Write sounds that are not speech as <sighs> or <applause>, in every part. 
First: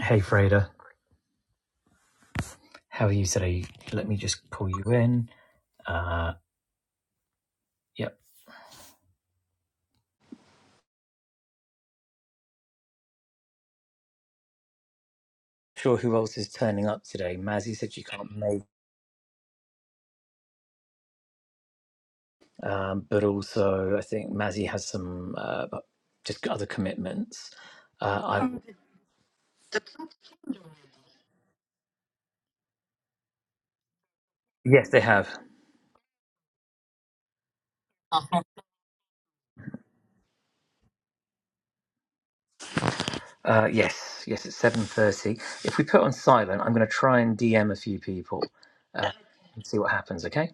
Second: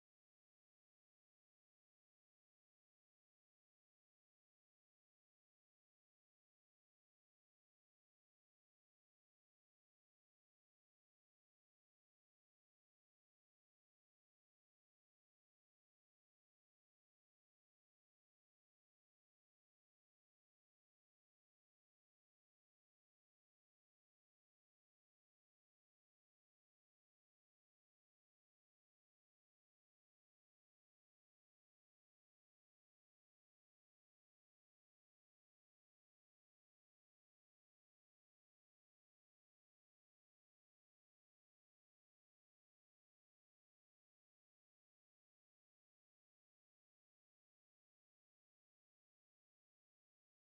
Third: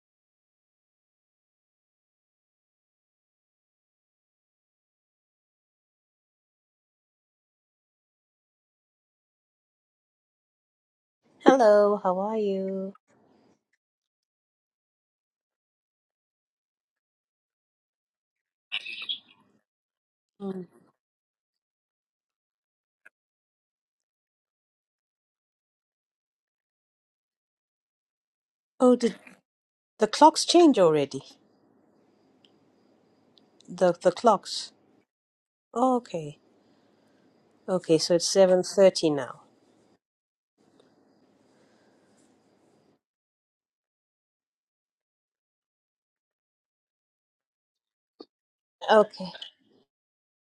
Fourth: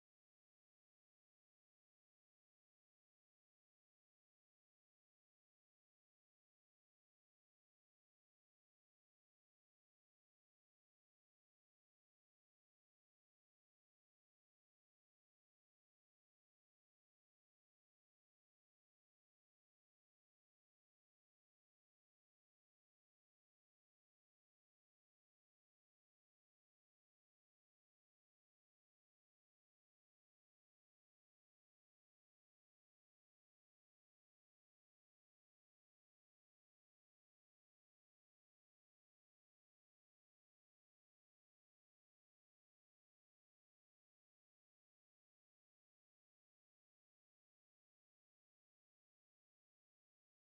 Hey, Freda. How are you today? Let me just pull you in. Uh, yep. Hello, how are you? Sure, who else is turning up today? Mazzy said she can't make, um, but also I think Mazzy has some uh, just other commitments. Uh, I, Oh, did the clocks change already? The the clocks. yes, they have. Oh, okay. Okay, so it's 7:30 now. Uh, yes, yes, it's seven thirty. If we put on silent, I'm going to try and DM a few people uh, Okay. and see what happens. Okay.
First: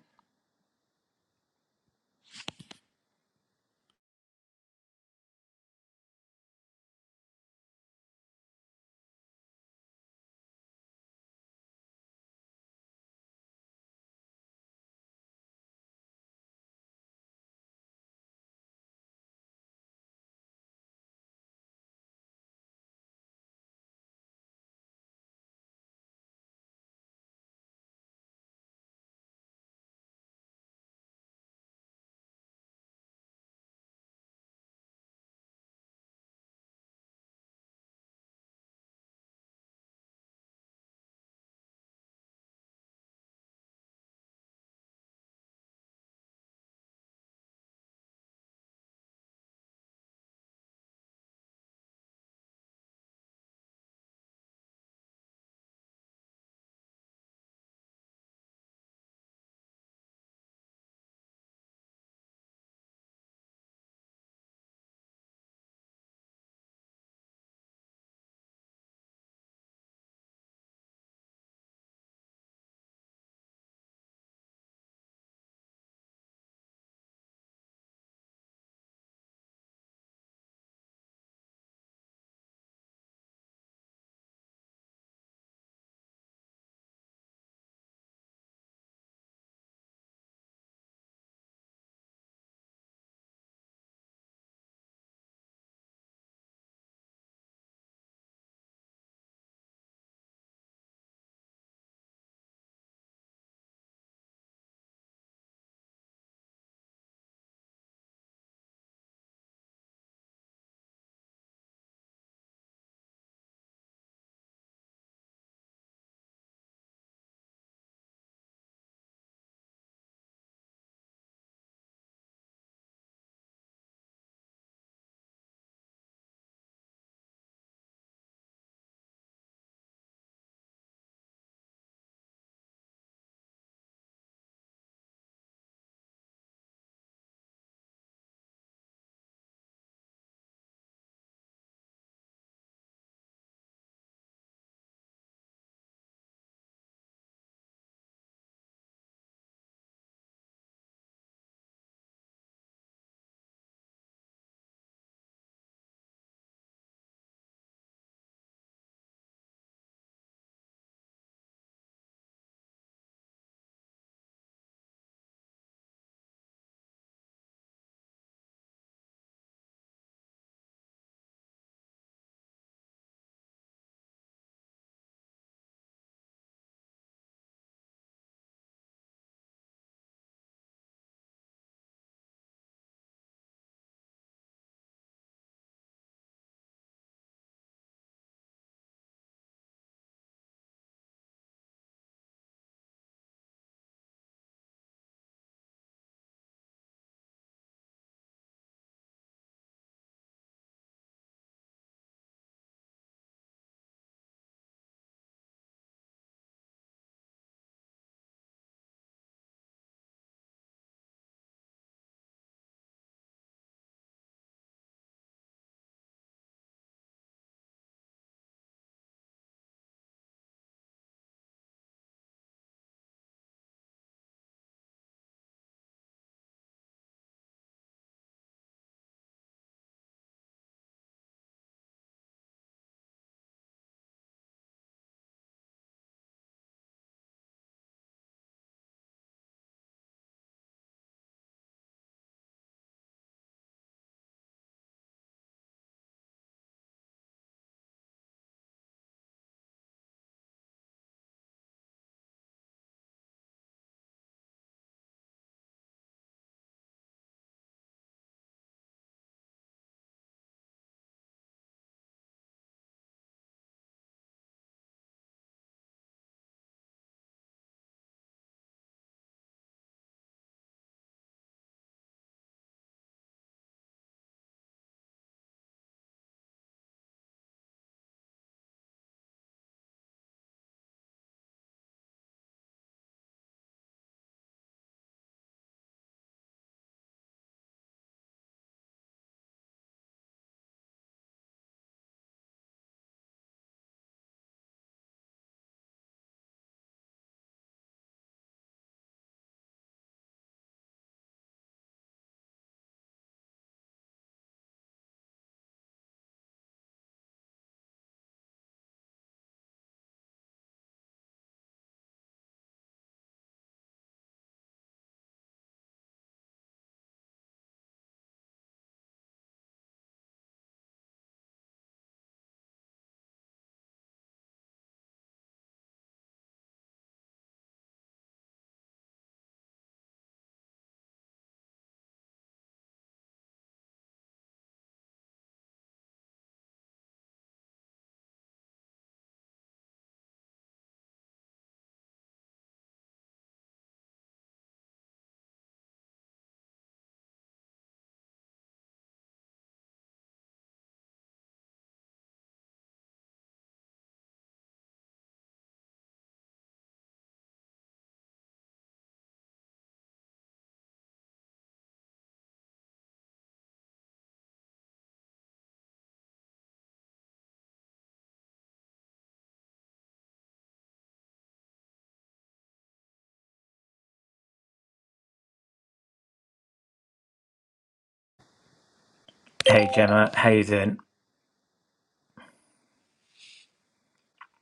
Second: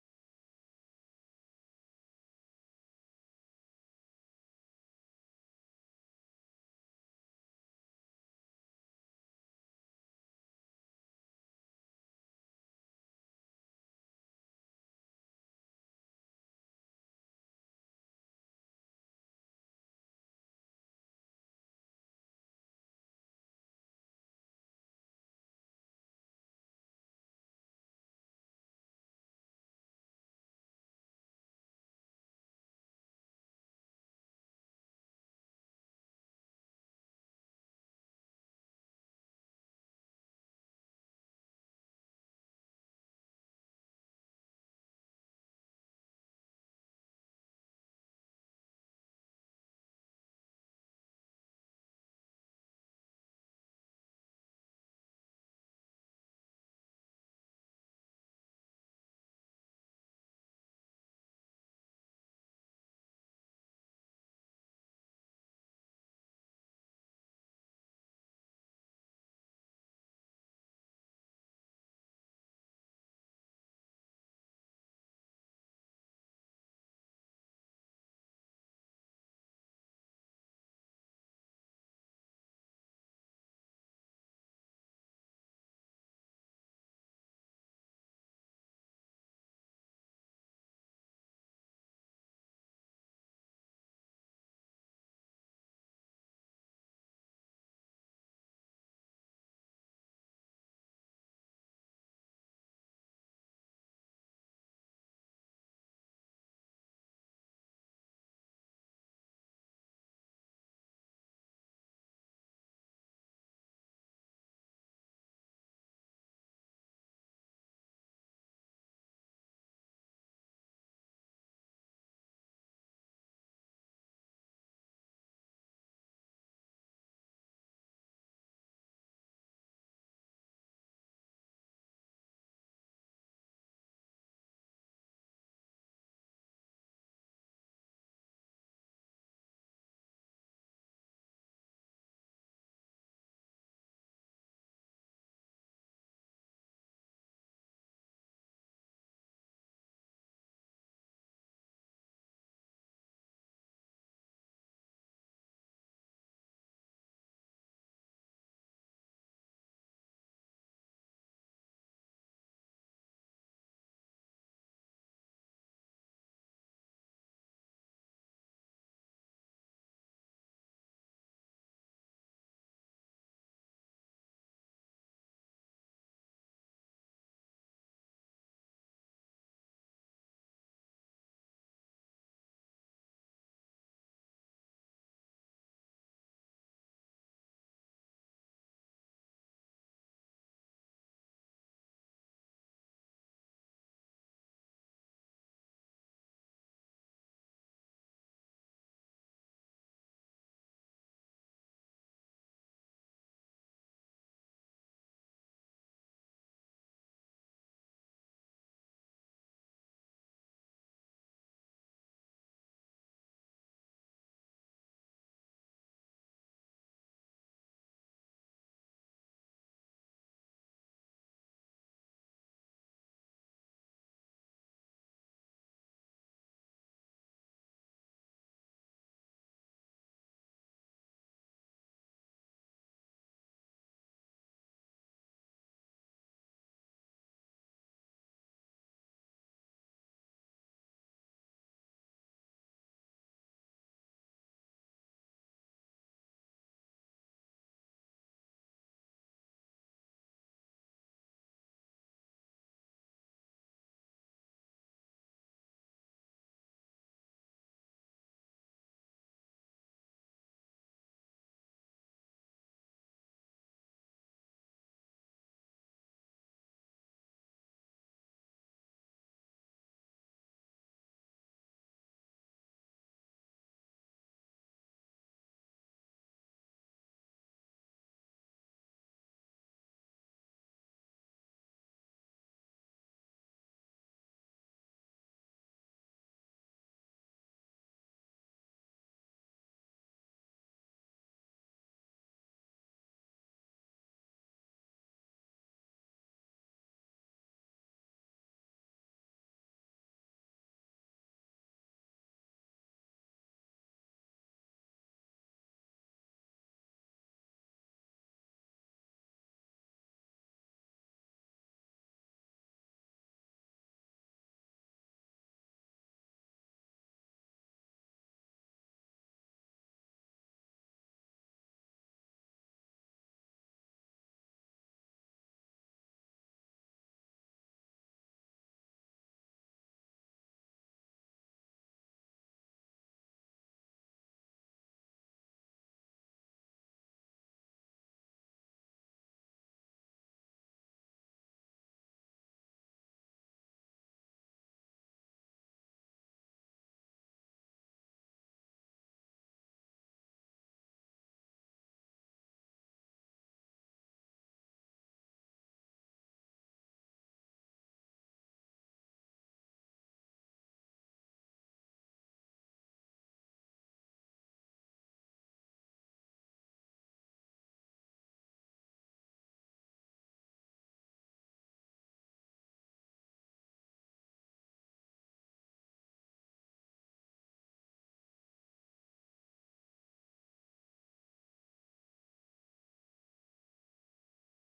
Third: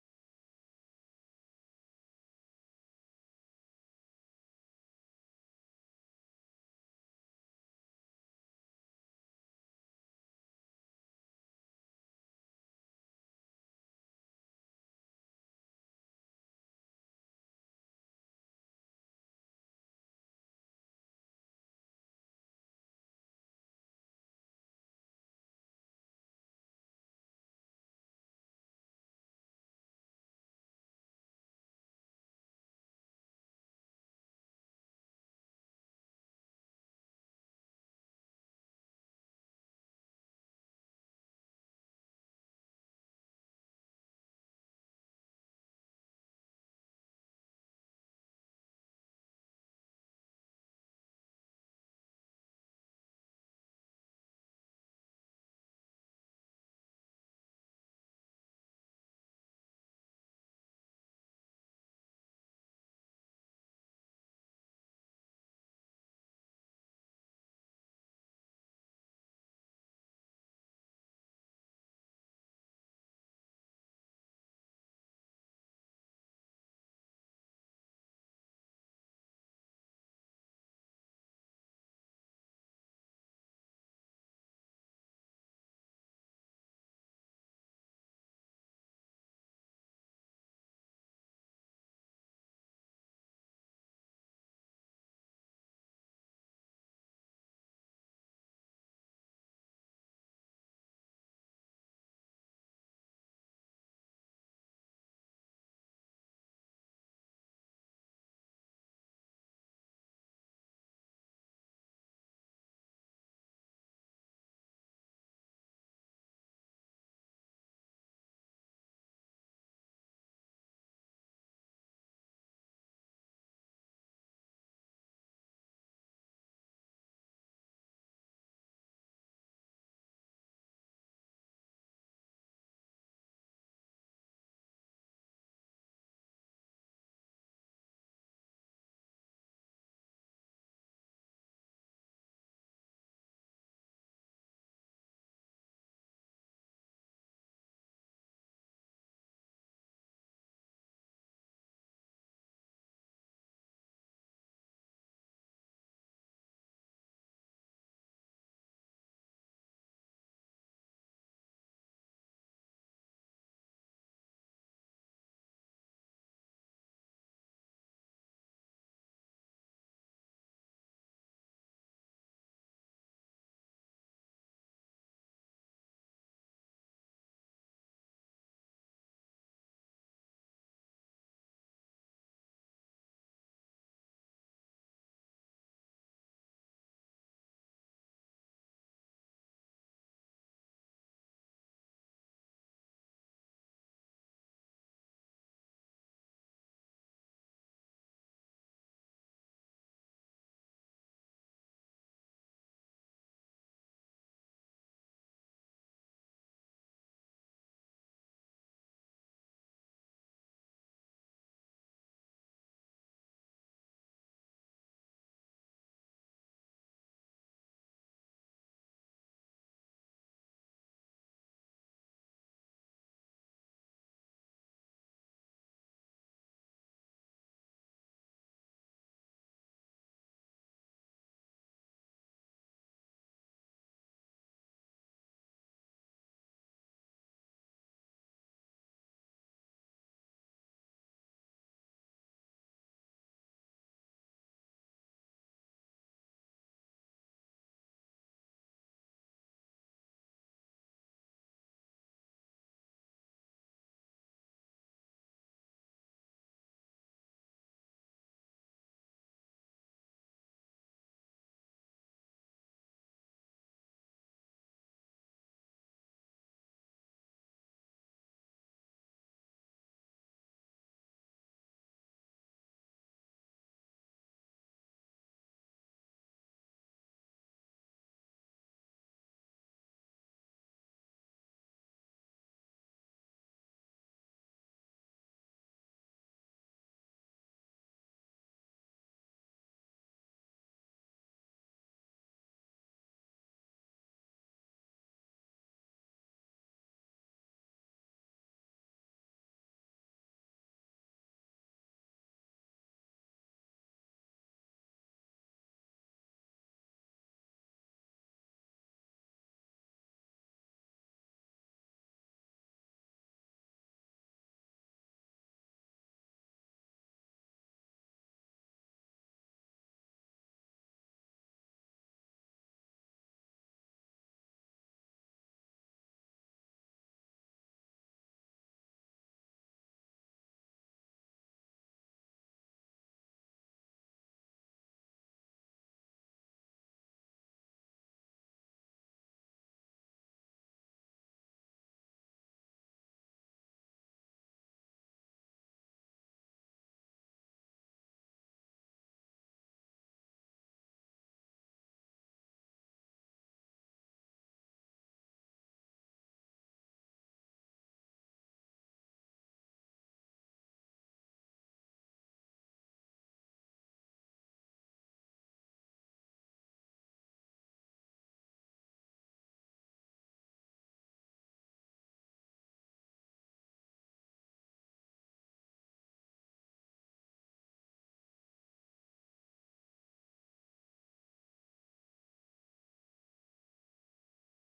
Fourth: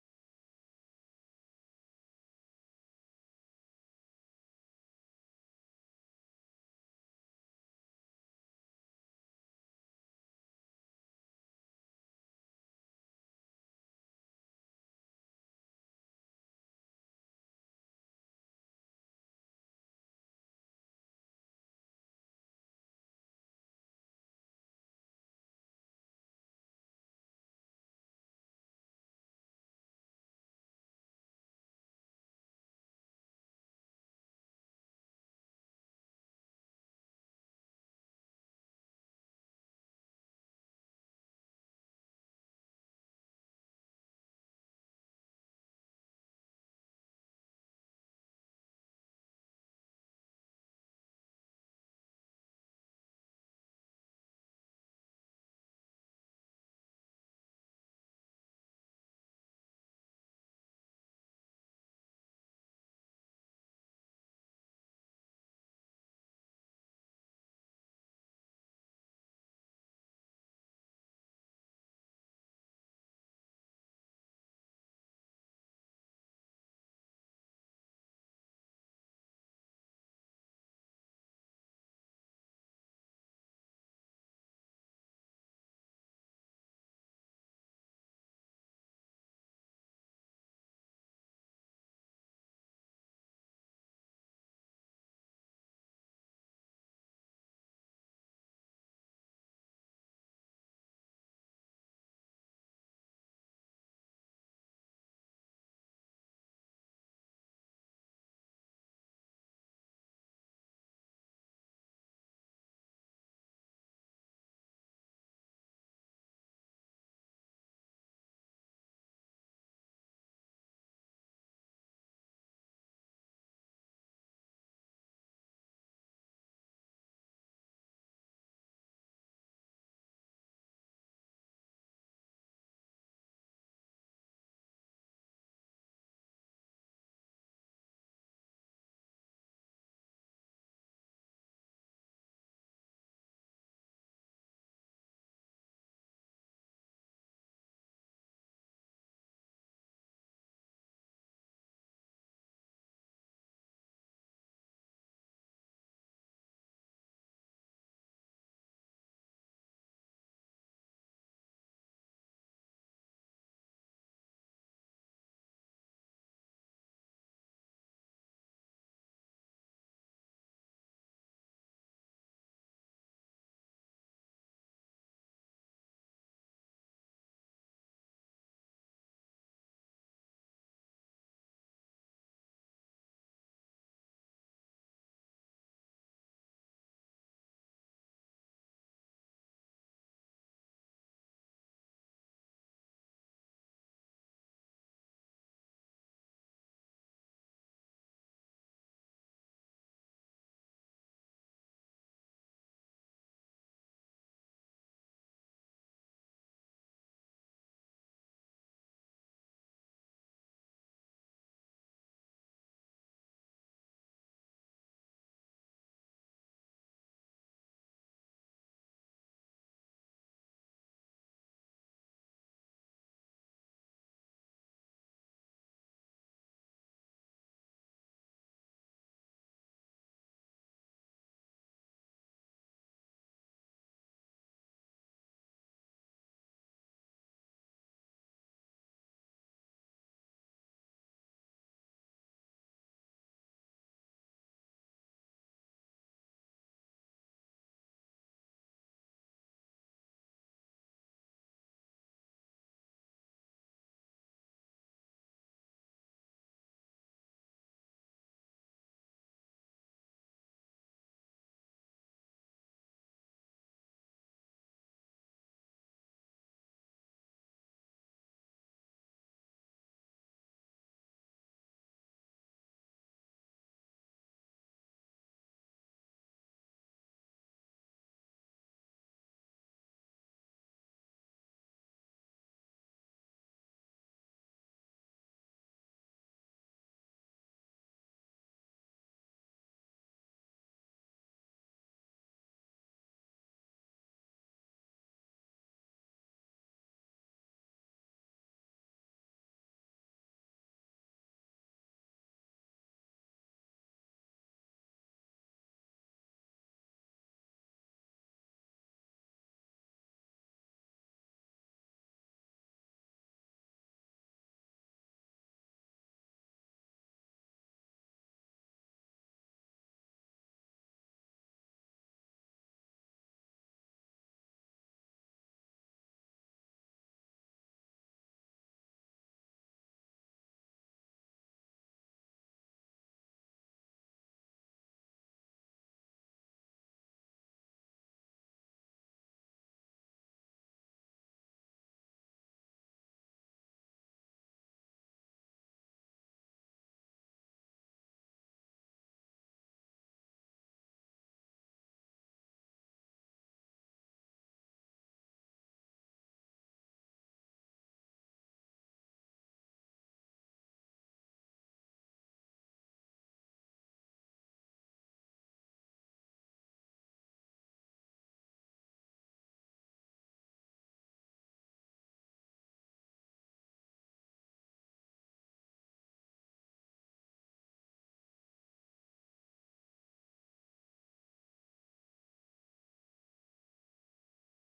Hey, Gemma. How you doing?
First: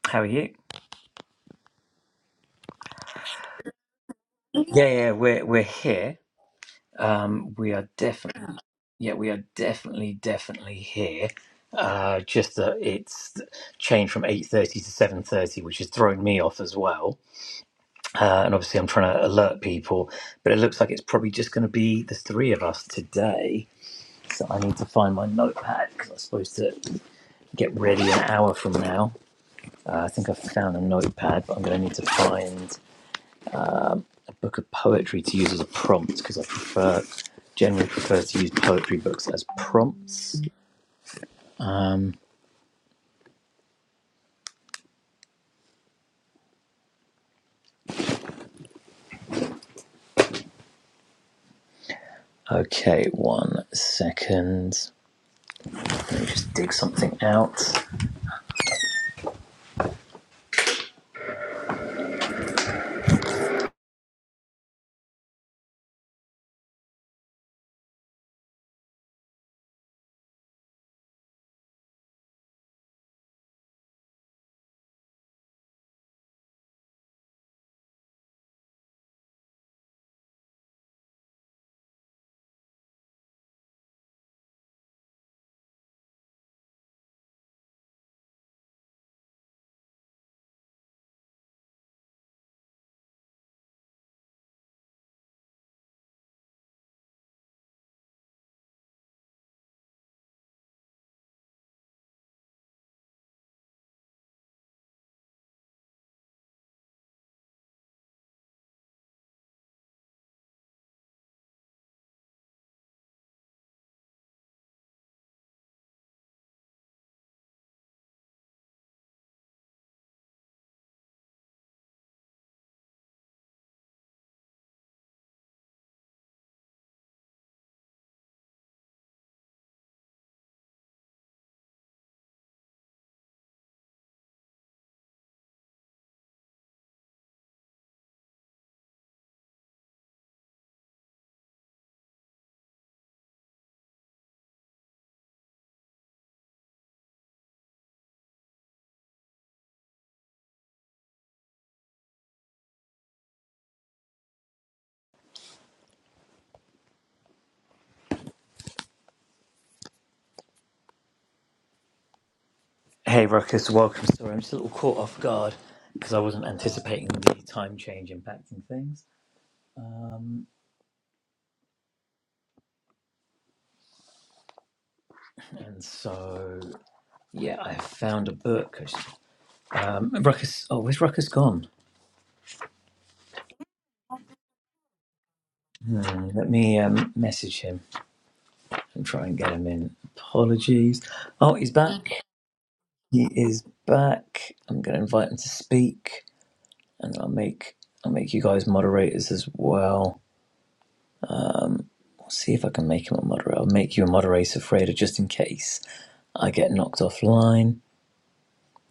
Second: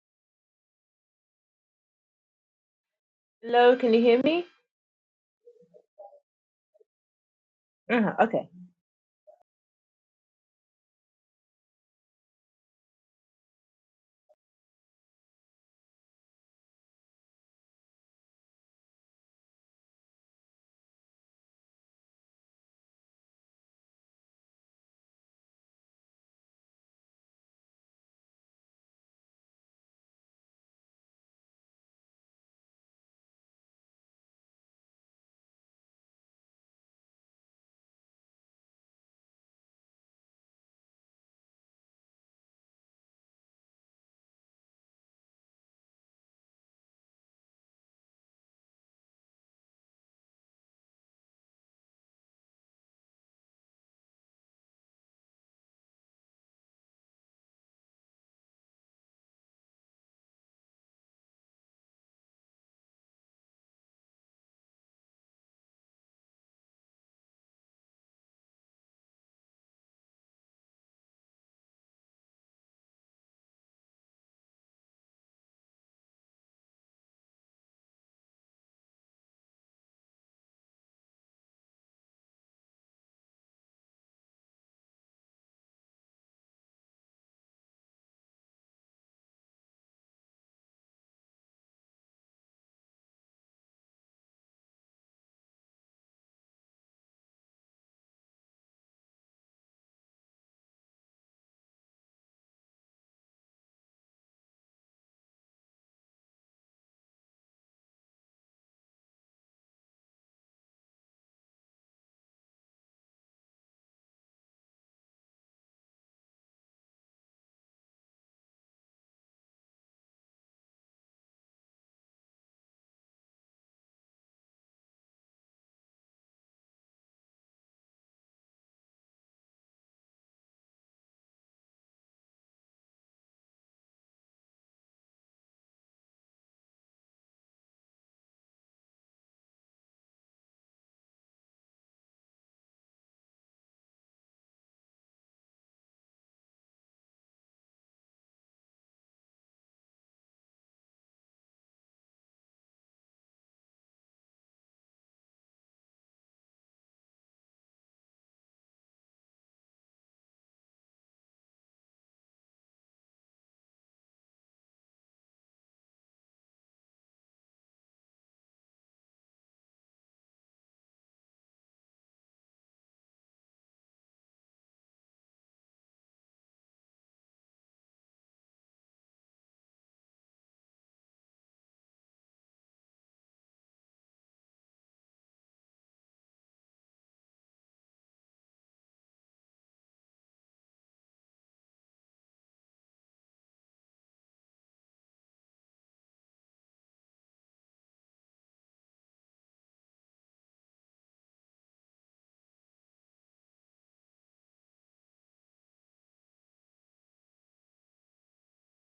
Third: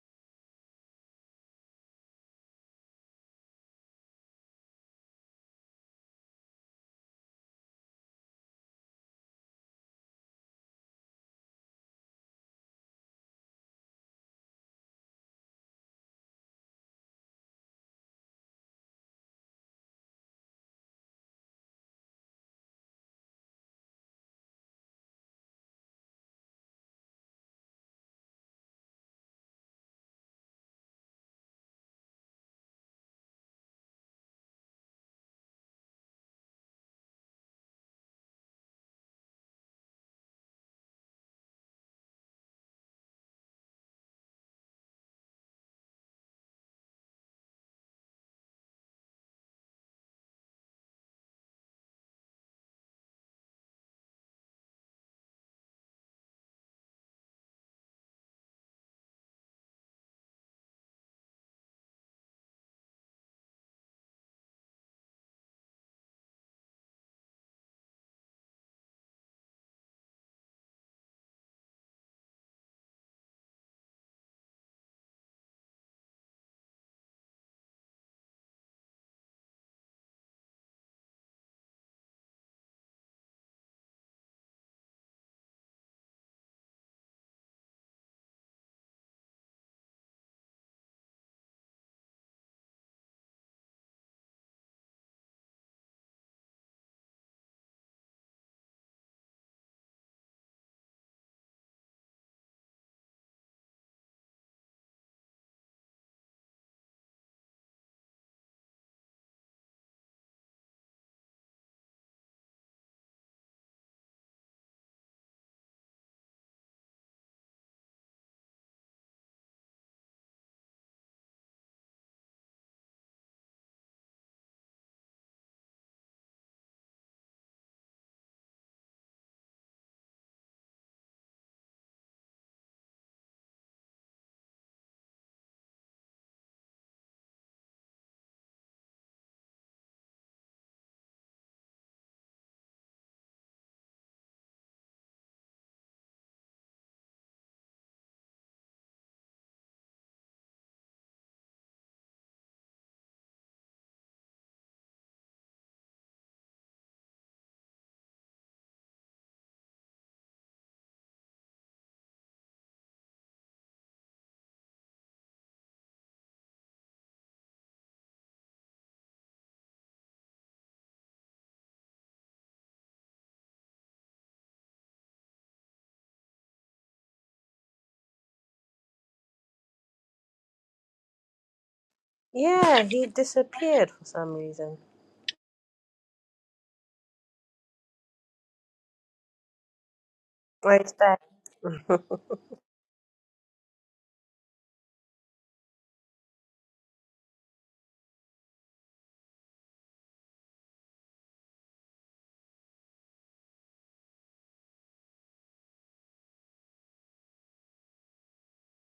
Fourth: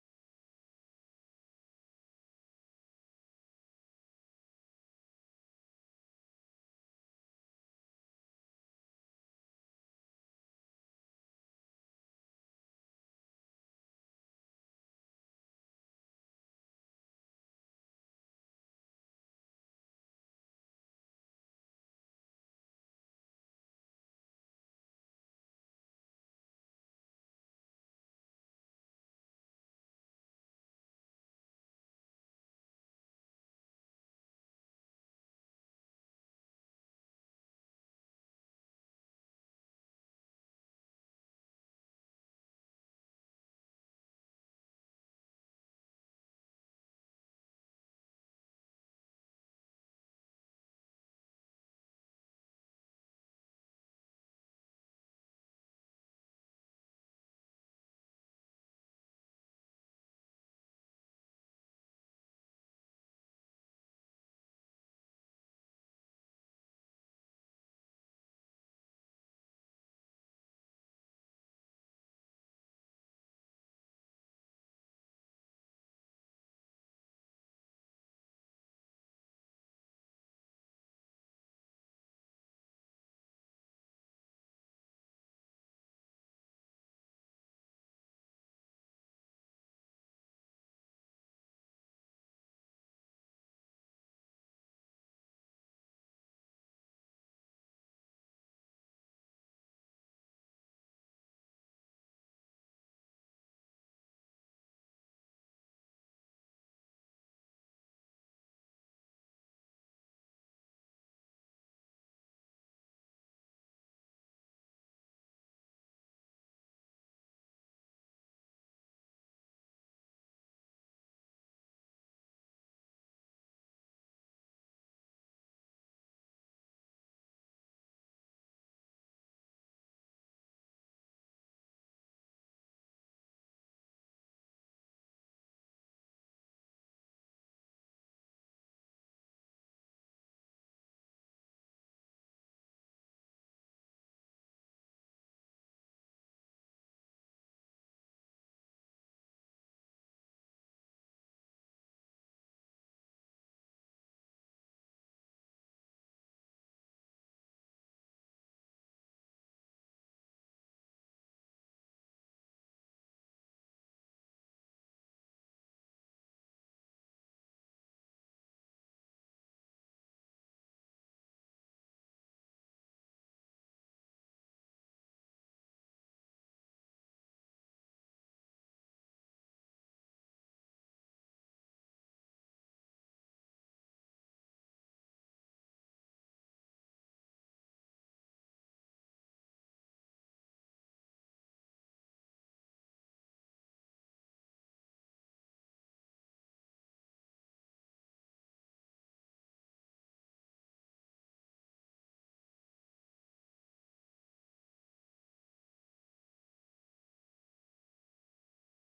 How are you? Hello, can you hear me? Yeah, yeah, we're we're here. Um, we are Uh-huh, okay. definitely, yeah, we are definitely, definitely here. Uh, just that it's changed from eight thirty to seven thirty, which has thrown me off as well. Uh, and obviously, I'm trying to alert people, but it looks like it's probably just going to be the three of us today. So I need to find my notepad because I'm supposed to get ready an hour from now. Uh, I think I've found a notepad, but I'm going to need to find book of poetry to use as a prompt because I prefer generally prefer to use poetry books as prompts. Okay, one second. Let me just dig something out. Hey Ruckus, welcome. Sorry, I'm just a little caught off guard because I wasn't anticipating the time change impacting things. And so, yeah, I found a book. Um, Ruckus, oh, where's Ruckus gone? Yeah, he disappeared for some reason. Hmm, let me um, message him and try and get him in. Right Apologies. back. Oh, he's <laughs> back. He is back. I'm going to invite him to speak, and I'll make I'll make you guys moderators as well. I'll see if I can make him a moderator. I'll make you a moderator, Freda, just in case I get knocked offline.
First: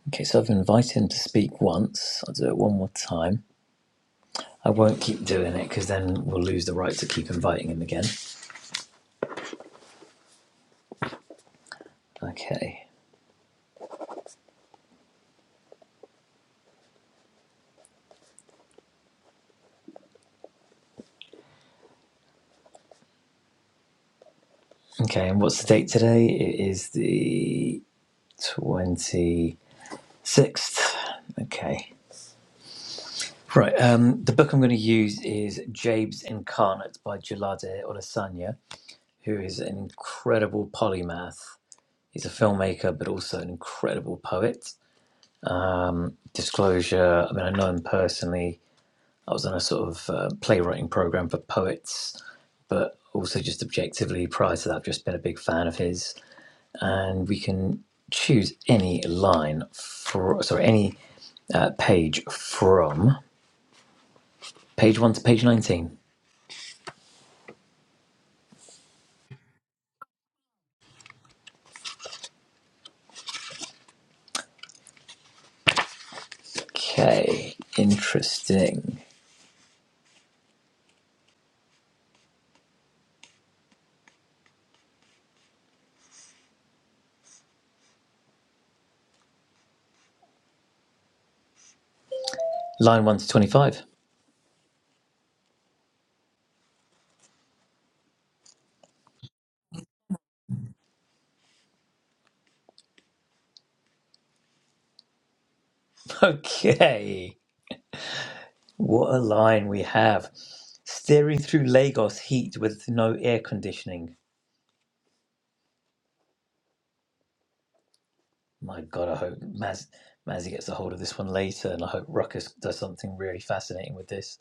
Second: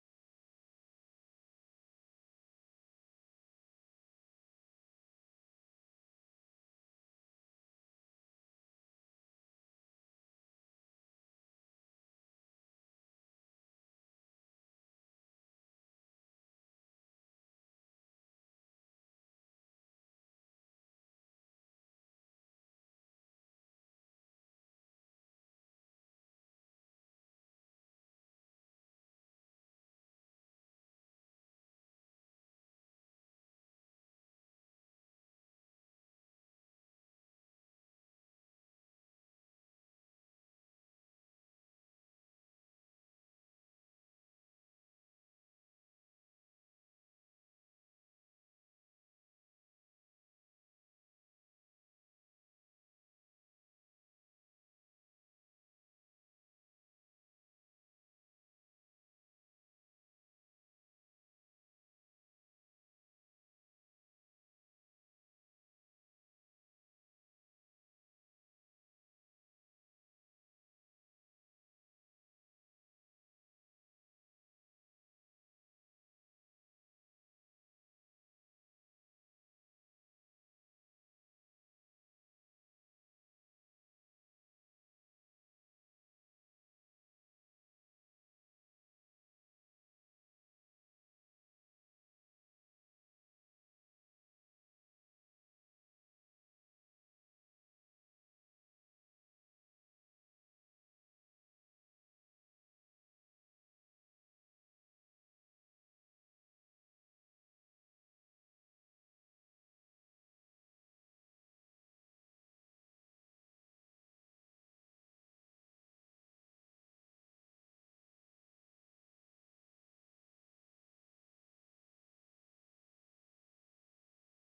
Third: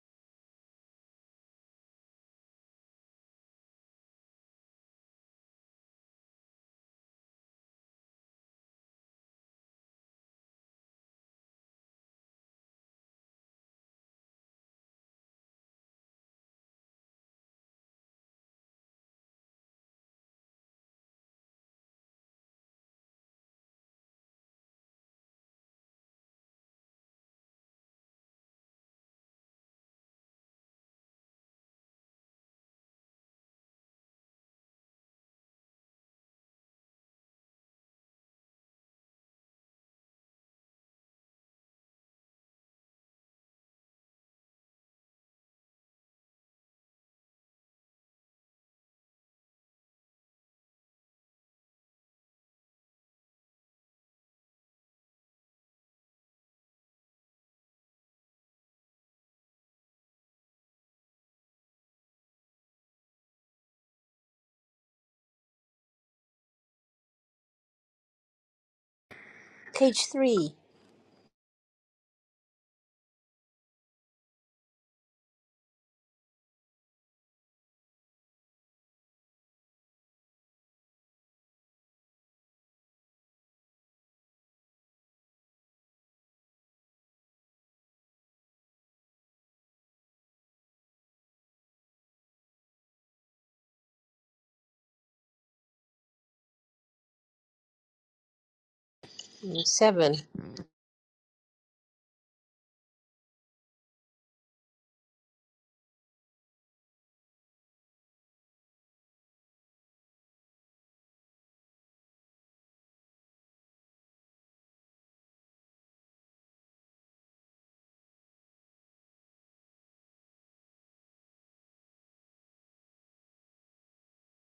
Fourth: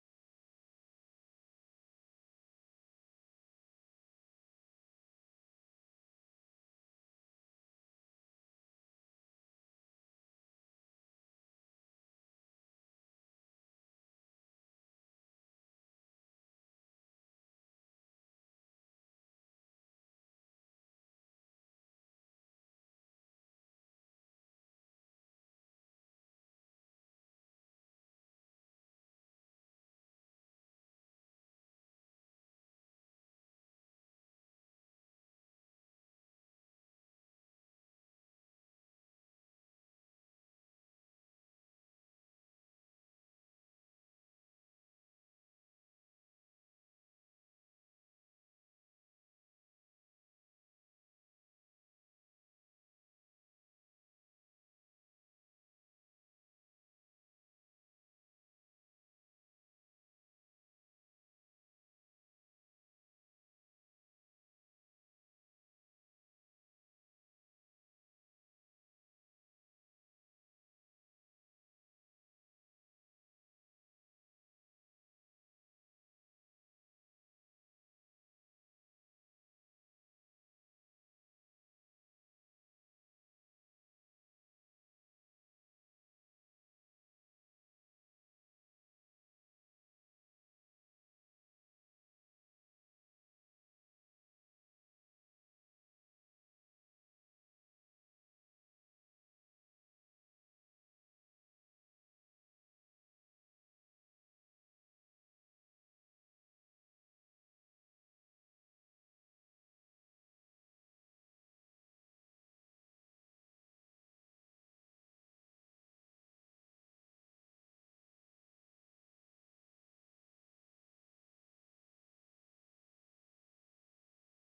Okay, so I've invited him to speak once. I'll do it one more time. I won't keep doing it because then we'll lose the right to keep inviting him again. Okay. Okay, and what's the date today? It is the 26th. Okay. Right. Um, the book I'm going to use is Jabe's Incarnate by Jalade Olasanya, who is an incredible polymath. He's a filmmaker, but also an incredible poet. Disclosure I mean, I know him personally. I was on a sort of uh, playwriting program for poets, but also just objectively prior to that, I've just been a big fan of his. And we can choose any line for, sorry, any uh, page from page one to page 19. Page 3, Okay, interesting. Line 1 to 25. <laughs> mm, 7. Okay, what a line we have. Steering through Lagos heat with no air conditioning. My God, I hope Maz, Mazzy gets a hold of this one later, and I hope Ruckus does something really fascinating with this.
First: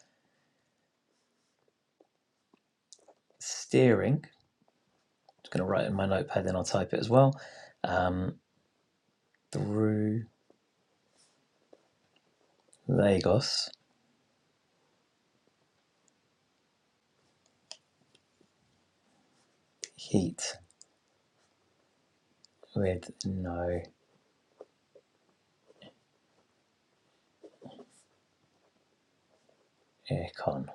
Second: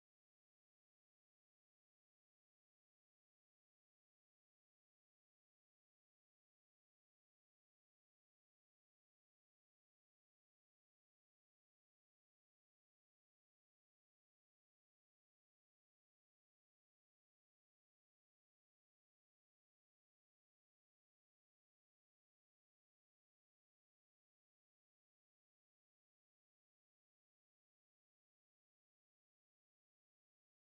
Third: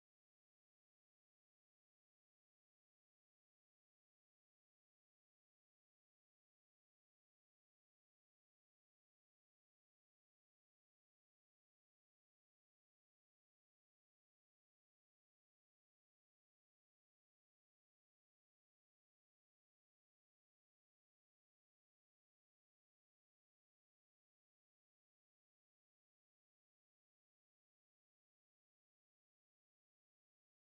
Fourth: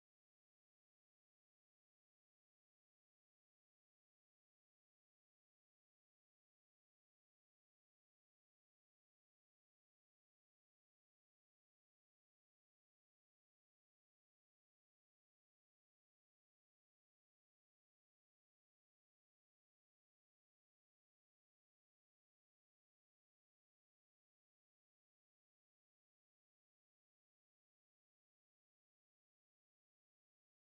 Steering, just going to write it in my notepad, then I'll type it as well. Um, through Lagos heat with no aircon.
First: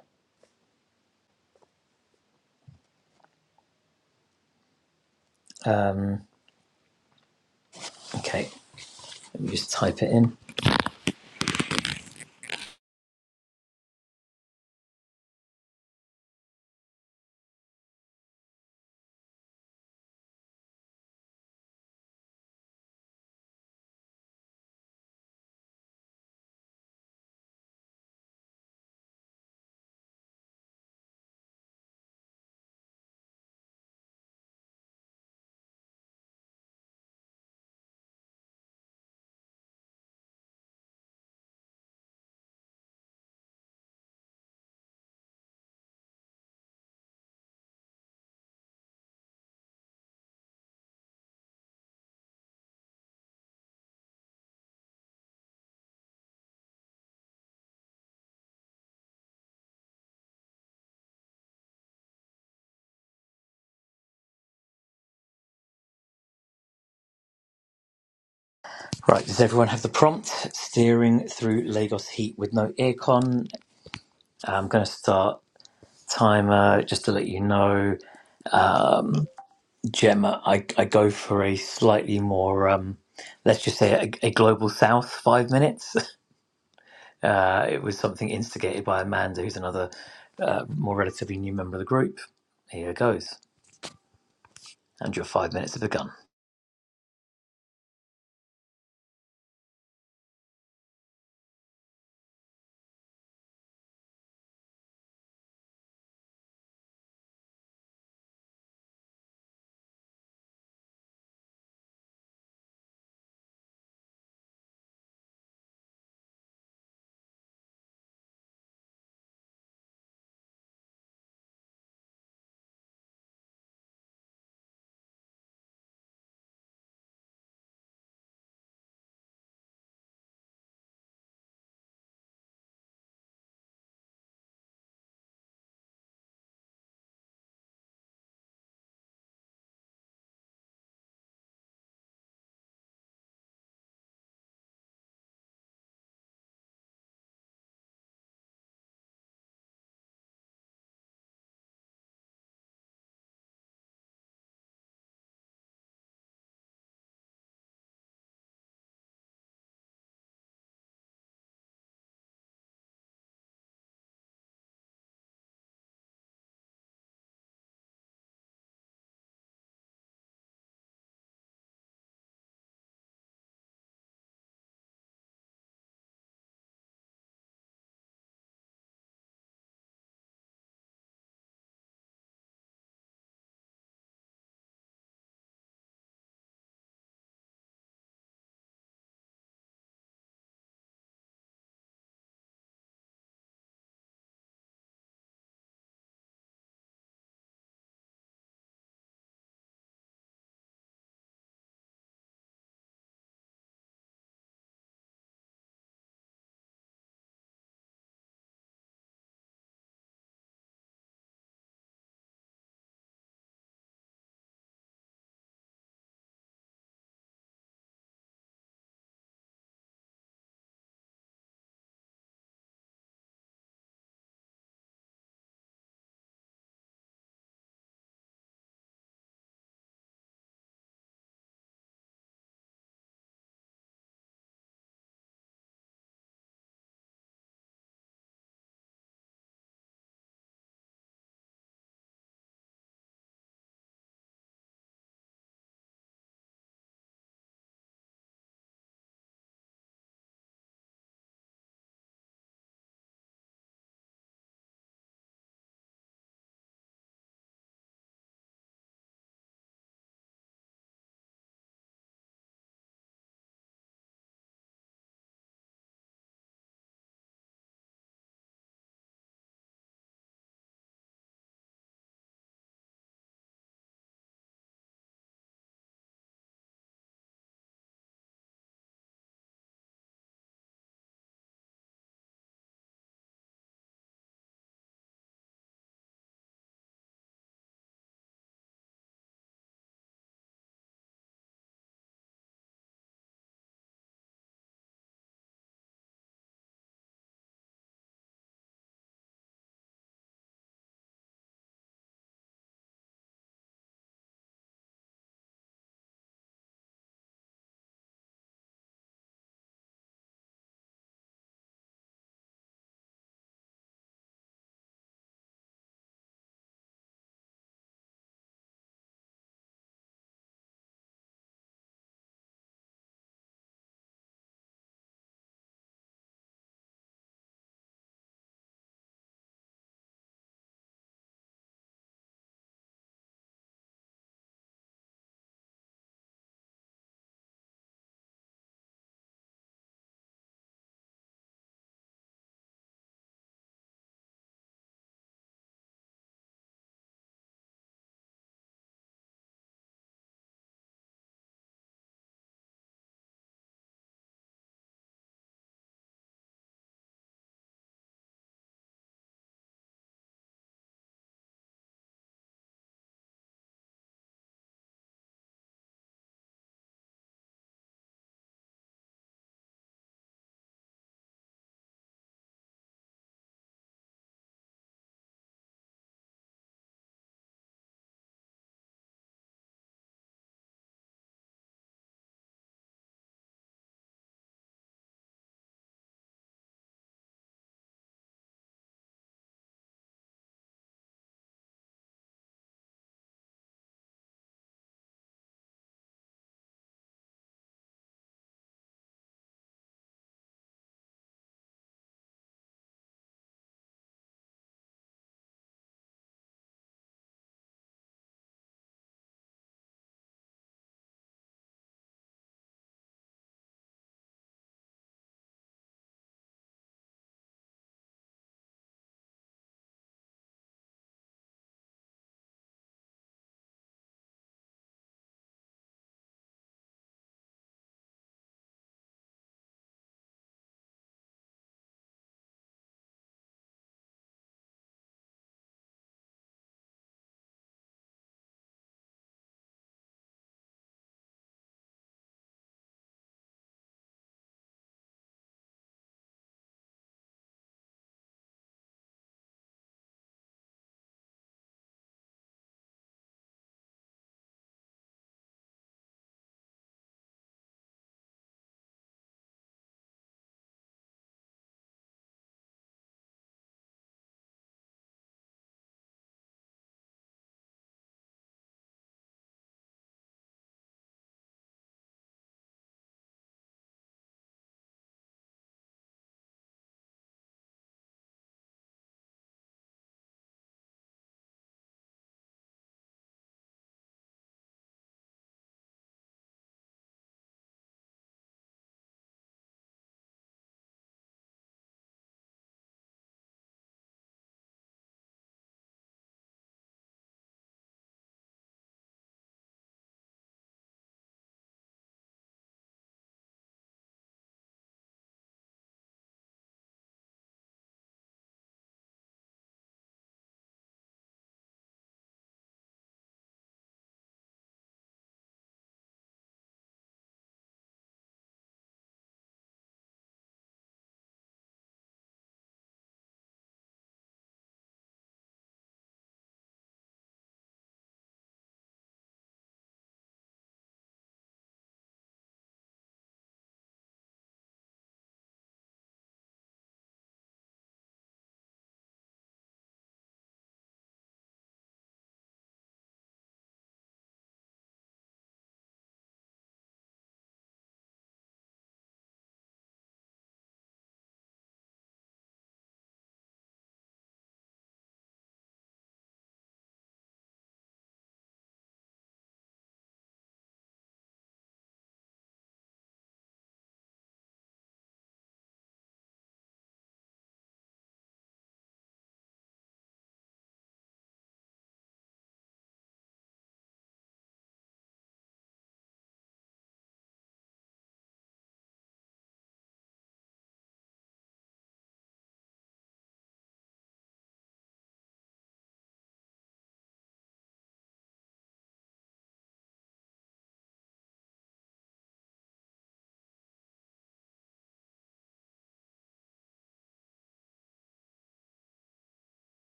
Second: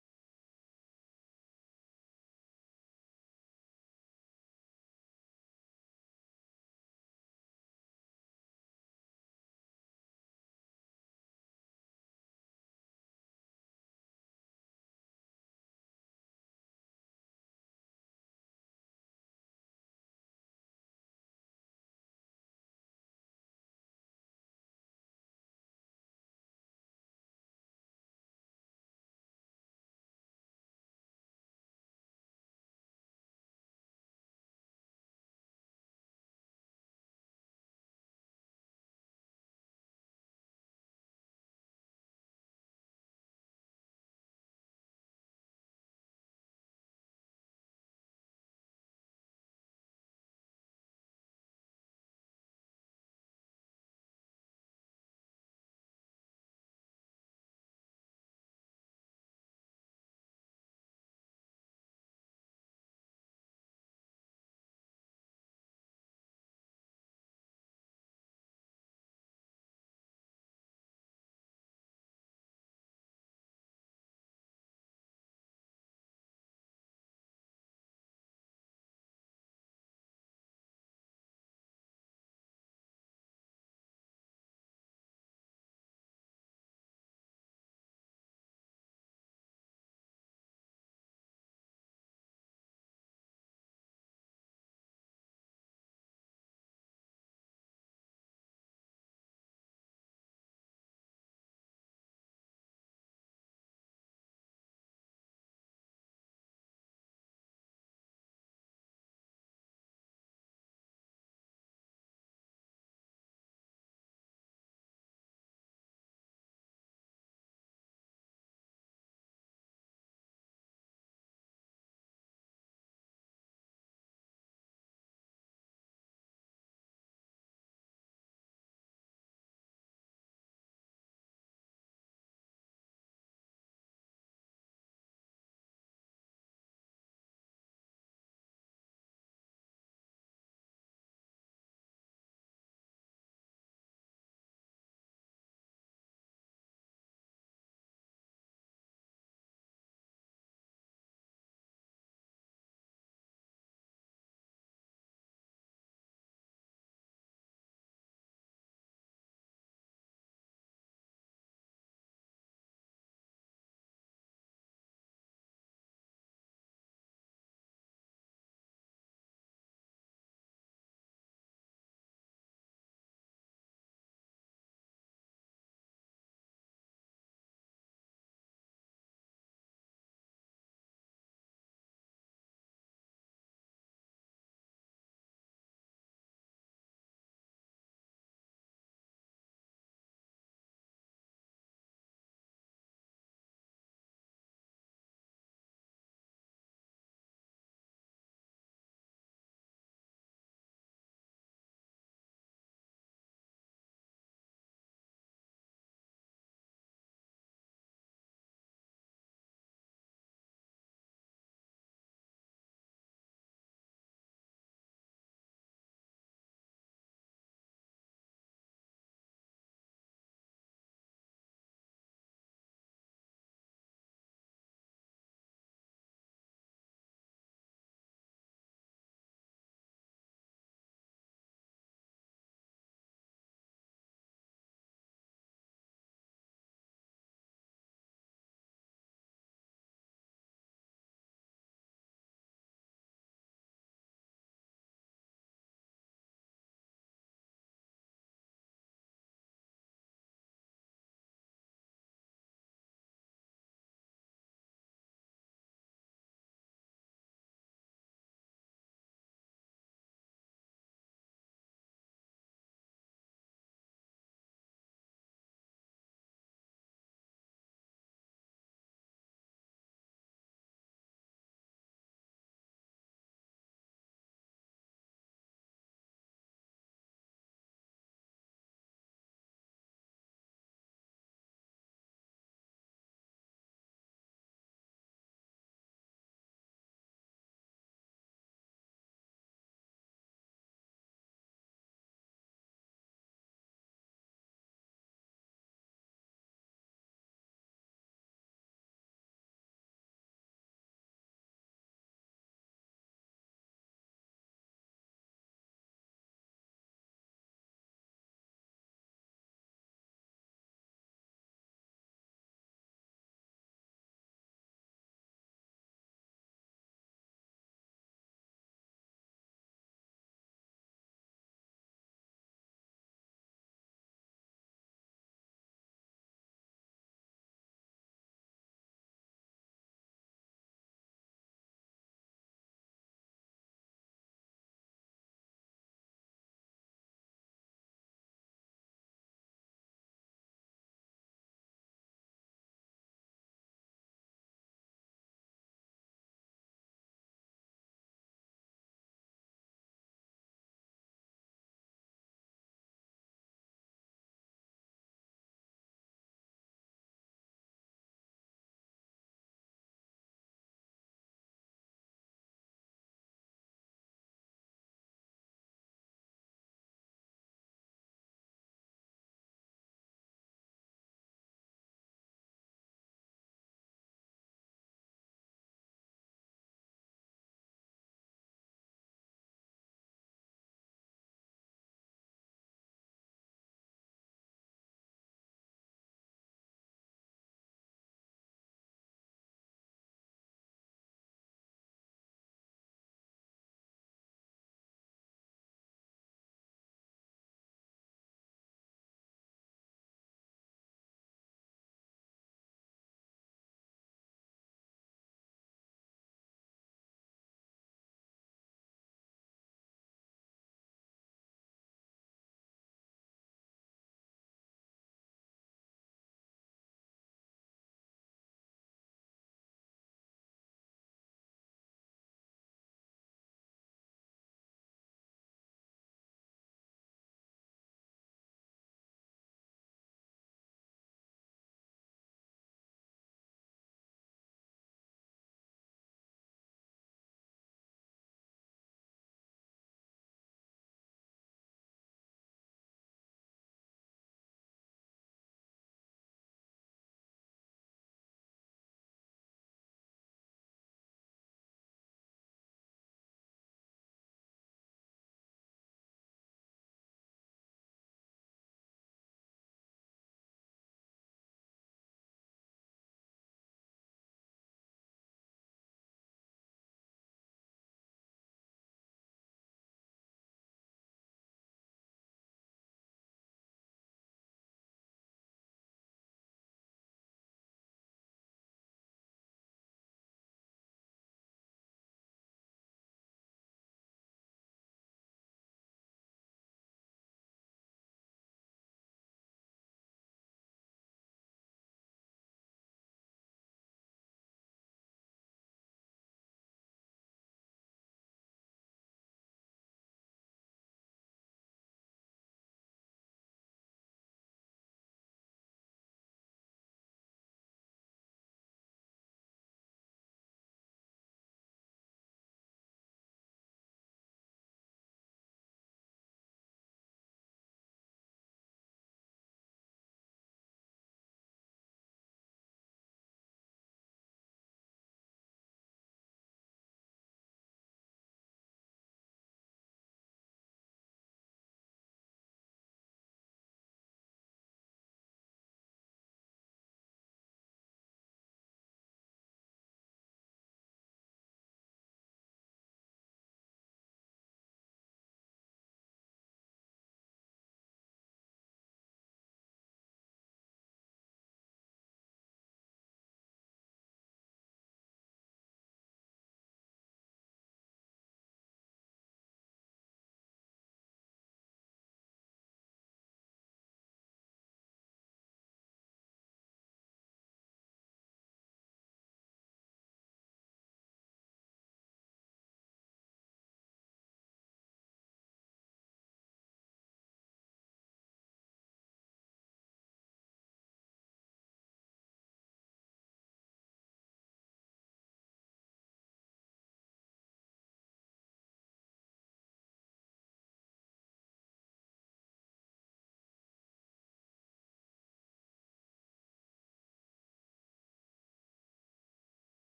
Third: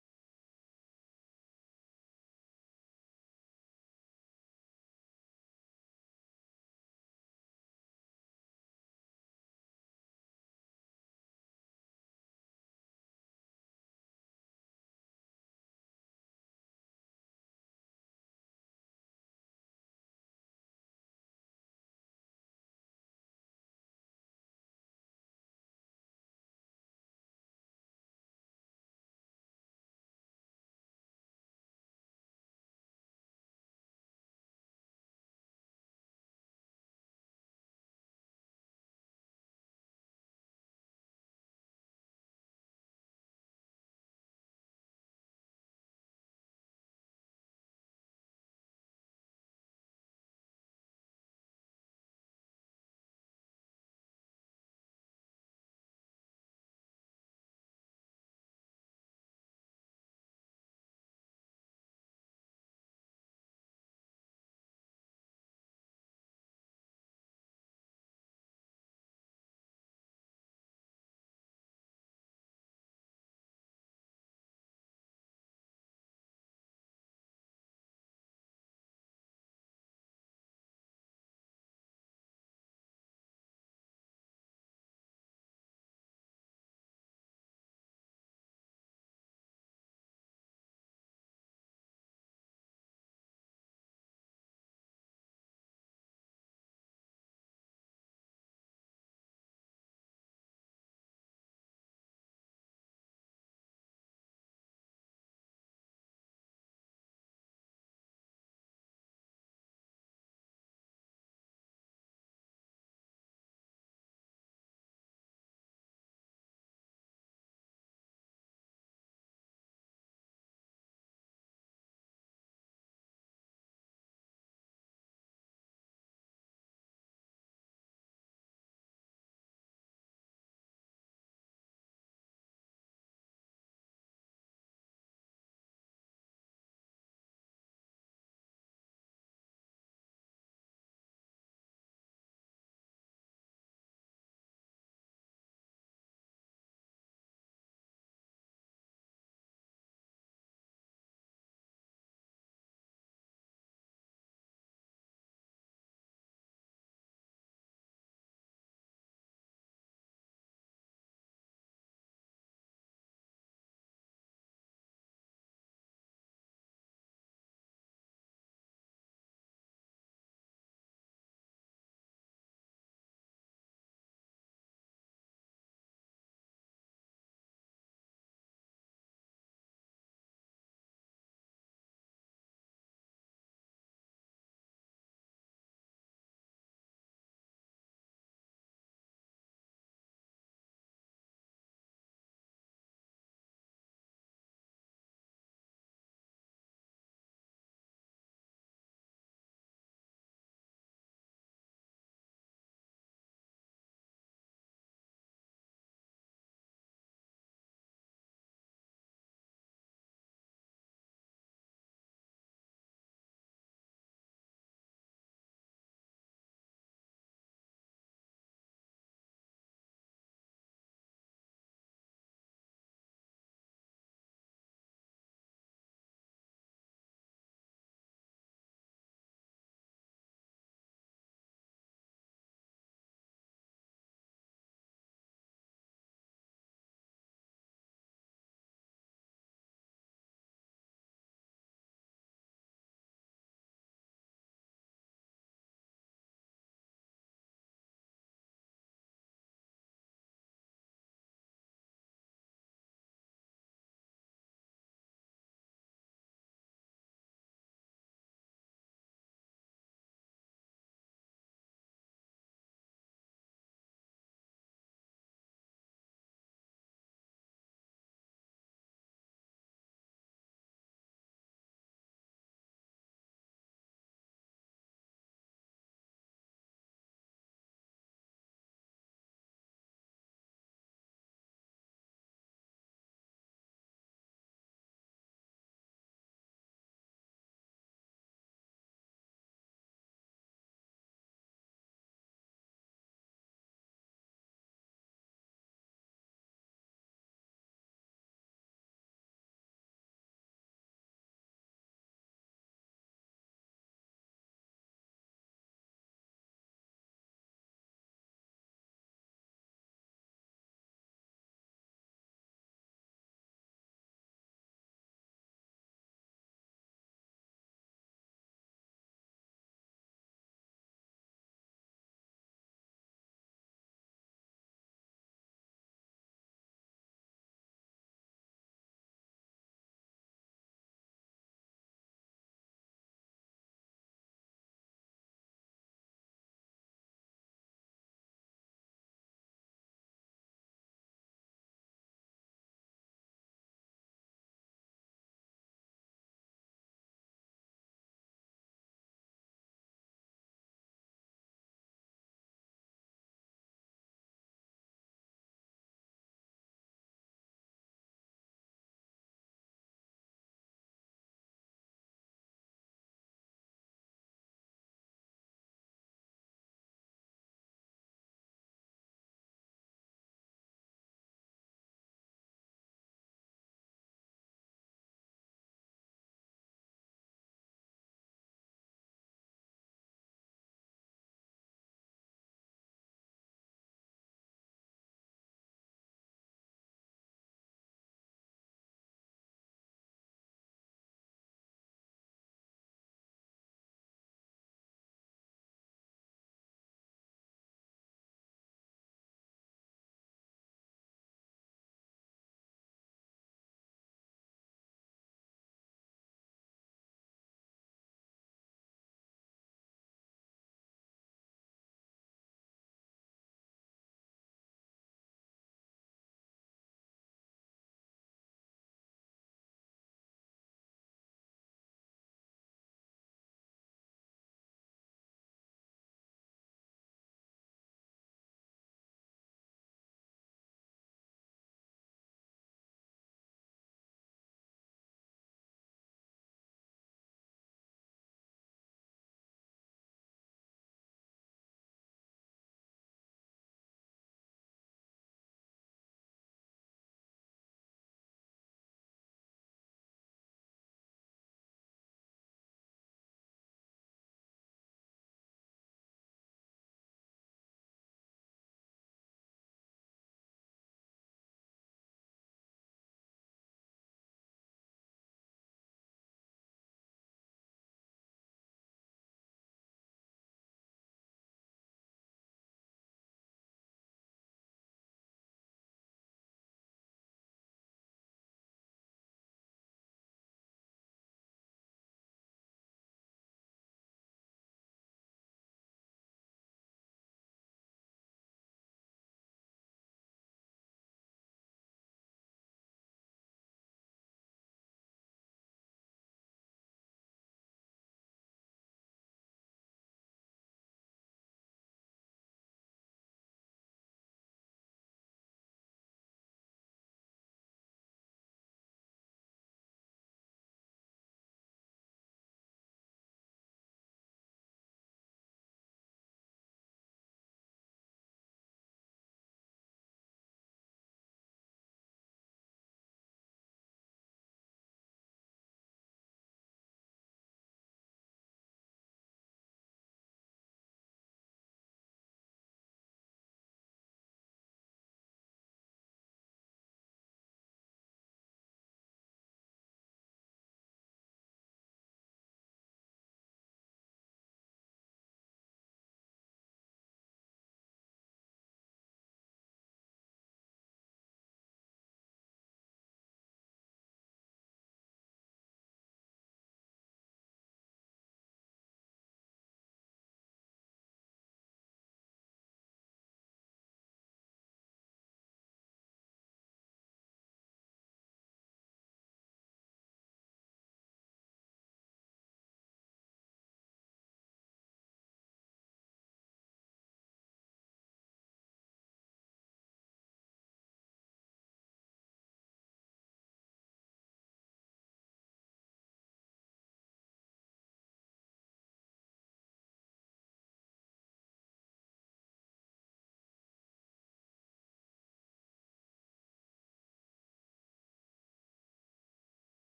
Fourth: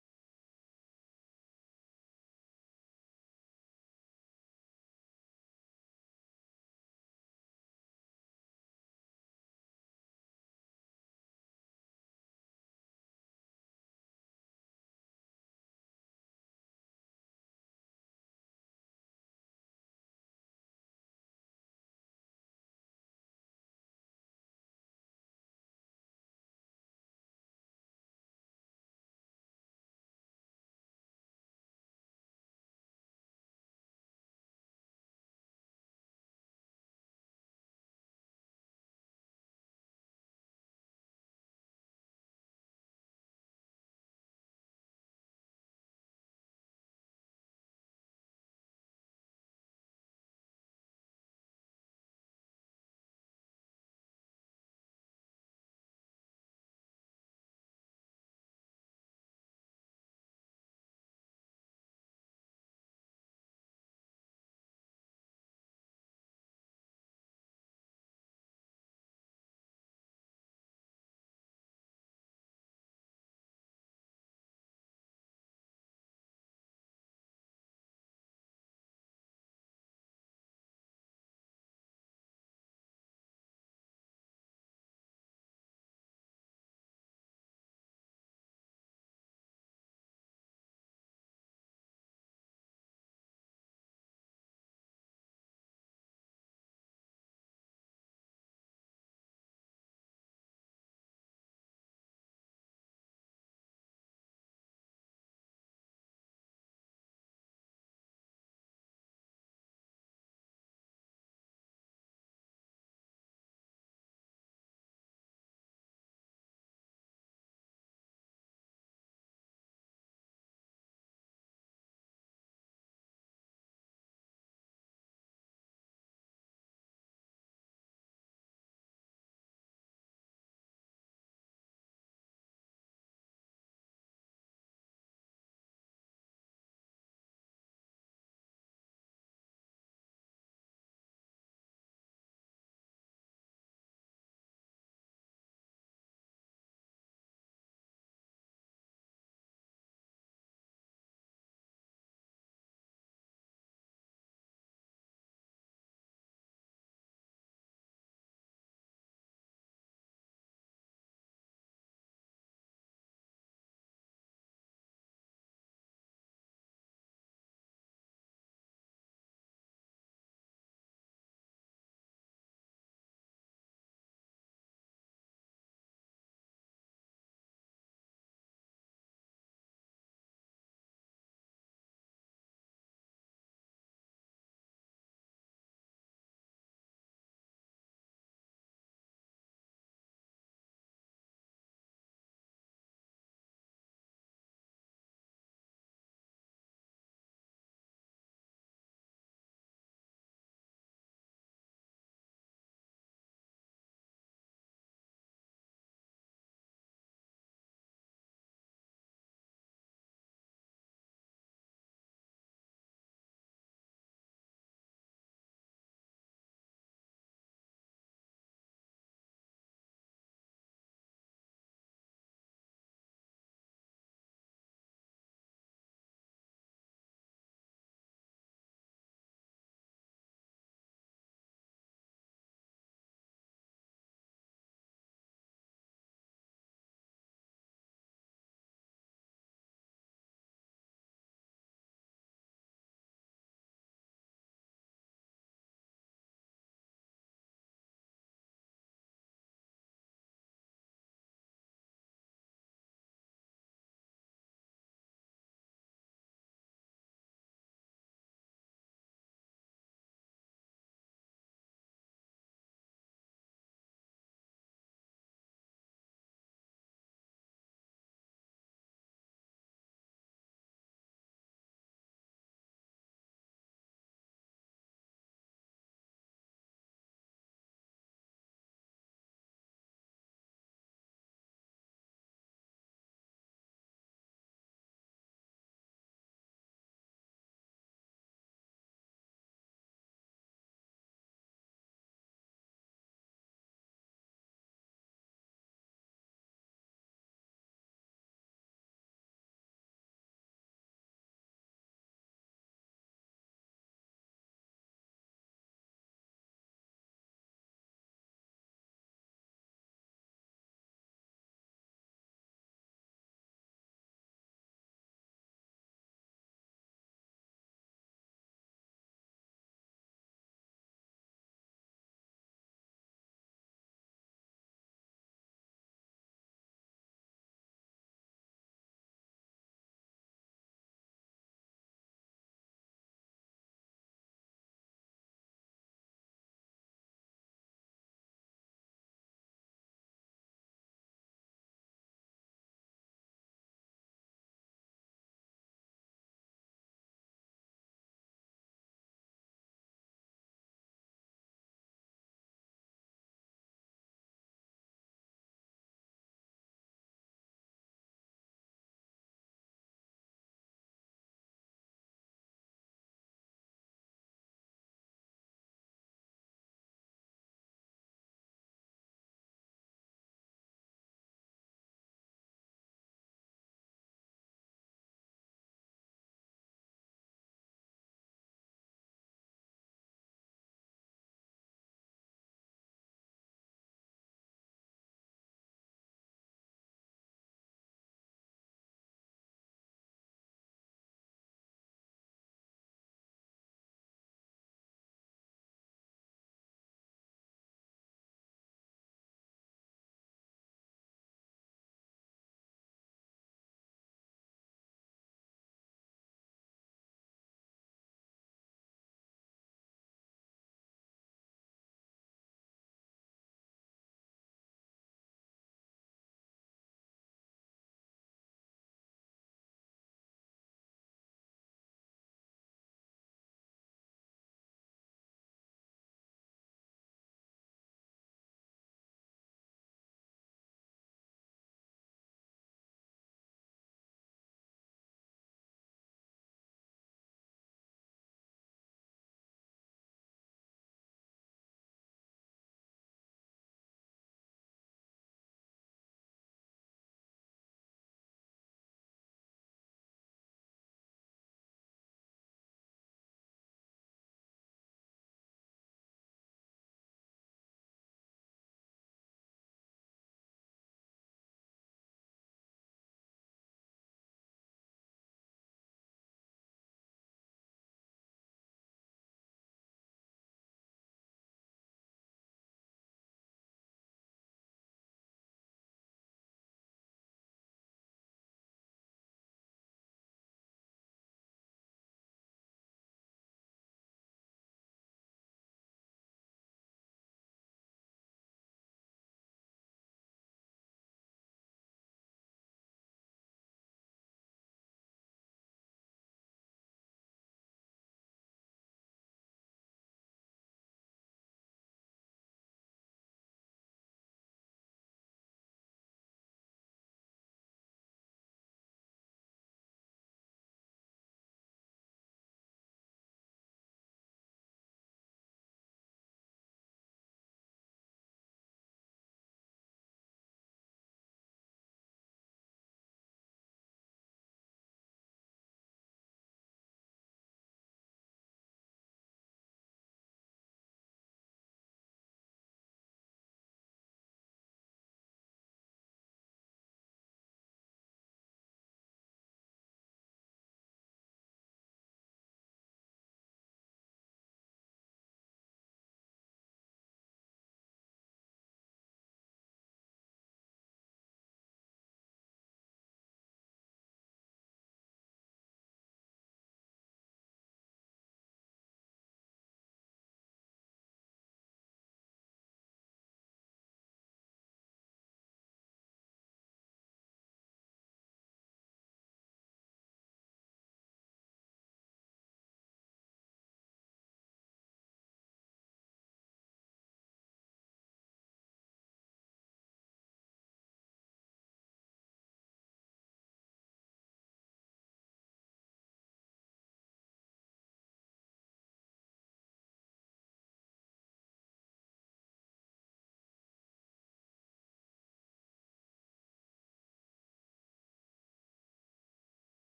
Um, okay, let me just type it in. Right, does everyone have the prompt? Steering through Lagos heat with no aircon. I'm going to start timer just to let you know. Um, Gemma, I, I go for a slightly more, um, let's just say, a, a global south five minutes. <laughs> Uh, it was something instigated by Amanda, who's another uh, more relatively new member of the group. Here goes. And your five minutes have begun.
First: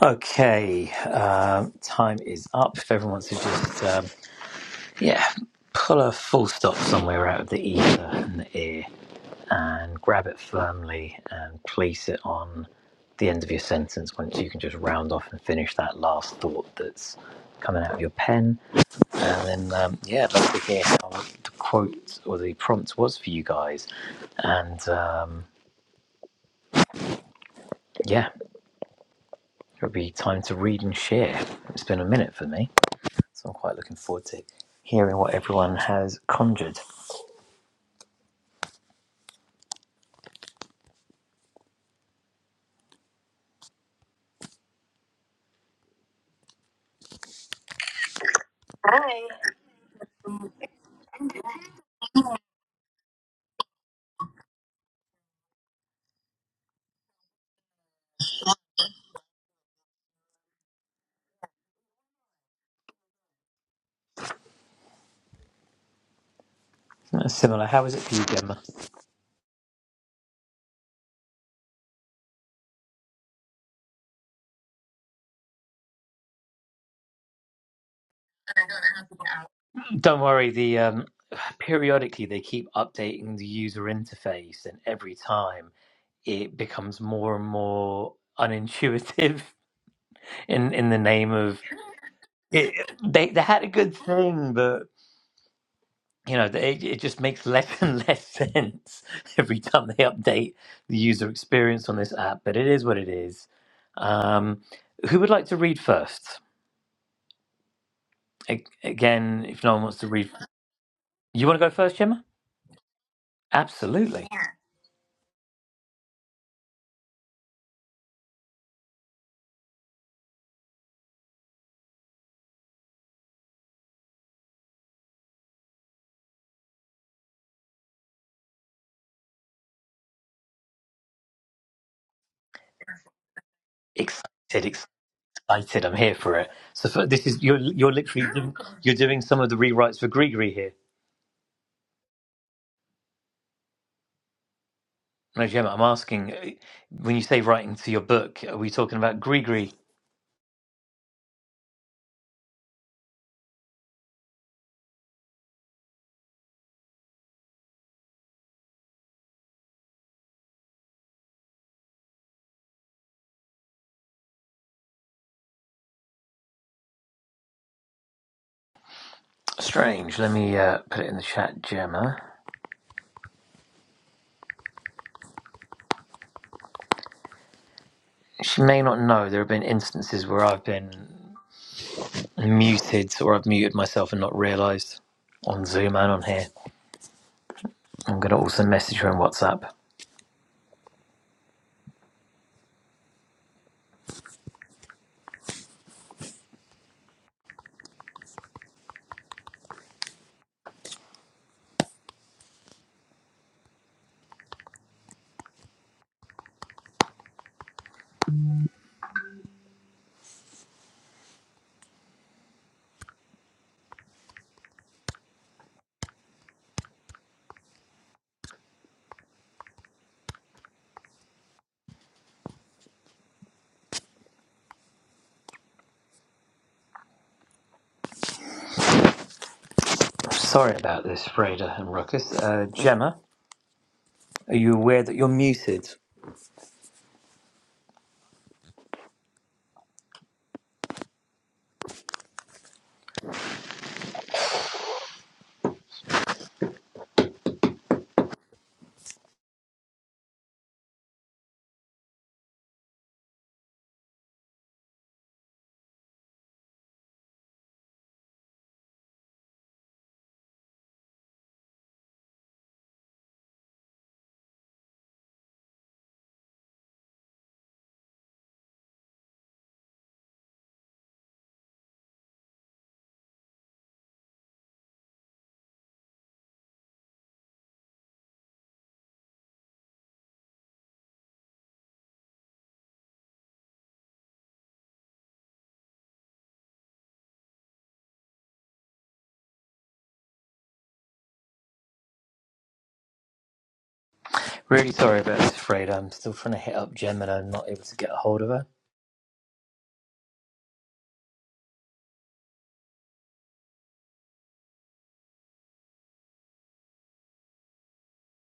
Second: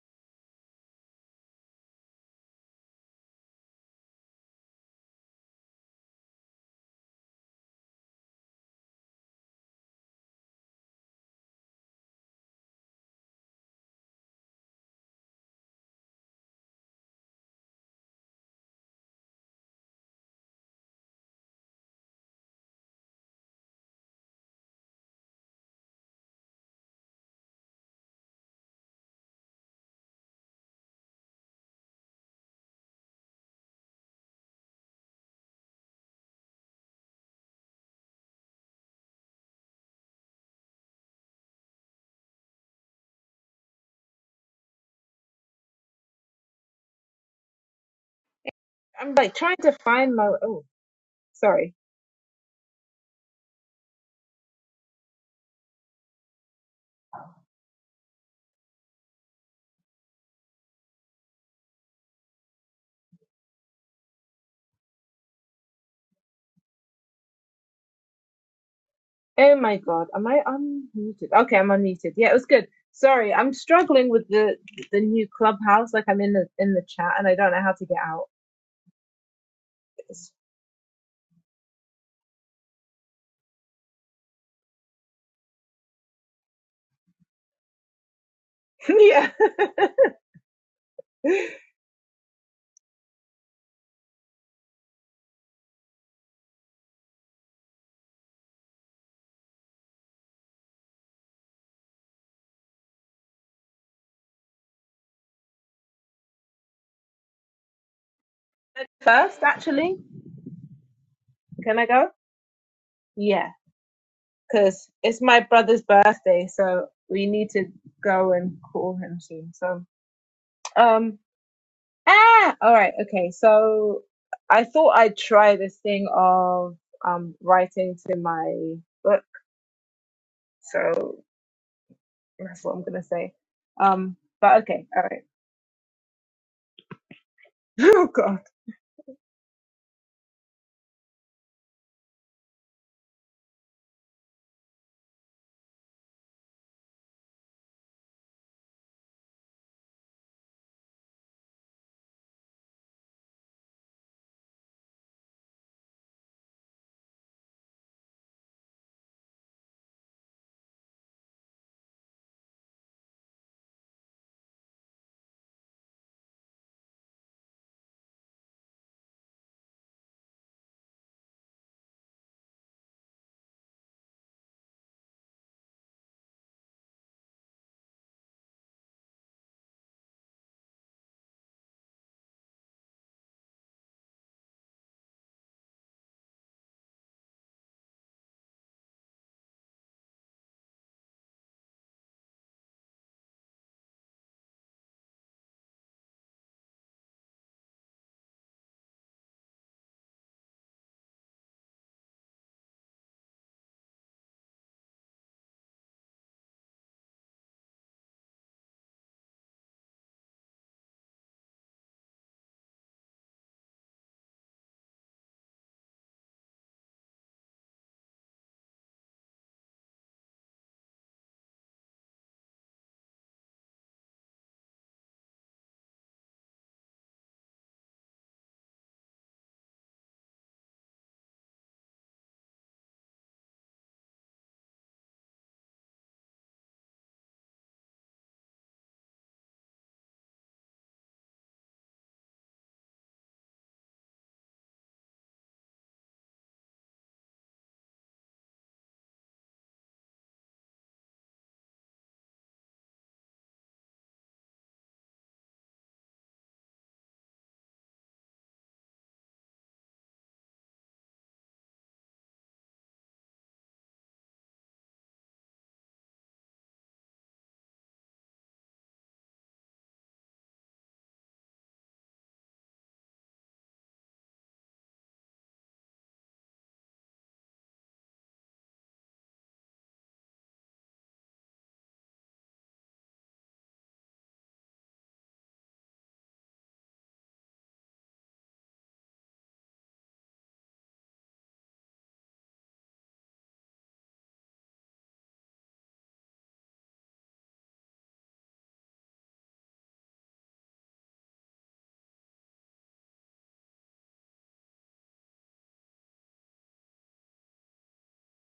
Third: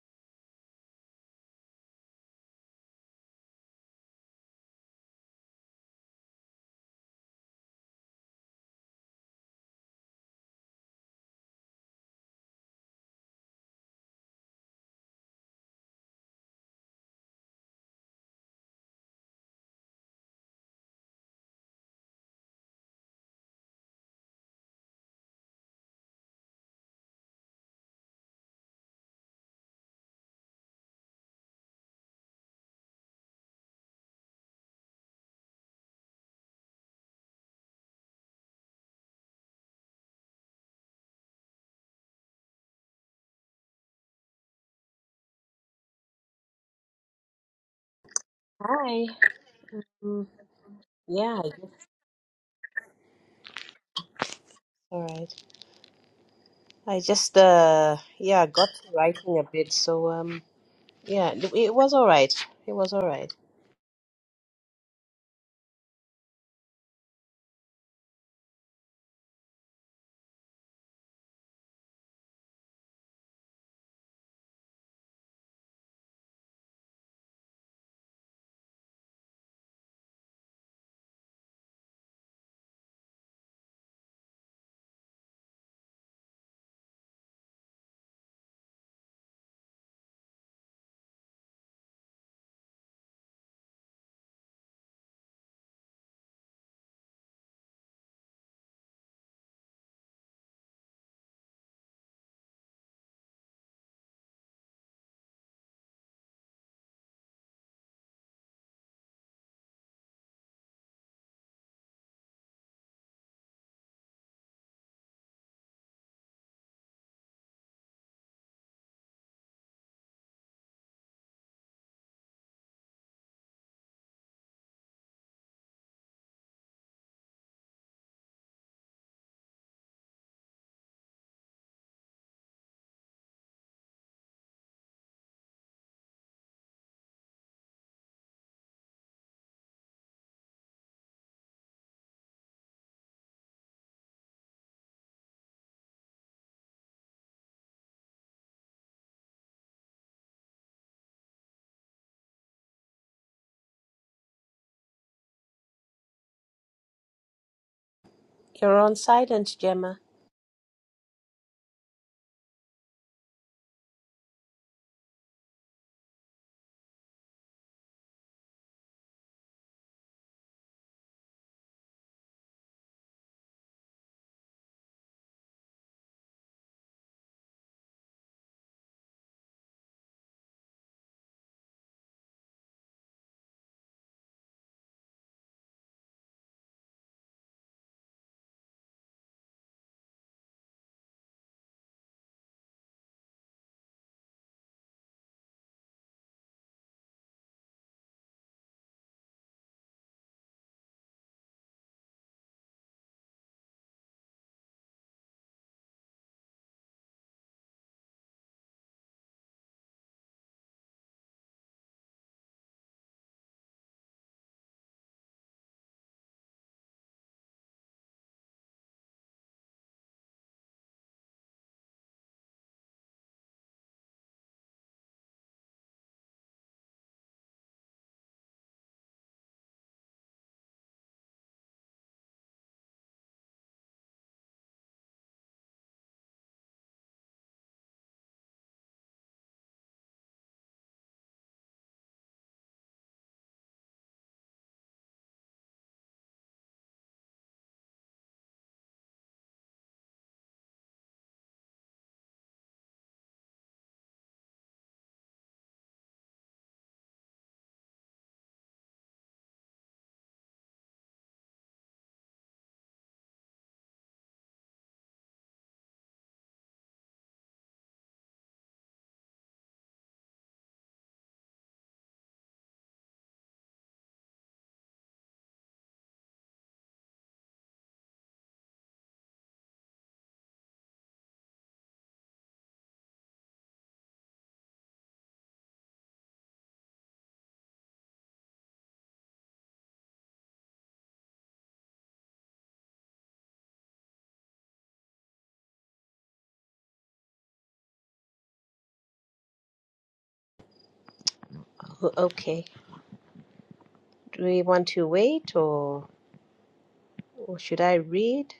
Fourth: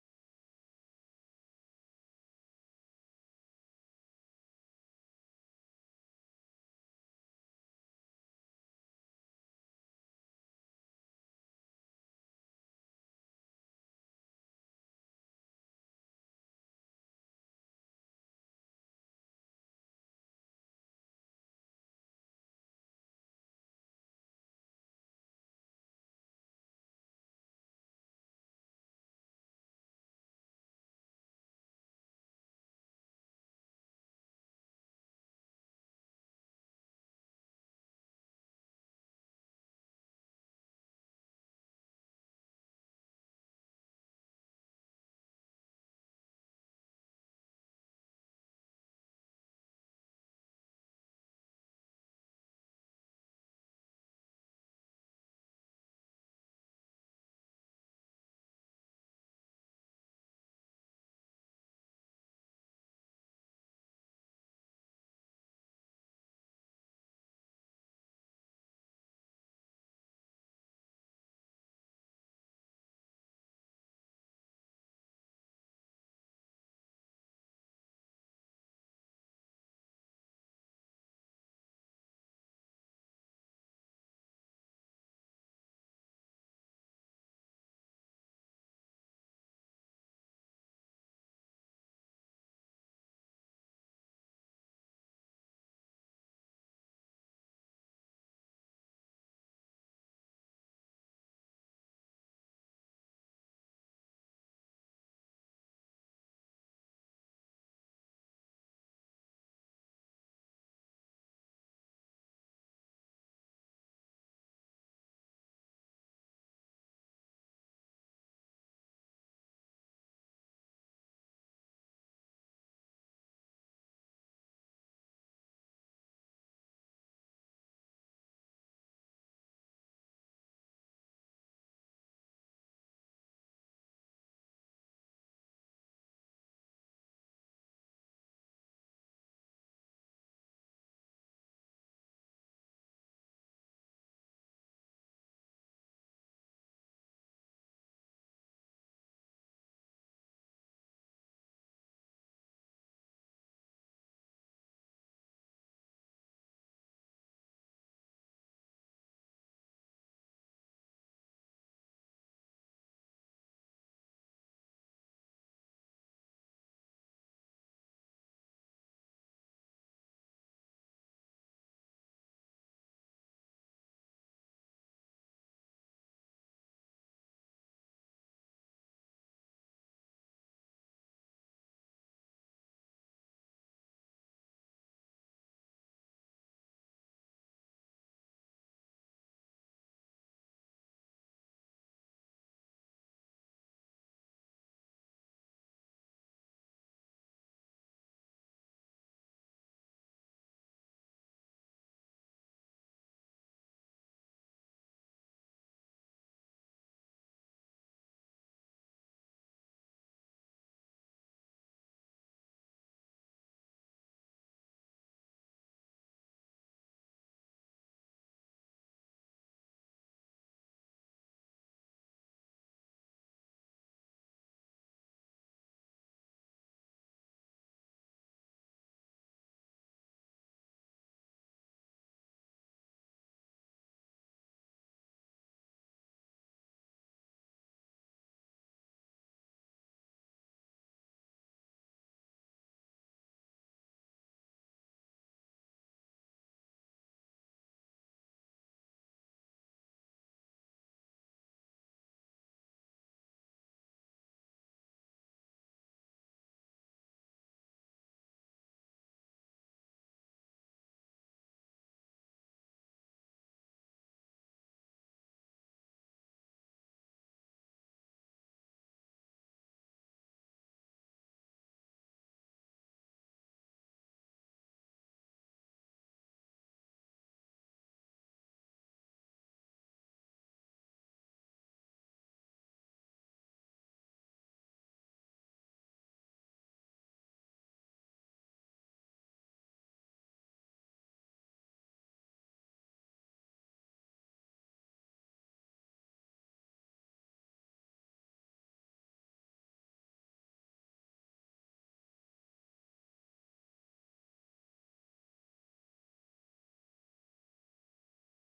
Okay, um, time is up. If everyone wants to just. um, Yeah, pull a full stop somewhere out of the ether and the ear and grab it firmly and place it on the end of your sentence once you can just round off and finish that last thought that's coming out of your pen. And then, um, yeah, I'd love to hear how the quote or the prompt was for you guys. And um, yeah, it'll be time to read and share. It's been a minute for me, so I'm quite looking forward to hearing what everyone has conjured. Hi. I'm like trying to find Mm, my. Oh, yeah, I guess sorry. all right. I just uh yeah, got to writing a bit. So um yeah, it, it was all right. It was all right. Uh, Similar, how is it for you, Gemma? Oh my God. Am I unmuted? Okay, I'm unmuted. Yeah, it was good. Sorry, I'm struggling with the the new clubhouse. Like I'm in the in the chat and I don't know how to get out. Don't It's- worry, the um, <sighs> periodically they keep updating the user interface, and every time it becomes more and more <laughs> unintuitive <laughs> in in the name yeah. of it. They they had a good thing, but you know they, it, it just makes less <laughs> and less sense every time they update the user experience on this app. But it is what it is. Um, who would like to read first? A- First, Again, if no one actually, wants to read, you want to go can I first, go? Gemma? Yeah, Absolutely. because it's my brother's birthday, so we need to go and call him soon. So, um. Ah, all right, okay. So I thought I'd try this thing of um writing to my book. So that's what I'm gonna say. Um, but Excited, okay, all right. <laughs> excited. I'm here for it. So for, this is you're you're Oh literally God. doing, you're doing some of the rewrites for Grigri here. No, Gemma, I'm asking uh, when you say writing to your book, are we talking about Grigri? You're on silent, Gemma. Strange. Let me uh, put it in the chat, Gemma. She may not know. There have been instances where I've been muted or I've muted myself and not realised on Zoom and on here. I'm going to also message her on WhatsApp. Sorry about this, Freda and Ruckus. Uh, Gemma, are you aware that you're muted? Really sorry about this, Fred. I'm still trying to hit up Gem and I'm not able to get a hold of her. O- Okay. Do we want to wait or Or should I read?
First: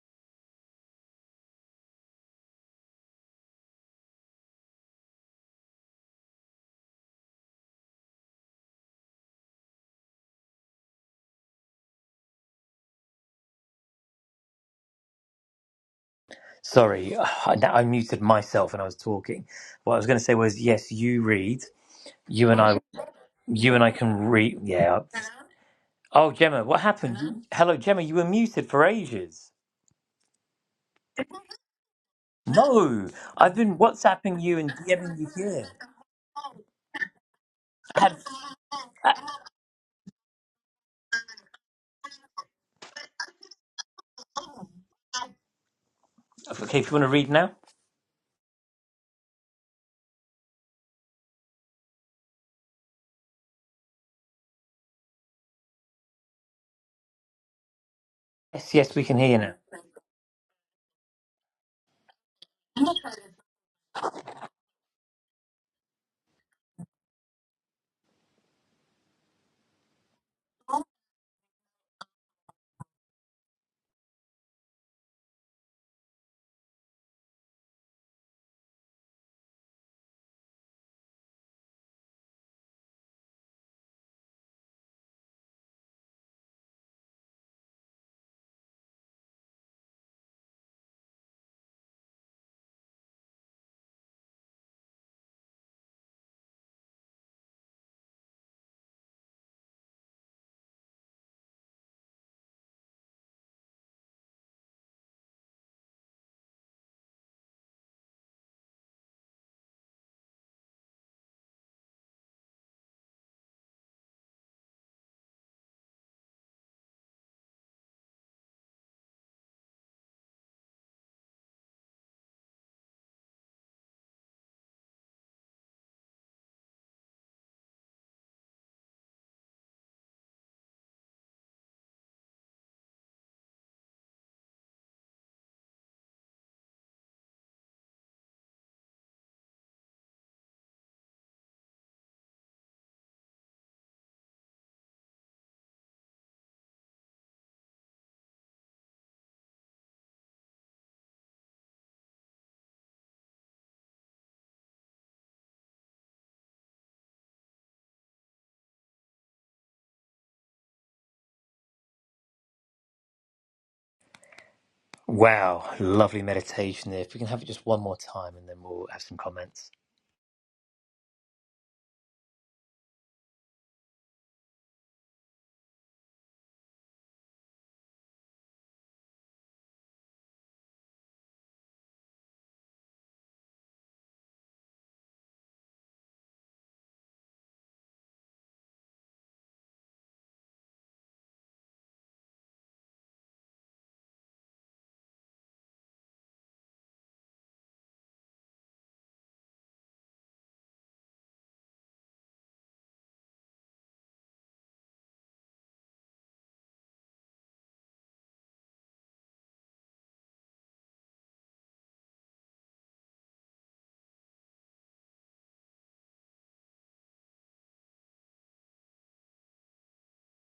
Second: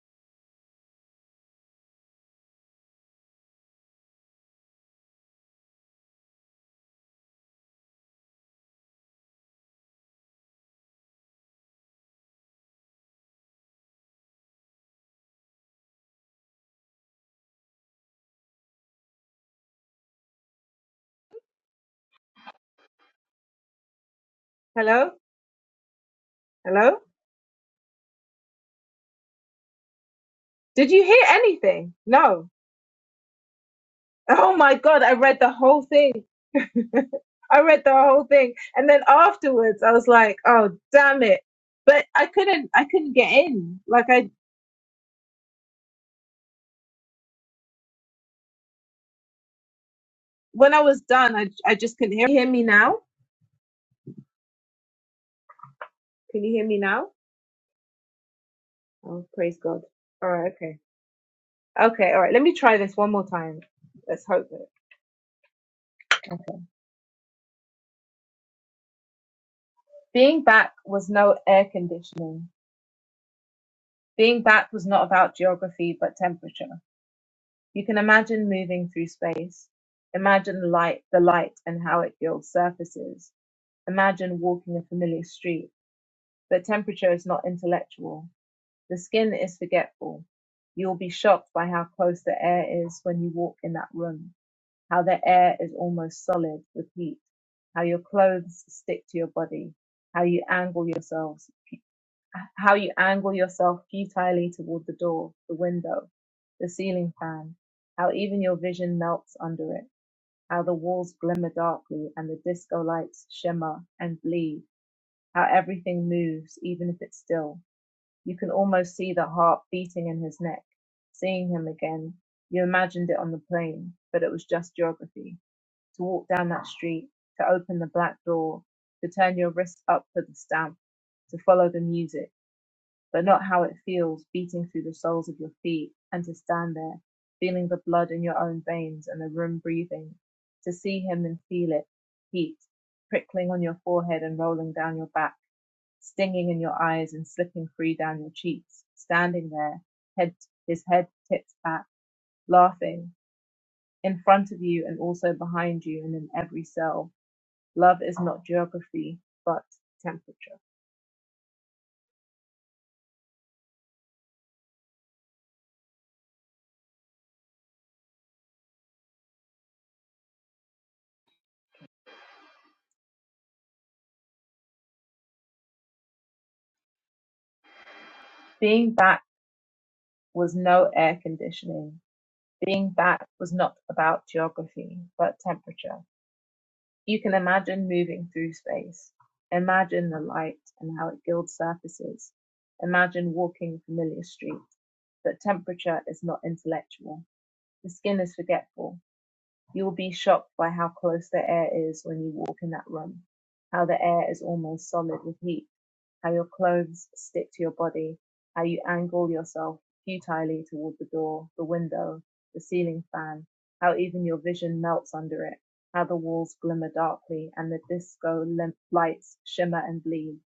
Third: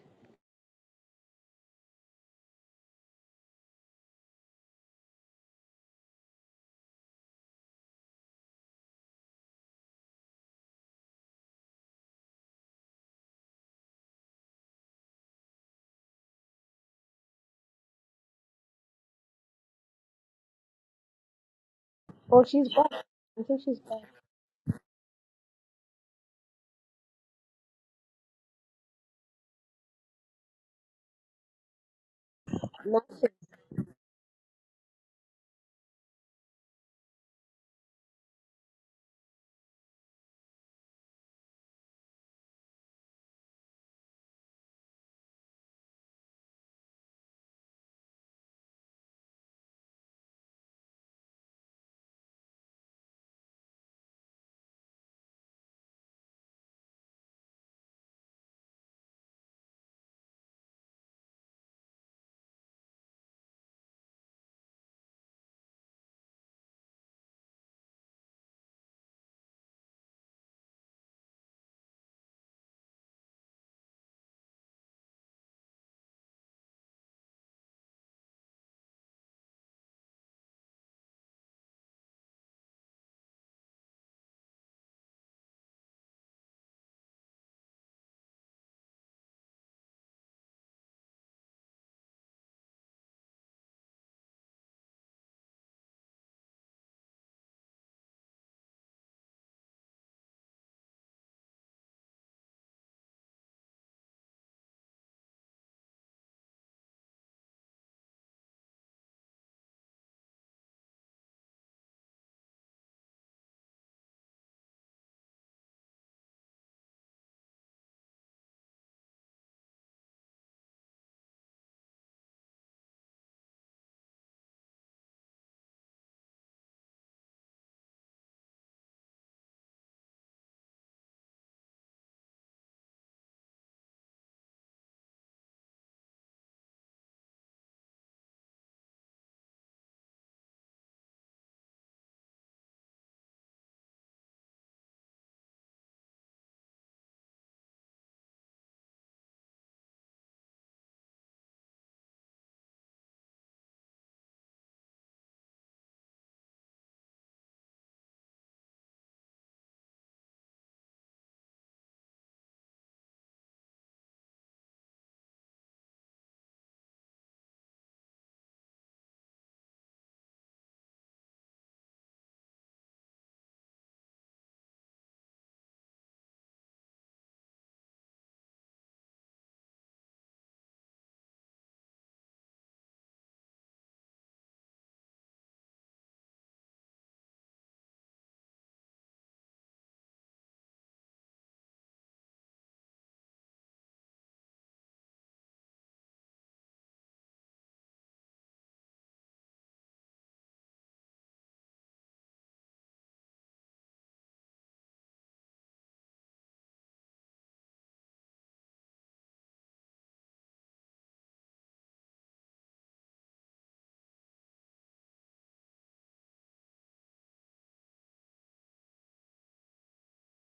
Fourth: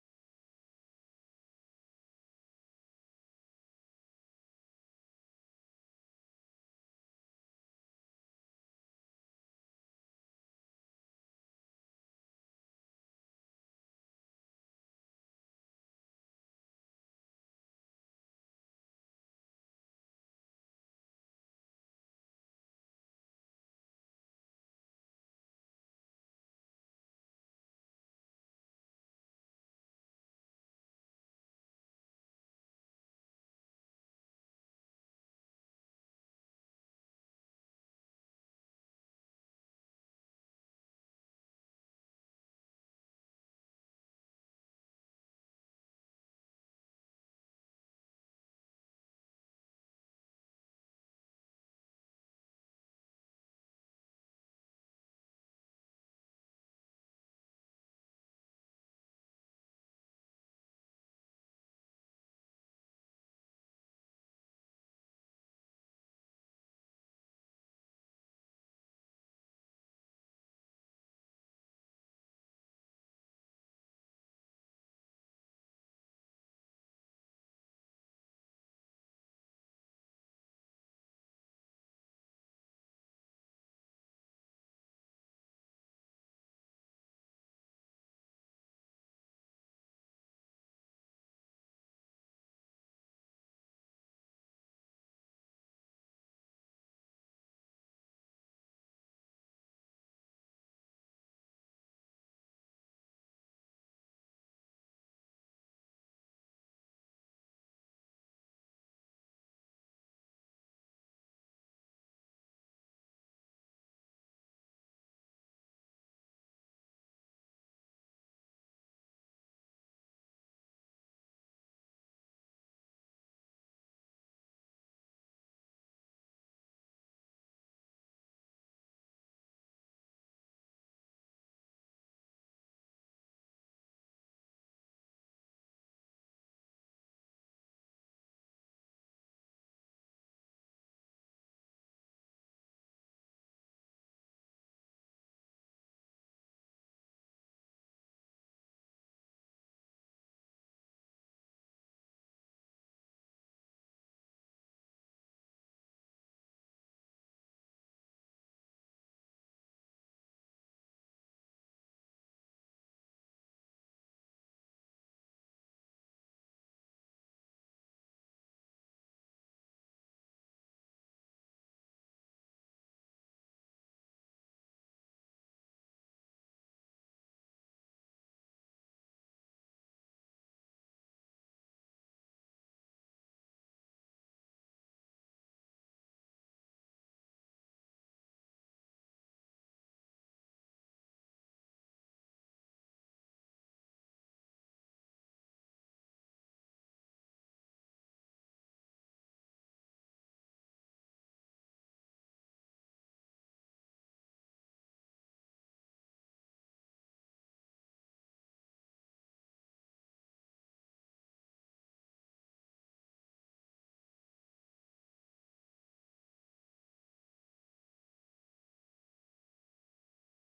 Sorry, <sighs> I, I muted myself when I was talking. What I was going to say was, yes, you read. Oh, You and she's I, back. I think you she's and I back. can read. Yeah. Hello? Oh, Gemma, what Hello? happened? You- Hello, Gemma. You were muted for ages. Did you hear anything? No. <laughs> No, Nothing. I've been WhatsApping Oh you and my God, I DMing you read the here. whole thing. <laughs> I read the I whole thing. And then afterwards I was like, oh damn it. But I couldn't I couldn't get in. Like I okay, if you want to read now. when I was done, I I just couldn't hear. Can you hear me now? Can you hear me now? Yes, yes, we can Oh, hear you now. praise God. All right, okay. Okay, all right. Let me try this one more time. Let's hope that. Being back was no air conditioning. Being back was not about geography, but temperature. You can imagine moving through space. Imagine light, the light and how it gilds surfaces. Imagine walking a familiar street. But temperature is not intellectual. The skin is forgetful. You'll be shocked by how close the air is when you walk in that room. how the air is almost solid with heat, how your clothes stick to your body, how you angle yourselves, how you angle yourself futilely toward the door, the window, the ceiling fan, how even your vision melts under it, how the walls glimmer darkly and the disco lights shimmer and bleed, how everything moves, even if it's still. You can almost see the heart beating in his neck, seeing him again. You imagined it on the plane, but it was just geography to walk down that street, to open the black door, to turn your wrist up for the stamp, to follow the music, but not how it feels beating through the soles of your feet, and to stand there, feeling the blood in your own veins and the room breathing, to see him and feel it, heat, prickling on your forehead and rolling down your back, stinging in your eyes and slipping free down your cheeks, standing there, head, his head tipped back, laughing, in front of you and also behind you and in every cell Love is not geography, but temperature. Wow, lovely meditation there. If we can have it just one more time, and then we'll have some comments. Being back was no air conditioning. Being back was not about geography, but temperature. You can imagine moving through space. Imagine the light and how it gilds surfaces. Imagine walking familiar streets. But temperature is not intellectual. The skin is forgetful. You will be shocked by how close the air is when you walk in that room, how the air is almost solid with heat how your clothes stick to your body, how you angle yourself futilely toward the door, the window, the ceiling fan, how even your vision melts under it, how the walls glimmer darkly and the disco lim- lights shimmer and bleed,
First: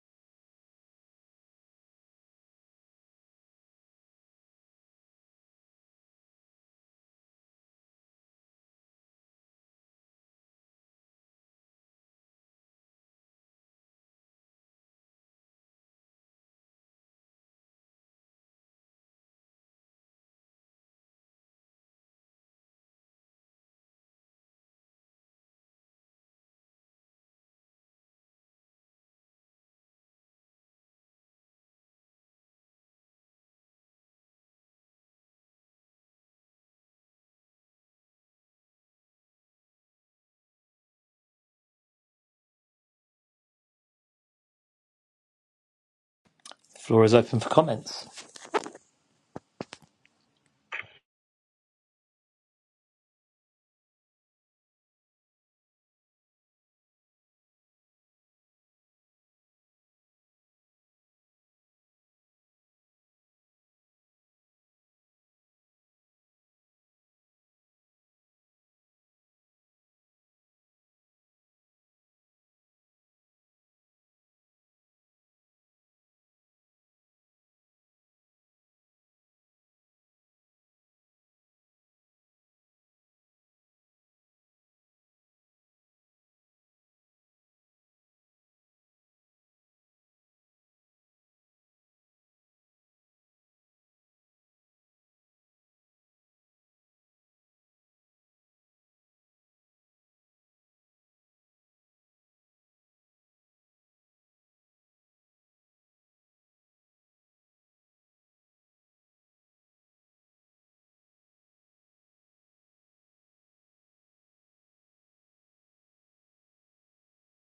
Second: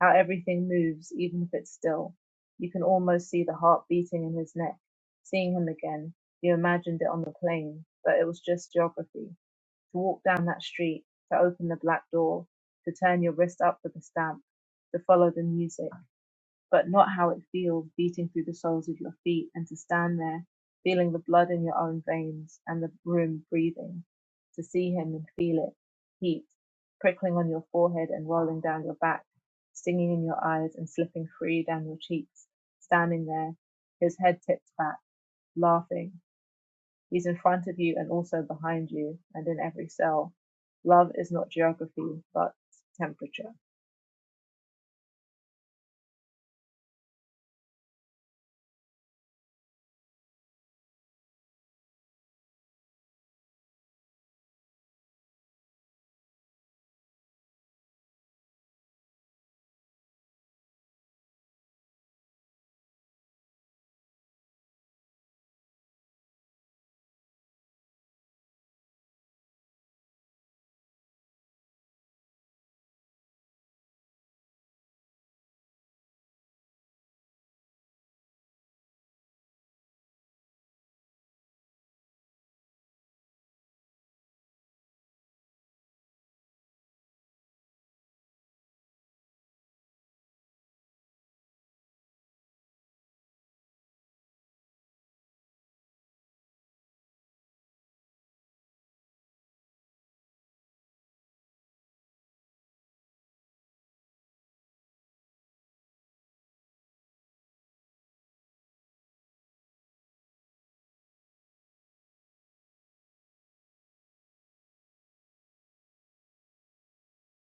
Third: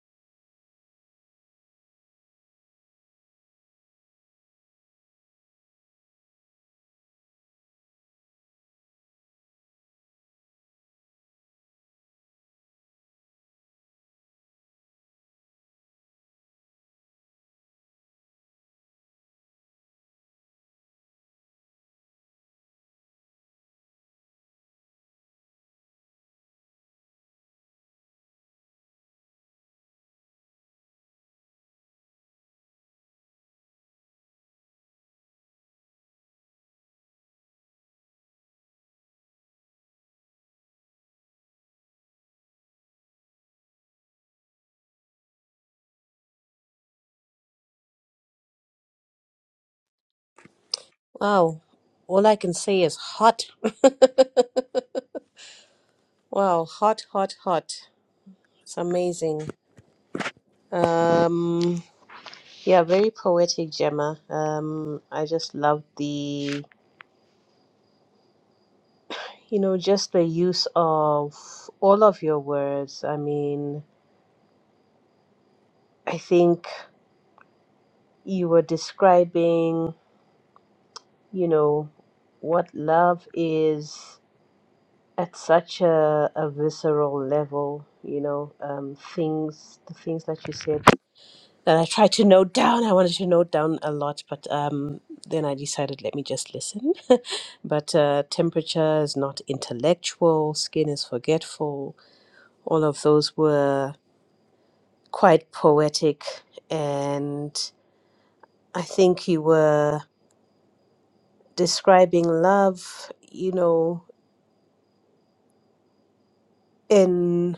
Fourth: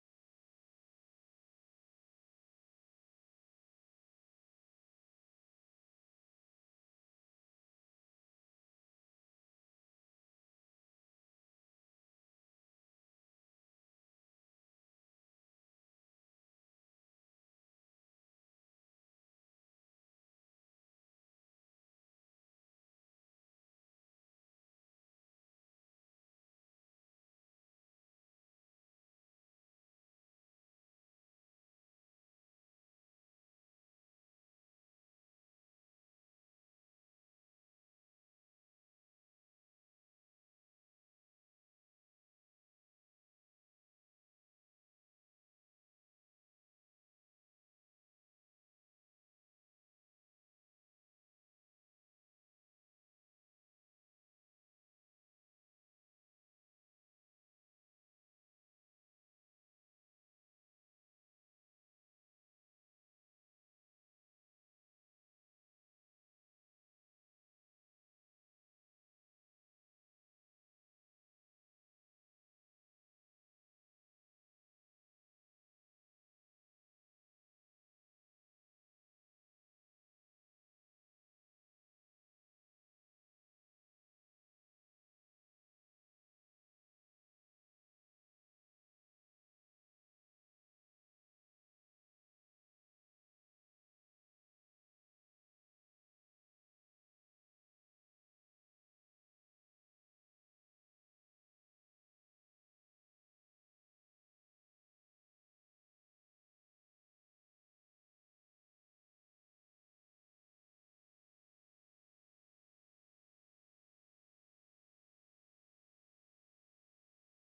how everything moves even if it's still. You can almost see the heart beating in his neck. Seeing him again, you imagined it on the plane, but it was just geography to walk down that street, to open the black door, to turn your wrist up for the stamp, to follow the music, but not how it feels beating through the soles of your feet, and to stand there, feeling the blood in your own veins and the room breathing, to see him and feel it, heat, prickling on your forehead and rolling down your back, stinging in your eyes and slipping free down your cheeks, standing there, his head tipped back, laughing, He's in front of you and also behind you and in every cell. Love is not geography, but temperature. Floor is open for comments. Wow. All I can say is hot. <laughs> Wow, hot, hot, hot. It's amazing. Um yeah, very poetic, Gemma. Um I just love the you know, just the use of all of your words. I mean, I think you were describing, you know, what love is at such a, a visceral level, you know, um, things, the things that you said that I tried to note down. I wanted to note down a lot, but um, then I decided let me just listen. <laughs> but uh, temperature is not intellectual, skin is forgetful. All of those were quite poetic. And I think you were describing love, you know, in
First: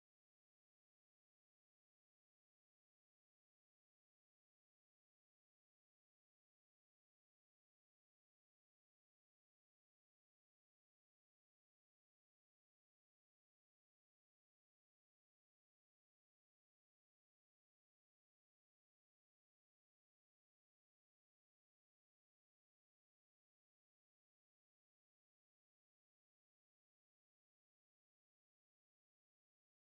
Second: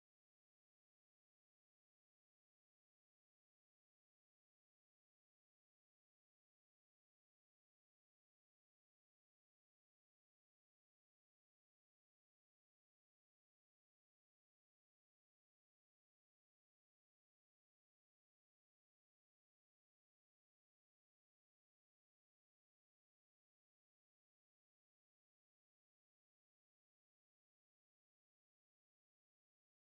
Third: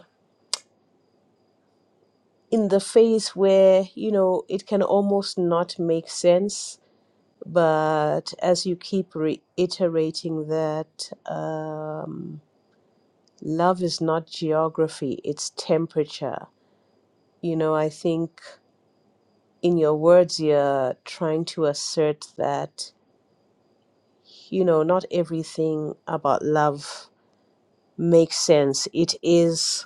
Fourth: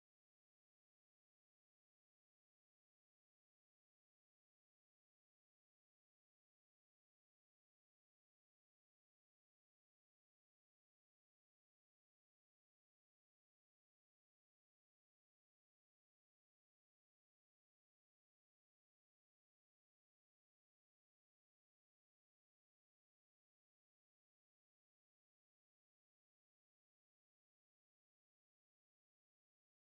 in the phase where you know it can almost not make sense but as you keep reiterating that um, love is not geography it's temperature you know i think in your words you're trying to assert that you know not everything about love makes sense it is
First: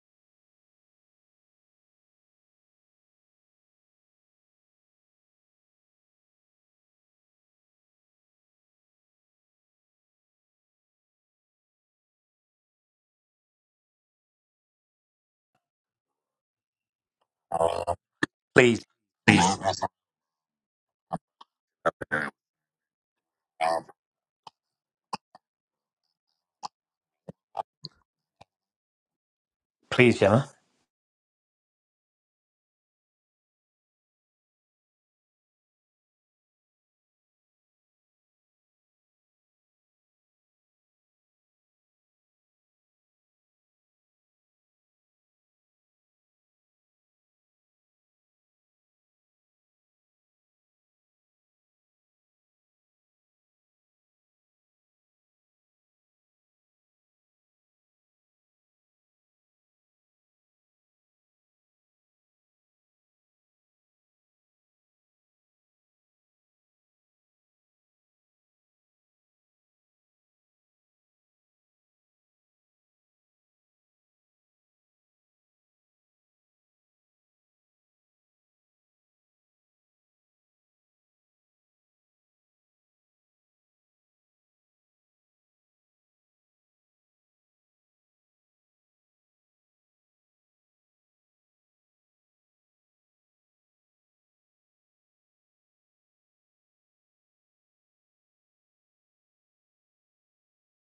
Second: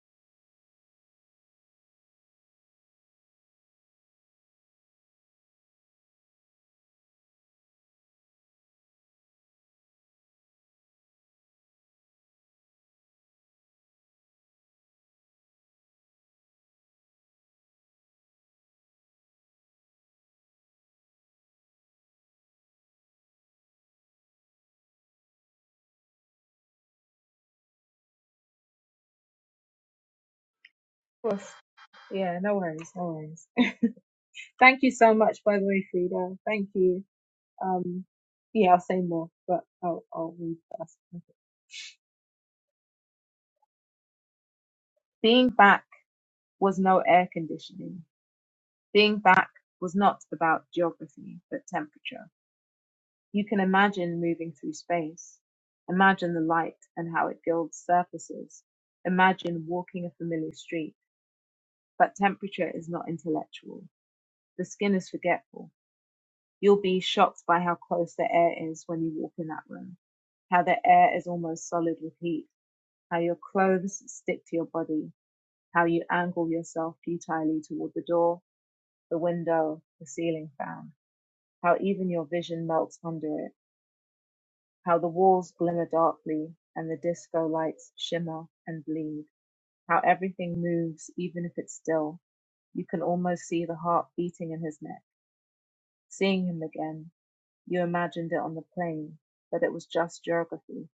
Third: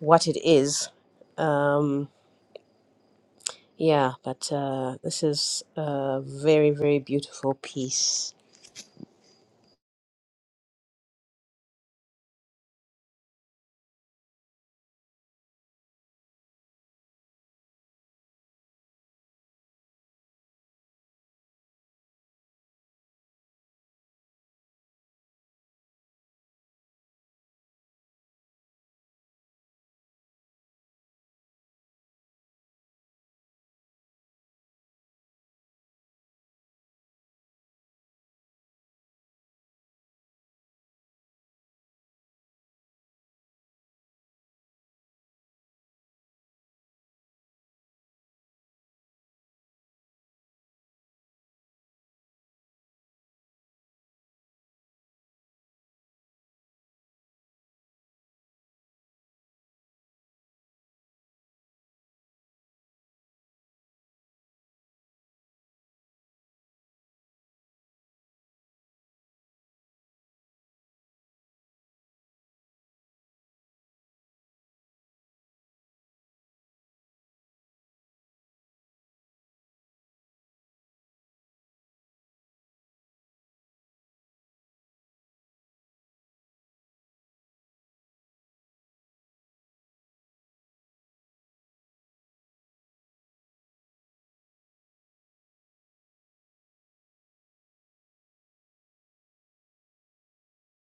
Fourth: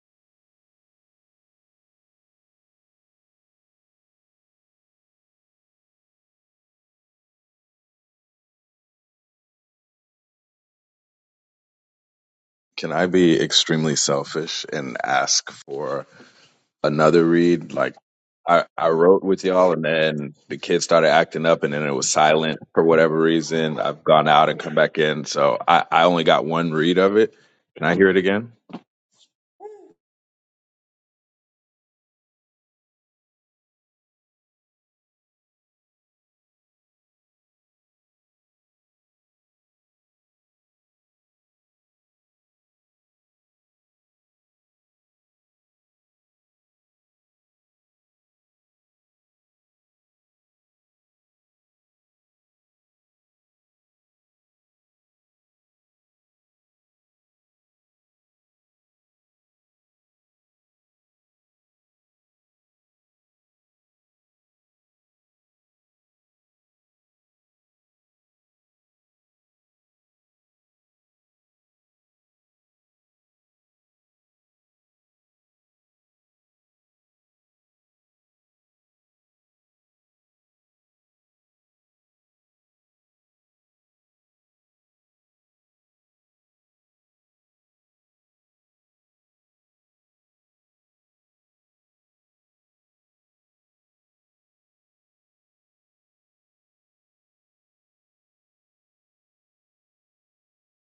what it is um, Yeah, but uh, this is a very, very beautiful piece. Can I be extremely selfish and ask for another read? Like, I, Please, I wrote with y'all, and then the kids started acting up, and then it was silent for whatever reason. I've gone out and come back in, so I, I only got one read of it. Can I hear it again? please, Gemma. Of course. Yeah, no worries, no worries. <laughs> Thank you so much, by the way, Frida. Thank you. Um, yeah, I'll say more, but I'll, I'll read first. Being back was no air conditioning. Being back was not about geography, but temperature. You can imagine moving through space. Imagine the light and how it gilds surfaces. Imagine walking a familiar street. But temperature is not intellectual. The skin is forgetful. You'll be shocked by how close the air is when you walk in that room, how the air is almost solid with heat, how your clothes stick to your body, how you angle yourself futilely toward the door, the window, the ceiling fan, how even your vision melts under it, how the walls glimmer darkly and the disco lights shimmer and bleed, how everything moves even if it's still. You can almost see the heart beating in his neck Seeing him again, you imagined it on the plane, but it was just geography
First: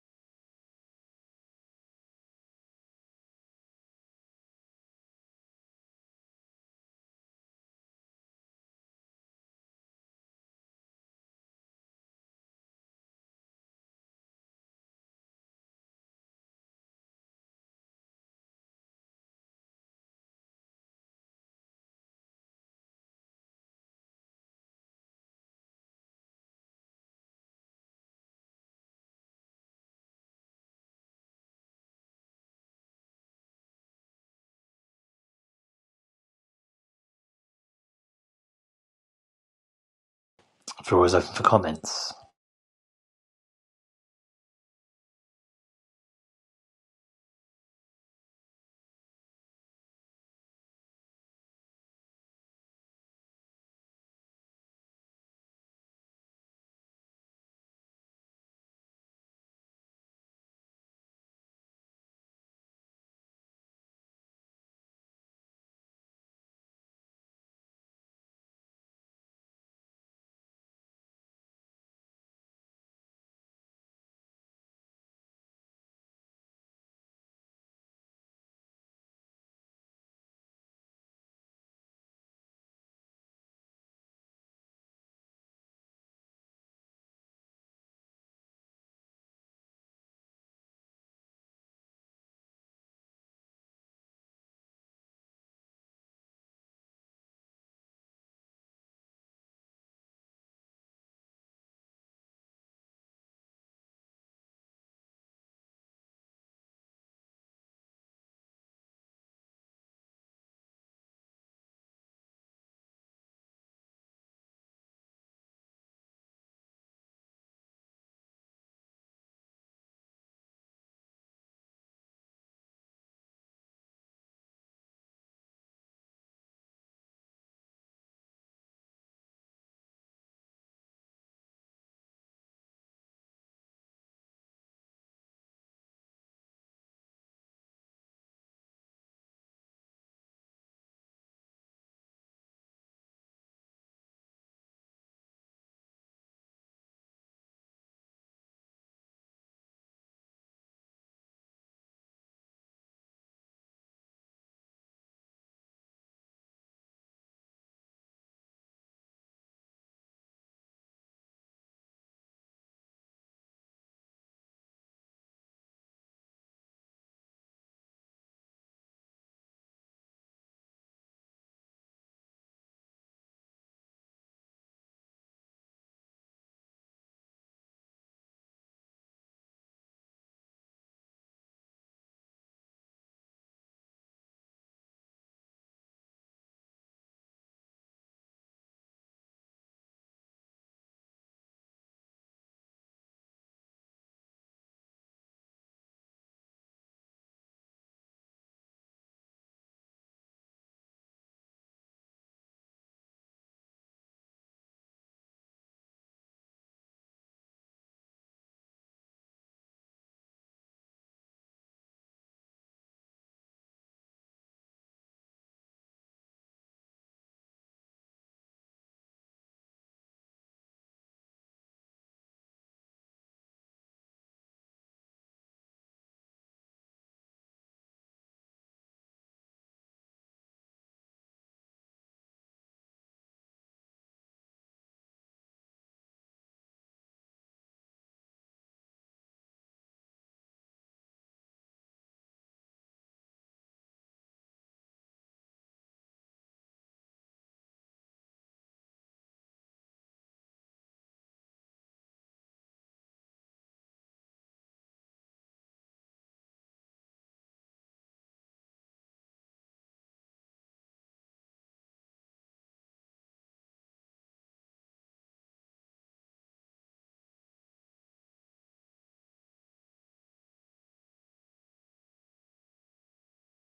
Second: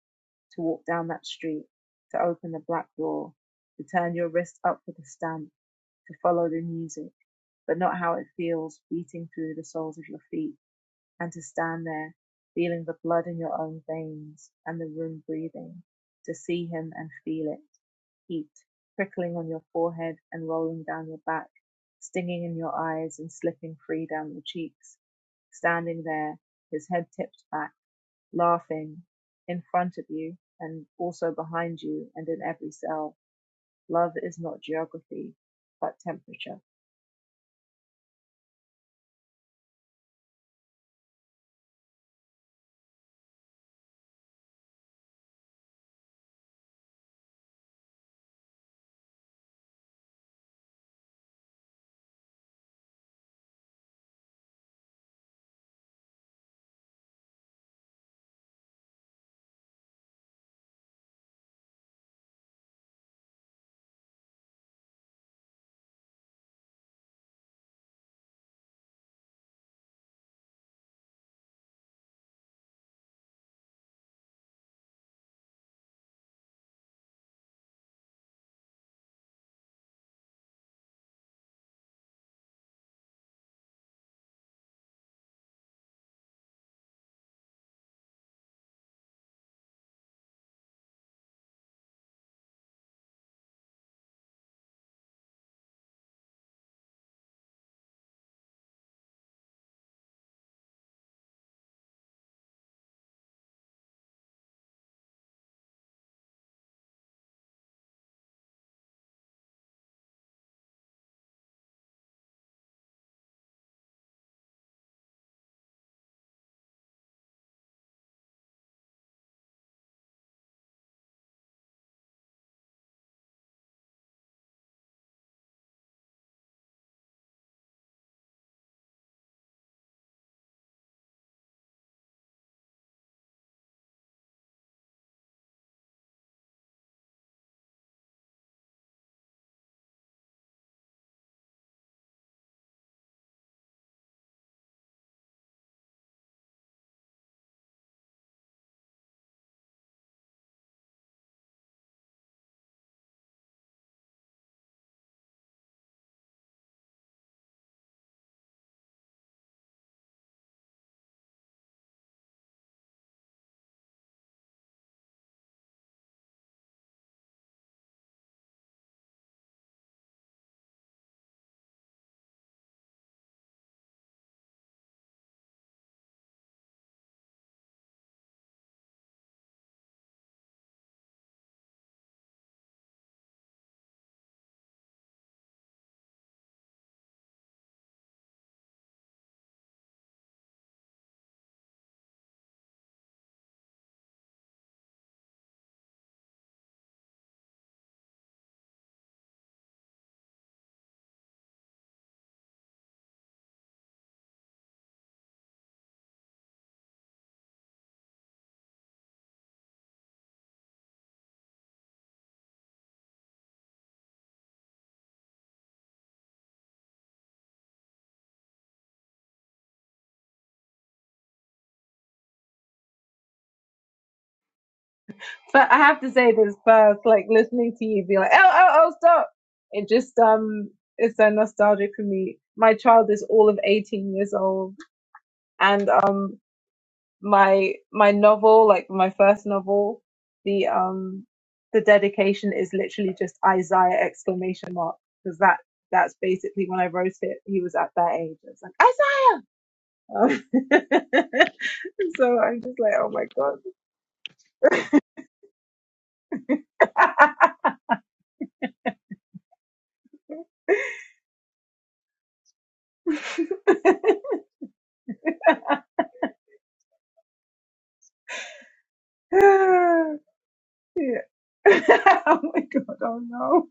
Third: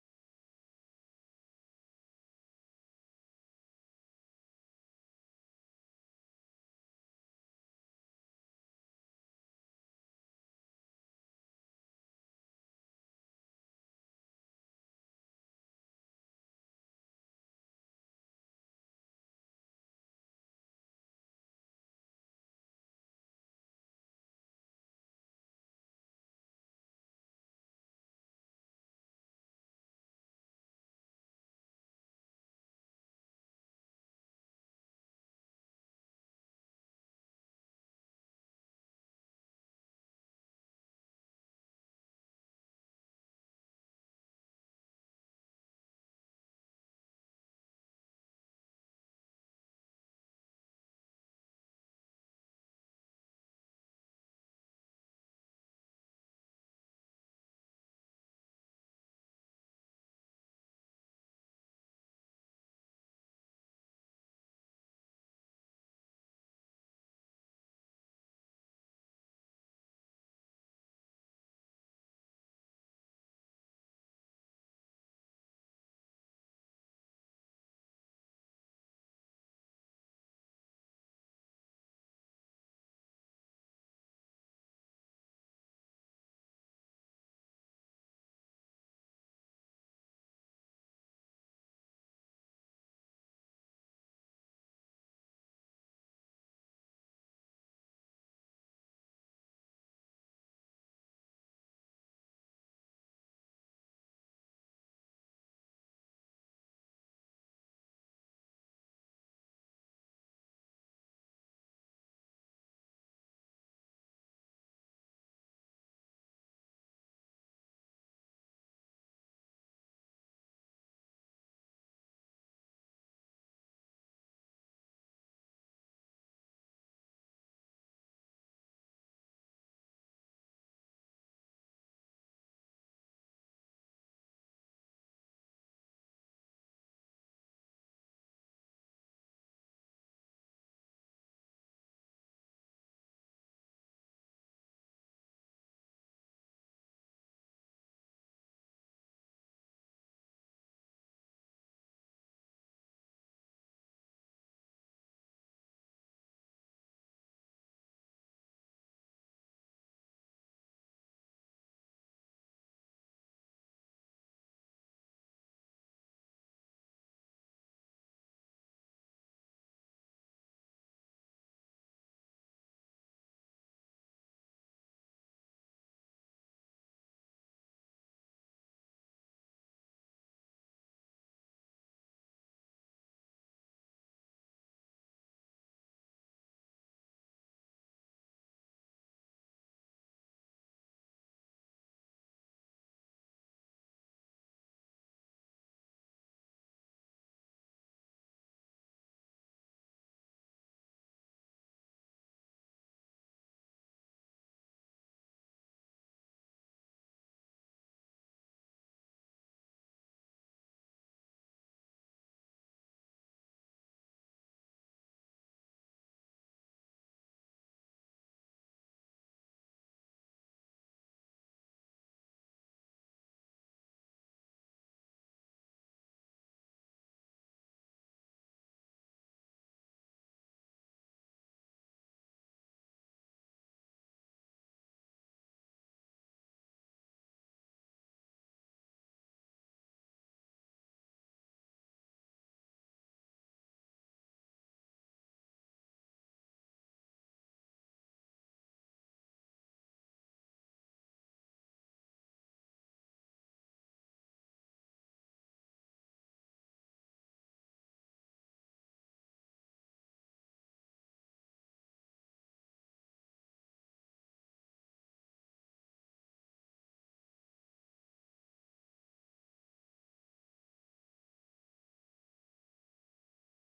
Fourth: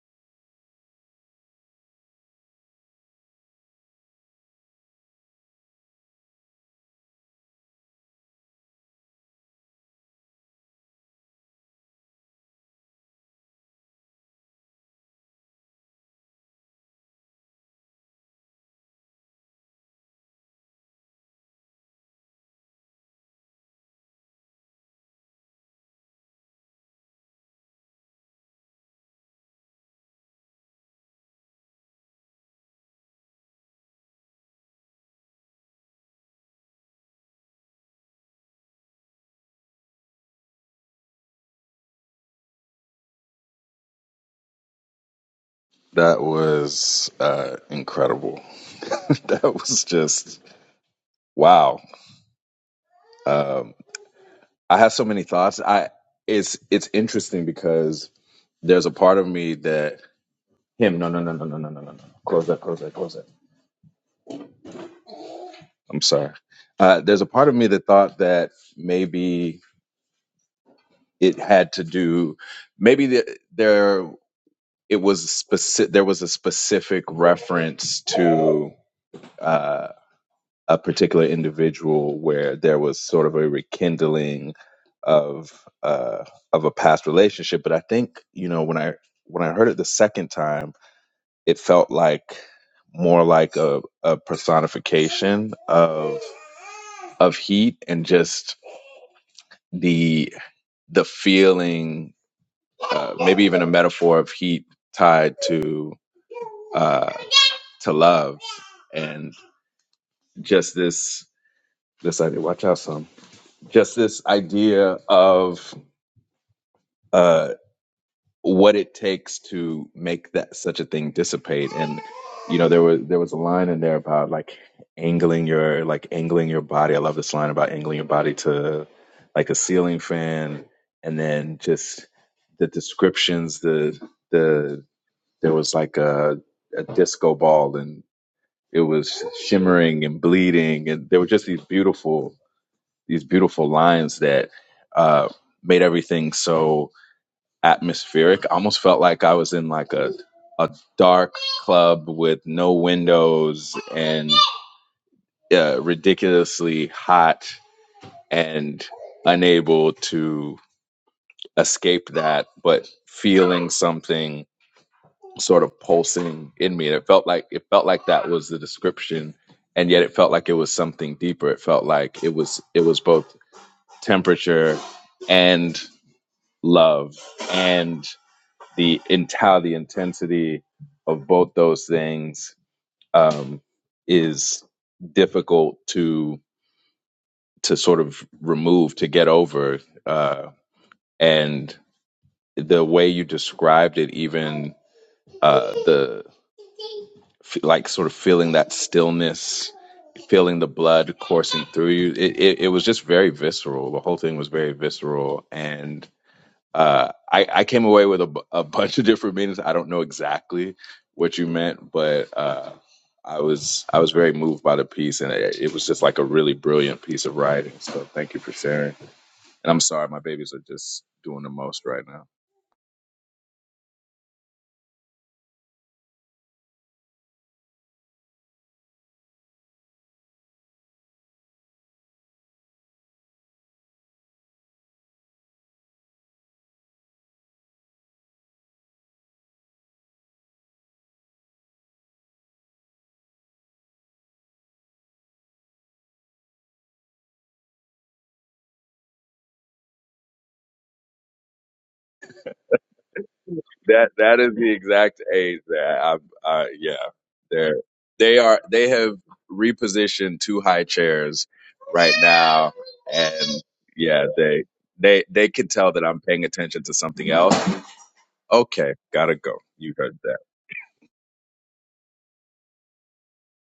to walk down that street, to open the black door, to turn your wrist up for the stamp, to follow the music, but not how it feels beating through the soles of your feet. And to stand there, feeling the blood in your own veins and the room breathing, to see him and feel it, heat prickling on your forehead and rolling down your back, stinging in your eyes and slipping free down your cheeks. Standing there, his head tipped back, laughing, in front of you and also behind you and in every cell. Love is not geography, but temperature. Floor is open for comments. That was uh, incredible. <laughs> that was just wow. Um, I have so many thoughts. I it's it's interesting because there's a part of me that him no no no no no no no no no close that close that close that. I'm sorry. Uh, there's a part of me that thought that maybe it had to do maybe the, there it was specific there was a specific reference to uh, a particular individual where there was sort of a rekindling of uh, of a past relationship. But I think you know when I when I heard it the second time, it felt like more like a, a personification of of heat and just the the feeling, uh, maybe even a metaphor of heat tied to uh, to love and just this this idea. Watch out, son just this idea of uh, what it takes to make that such a thing dissipate and you know there was there was a line in there about like angling your like angling your body i love this line about angling your body to like a ceiling fan and then just the descriptions the the there was like a, a disco ball and it was shimmering and bleeding and there were just these beautiful these beautiful lines that uh, made everything so atmospheric. I almost felt like I was in like a a dark club with no windows and uh, ridiculously hot and unable to escape that, but feeling something sort of pulsing in me. And it felt like it felt like that was the description, and yet it felt like it was something deeper. It felt like it was it was both temperature and love and the entire the intensity of both those things um, is difficult to to sort of remove to get over uh, and the way you described it even uh, the f- like sort of feeling that stillness feeling the blood coursing through you it, it, it was just very visceral the whole thing was very visceral and Uh, I, I came away with a, b- a bunch of different meanings. I don't know exactly what you meant, but uh, I was I was very moved by the piece, and it, it was just like a really brilliant piece of writing. So thank you for sharing. And I'm sorry, my babies are just doing the most right now. But I have to say this first, like listening to you be like, oh, oh, oh, stop. It just, um, it's so nostalgic for me. My child is all of 18 years old and, um, my, my novel, like my first novel, the, um, the dedication is literally just Isaiah exclamation mark because that, that's basically when I wrote it. He was at that age. It's like, Isaiah! Um, <laughs> so I'm just like, oh my That that is the exact age that I've. Uh, yeah, they're they are they have repositioned two high chairs right now, and God. yeah, they they they can tell that I'm paying attention to something else Okay, gotta go. You <laughs> heard that. Yeah. <laughs> oh my god, oh no.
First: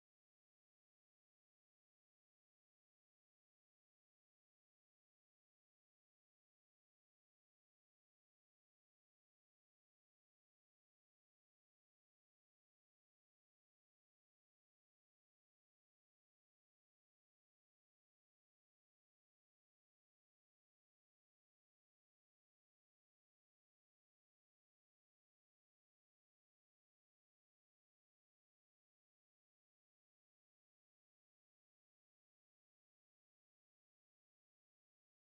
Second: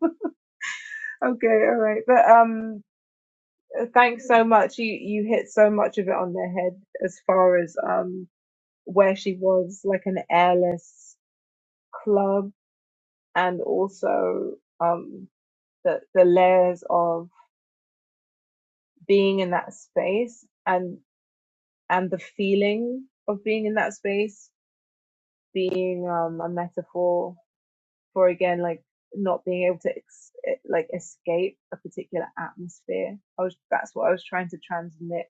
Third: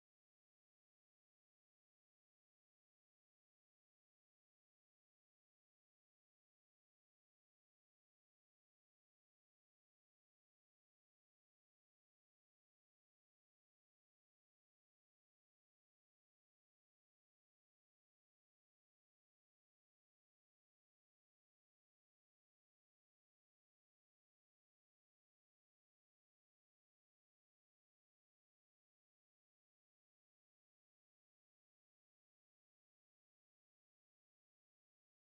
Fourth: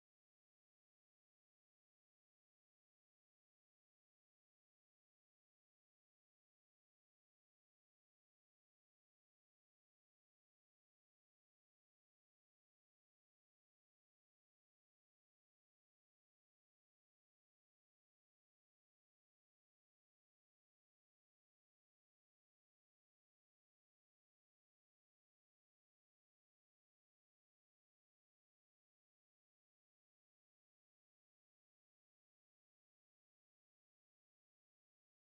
Okay, all right. But um thanks so much. You you hit so much of it on the head as far as um where she was like an airless club and also um the the layers of being in that space and and the feeling of being in that space being um a metaphor for again like not being able to ex- eh, like escape a particular atmosphere. I was that's what I was trying to transmit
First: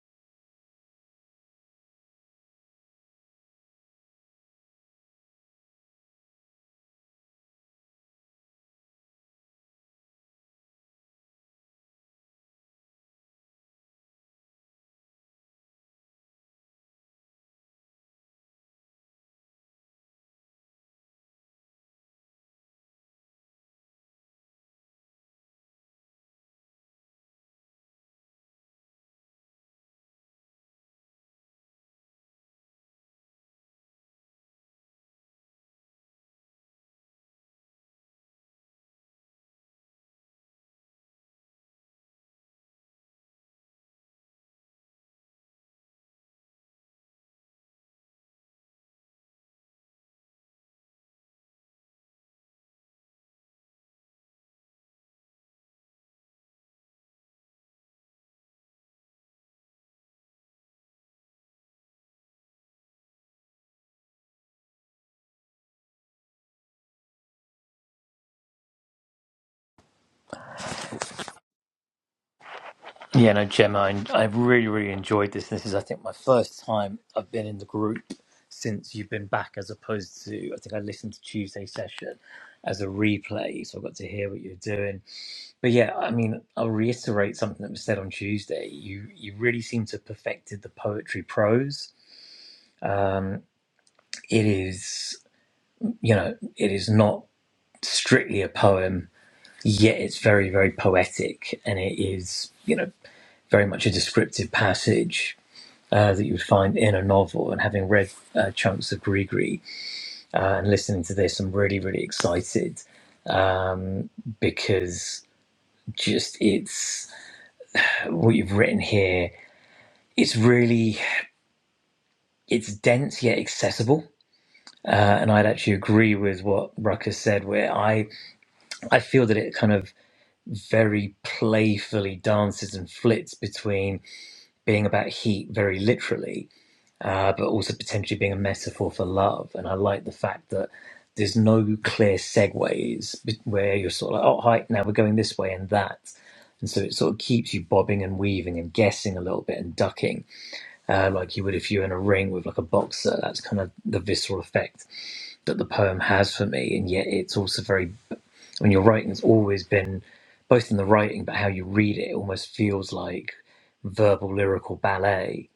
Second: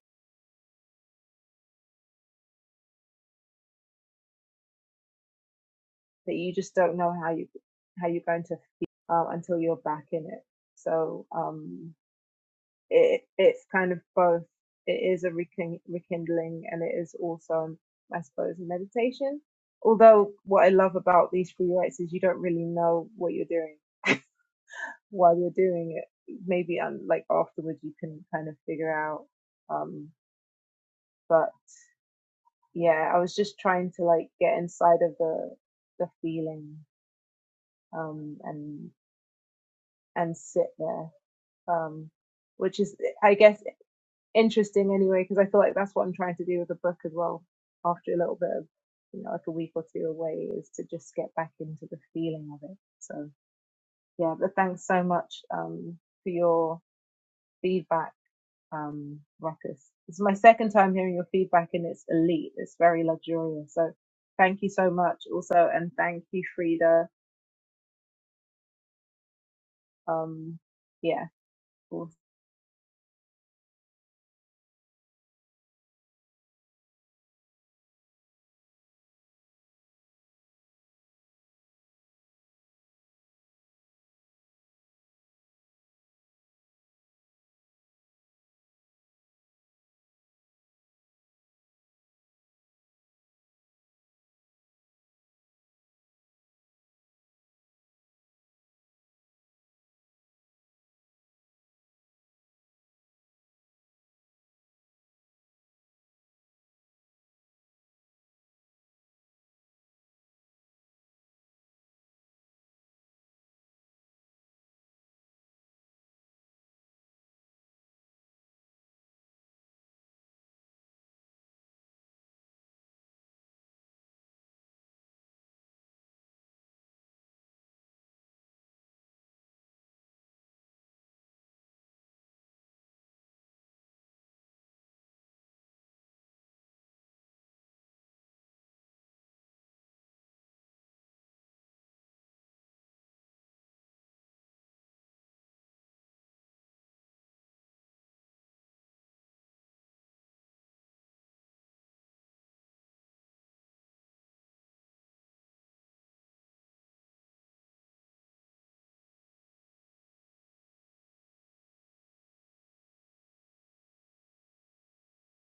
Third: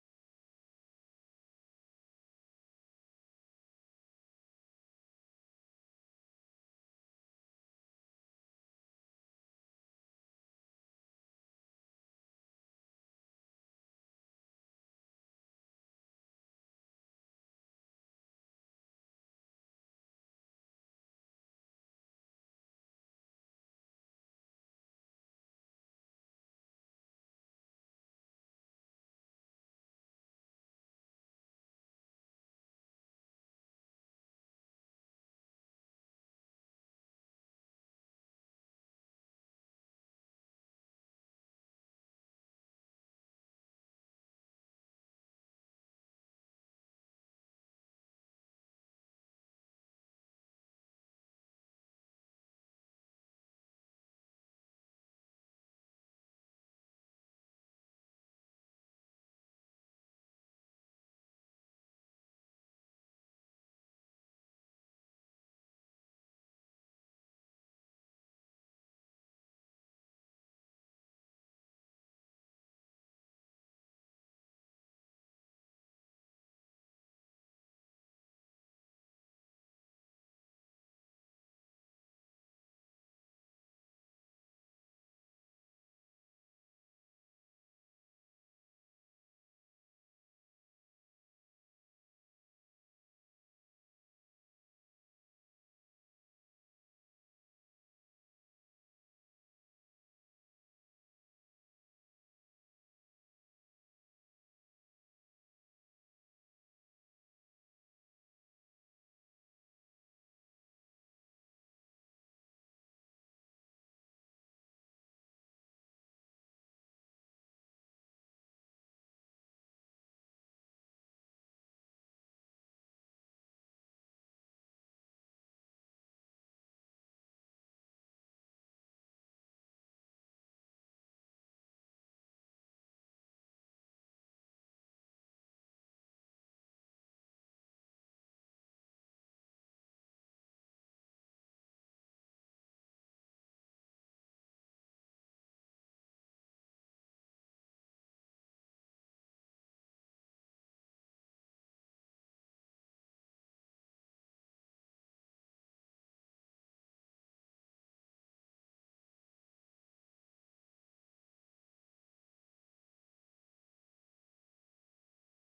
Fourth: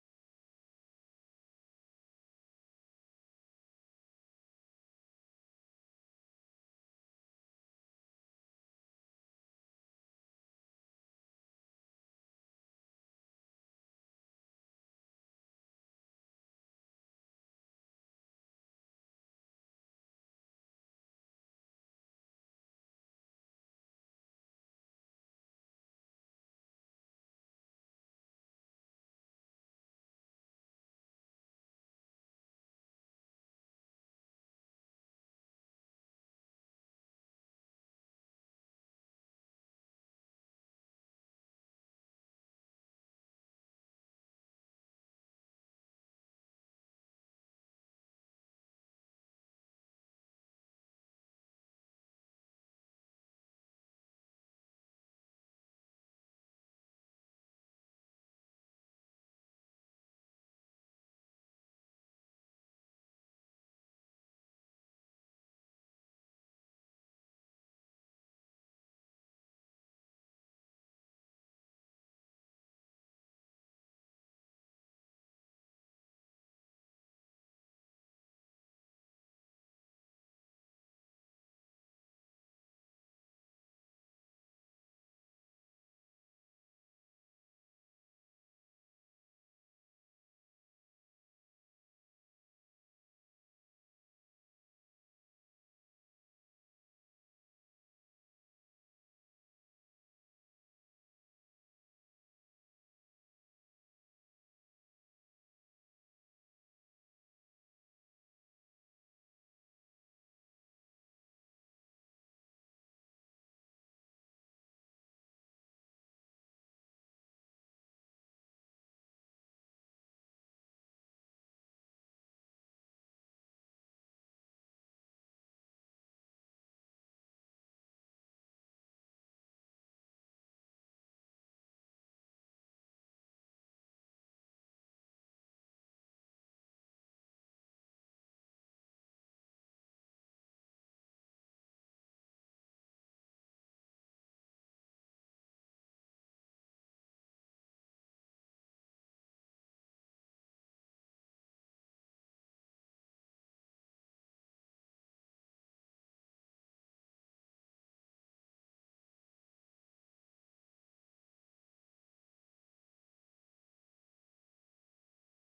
that you just don't know how you how you're going to feel um, until you're back in it. So um, it it's kind of both. It is a rekin- rekindling and it is also I suppose meditation. Although what I love about these free rights is you don't really know what you're doing while you're doing it. Maybe um, like afterwards you can kind of figure out. um, but yeah, I was just trying to like get inside of the the feeling um and and sit there um which is I guess interesting anyway because I feel like that's what I'm trying to do with the book as well after a little bit of you know like a week or two away is to just get back into the feeling of it so yeah but thanks so much um for your feedback um, ruckus. It's my second time hearing your feedback, and it's elite. It's very luxurious. So thank you so much, also, and thank you, Frida. Um, yeah, for- Yeah, no, Gemma, I, I really, really enjoyed this. This is, I think, my first time I've been in the group since you've been back, as opposed to, I think I listened to Tuesday's session as a replay, so I got to hear what you're doing. But yeah, I mean, I'll reiterate something that was said on Tuesday. You you really seem to have perfected the poetry prose. Um, it is, you know, it is not strictly a poem yet it's very, very poetic, and it is, you know, very much a descriptive passage uh, that you would find in a novel. And having read uh, chunks of Grigri uh, and listening to this, I'm really, really excited um, because just it's what you've written here. It's really it's dense yet accessible, uh, and I'd actually agree with what Rucker said. Where I I feel that it kind of very playfully dances and flits between. being about heat very literally, uh, but also potentially being a metaphor for love. And I like the fact that there's no clear segues where you're sort of like, oh, hi, now we're going this way and that. And so it sort of keeps you bobbing and weaving and guessing a little bit and ducking, uh, like you would if you're in a ring with like a boxer. That's kind of the visceral effect that the poem has for me. And yet it's also very, when you're writing, it's always been both in the writing, but how you read it, it almost feels like verbal lyrical ballet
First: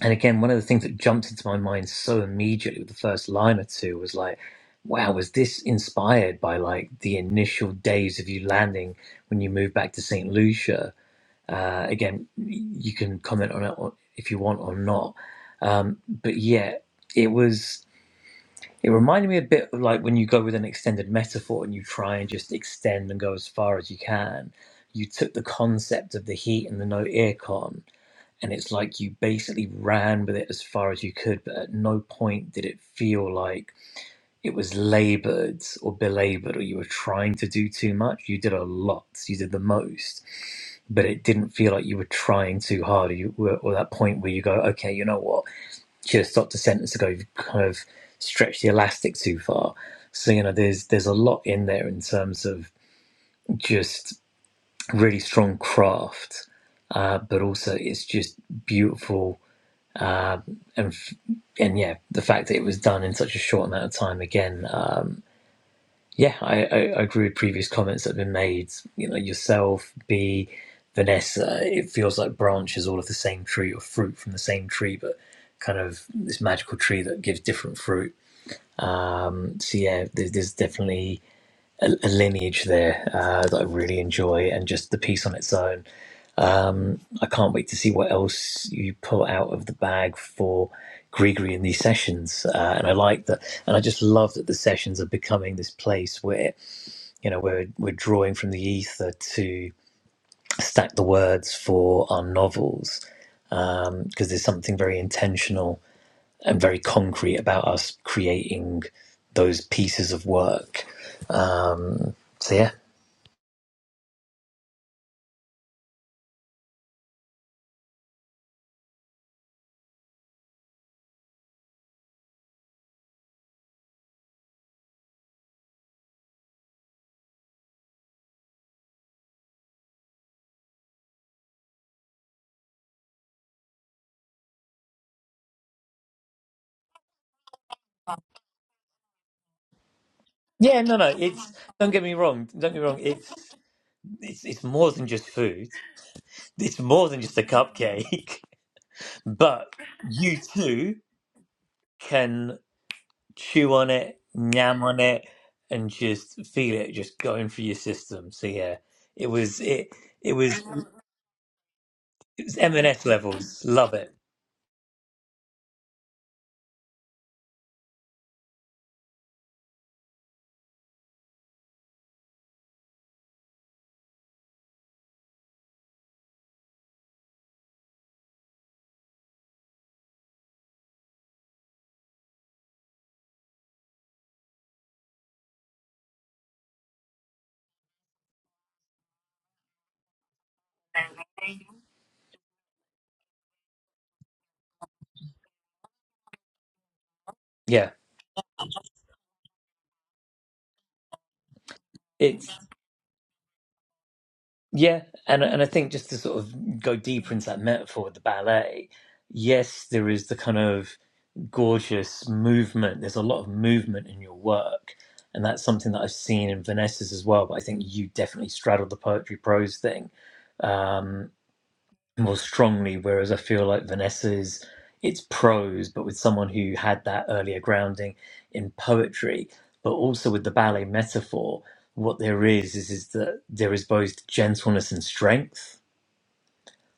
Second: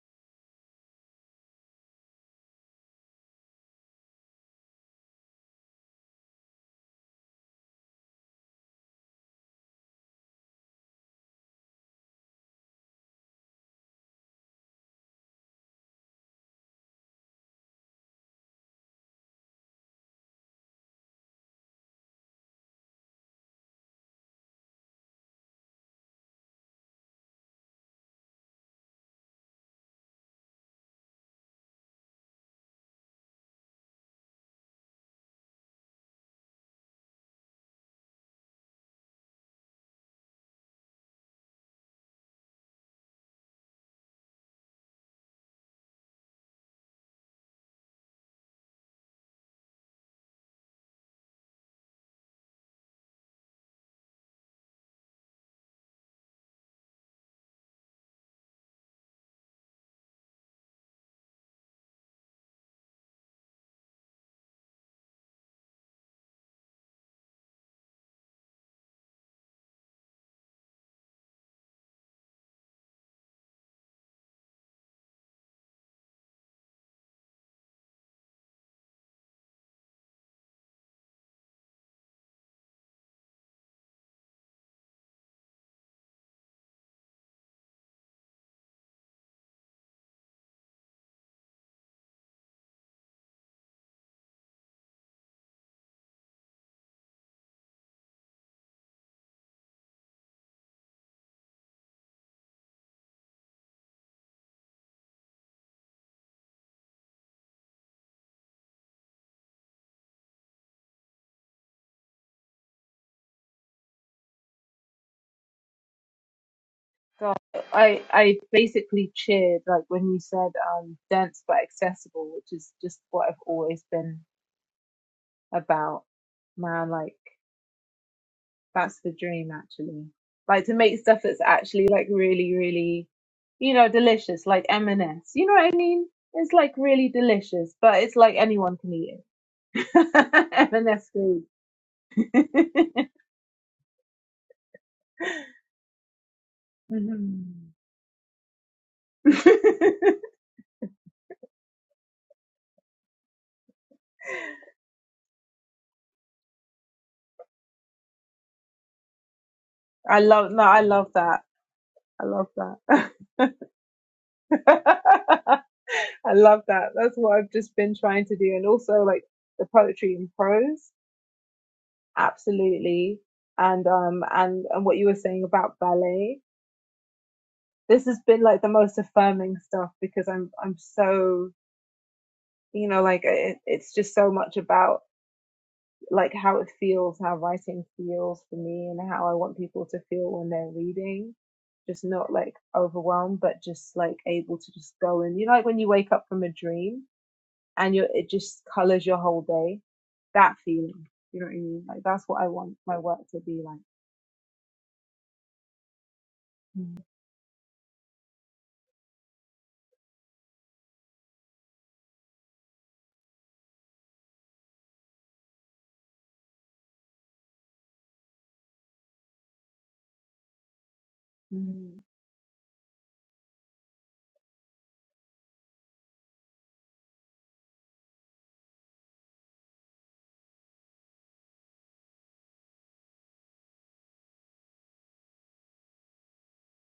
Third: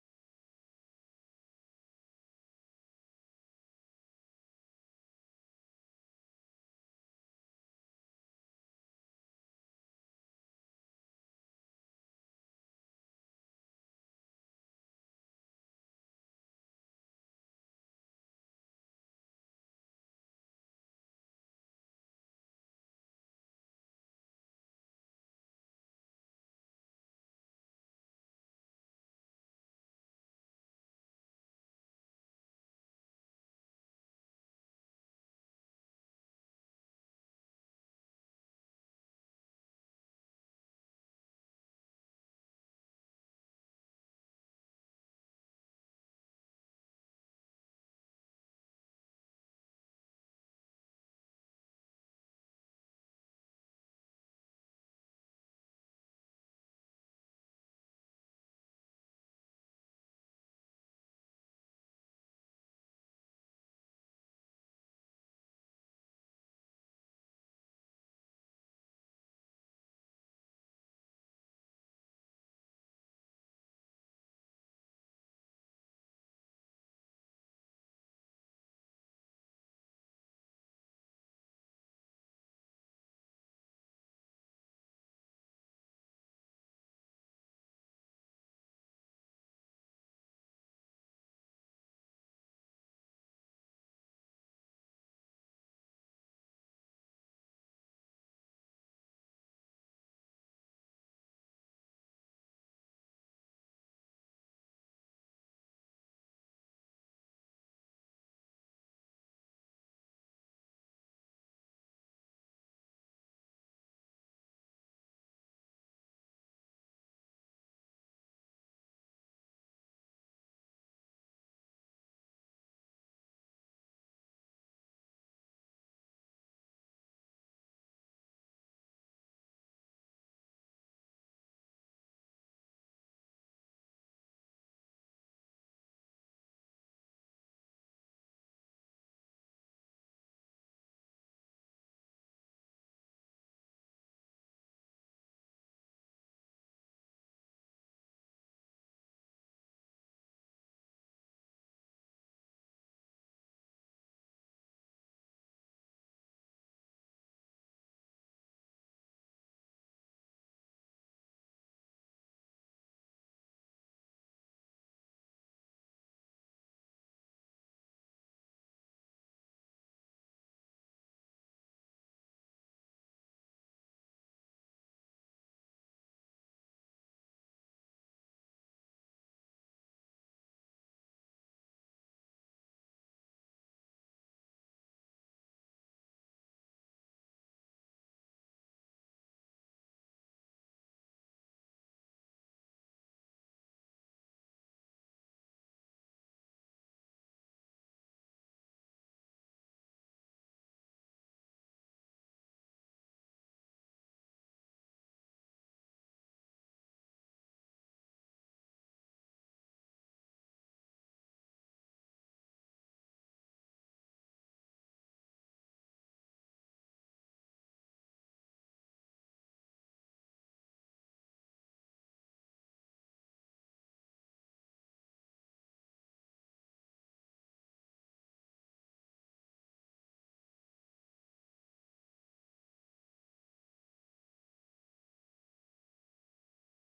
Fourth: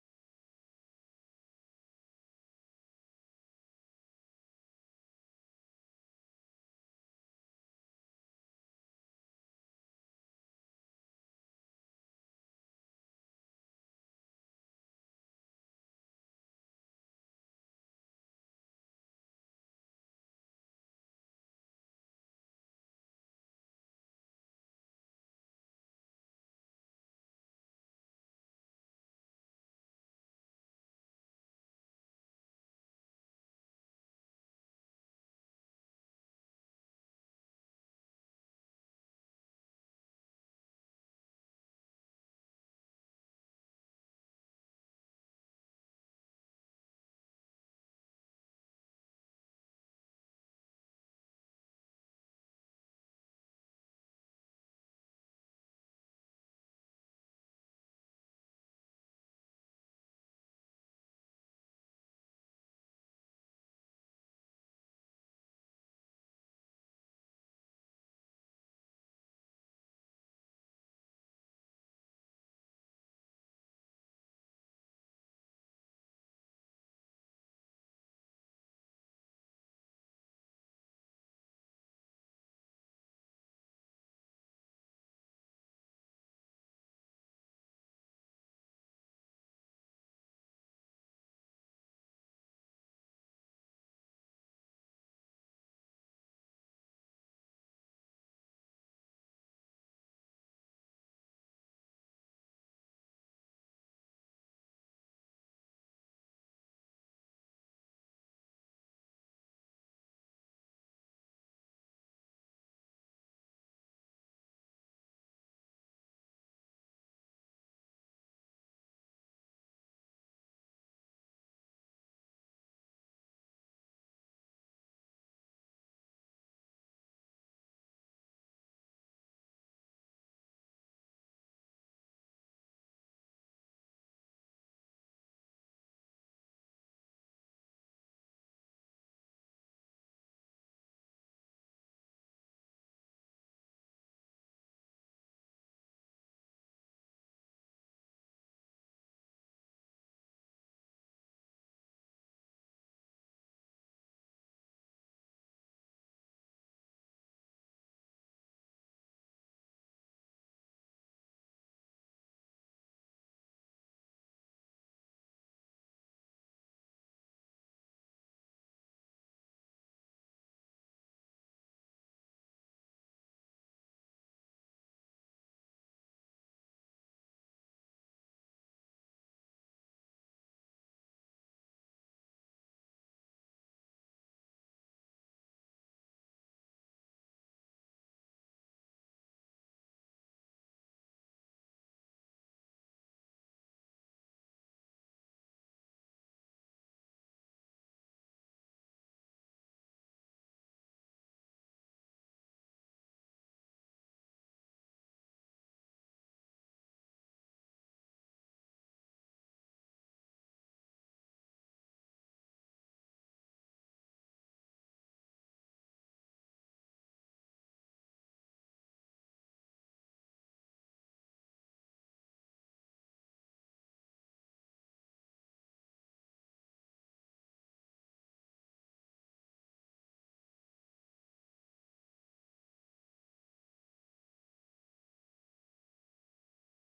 And again, one of the things that jumped into my mind so immediately with the first line or two was like, wow, was this inspired by like the initial days of you landing when you moved back to St. Lucia? Uh, again, you can comment on it or- if you want or not. Um, but yeah, it was, it reminded me a bit of like when you go with an extended metaphor and you try and just extend and go as far as you can. You took the concept of the heat and the no aircon and it's like you basically ran with it as far as you could, but at no point did it feel like it was labored or belabored or you were trying to do too much. You did a lot, you did the most, but it didn't feel like you were trying too hard or, you were, or that point where you go, okay, you know what, should have stopped a sentence ago, you've kind of stretched the elastic too far. So, you know, there's, there's a lot in there in terms of just really strong craft, uh, but also it's just beautiful Uh, and and yeah, the fact that it was done in such a short amount of time again, um, yeah, I, I, I agree with previous comments that have been made. You know, yourself, B, Vanessa, it feels like branches all of the same tree or fruit from the same tree, but kind of this magical tree that gives different fruit. Um, so yeah, there's, there's definitely a, a lineage there uh, that I really enjoy, and just the piece on its own. Um, I can't wait to see what else you pull out of the bag for Gregory in these sessions. Uh, and I like that. And I just love that the sessions are becoming this place where, you know, we're, we're drawing from the ether to stack the words for our novels. Because there's something very intentional and very concrete about us creating those pieces of work. So, yeah. God, I I basically cheered like when you said um, dense but accessible, which is just what I've always been about. Man, like. That's the dream, actually. Like to make stuff that's actually like really, really, you know, delicious, like M&S. You know what I mean? It's like really delicious, but it's like anyone can eat it. <laughs> Yeah, no, no. M&S food. It's don't get me wrong. <laughs> Don't get me wrong. It's it's, it's more than just food. It's more than just a Mhm. cupcake, <laughs> but <laughs> you too can chew on it, nyam on it, and just feel it just going through your system. So yeah, it was it I it love was no, I love that. I it love was that. M&S levels. Love it. <laughs> I love that. That's what I've just been trying to do, and also like the poetry and prose, absolutely. And um and and what you were saying about ballet, this has been like the most affirming stuff because I'm I'm so you know like it, it's just so much about like how it feels, how writing feels for me, and how I want people to feel when they're reading. Just not like overwhelmed, but just like able to just go and you know like when you wake up from a dream Yeah, and you it just colors your whole day. That feeling, you know what I mean? Like that's what I it's want my work to be like. yeah, and and I think just to sort of go deeper into that metaphor with the ballet. Yes, there is the kind of gorgeous movement. There's a lot of movement in your work, and that's something that I've seen in Vanessa's as well. But I think you definitely straddled the poetry prose thing um, Mhm. more strongly, whereas I feel like Vanessa's it's prose, but with someone who had that earlier grounding in poetry, but also with the ballet metaphor. What there is is is that there is both gentleness and strength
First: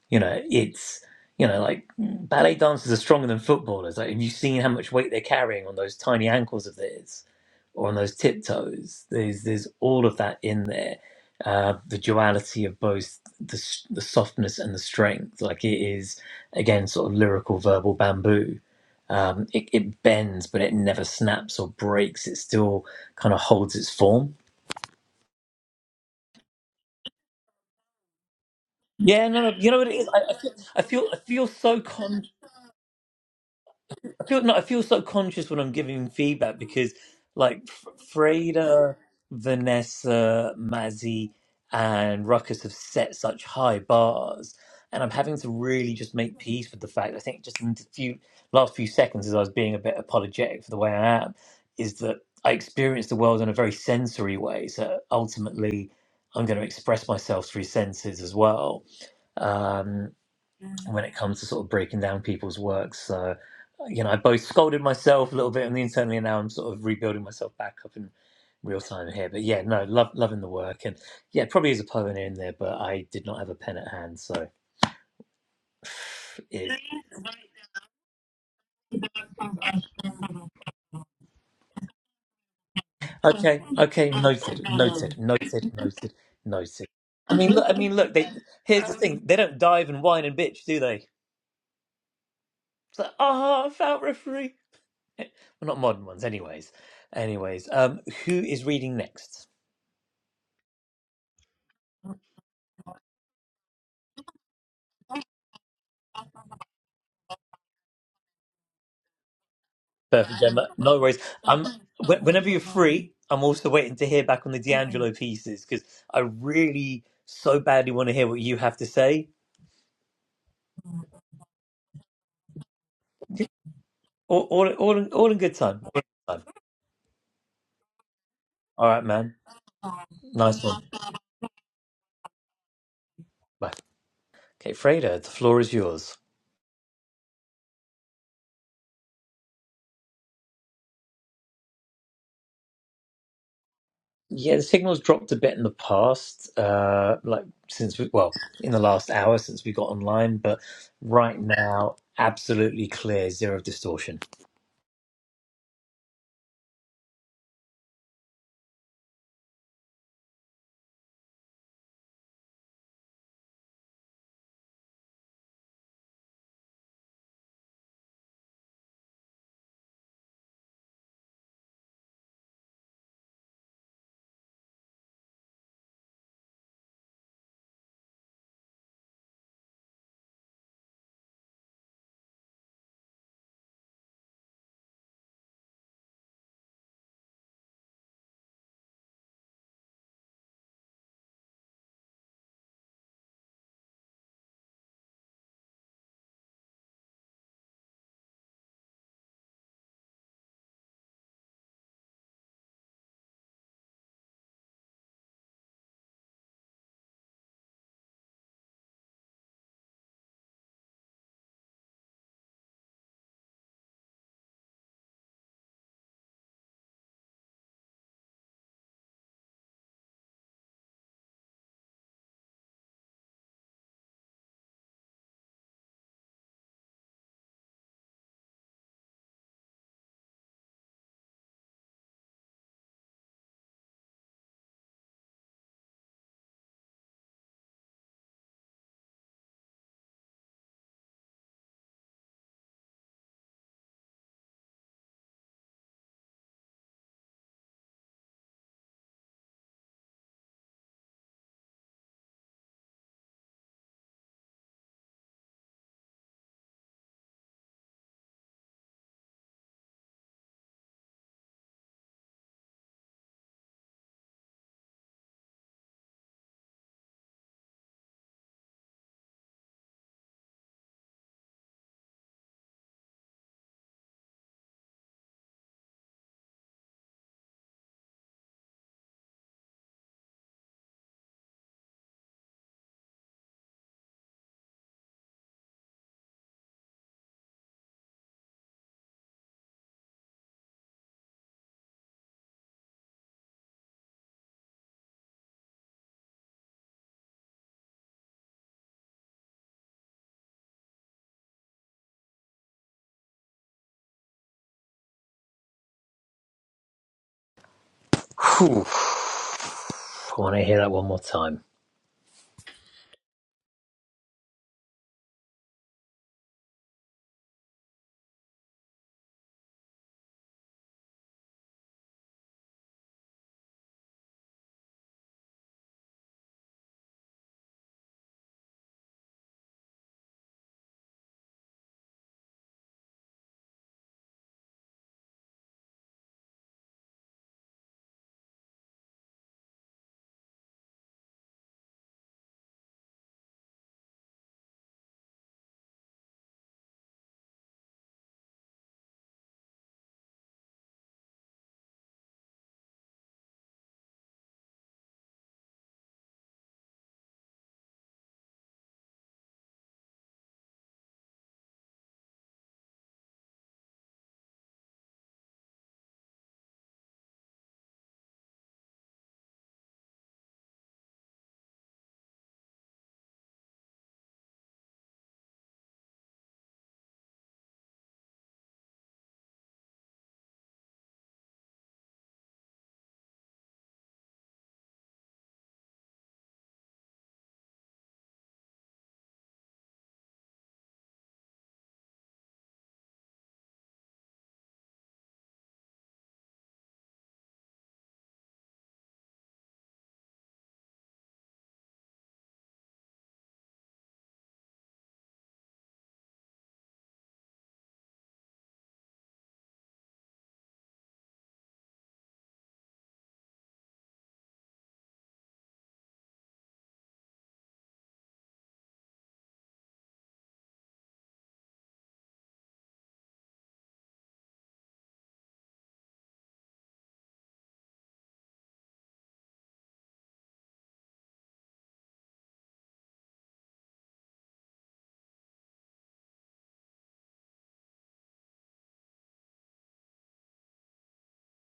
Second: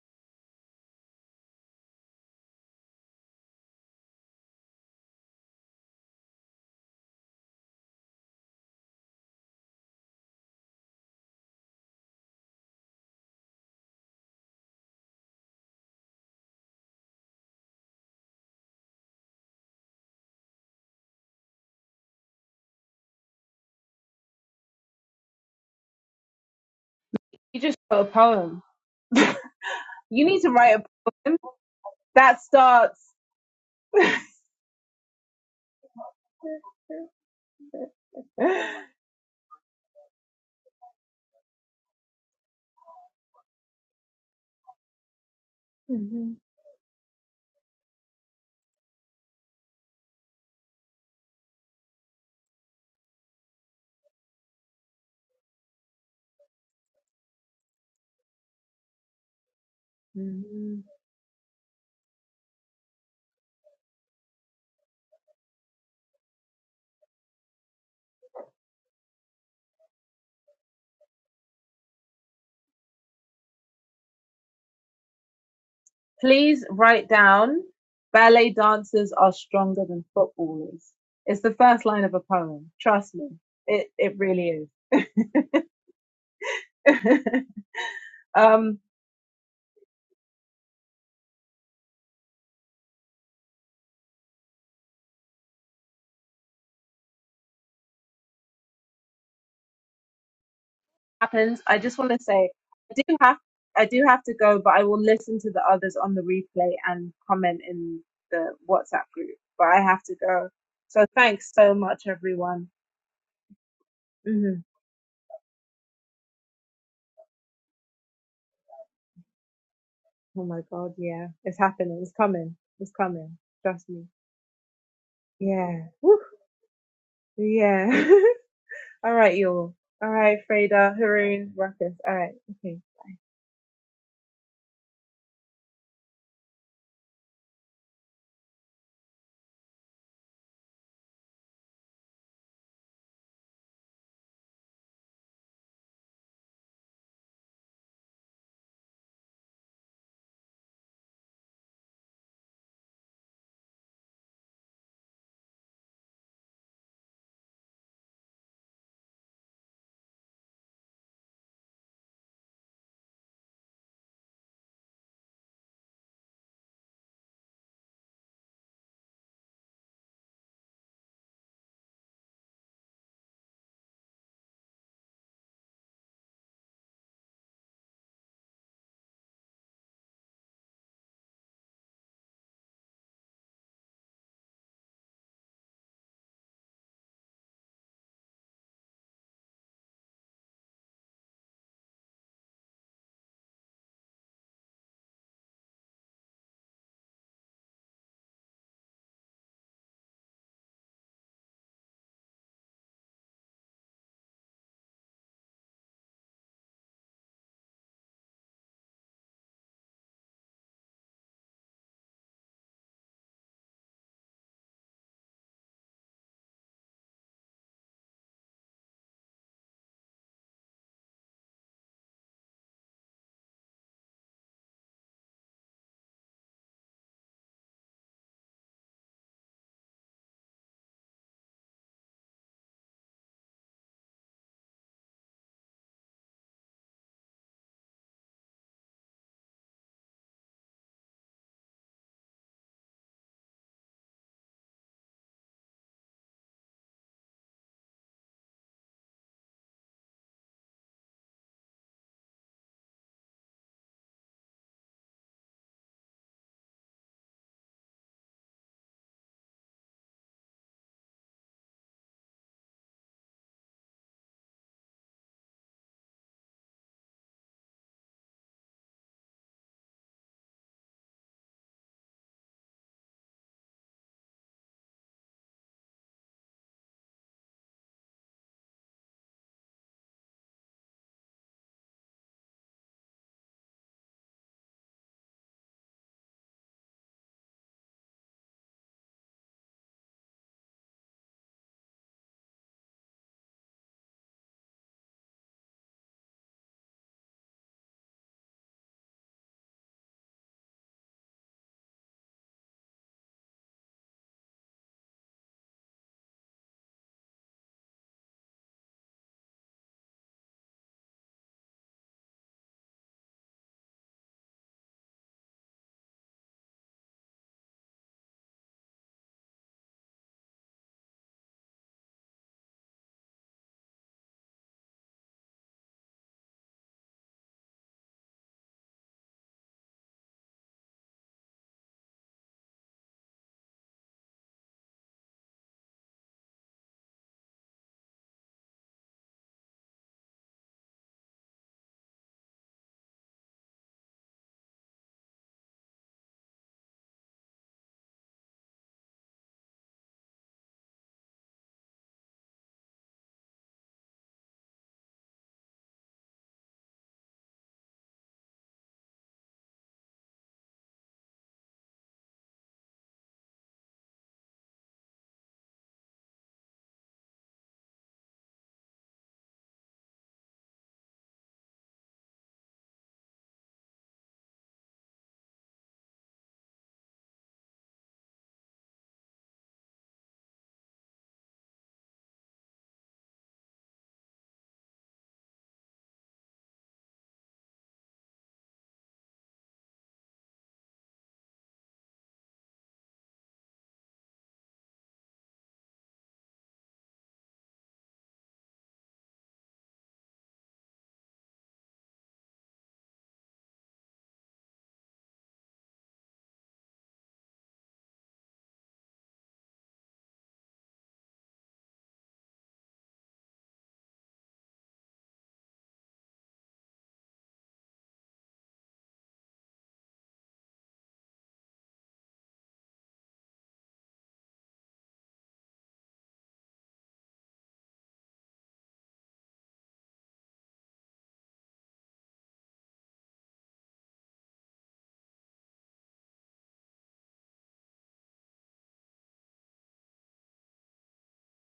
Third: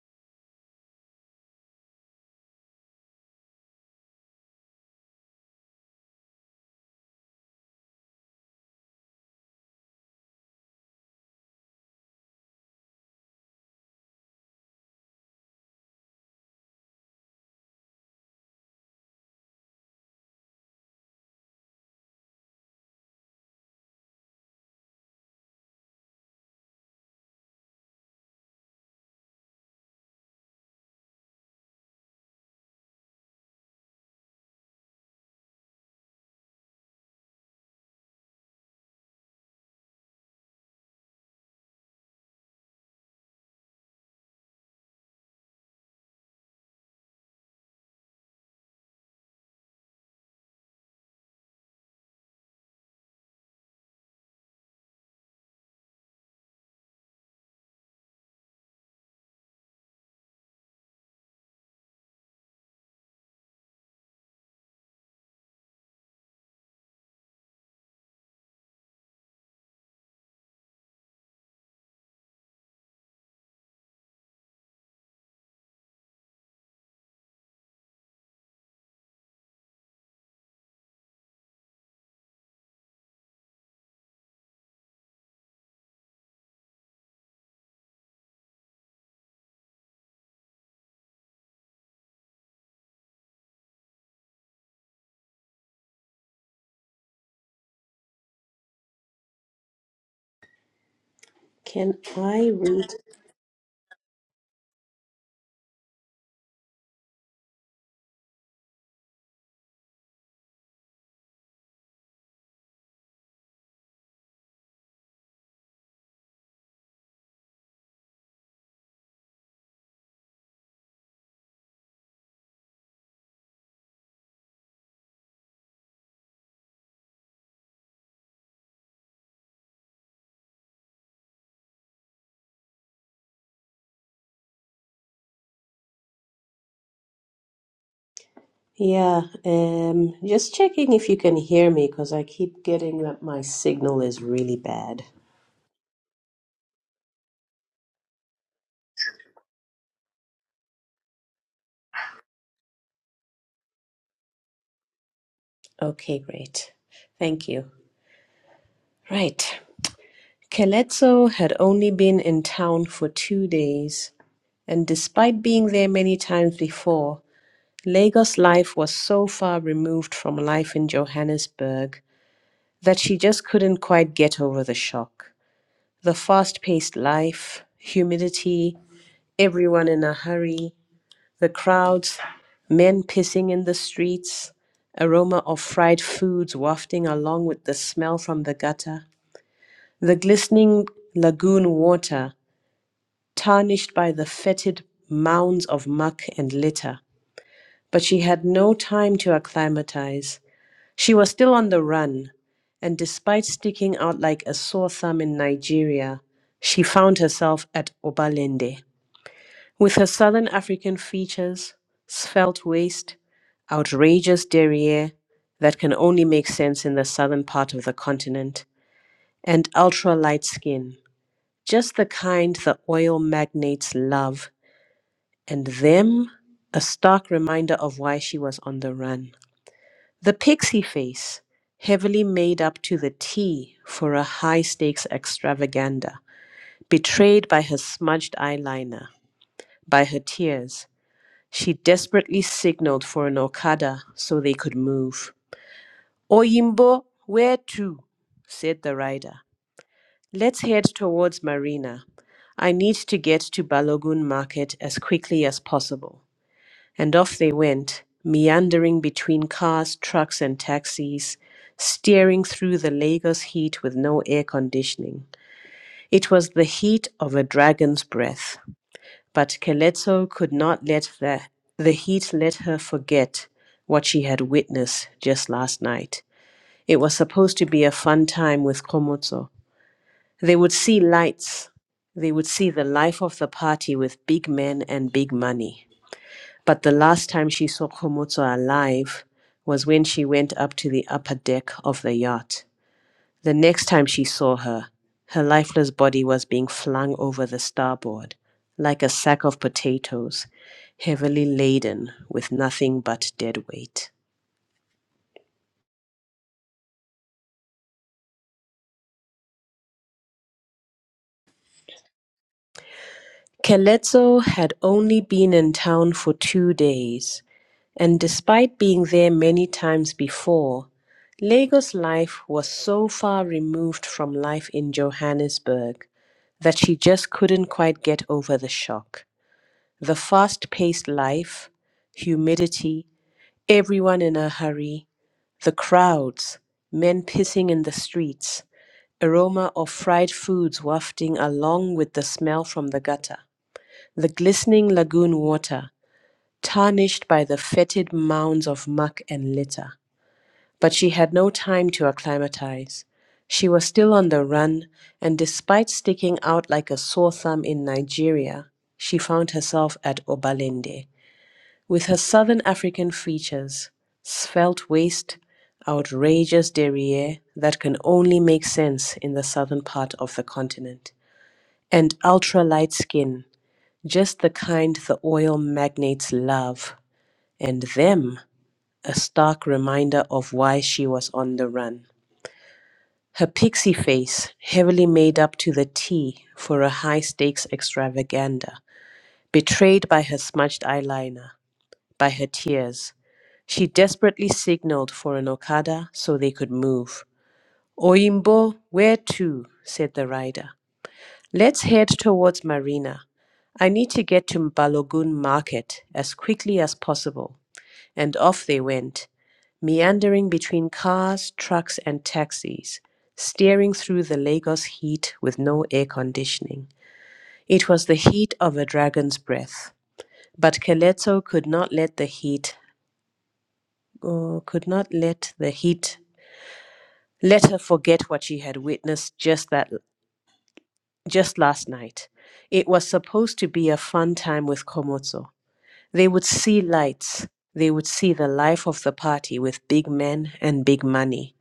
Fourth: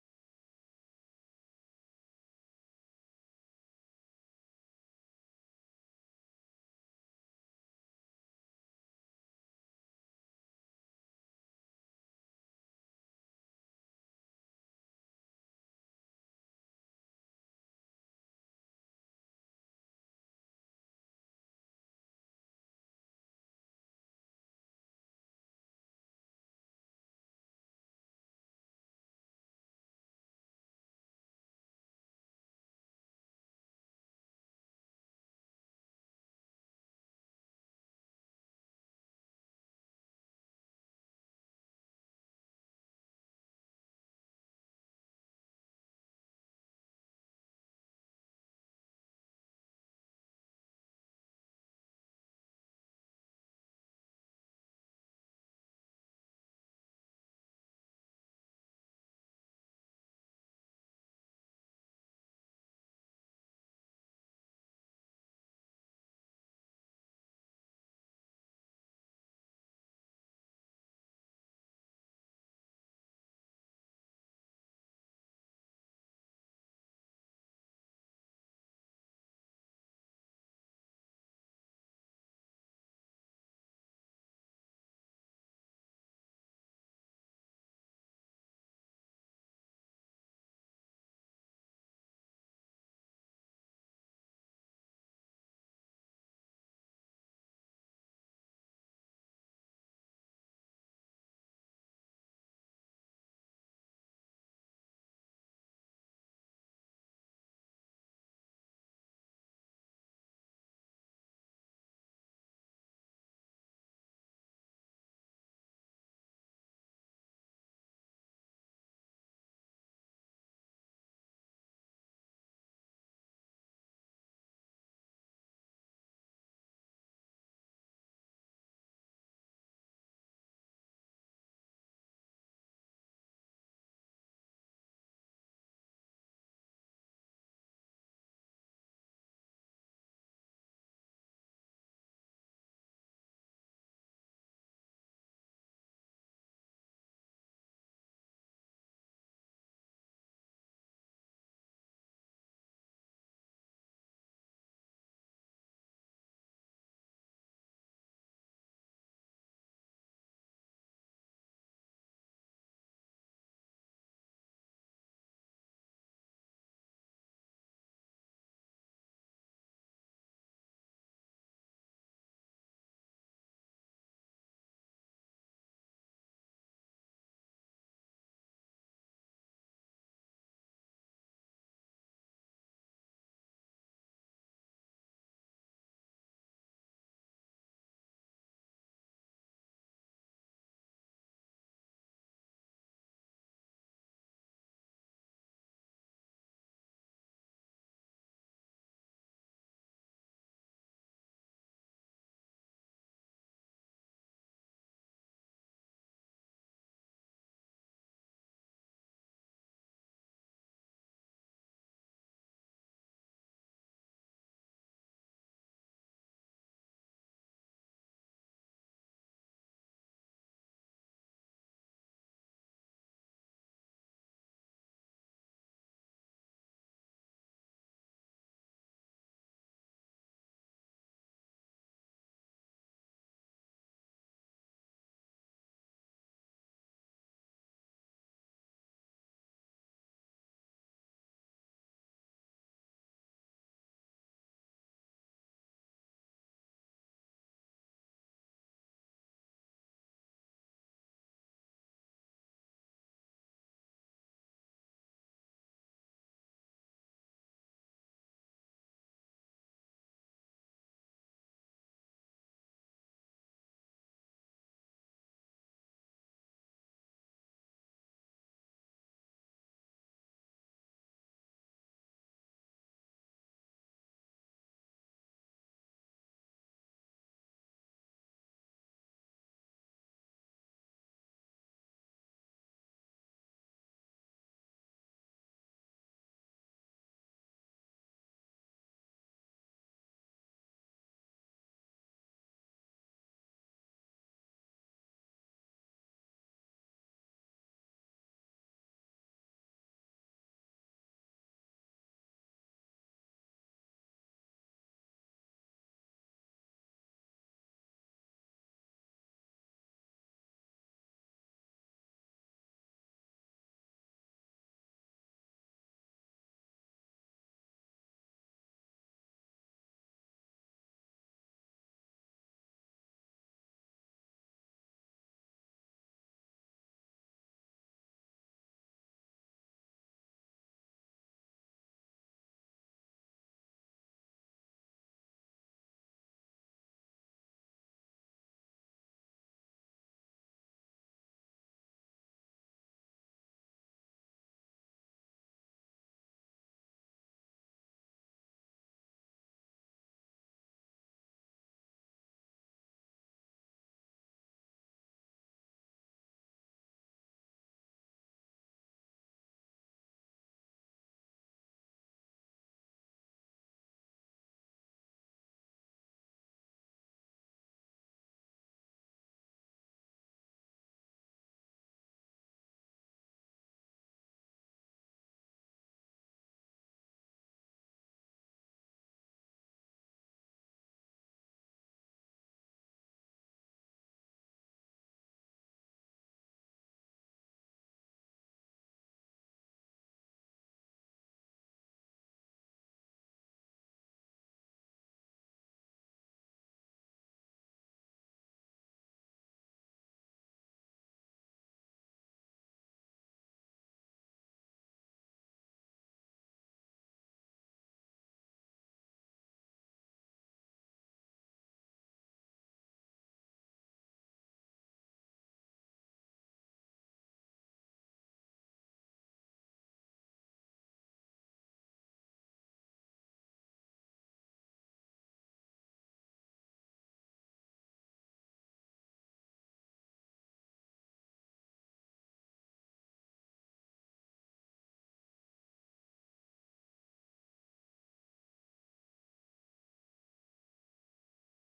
you know, it's you know like ballet dancers are stronger than footballers. Like, have you seen how much weight they're carrying on those tiny ankles of theirs, or on those tiptoes? There's there's all of that in there. Uh, the duality of both the, s- the softness and the strength. Like it is again sort of lyrical verbal bamboo. Um, it, it bends, but it never snaps or breaks. It still kind of holds its form. You just wrote a poem. Yeah, no, no. You know what it is? I, You I need to feel, write I feel, a I poem feel so con. that starts. <laughs> I feel no, I feel so conscious when I'm giving feedback because like F- <laughs> Freda, Vanessa, Mazzy, and Ruckus have set such high bars, and I'm having to really just make peace with the fact. I think just in the few last few seconds, as I was being a bit apologetic for the way I am, is that I experience the world in a very sensory way. So ultimately, I'm going to express myself through senses as well um, when it comes to sort of breaking down people's works. So, you know, I both scolded myself a little bit on the internally, and now I'm sort of rebuilding myself back up in real time here. But yeah, no, love loving the work, and yeah, probably is a poem in there, but I did not have a pen at hand, so Please it. write down ballet dancers are stronger than footballers. It's the first line of a poem. Trust me. Okay, It okay, it noted, really is. noted, noted, noted, noted. I mean, look, I mean, look. They <laughs> um here's the thing: they don't dive and whine and bitch, do they? It's like, ah, oh, I felt refereed. <laughs> well, not modern ones, anyways. Anyways, um, who is reading next? happens. I Can just want to say I read? I do have I do have to go, but I will listen to the others on the replay and comment in the WhatsApp group. But I have to Perfect, go. Gemma. No So worries. thanks Um, so much, wh- <laughs> whenever you're everyone. free, I'm also waiting to hear back on hmm the D'Angelo pieces because I really so badly want to hear what you have to say. Oh my God, yeah, it's happening. It's coming. It's coming. Trust me. All, all, all, in, all in good time. Yeah. All in good Woo. time. Yeah. <laughs> All right, All man. right, y'all. All right, Nice one. Freda, Haroon, Ruckus. All right. Okay. <laughs> Bye. Okay, Freda, the floor is yours. Yeah, um, just checking if you can hear me because I keep getting that my signal is Yeah, really the signal's bad. dropped a bit in the past, uh, like since we, well, in the last hour since we got online, but right now, absolutely clear, zero distortion. Okay, great. Thank you. Right. Kelezzo had only been in town for two days, and despite being there many times before, Lagos life was so far removed from life in Johannesburg that she just couldn't quite get over the shock. the fast paced life, humidity, everyone in a hurry, the crowds, men pissing in the streets, aroma of fried foods wafting along with the smell from the gutter, the glistening lagoon water tarnished by the fetid mounds of muck and litter. But she had no time to acclimatize. She was still on the run, and despite sticking out like a sore thumb in Nigeria, she found herself at Obalende. With her southern African features, svelte waist, outrageous derriere that can only make sense in the southern part of the continent, and ultra light skin, just the kind the oil magnates love, and them a stark reminder of why she was on the run. The pixie face, heavily made up to the T for a high stakes extravaganza, betrayed by her smudged eyeliner, by her tears, she desperately signaled for an Okada so they could move. Oyimbo, where to? said the rider. Let's head towards Marina. I need to get to Balogun Market as quickly as possible. And off they went, meandering between cars, trucks, and taxis, steering through the Lagos heat with no air conditioning. It was the heat of a dragon's breath, but Keleto could not let the, the heat let her forget what she had witnessed just last night. It was supposed to be a fun time with Komotso. They would see lights. They would see the life of the party with big men and big money. But the last time she saw Komoto alive was when she went up to the upper deck of the yacht. The next time she saw her, her lifeless body was being flung over the starboard like a sack of potatoes, heavily laden with nothing but dead weight. Whew. I want to hear that one more time. Kelezzo had only been in town for two days, and despite being there many times before, Lagos life was so far removed from life in Johannesburg that she just couldn't quite get over the shock. The fast paced life, humidity, everyone in a hurry, the crowds, men pissing in the streets, aroma of fried foods wafting along with the smell from the gutter. The glistening lagoon water, tarnished by the fetid mounds of muck and litter. But she had no time to acclimatize. She was still on the run, and despite sticking out like a sore thumb in Nigeria, she found herself at Obalende. With her southern African features, svelte waist, outrageous derriere that can only make sense in the southern part of the continent, and ultra light skin just the kind the oil magnates love, and them a stark reminder of why she was on the run. Her pixie face, heavily made up to the T for a high stakes extravaganza, betrayed by her smudged eyeliner, by her tears. She desperately signaled for an Okada so they could move. Oimbo, where to? said the rider. Let's head towards Marina. I need to get to Mbalogun Market as quickly as possible. And off they went, meandering between cars, trucks, and taxis, steering through the Lagos heat with no air conditioning. It was the heat of a dragon's breath. But Keletso could not let the heat, oh, could not let the heat, let her forget what she had witnessed just that just last night. It was supposed to be a fun time with Komoto. They would see lights, they would see the life of the party with big men and big money.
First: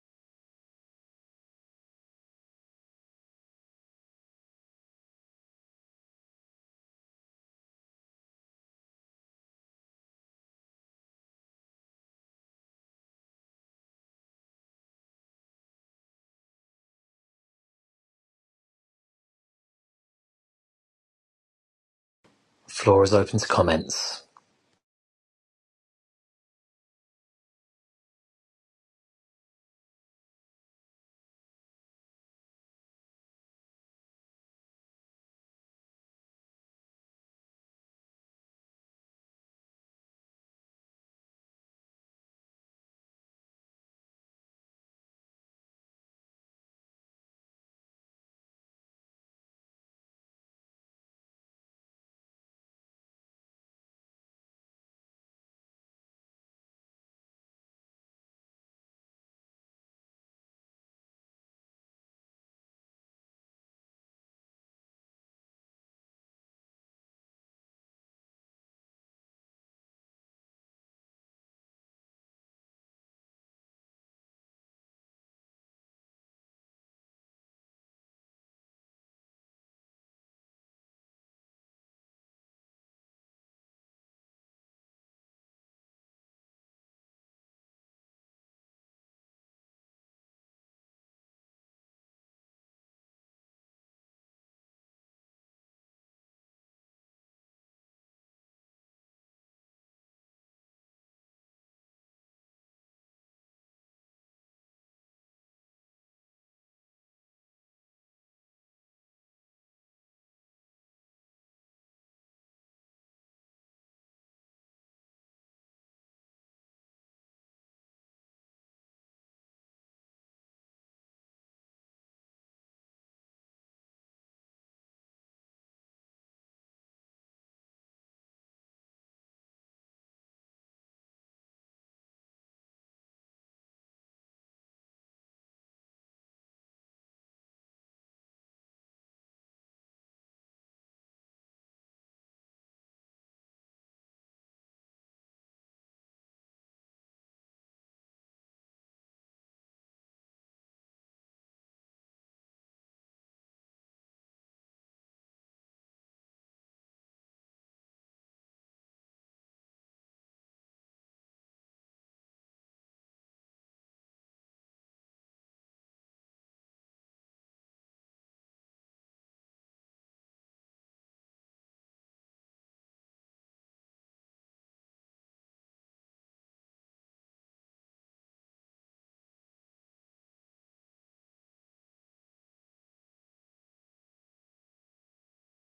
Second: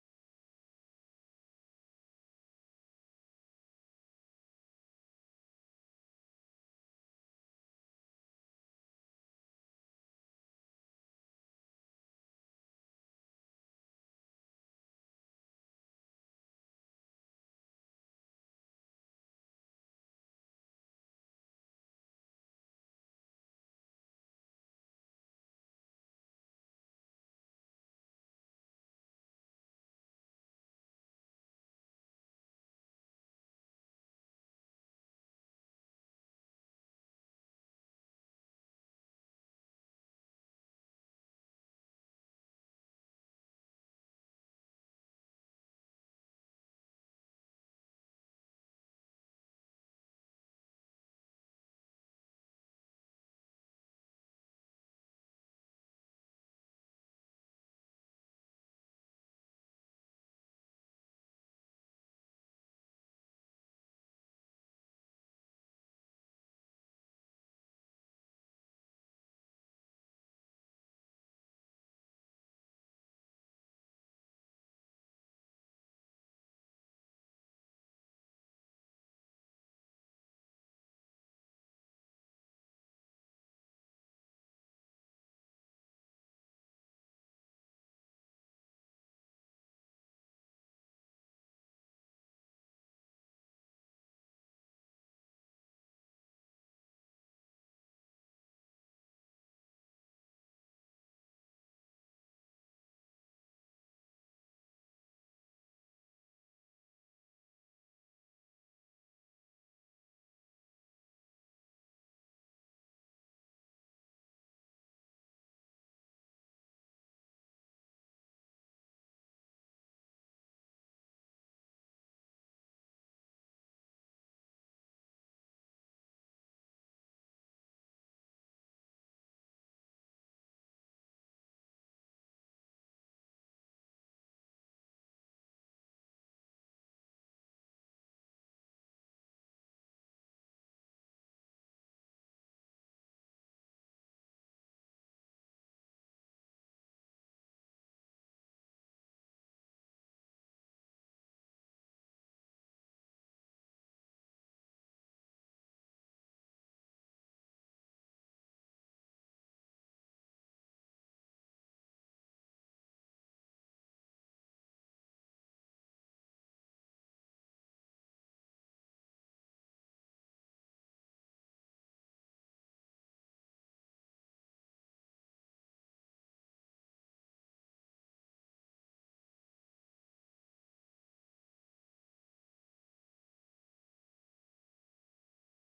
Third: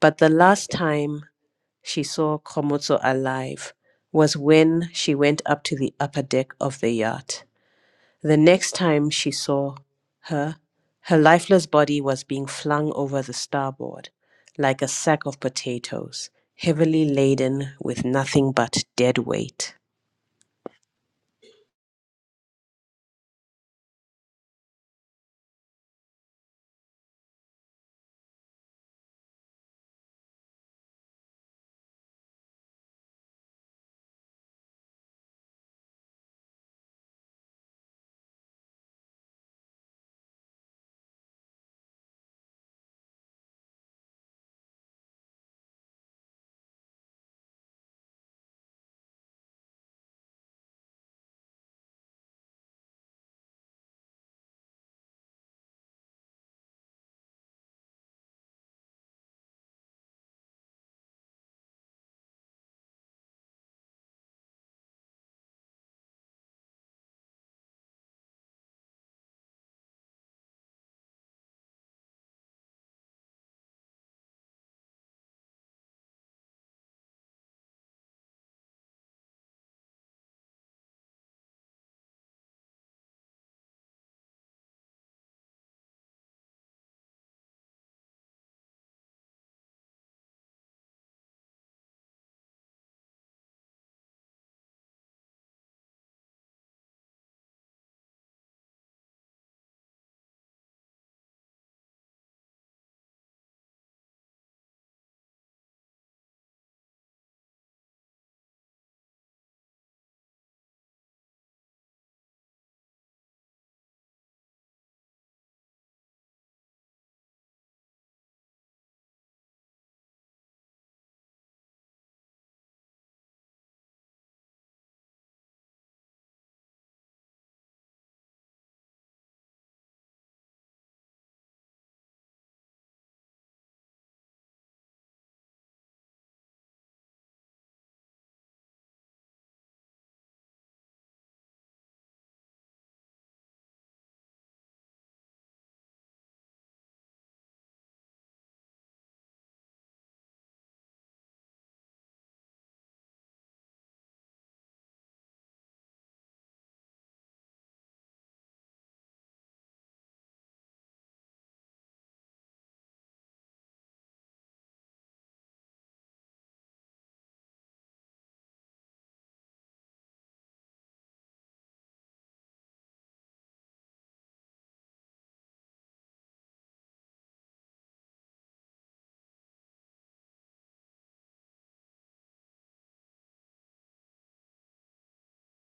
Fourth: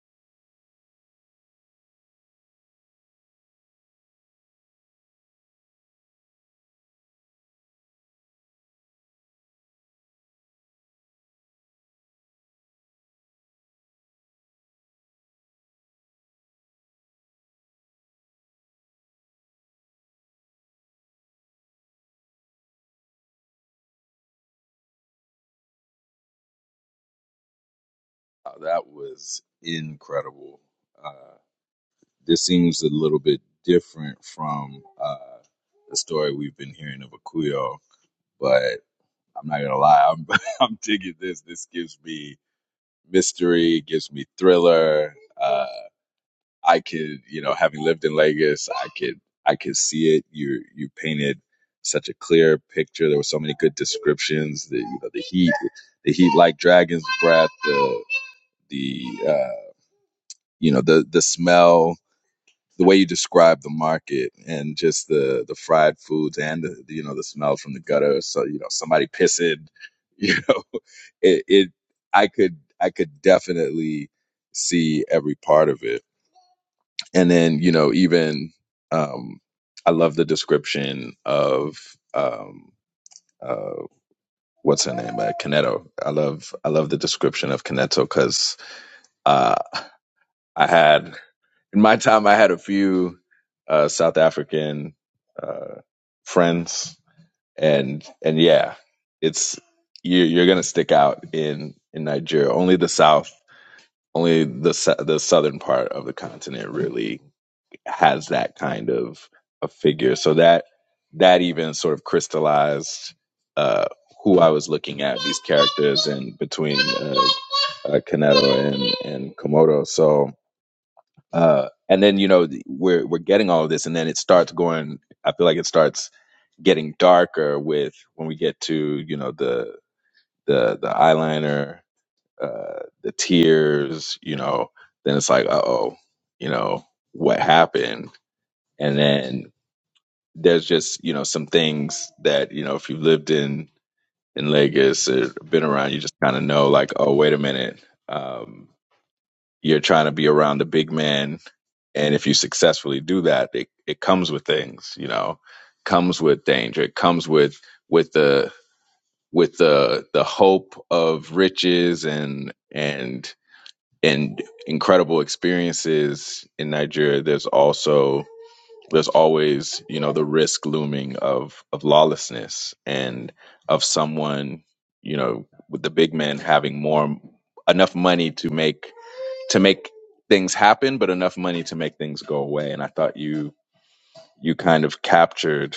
But the last time she saw Komoto alive was when she went up to the upper deck of the yacht. The next time she saw her, her lifeless body was being flung over the starboard like a sack of potatoes, heavily laden with nothing but dead weight. Floor is open to comments. Wow, that was incredible. Uh, this seems a little bit different from uh, the story we've been hearing of Akuyo, but I'm not gonna lie, I'm <laughs> I'm digging this. This gives me mystery, gives me thriller. Uh, I could, you know, having lived in Lagos, I could I could see it. You you painted such a clear picture. There were so many good descriptions. The you know the heat, the heat like dragon's breath. The the uh, you know the the smell, the way you describe the market, and just the the fried foods and the you know the smell from the gutter. So you know somebody pissing, you know, <laughs> it, it I could I could definitely see every part of it, and then you know even um, I love the description of. Um, uh, what's her name? Uh, Kineto. I love I love the description of Canetto because uh, I had in my time, I had a few uh, South African uh, friends, and and yeah, it's you're, you're gonna stick out in in Nigeria. Only the South, only the sou- the southern part of the continent really has that kind of a figure. So that that even sort of crystallized uh, who I was looking at these characters and between uh, uh, Kaneto and and Komodo. So uh, and then you know the- we're we're getting all of this, and then it starts going. I feel like it starts getting darker with when we get to you know the the the eyeliner, uh, the tears. You know, then it's like, uh oh, you know what happened, and then there's just you know some things that you know if you've lived in in Lagos or been around, you just kind of know like, oh wait a minute, um, you're trying to be around the big man and if you successfully do that it, it comes with things you know comes with danger it comes with with the with the the hope of riches and and and incredible experiences in Nigeria there's also there's always you know the risk looming of of lawlessness and of someone you know with the big men having more enough money to make to make things happen, but enough money to make things go away. And I thought you you kind of captured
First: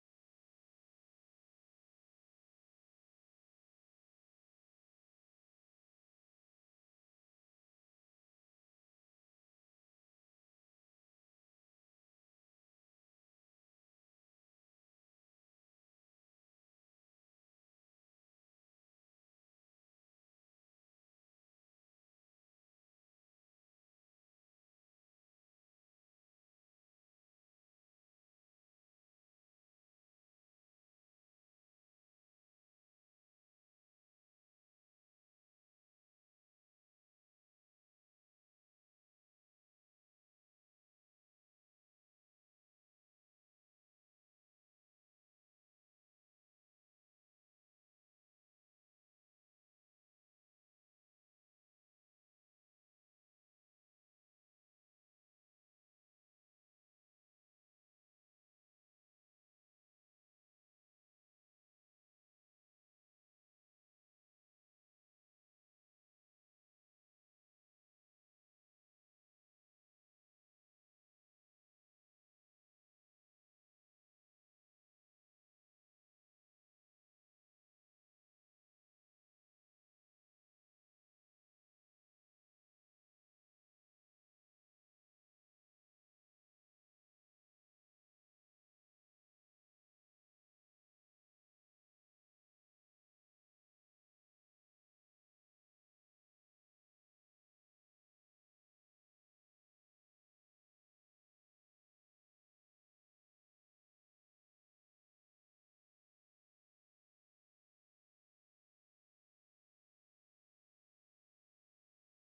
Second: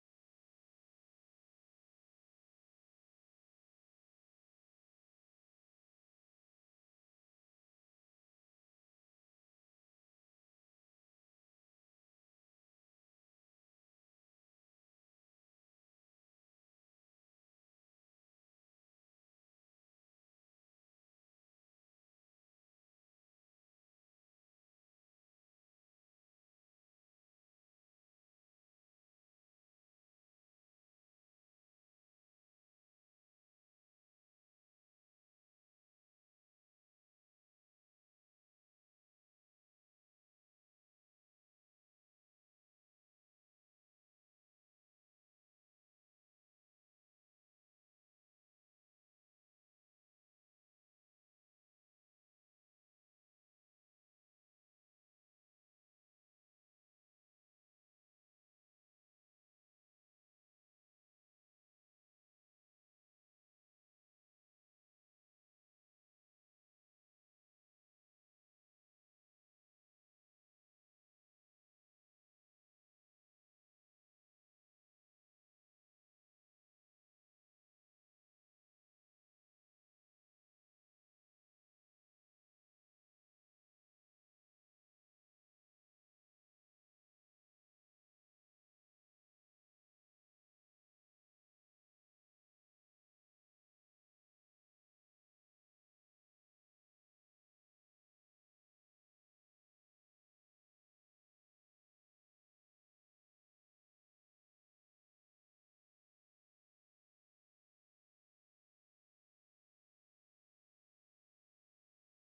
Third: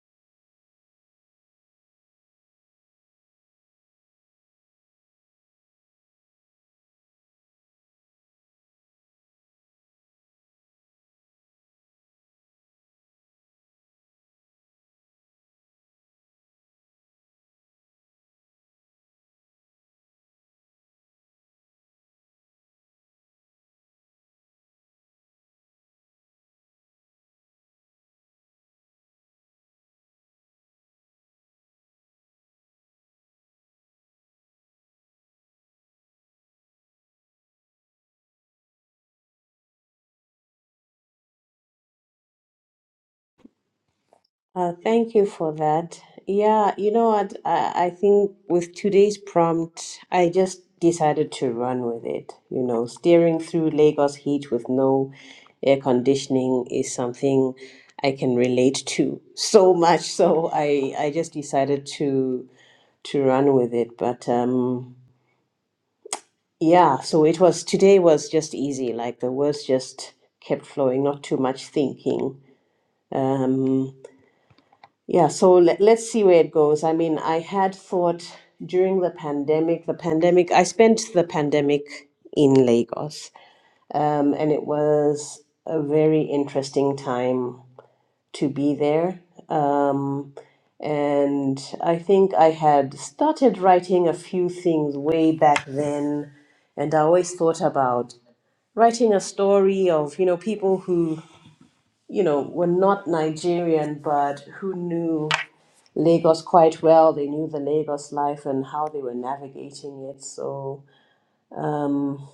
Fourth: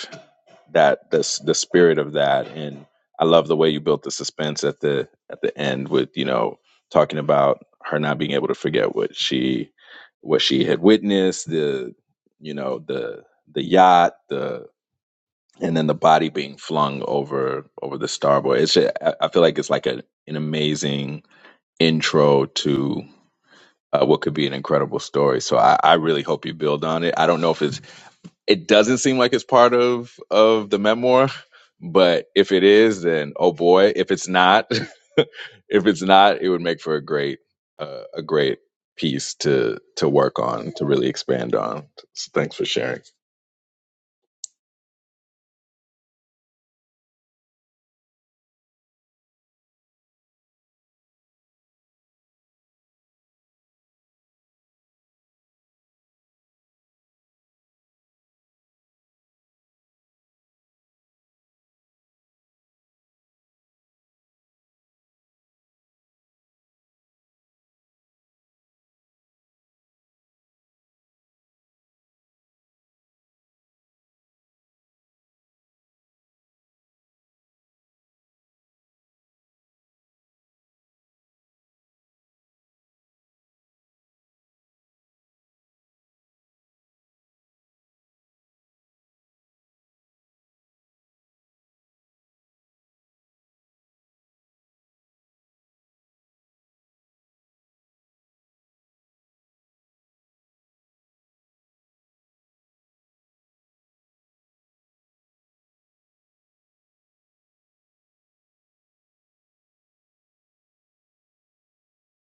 that this the spirit of that. And I love the way you built the suspense at the at the end with you know talking about her not being able to forget what she what she had witnessed the you know the the yacht the and then the body being flung over over the starboard it's ju- I feel like it's like a, an amazing intro to uh, what could be an incredible story. So I, I really hope you build on it. I don't know if it's it doesn't seem like it's part of of the memoir, but if it is, then oh boy. If it's not, <laughs> if it's not, it would make for a great uh, a great piece to to work on to really expand on. So thanks for sharing. Uh, thank you for that. Yeah, you know what? I, I think with today's prompt, I just decided to run with it. You know, steering through Lagos heat with no air conditioning is something I can relate to so much. So I, I just decided to to run with it. But um, yeah, so it was today was just easy. Like the words just kept flowing, not too much thinking. Um, yeah, so let, let's see where it goes. I mean, I had thought during the pandemic, the pandemic, I spent the pandemic in Lagos, um, and it was a very interesting time to be there. Um, and I think I had started writing a few things way back then, and I always thought about writing a story of, you know, people who, you know, were not Nigerian, but who knew Lagos quite well. They knew the Lagos life and how they were navigating it. So, um,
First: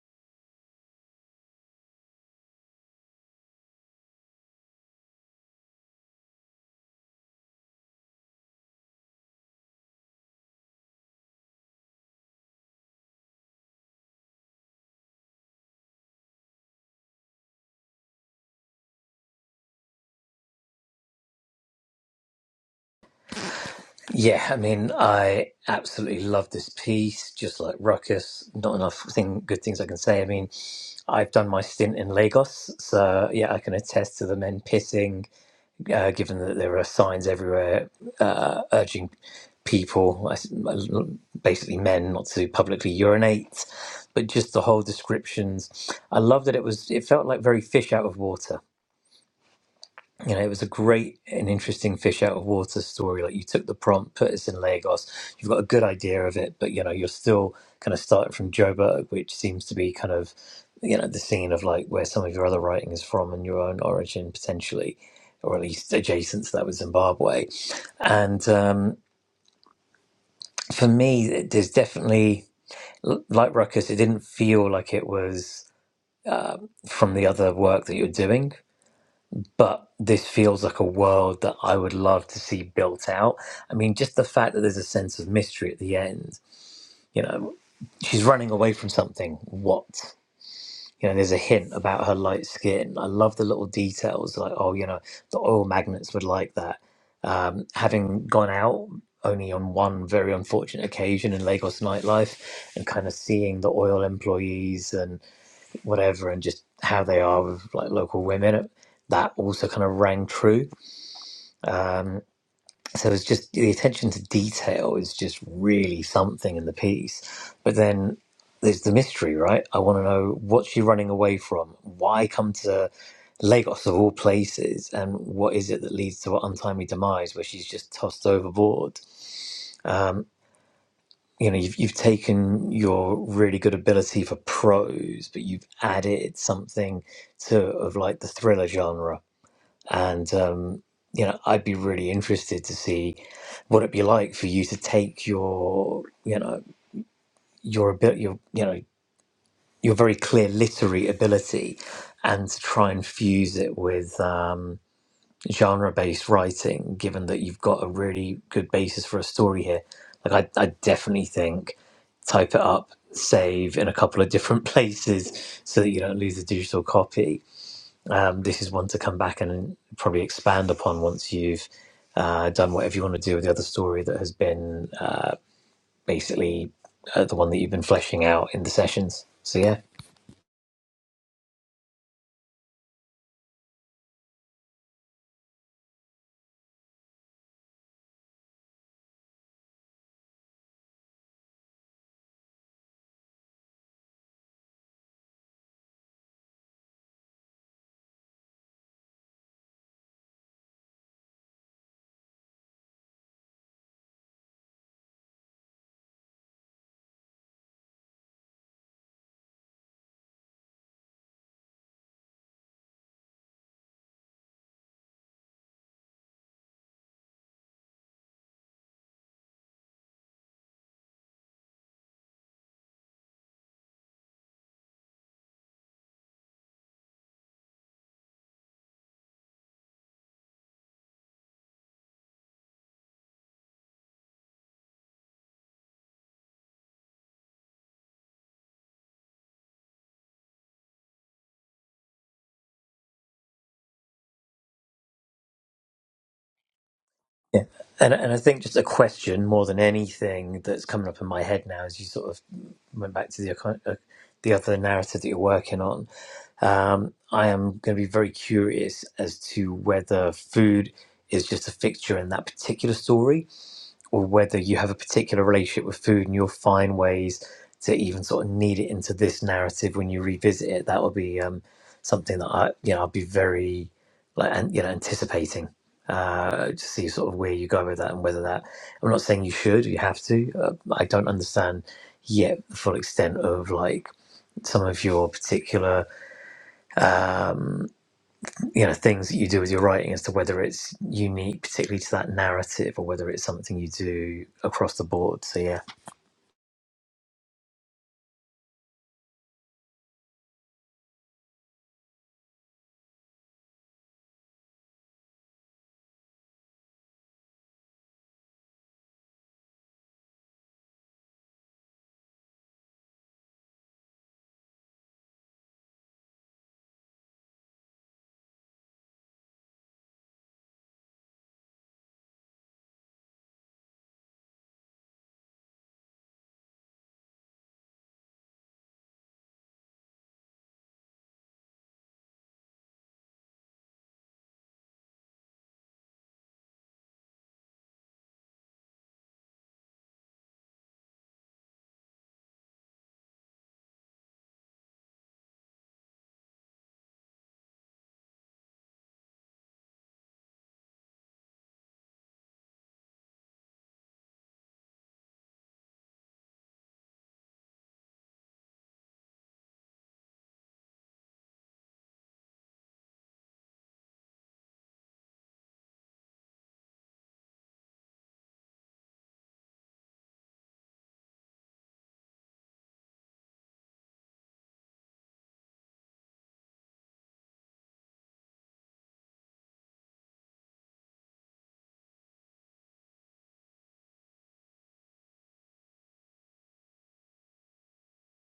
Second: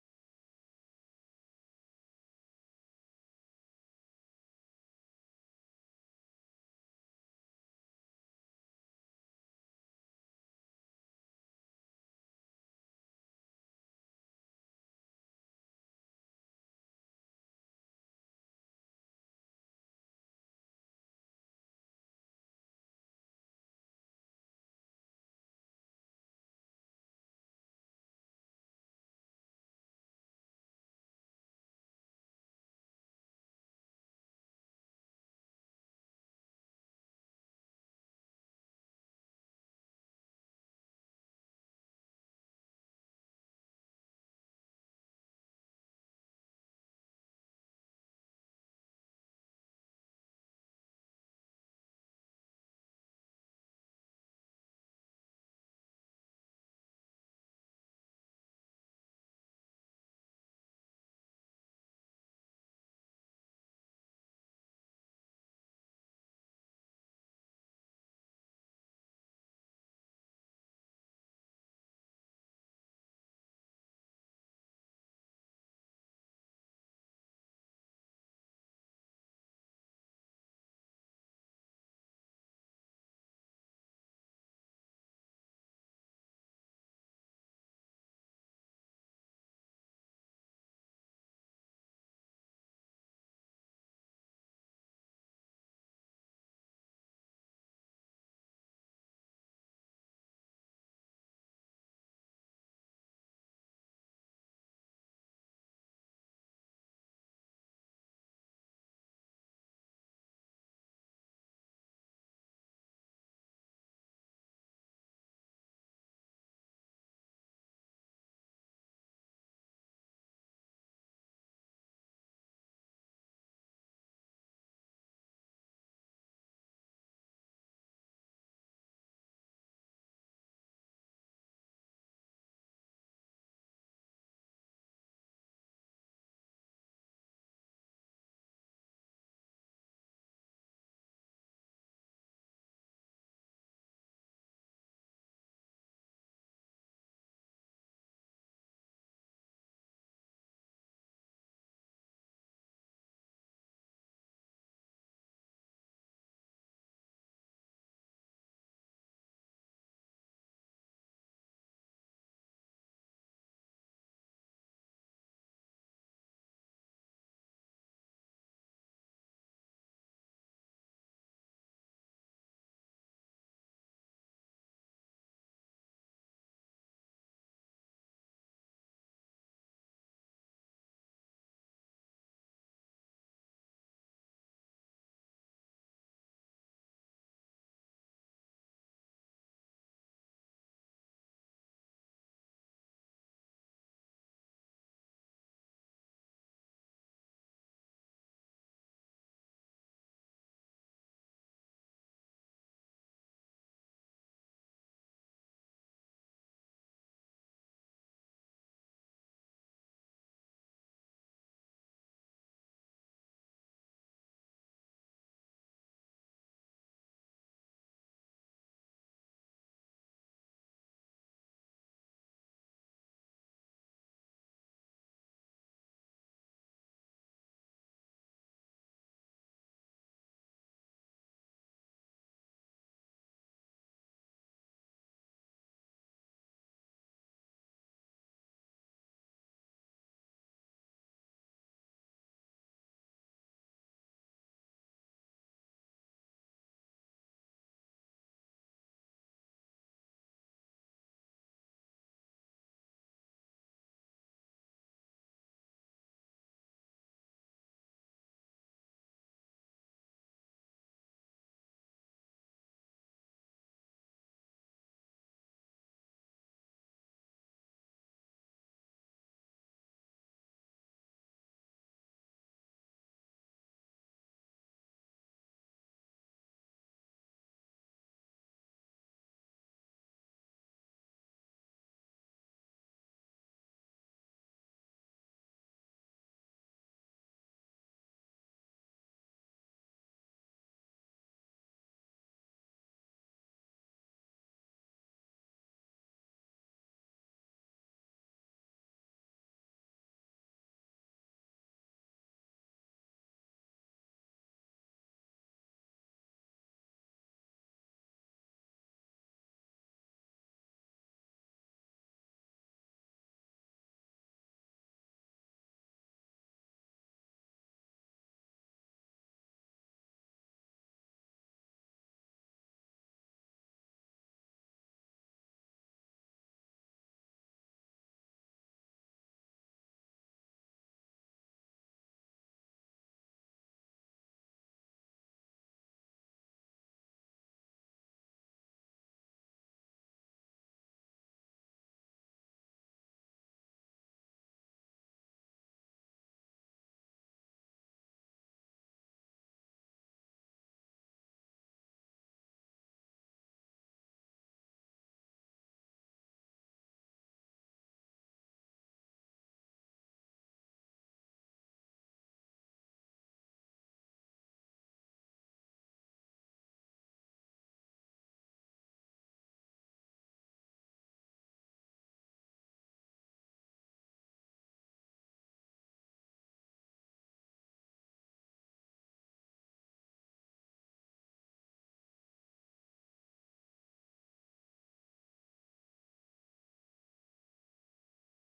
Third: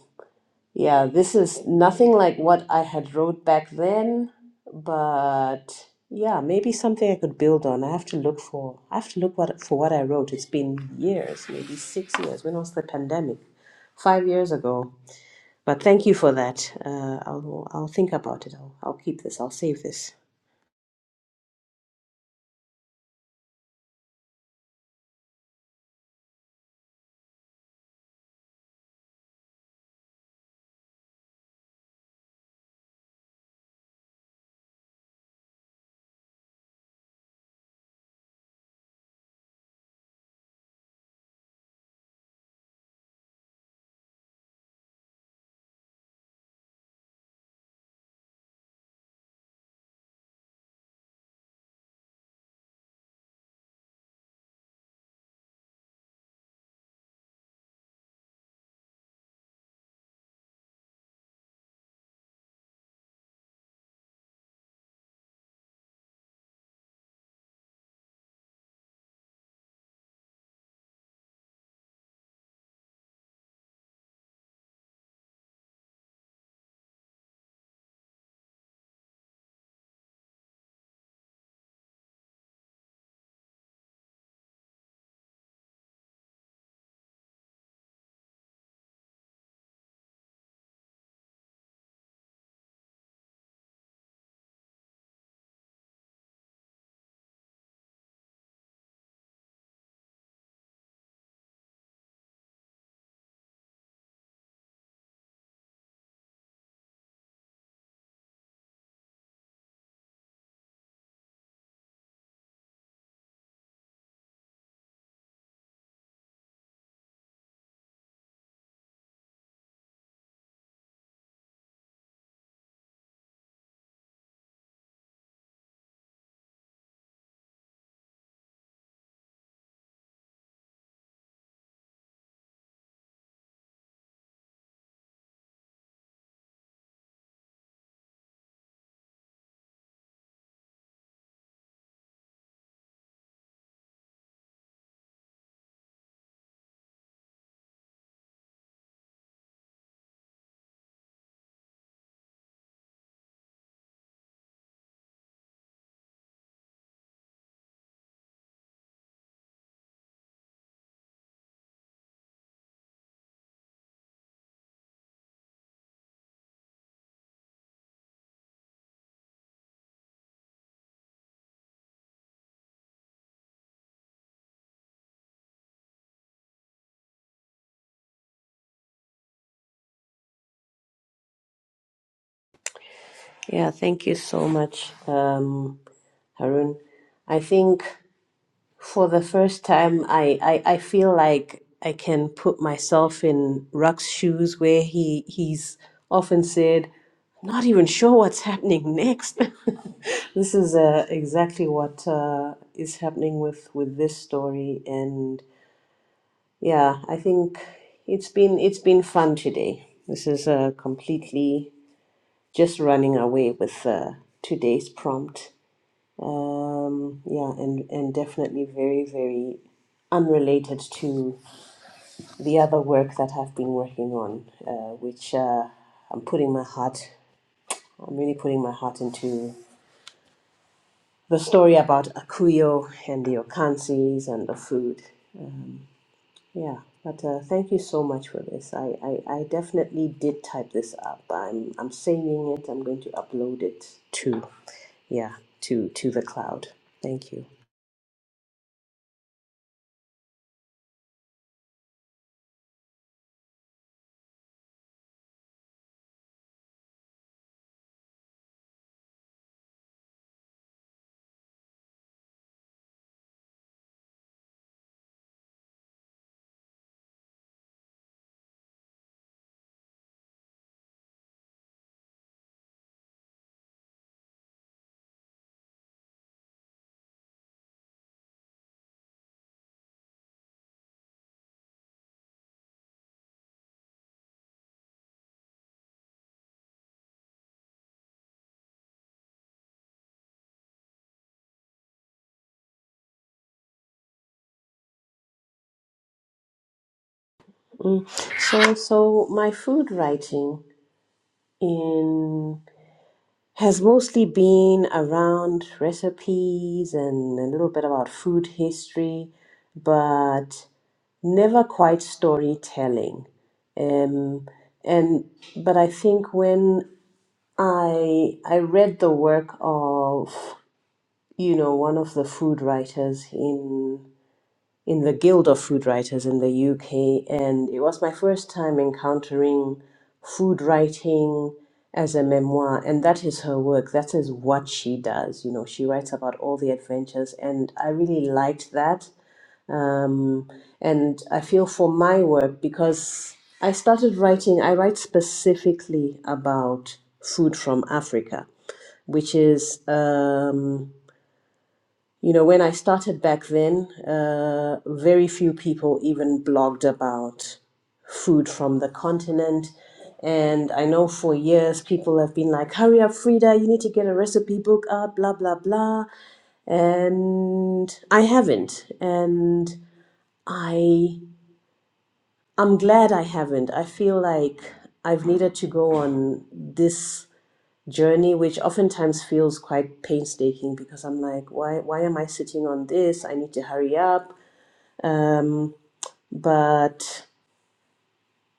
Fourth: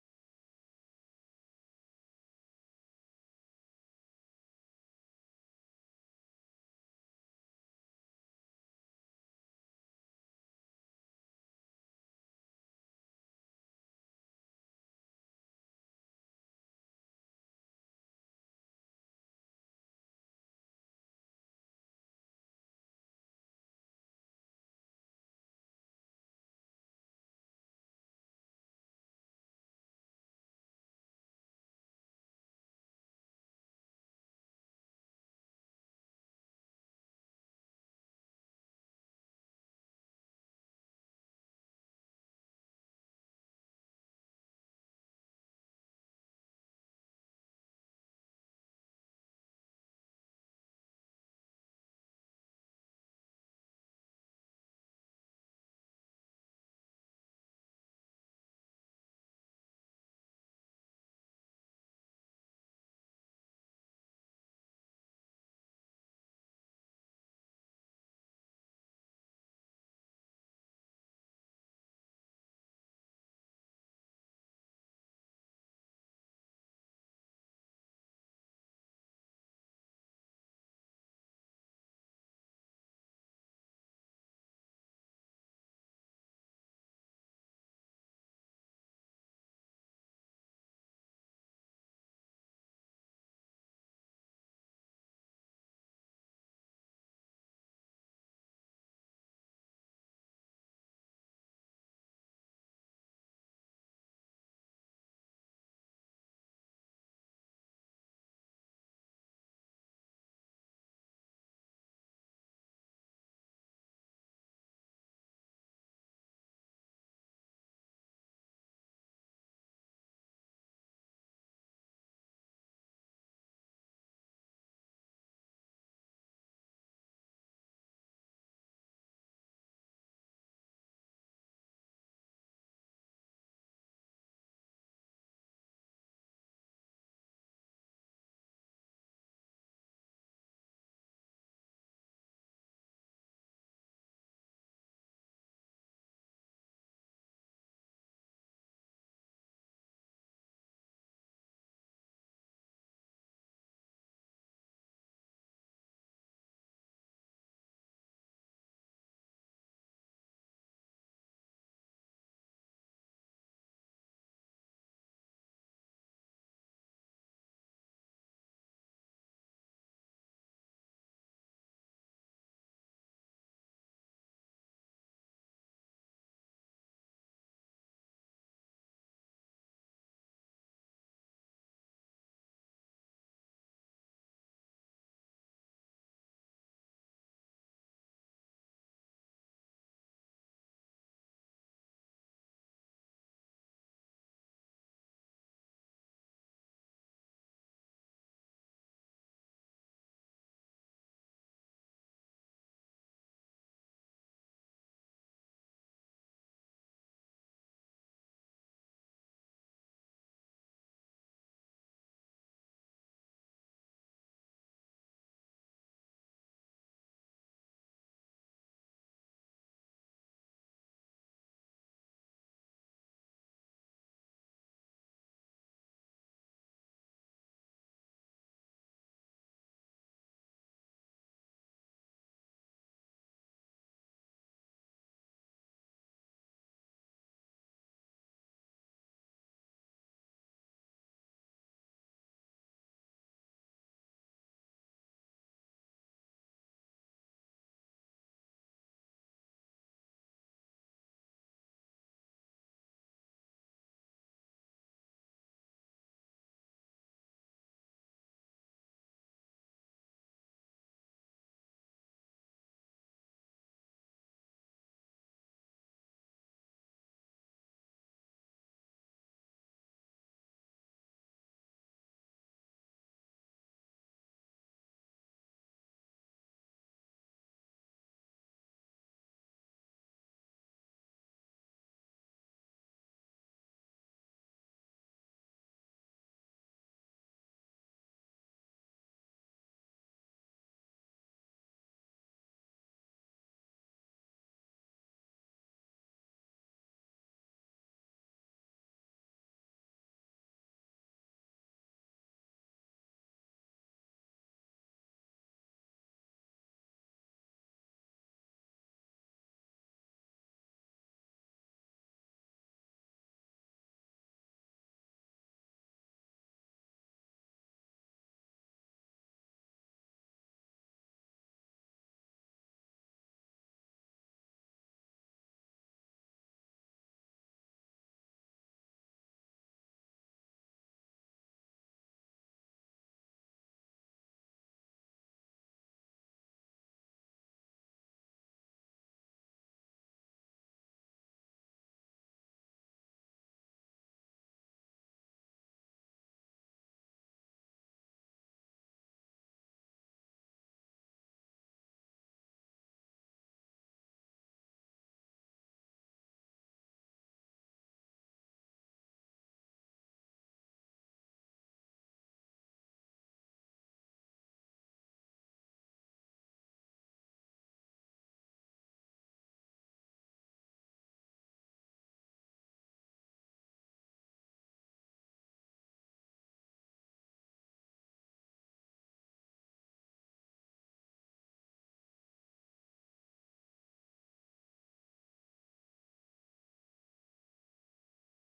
yeah, this is nothing like what I had wrote back then, but yeah, maybe something I could build on. I have to look for. I have to look what for what I wrote. It's been years, maybe six years. When was the pandemic? Five years ago. But thank you for that. Uh, I'll I'll think about it. I'll I'll keep this. I'll save this. Yeah, I mean, I absolutely love this piece, just like Ruckus. Not enough thing, good things I can say. I mean, I've done my stint in Lagos, so yeah, I can attest to the men pissing uh, given that there are signs everywhere uh, urging people, I s- uh, basically men, not to publicly urinate, but just the whole descriptions. I love that it was. It felt like very fish out of water you know, it was a great and interesting fish out of water story. Like you took the prompt, put us in Lagos, you've got a good idea of it, but you know, you're still kind of starting from Joburg, which seems to be kind of, you know, the scene of like where some of your other writing is from and your own origin potentially, or at least adjacent to that with Zimbabwe. And um, for me, it- there's definitely, like Ruckus, it didn't feel like it was from the other work that you're doing but this feels like a world that I would love to see built out. I mean, just the fact that there's a sense of mystery at the end. You know, she's running away from something. What? You know, there's a hint about her light skin. I love the little details, like oh, you know, the oil magnets would like that. Um, having gone out only on one very unfortunate occasion in Lagos nightlife, and kind of seeing the oil employees and whatever, and just how they are with like local women, that also kind of rang true um, so it's just the attention to detail is just really something in the piece. But then there's the mystery, right? I want to know what's she running away from? Why come to Lagos of all places? And what is it that leads to her untimely demise where she's just tossed overboard? Um, you know, you've, you've taken your really good ability for prose, but you've added something to of like the thriller genre and um, you know I'd be really interested to see what it'd be like for you to take your you know your ability your you know your very clear literary ability and to try and fuse it with um, genre based writing given that you've got a really good basis for a story here like I, I definitely think type it up save in a couple of different <laughs> places so that you don't lose the digital copy um, this is one to come back and probably expand upon once you've uh, done whatever you want to do with the other story that has been uh, basically uh, the one that you've been fleshing out in the sessions. So yeah, Yeah, thank you so much, um, Harun. I think. for the first time I, I i feel like i can put myself in ruck's shoes where he he's often said "I'm not even sure what's happening next <laughs> this is uh, exactly what uh, is happening with with this story and yeah i think it's been it's been fun today this is uh, completely just running away with uh, today's prompt um, yeah, and, and definitely very, very unrelated to the other work that I've been working on, uh, which uh, I'm putting my heart, I'm really putting my heart into the story about Akuyo and the Okansis and the food. Yeah, but uh, thank you so much for this. I, I, I definitely did type this up. I'm, I'm saving it, I'm going to upload it to, yeah, to, to the cloud. Thank you. yeah. And and I think just a question more than anything that's coming up in my head now as you sort of went back to the icon- uh, the other narrative that you're working on. Um, I am going to be very curious as to whether food is just a fixture in that particular story or whether you have a particular relationship with food and you'll find ways to even sort of knead it into this narrative when you revisit it. That would be um, something that I, you know, i would be very like, and you know, anticipating uh, to see sort of where you go with that and whether that. I'm not saying you should, you have to. Uh, I don't understand yet the full extent of like some of your particular um, you know things that you do with your writing as to whether it's unique particularly to that narrative or whether it's something you do across the board so yeah Mm. So, so my food writing in has mostly been around recipes and a little bit about food history, but never quite storytelling. Um, and but I think when I I read the work of you know one of the food writers in in the Guild of Food Writers in the UK, and it was my first time encountering food writing as a memoir, and that is her work. That is what she does. You know, she writes about all the adventures, and I really liked that. Um, and I feel for my work because I started writing, I write specifically about food from Africa, which is. Um, you know, when I started back then, uh, very few people even blogged about food from the continent. And I know for years people have been like, hurry up, Frida, you need to get a recipe book out, blah, blah, blah. And I haven't. And I, I'm glad I haven't. I feel like I've needed to go on this journey which oftentimes feels quite painstaking because i'm like why why am i sitting on this i need to hurry up um but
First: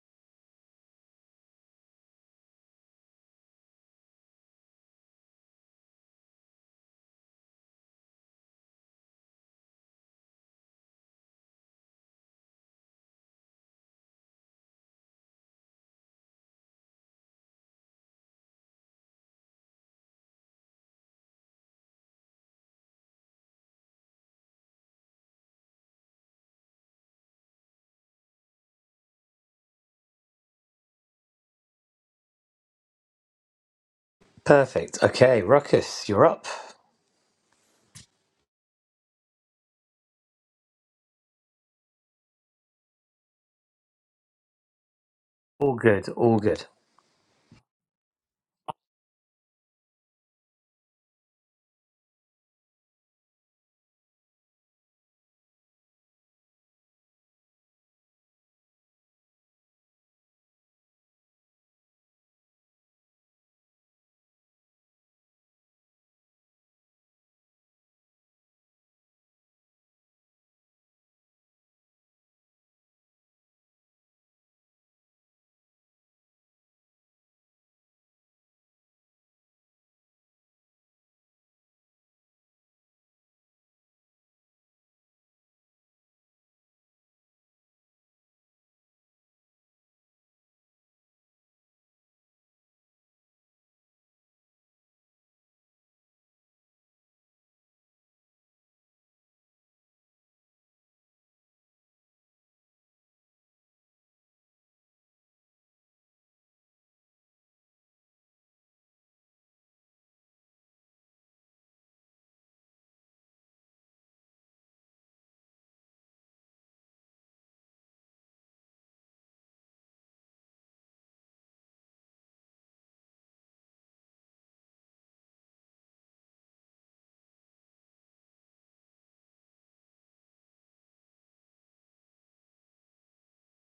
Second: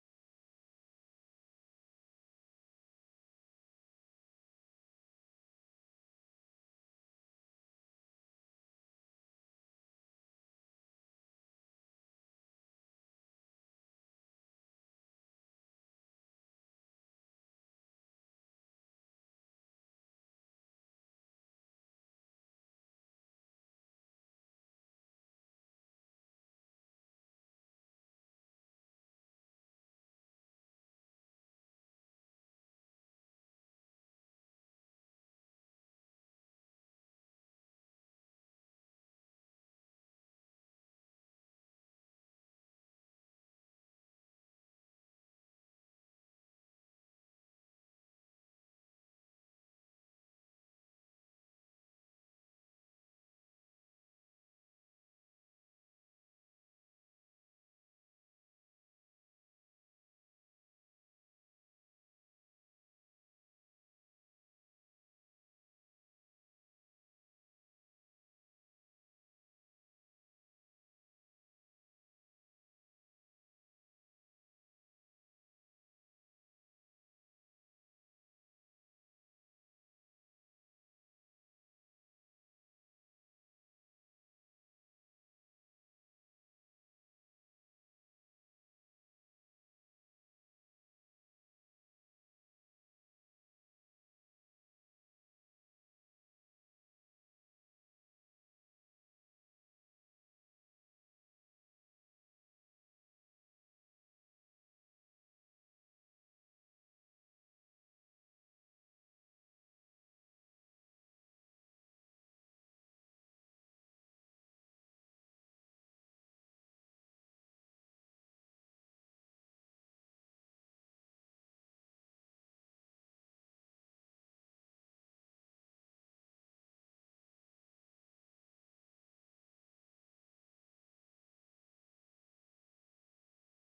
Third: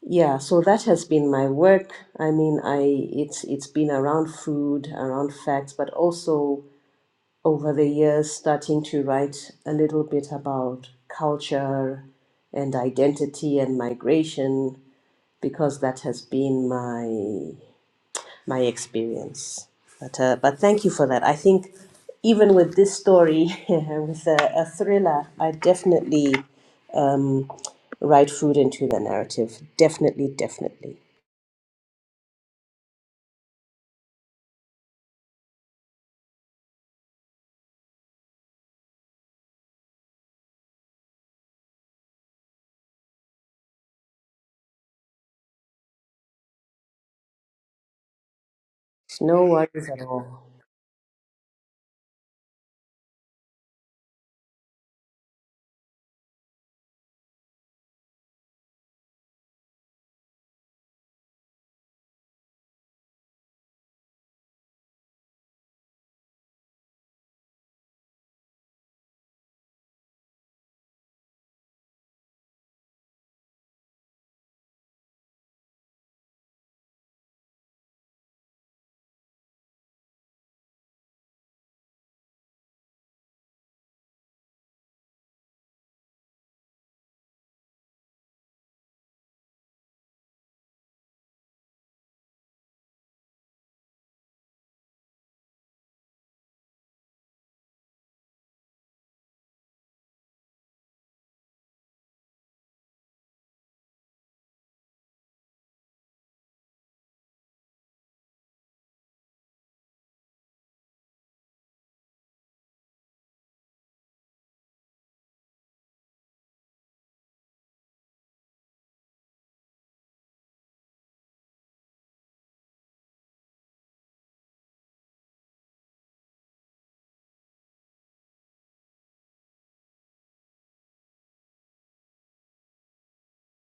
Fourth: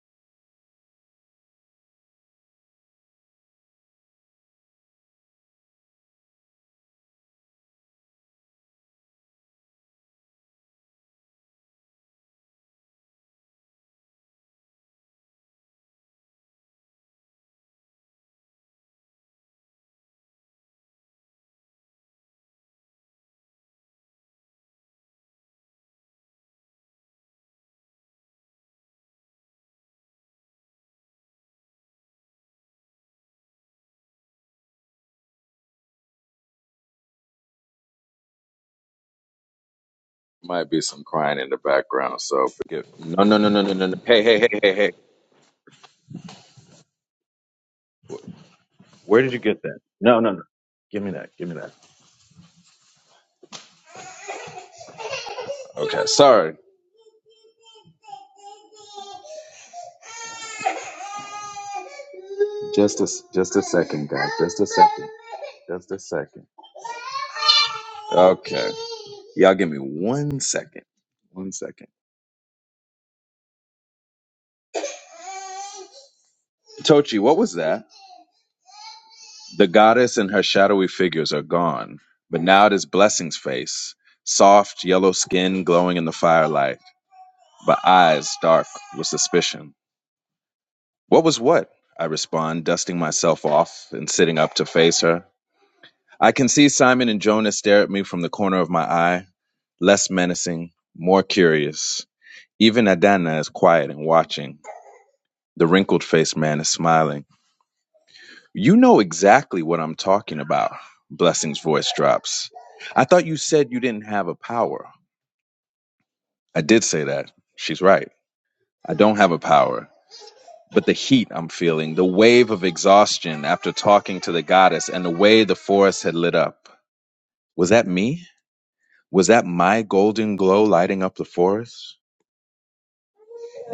yeah so that has been my work i mean i it's it's been around food around facts but also over the years starting to write a little bit about culture and identity and migration because that has been my my experience. But uh, but thank you for that. I think even with this story, <laughs> with a, a thriller, I definitely um, write food into the narrative. Definitely, definitely. perfect okay ruckus you're up Might be some crying in the background, so forgive. No, no, no, no, no, no. no. Hey, hey, hey, hey, hey. all good all good Where did you No get that? worries at No, no, no. all. Give me that. Give me that. Okay, sorry. Just a just a second, guys. Just a second. Just a second. Okay. Y'all give me one second. One second. Tochi, what was that? The goddess and her shadowy figures are gone, but now it is Blessing's face, soft yellow skin glowing in the firelight, but eyes dark with suspicion. What was what? I respond, dusting myself off and sitting up to face her. I can see Simon and Jonah stare at me from the corner of my eye, less menacing, more curious. Even Adana is quiet and watching. The wrinkled faced man is smiling. You know exactly what I'm talking about. Blessing's voice drops. I thought you said you didn't have a power. I did say that. She's right. I don't have a power. but the heat I'm feeling, the wave of exhaustion after talking to the goddess, and the way the forest had lit up. Was that me? Was that my golden glow lighting up the forest?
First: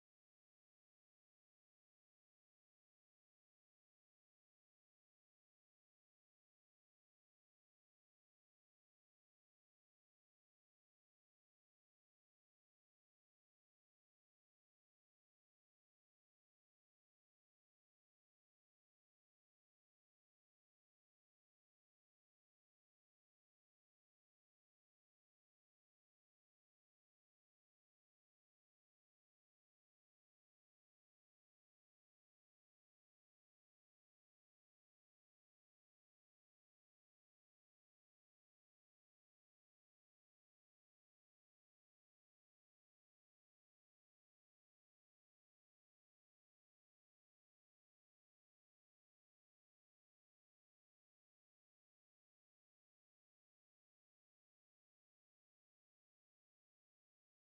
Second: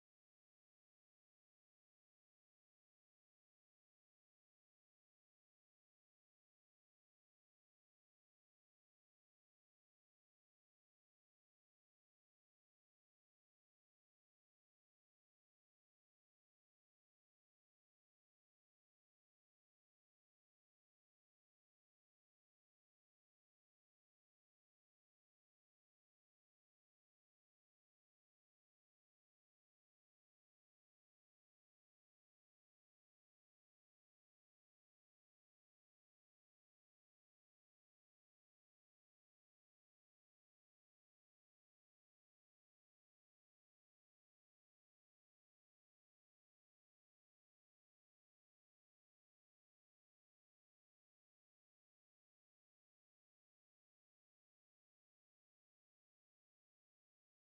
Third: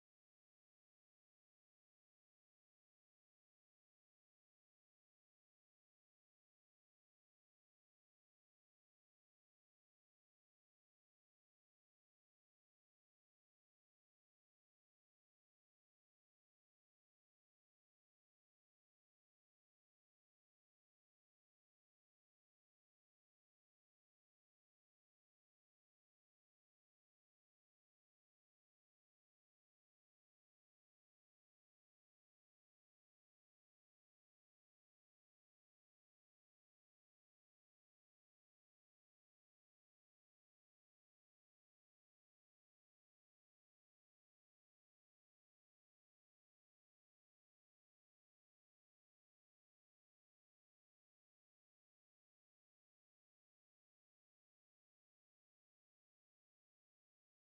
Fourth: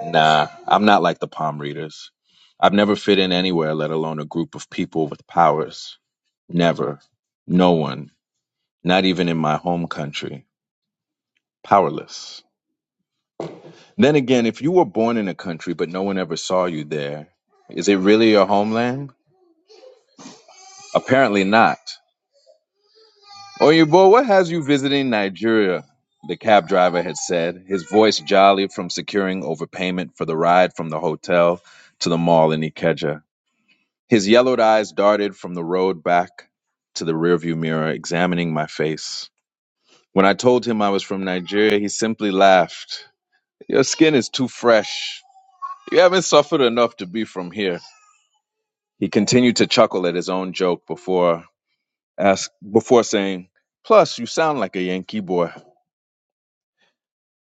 Nah, I'm not like the palm readers. I've never fit in anywhere, let alone a group of people with powers. Never. No one. Not even in my home country. Powerless. Then again, if you were born in a country but no one ever saw you there, is it really your homeland? Apparently not. Oyinbo, what has you visiting Nigeria? The cab driver had said, his voice jolly from securing overpayment for the ride from the hotel to the mall in Ikeja. His yellowed eyes darted from the road back to the rearview mirror, examining my face. When I told him I was from Nigeria, he simply laughed. Your skin is too fresh. You haven't suffered enough to be from here. He continued to chuckle at his own joke before ask, before saying, Plus, you sound like a Yankee boy.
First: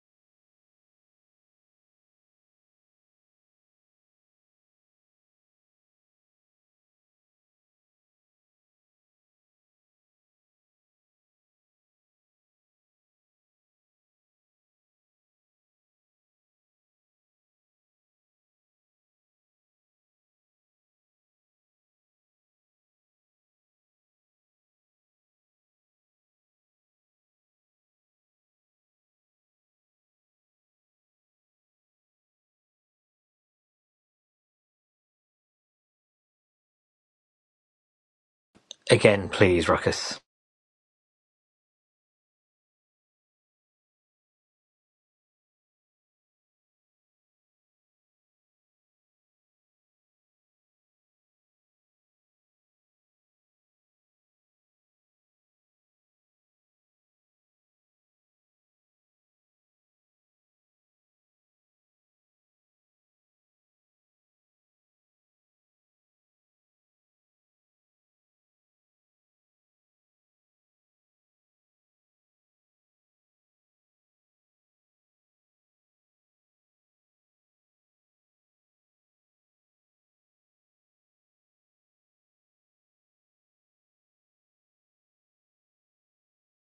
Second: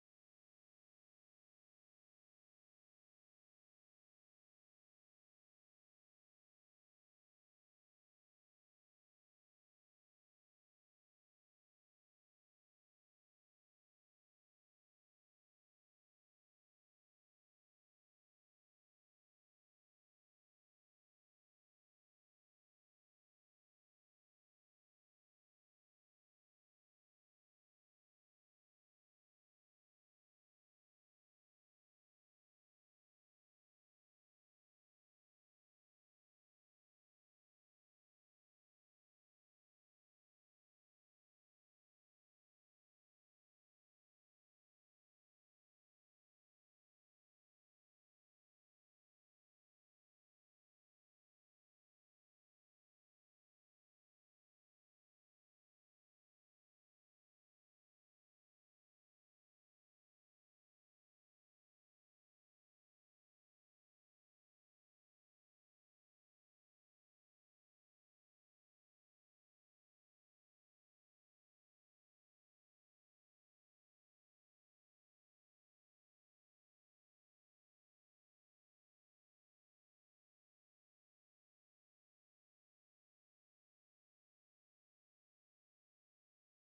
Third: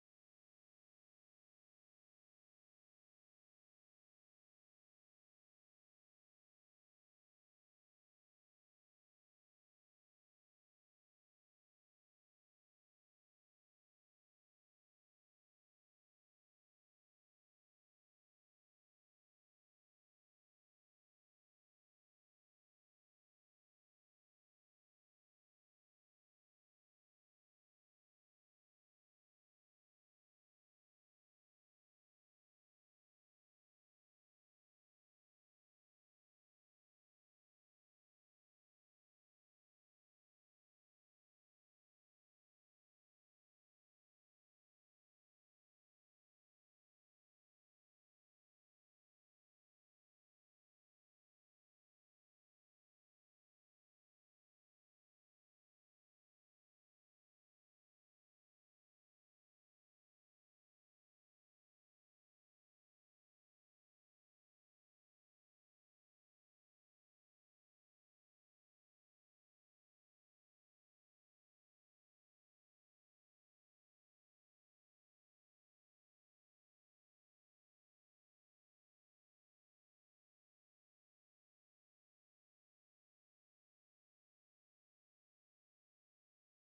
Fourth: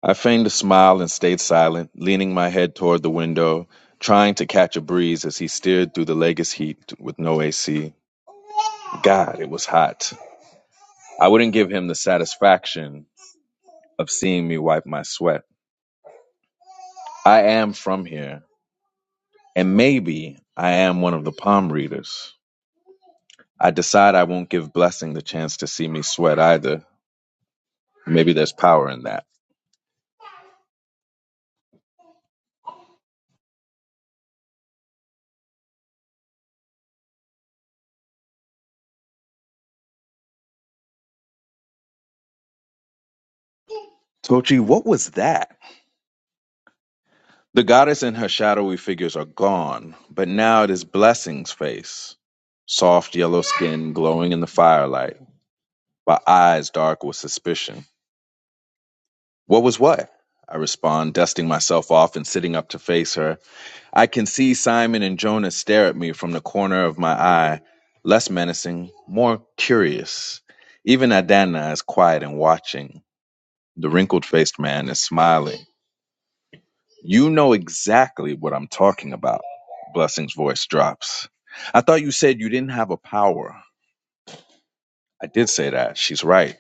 I feigned a smile and stayed silent, leaning my head toward the window, trying to catch a breeze as he steered through the Lagos heat with no AC. God, it was hot. I wouldn't give him the satisfaction of seeing me wipe my sweat. I am from here, and maybe I am one of the palm readers. I decide I won't give Blessing the chance to see me sweat either. Maybe there's power in that. again please ruckus Tochi, what was that? The goddess and her shadowy figures are gone, but now it is Blessing's face, soft yellow skin glowing in the firelight, but eyes dark with suspicion. What was what? I respond, dusting myself off and sitting up to face her. I can see Simon and Jonas stare at me from the corner of my eye, less menacing, more curious. Even Adana is quiet and watching. The wrinkled faced man is smiling. You know exactly what I'm talking about. Blessing's voice drops. I thought you said you didn't have a power. I did say that. She's right.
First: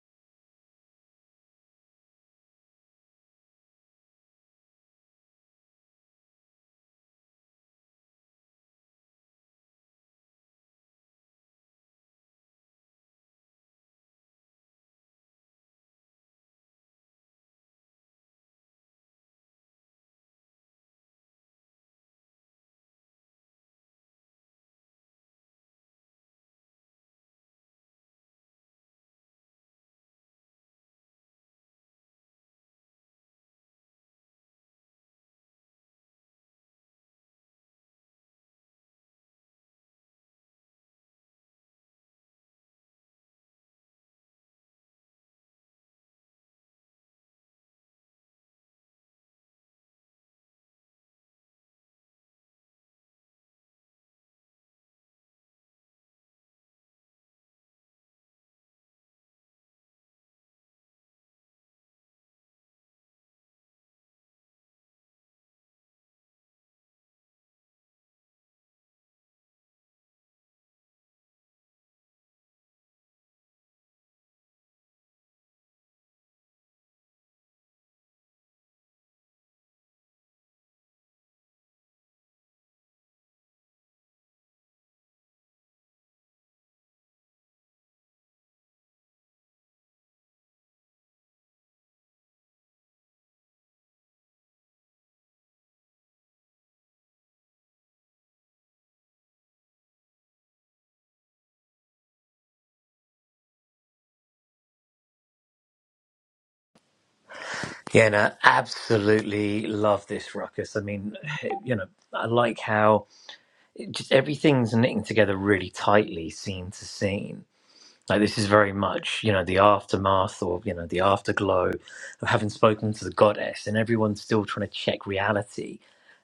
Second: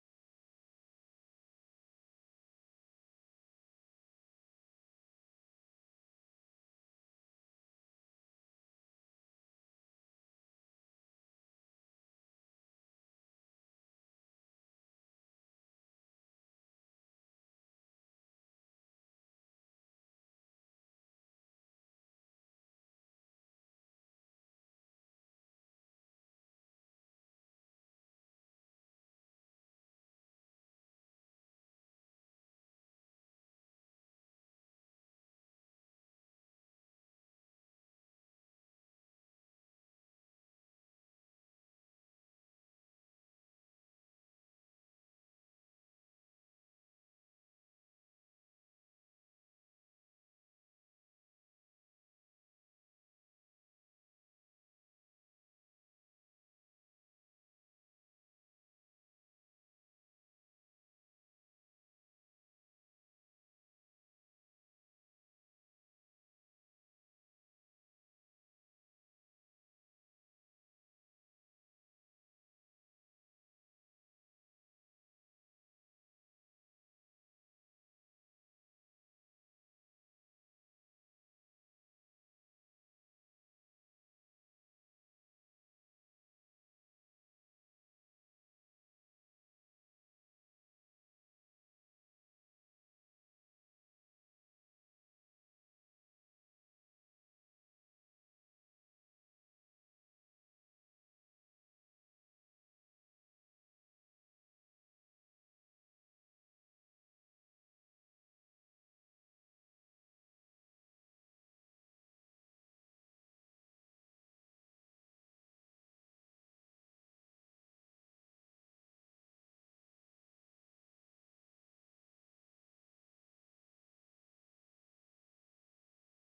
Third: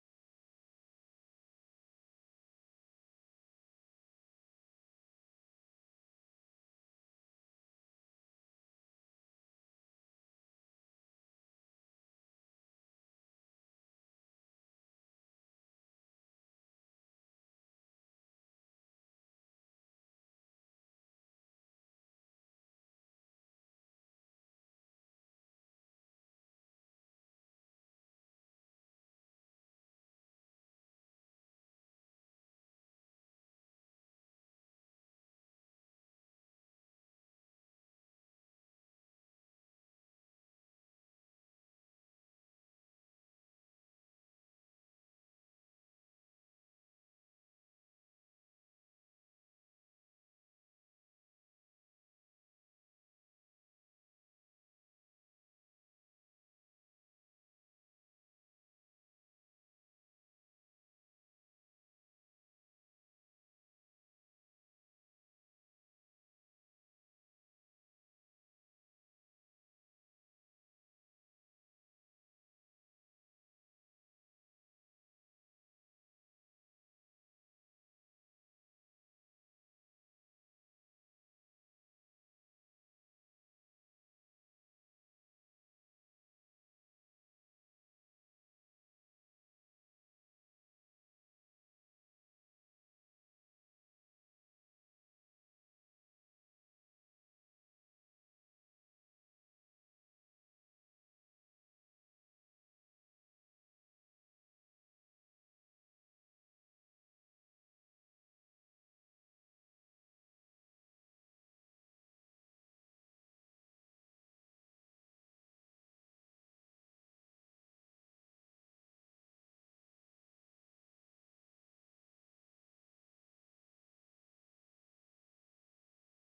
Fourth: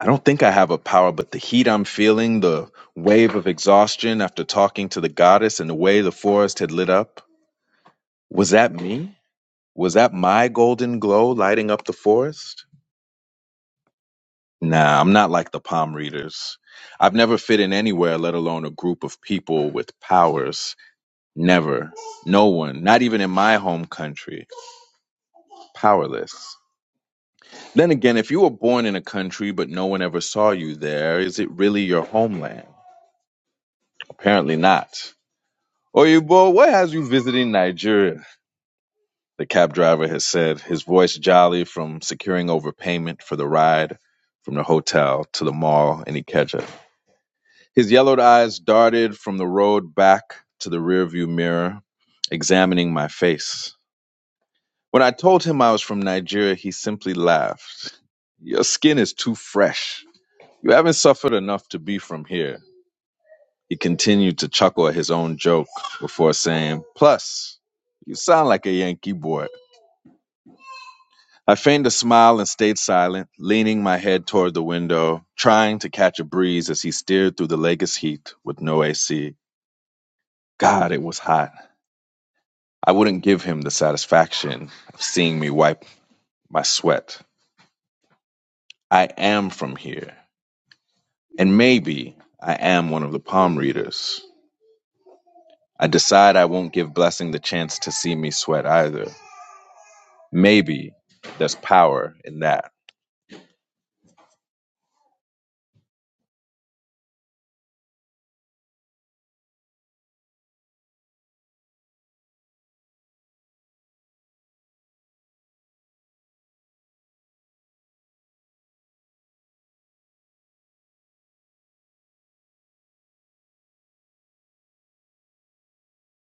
I don't think I have a power, but the heat I'm feeling, the wave of exhaustion after talking to the goddess and the way the forest had lit up. Was that me? Was that my golden glow lighting up the forest? Nah, I'm not like the palm readers. I've never fit in anywhere, let alone a group of people with powers. Never. No one, not even in my home country. powerless. Then again, if you were born in a country but no one ever saw you there, is it really your homeland? Apparently not. Oyibo, what has you visiting Nigeria? The cab driver has said, his voice jolly from securing overpayment for the ride from the hotel to the mall in Ikeja. His yellowed eyes darted from the road back to the rearview mirror, examining my face. When I told him I was from Nigeria, he simply laughed. Your skin is too fresh You haven't suffered enough to be from here. He continued to chuckle at his own joke before saying, Plus, you sound like a Yankee boy. I feigned a smile and stayed silent, leaning my head toward the window, trying to catch a breeze as he steered through the Lagos heat with no AC. God, it was hot. I wouldn't give him the satisfaction of seeing me wipe my sweat. I am from here, and maybe I am one of the palm readers. I decide I won't give Blessing the chance to see me sweat either. Maybe there's power in that. yeah no absolutely love this ruckus i mean <sighs> you know i like how it just everything's knitting together really tightly scene to scene Like this is very much, you know, the aftermath or you know the afterglow of having spoken to the goddess, and everyone's still trying to check reality,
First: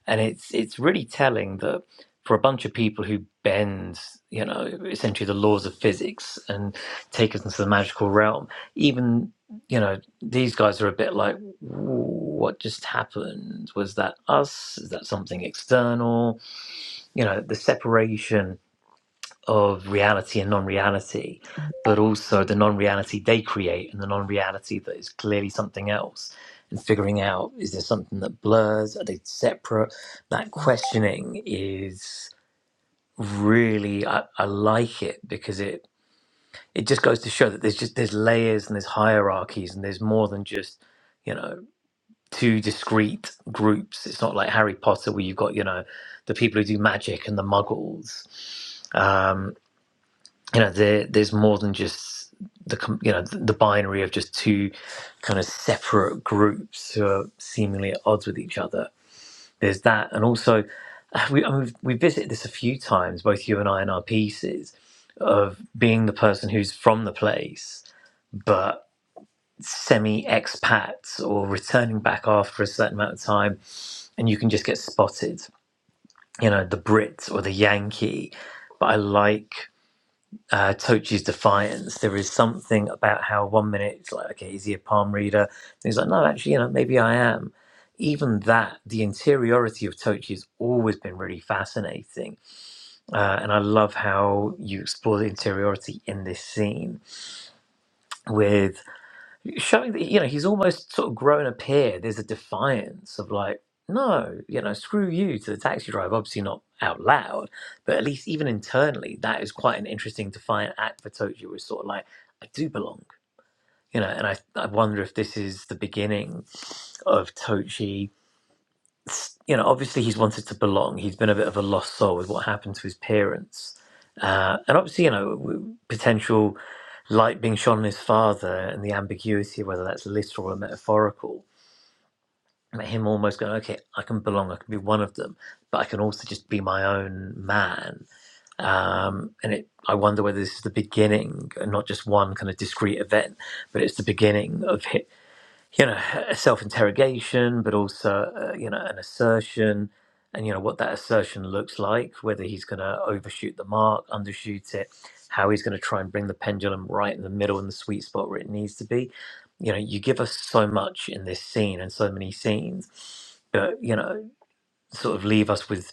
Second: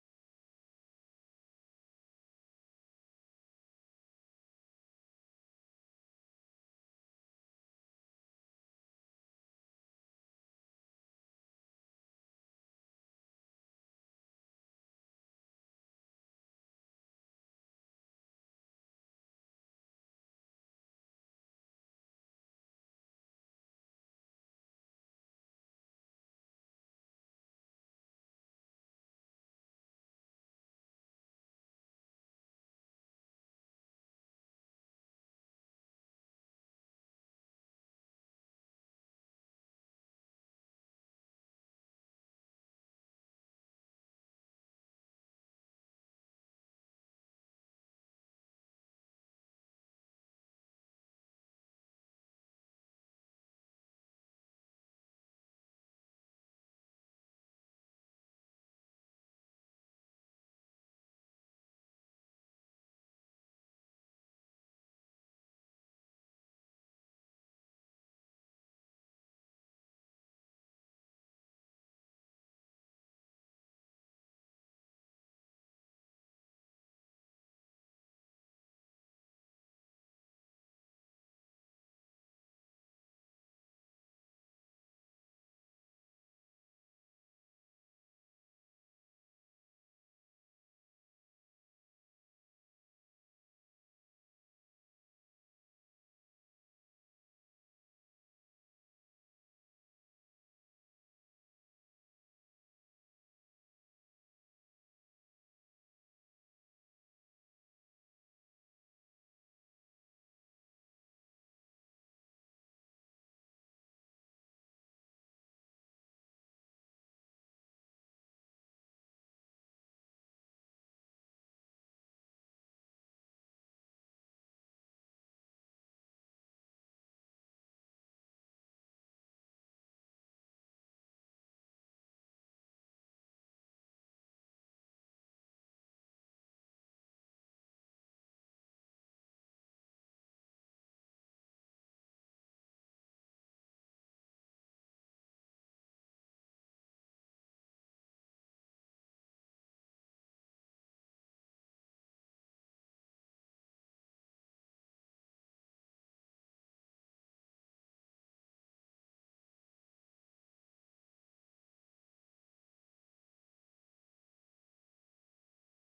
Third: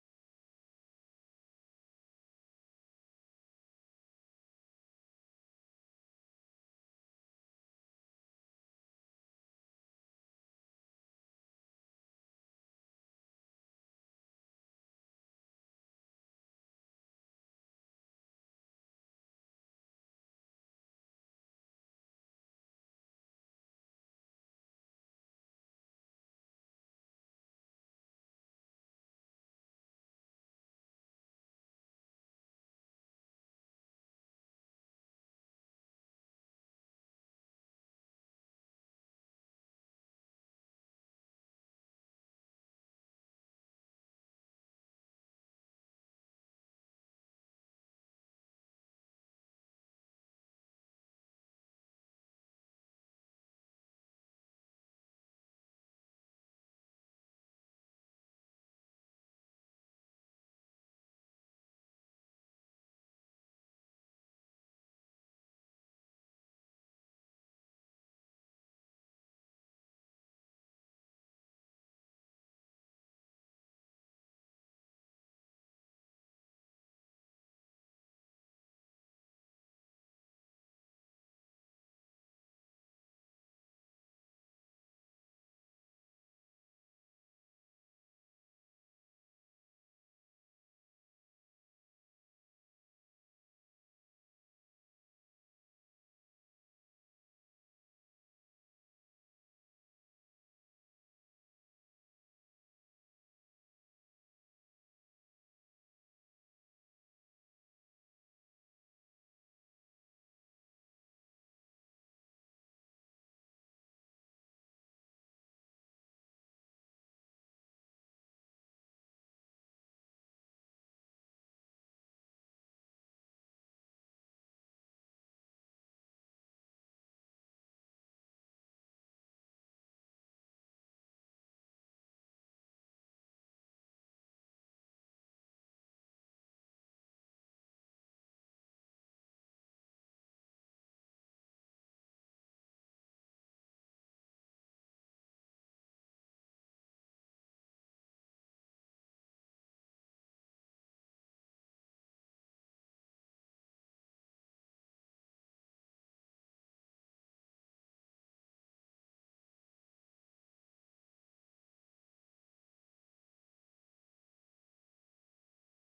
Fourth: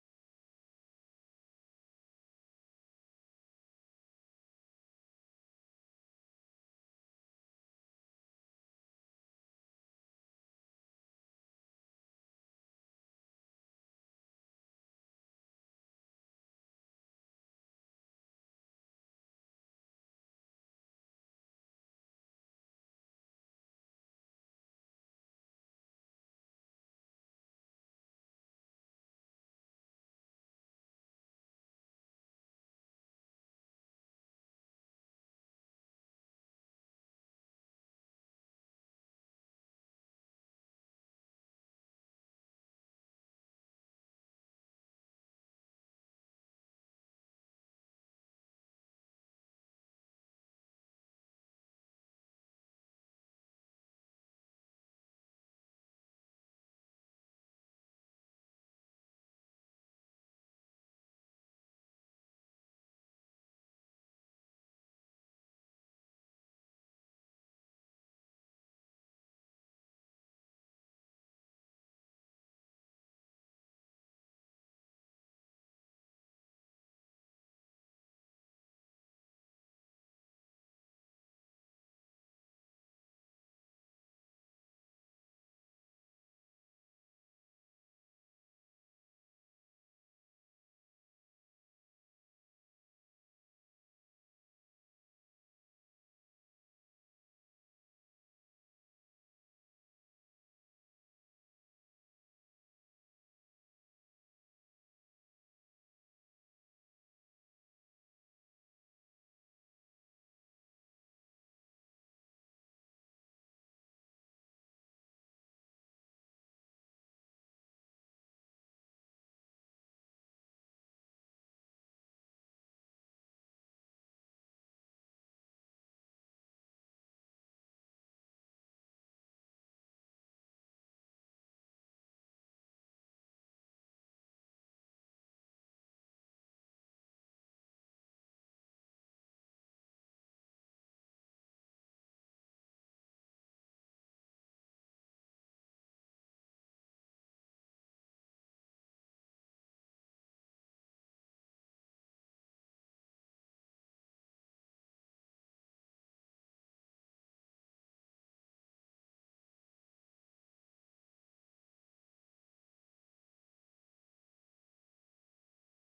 and it's it's really telling that for a bunch of people who bend, you know, essentially the laws of physics and take us into the magical realm, even you know these guys are a bit like, what just happened? Was that us? Is that something external? You know, the separation of reality and non-reality, but also the non-reality they create and the non-reality that is clearly something else. And figuring out is there something that blurs? Are they separate? That questioning is really I, I like it because it it just goes to show that there's just there's layers and there's hierarchies and there's more than just you know two discrete groups. It's not like Harry Potter where you've got you know the people who do magic and the muggles um, you know there there's more than just the com- you know the binary of just two kind of separate groups who are seemingly at odds with each other there's that and also <sighs> uh, we I mean, we've, we've visited this a few times both you and i in our pieces of being the person who's from the place but semi expats or returning back after a certain amount of time and you can just get spotted you know the brit or the yankee but i like uh, Tochi's defiance. There is something about how one minute it's like, okay, is he a palm reader? And he's like, no, actually, you know, maybe I am. Even that, the interiority of Tochi has always been really fascinating. Uh, and I love how you explore the interiority in this scene with showing that you know he's almost sort of grown a pair. There's a defiance of like, no, you know, screw you to the taxi driver. Obviously not out loud, but at least even internally, that is quite an interesting defiant act for Toji. Was sort of like, I do belong, you know, and I I wonder if this is the beginning of Tochi you know, obviously he's wanted to belong. He's been a bit of a lost soul with what happened to his parents, uh, and obviously, you know, w- potential light being shone on his father and the ambiguity, whether that's literal or metaphorical. Him almost going, okay, I can belong. I can be one of them, but I can also just be my own man. Um, and it, I wonder whether this is the beginning, and not just one kind of discrete event, but it's the beginning of hi- you know a self-interrogation but also uh, you know an assertion and you know what that assertion looks like whether he's going to overshoot the mark undershoot it how he's going to try and bring the pendulum right in the middle in the sweet spot where it needs to be you know you give us so much in this scene and so many scenes but you know sort of leave us with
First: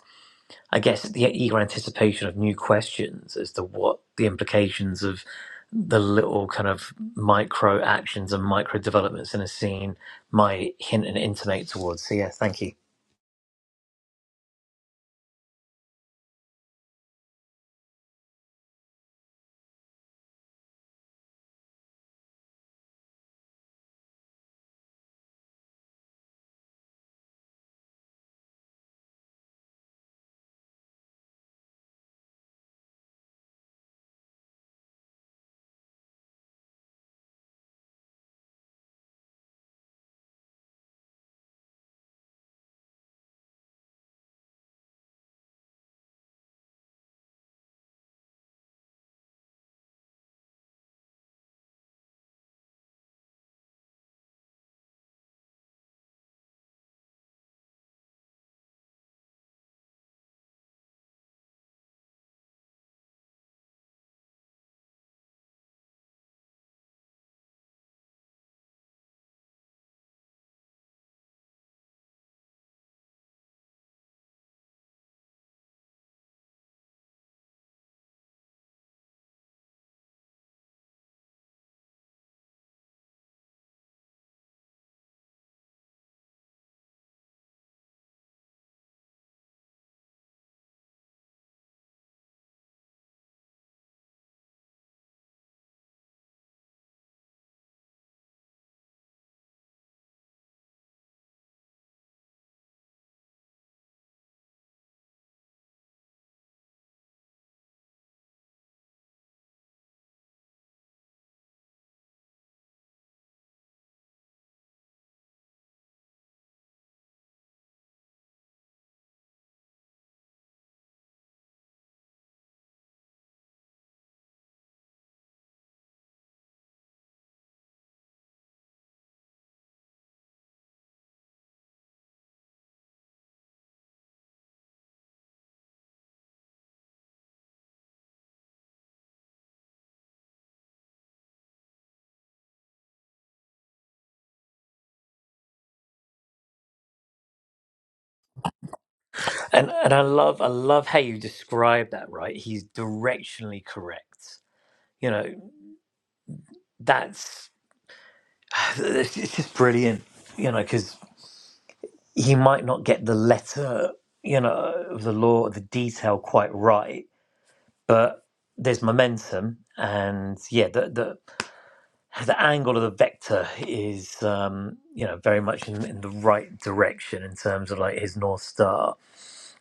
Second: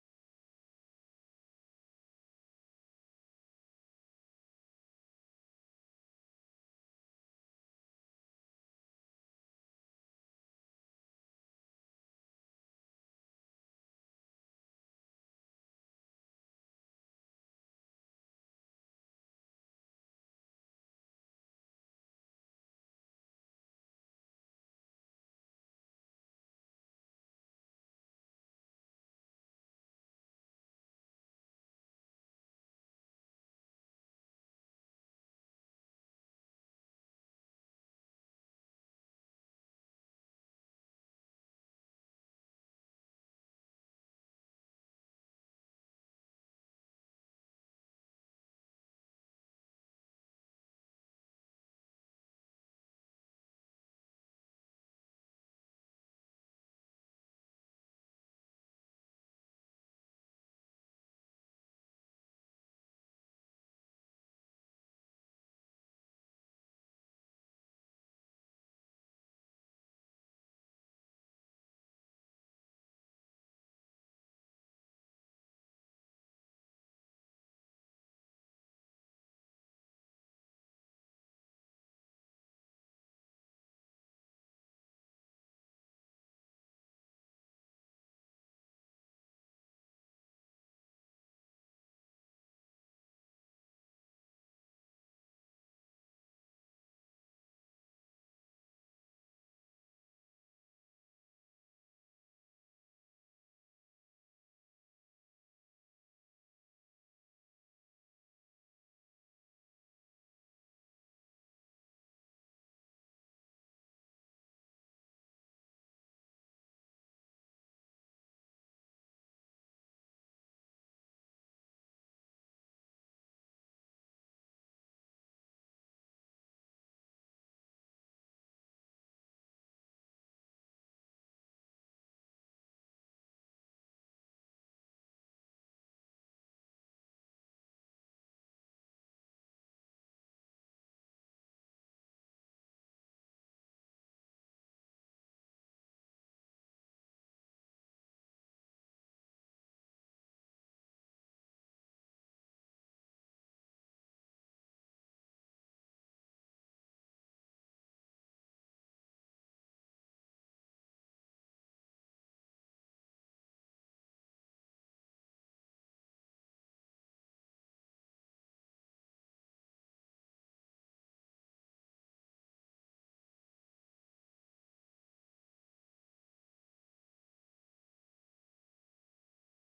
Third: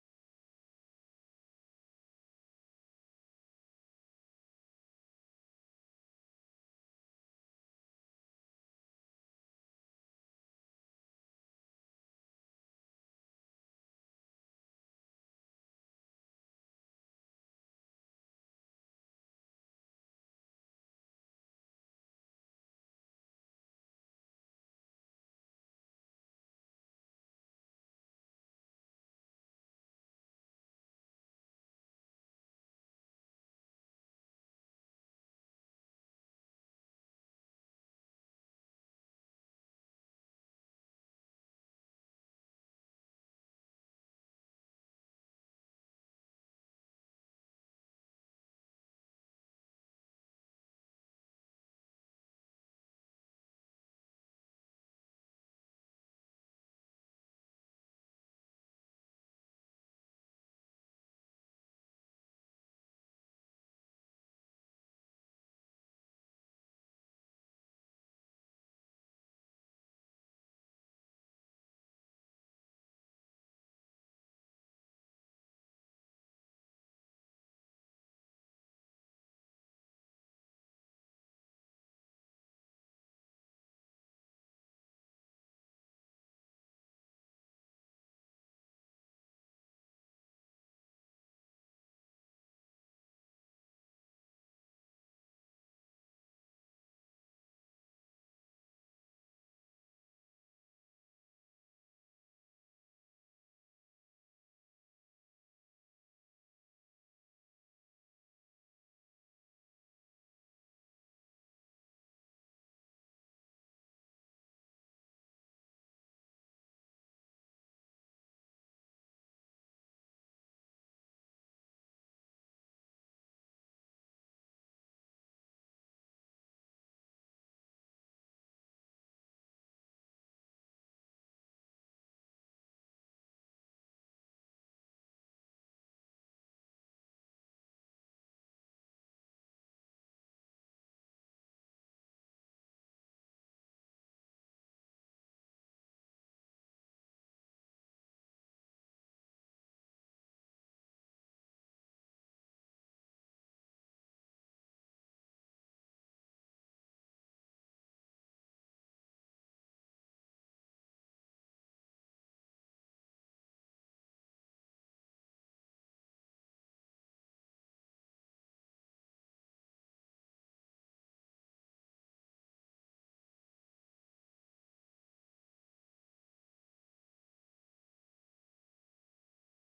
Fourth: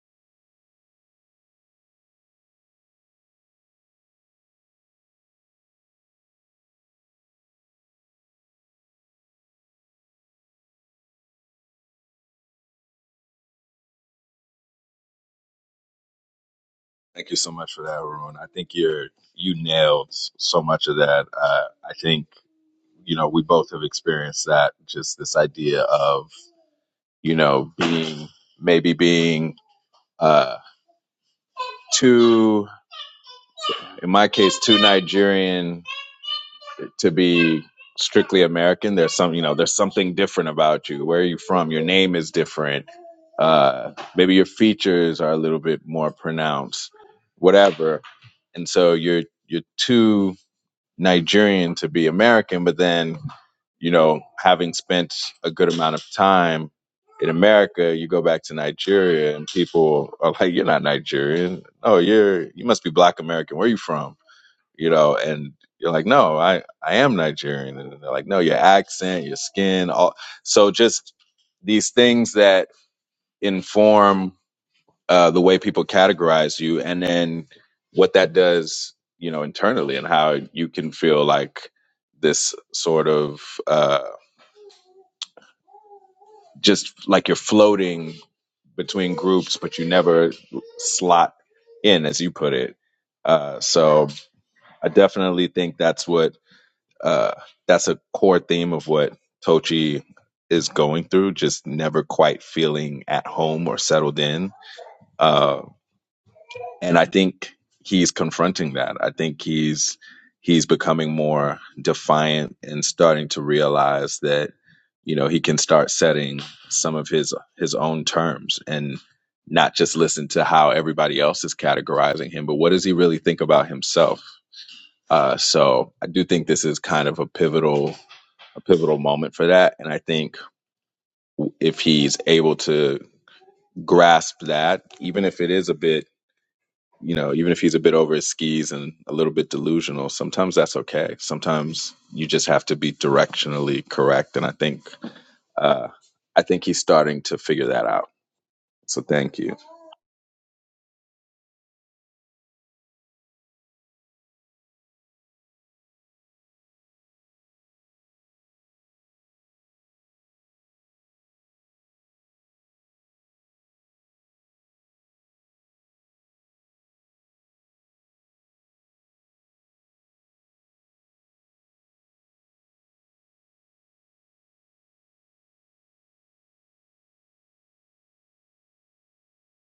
I guess the eager anticipation of new questions as to what the implications of the little kind of micro actions and micro developments in a scene might hint and intimate towards. So yeah, thank you. Thank you so much for that, Arun. I think you're you nailed so much of that. Uh, I think you know we both have experienced that. Just this idea of you know being maybe being uh, too, in my case, too Nigerian to be strictly American. There's some, you know, there's something different about you. Where are you from? Your name is different. Uh, maybe your features are a little bit more pronounced, whatever. And so you're you're too Nigerian to be American, but then you know, having spent a good amount of time in America, you go back to Nigeria and people are like, "You're not Nigerian. Oh, you're you must be Black American. Where are you from?" you know, and you're like, no, I, I am Nigerian. And they're like, no, your accent, your skin, all. So just these things that inform uh, the way people categorize you and then what that does, you know, internally and how you can feel like this sort of uh, just like you're floating between groups, but you never slot in, as you put it. Uh, so I definitely think that's what uh, that's a core theme of what Tochi is going through, just never quite feeling at home or settled in. Uh, and I think he's confronting that. I think he's he's becoming more defiant and starting to realize that you know he can start setting some of his his own terms and not just listen to how everybody else is categorizing him, but what does he really think about himself? Uh, so I do think this is kind of a pivotal a pivotal moment for that. And I think if he's able to grasp that, even if it is a bit, you know, even if he's a bit over his skis and a little bit delusional, sometimes that's okay. Sometimes you just have to be directionally correct. And I think, uh, I think he's starting to figure that out. So thank you. And and I love I love how you describe that. Right, he's directionally correct. You know, that's <sighs> it's just brilliant. You know, because he might not get the letter, you know, of the law, the detail quite right but there's momentum and yeah the the, the angle of the vector is um you know very much in, in the right direction in terms of like his north star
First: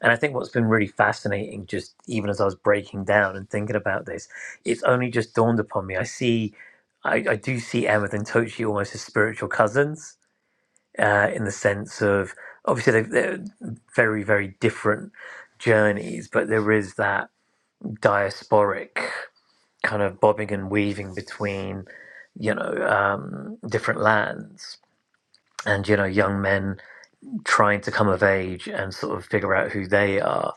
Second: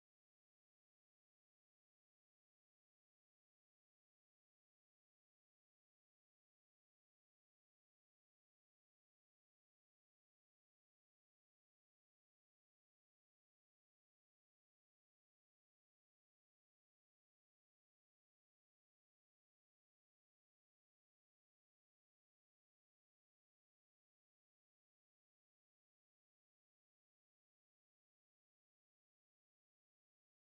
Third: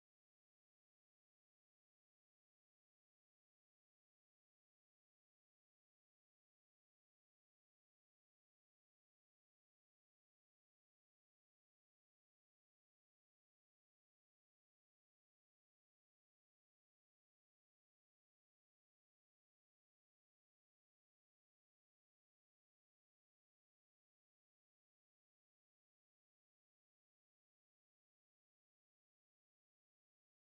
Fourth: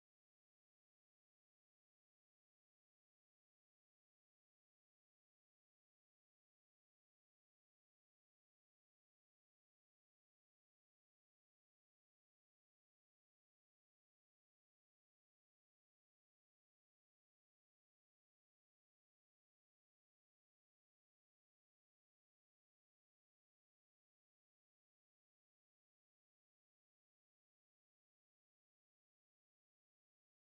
and i think what's been really fascinating just even as i was breaking down and thinking about this it's only just dawned upon me i see i, I do see Emmet and tochi almost as spiritual cousins uh, in the sense of obviously they they're very very different journeys but there is that diasporic kind of bobbing and weaving between, you know, um, different lands and, you know, young men trying to come of age and sort of figure out who they are.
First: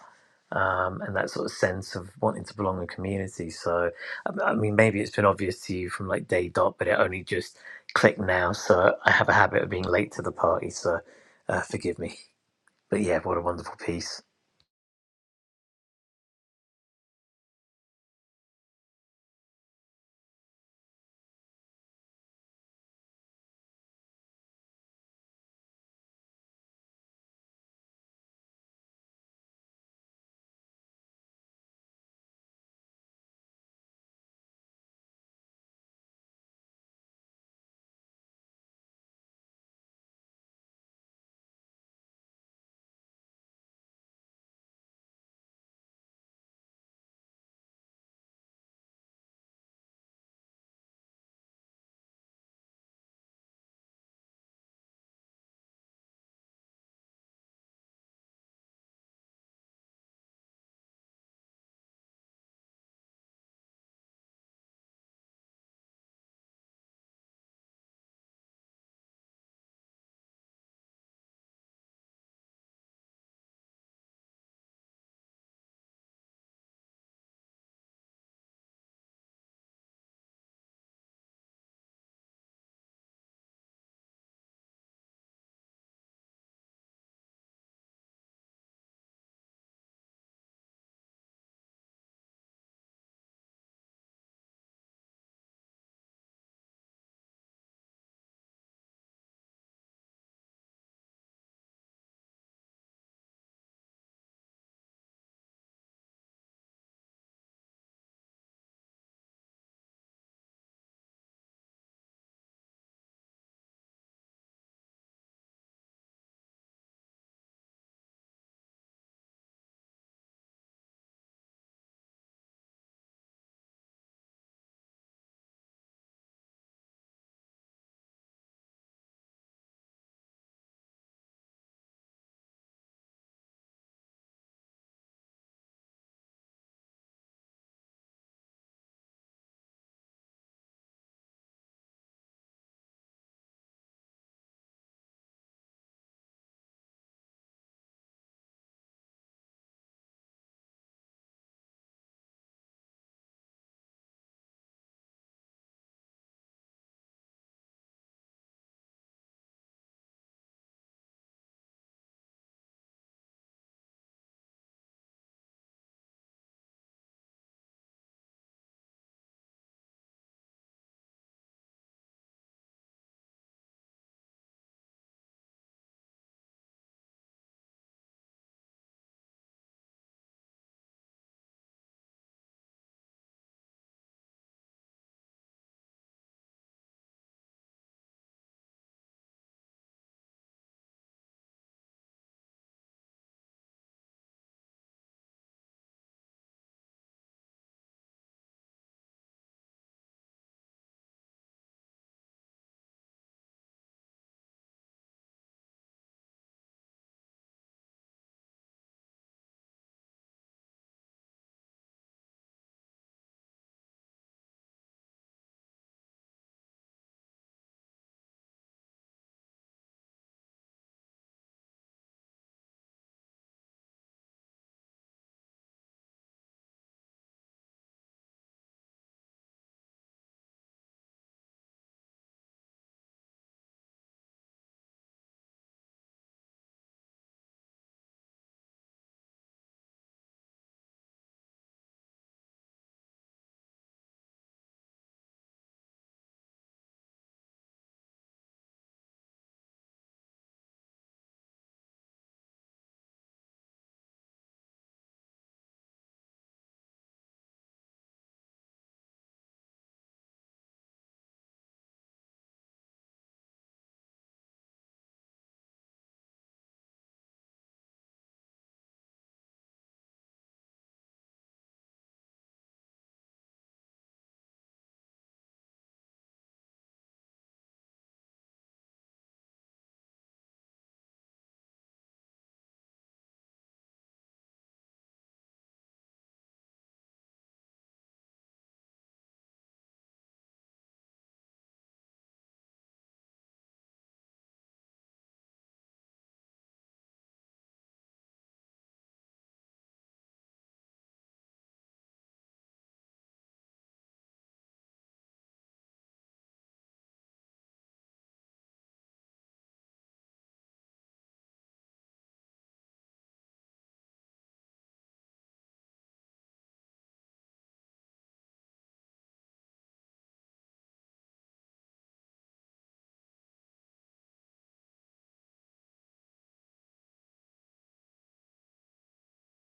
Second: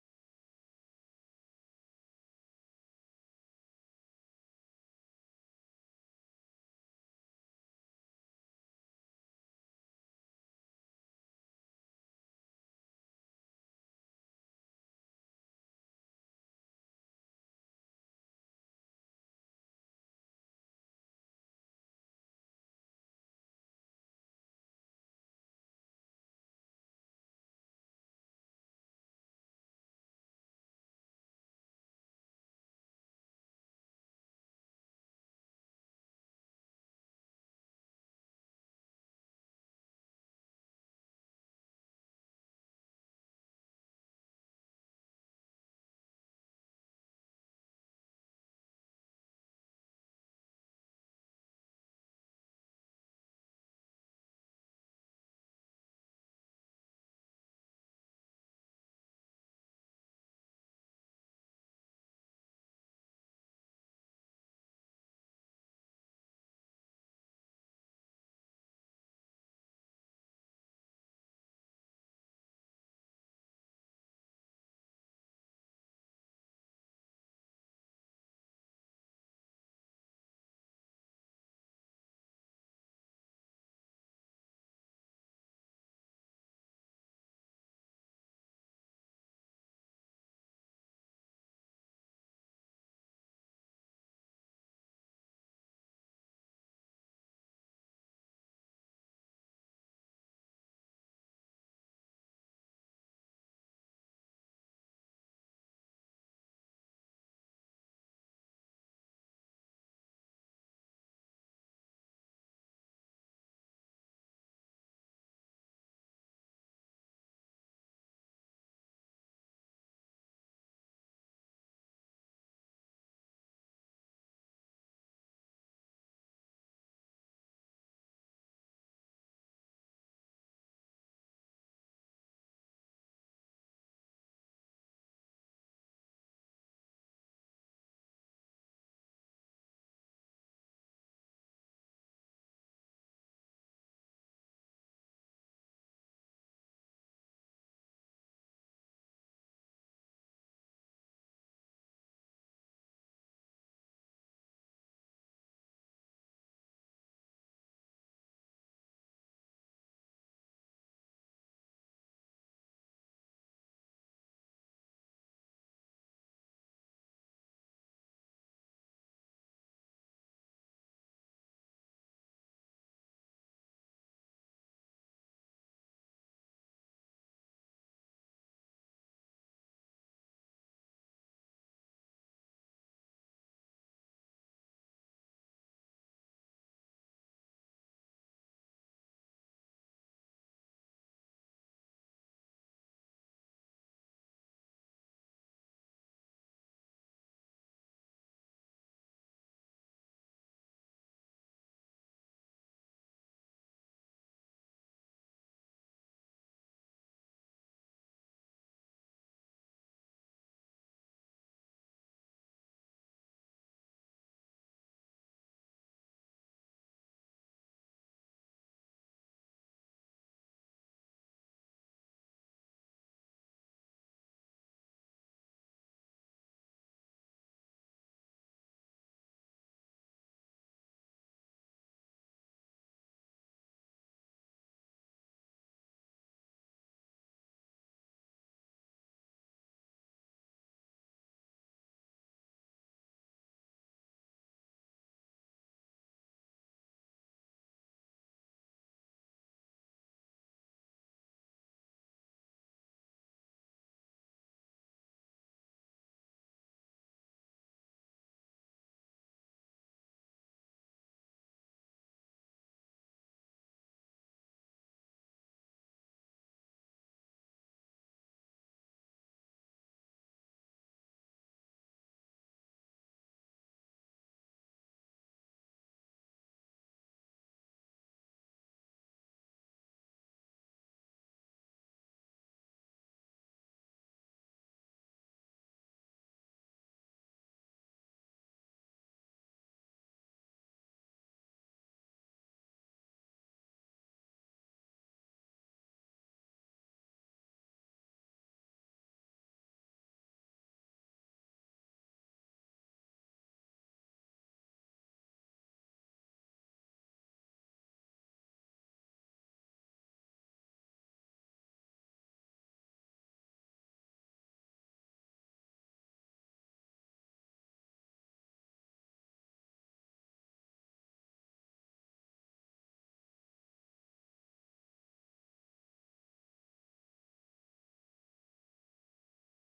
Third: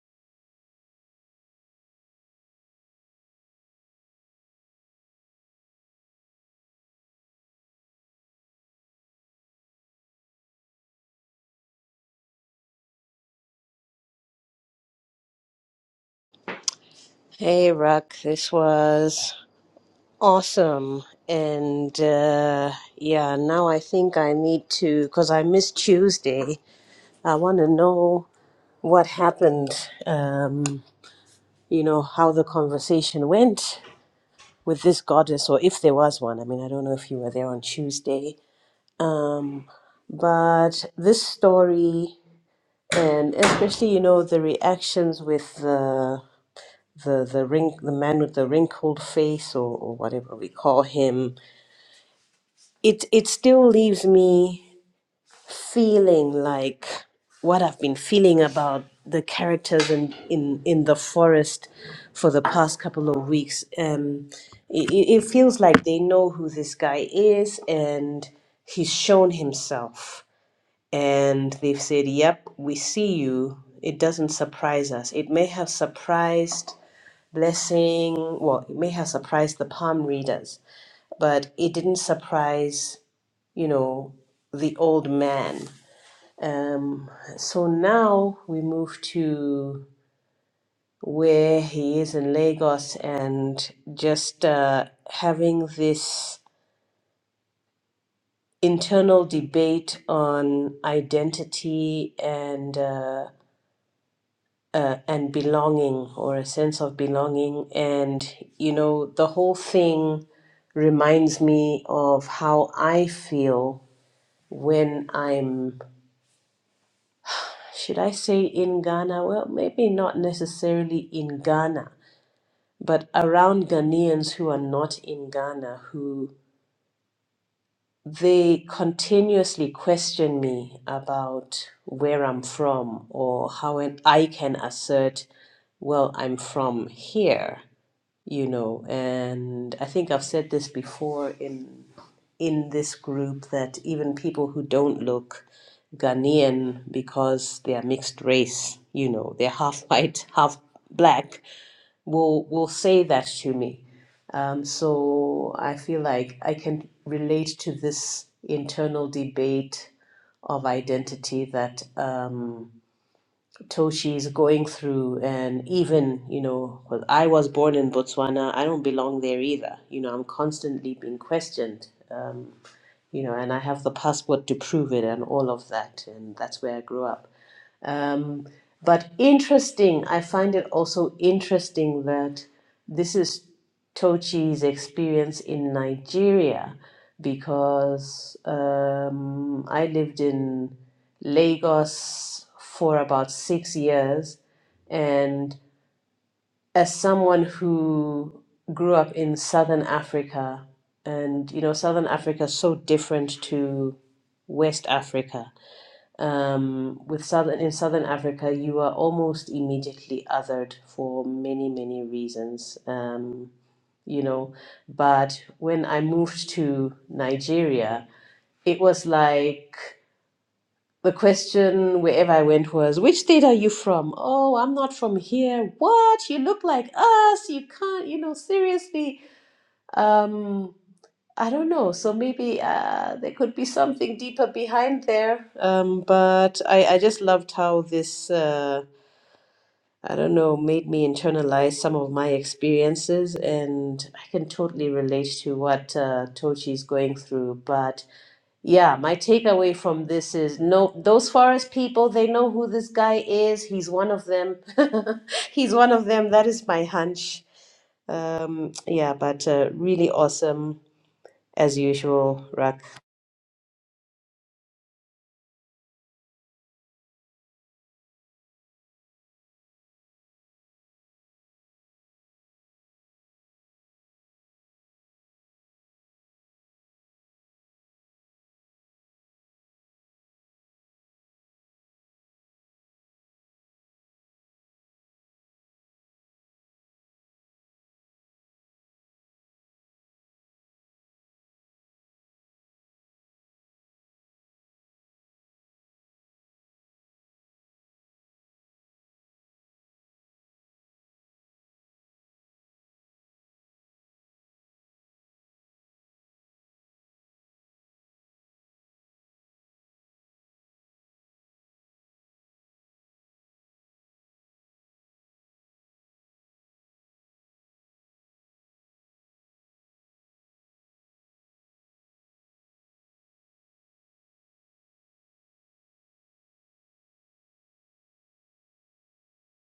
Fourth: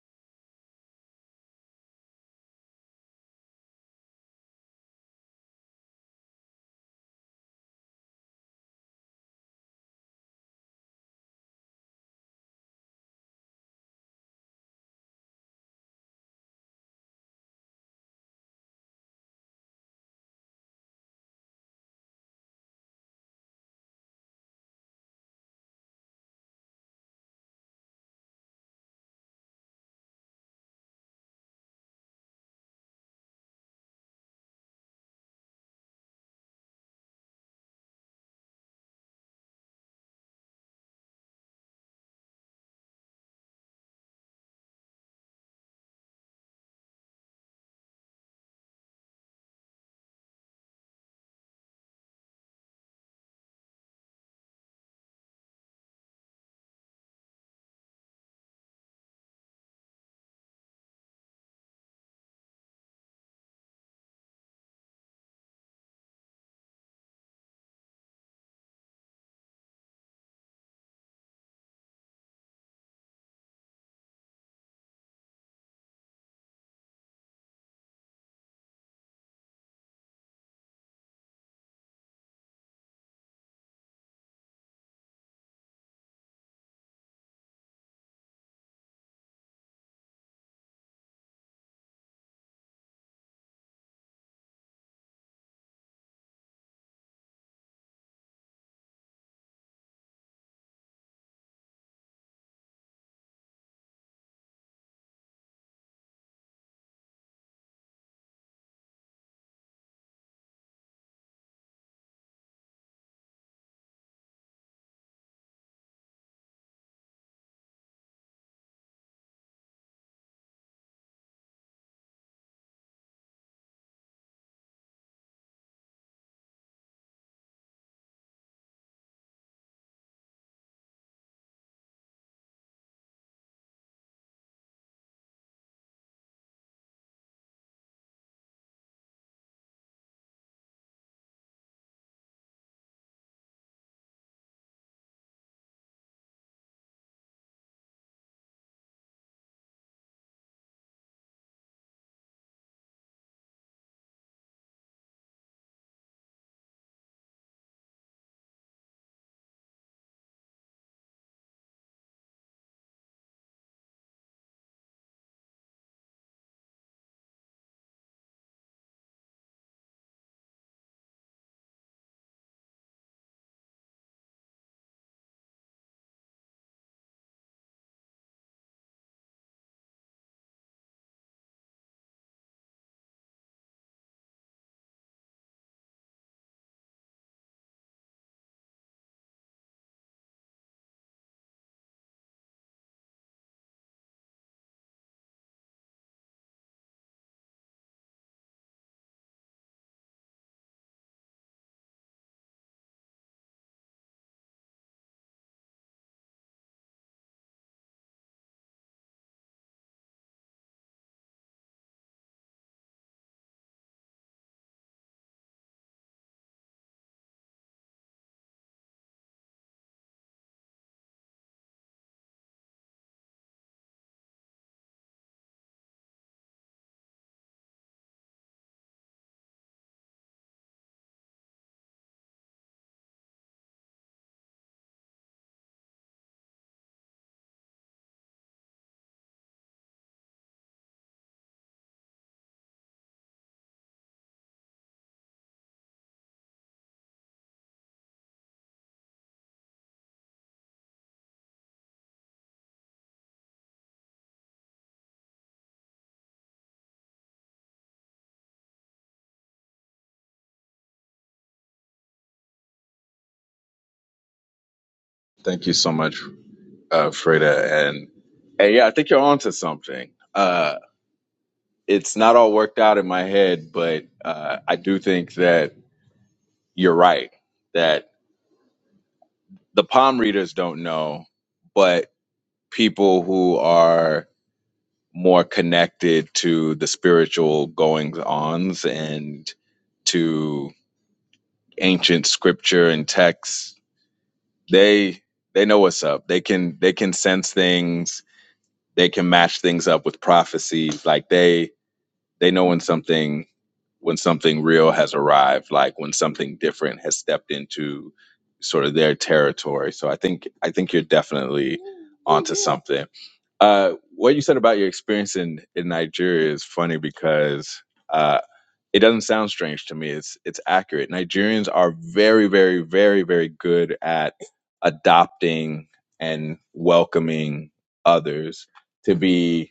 Um, and that sort of sense of wanting to belong in community. So, um, I mean, maybe it's been obvious to you from like day dot, but it only just clicked now. So, I have a habit of being late to the party. So, uh, forgive me. But yeah, what a wonderful piece. Hey, Ruck, this was awesome. And uh, yeah, now I think I need to, because I missed Tuesday, I want to know what happened, um, you know, how the conversation went. with this goddess, or if there was one. I mean, I don't know if you were there on Tuesday. Um, but this story, and especially, you know, the reactions with the the the ring the man with the wrinkled face or, or whatever we call him it it still leaves me feeling like what I've been feeling about the characters in in, in the forest for the past couple of weeks. Um, it, it it feels like they know who this guy is, and he's shown himself, and they've said, "Yep, we see you." It doesn't surprise us. It may have surprised Blessing, well, it may have surprised the palm readers, but it didn't surprise, you know, the old man um, so now we move to where he is in Lagos and just uh, having this internal debate on identity and uh, uh, and belonging or a sense of belonging. And you know, the whole thing reminds me of how I feel when I'm, should I say in Ghana? Well, maybe not necessarily in Ghana but around Ghanaians who are not in Ghana, who they continuously question me about where I'm from or how an- I can assert, well, I'm from here, you know. And I think I've said this before in in this group that even people who don't look Ghanaian because they are mixed race, you know, they're half <laughs> white, half black will will say that to me. Um, so I feel like I can relate to this internal debate of identity that um, Toshi is going through, and even you know, well, I was born in Botswana, I don't belong there either. You know, I'm constantly being questioned. Um, you know, and I have the passport to prove it, and all of that, and that's where I grew up. Um, but interesting, I find it also interesting that this is Tochi's experience in Nigeria because um, I lived in Lagos for about six years. And as someone who grew up in Southern Africa, and you know, Southern Africa is so different to West Africa um, with southern in southern Africa, you are almost immediately othered for many many reasons. Um, you know, but when I moved to Nigeria, it was like the question wherever I went was, "Which state are you from?" "Oh, I'm not from here." "What? You look like us. You can't. You know, seriously." Um, I don't know. So maybe uh, there could be something deeper behind there. Um, but I, I just loved how this, uh, I don't know, made me internalize some of my experiences. And I can totally relate to what uh, Tochi is going through. But yeah, my takeaway from this is no, those forest people, they know who this guy is. He's one of them. <laughs> He's one of them. That is my hunch. Um, yeah, but uh, really awesome as usual, Raka. Thank you so much, uh, Freda. And, and yeah, I think you're onto something. Uh, it's not all worked out in my head, but uh, I do think that you're right. That the palm readers don't know, but people who are more connected to the spiritual goings ons and to ancient scripture and texts, they they know what's up. They can they can sense things. They can match things up with prophecies. Like they They know when something when something real has arrived, like when something different has stepped into sort of their territory. So I think I think you're definitely onto something. Uh, what you said about your experience in in Nigeria is funny because uh, it doesn't sound strange to me. It's it's accurate. Nigerians are very very very very good at adopting and welcoming others to be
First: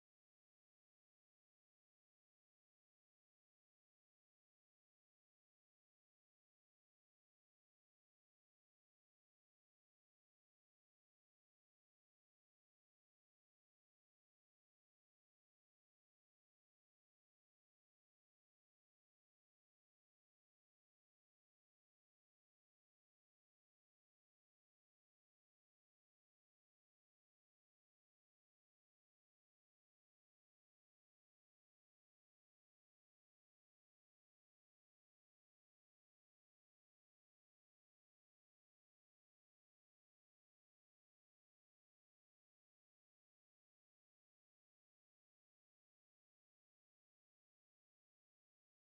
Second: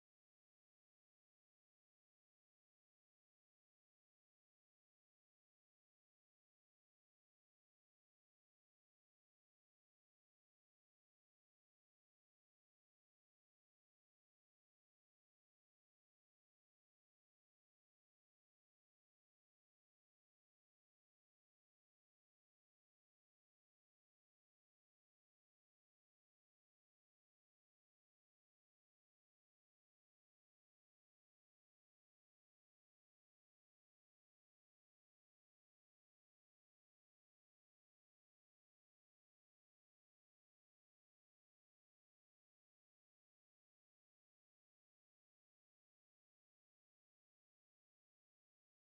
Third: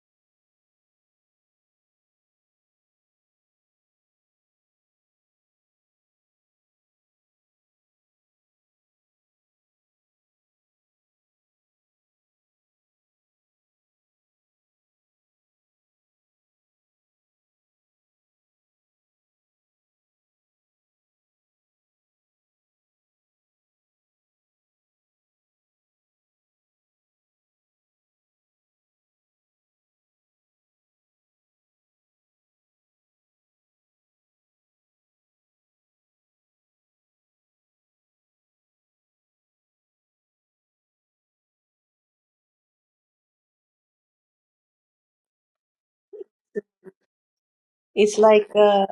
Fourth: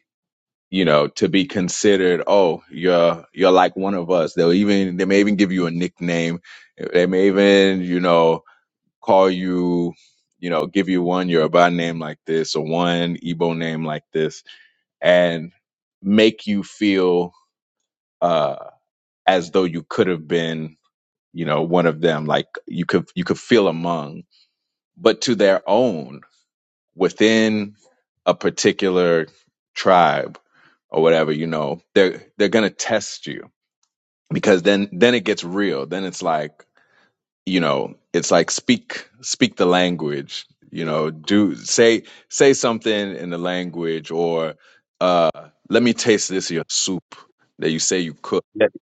you know, to be considered, oh, you're you're like one of us. They'll even they may even give you a nickname. They may even, you know, call you, you know, give you one Yoruba name like this or one Igbo name like this and make you feel uh as though you could have been, you know, one of them, like you could you could feel among, but to their own within a particular tribe or whatever, you know, they're they're gonna test you because then then it gets real. Then it's like you know, it's like speak speak the language. You know, do say say something in the language or uh, let me taste this your soup that you say you It's cook. like, uh,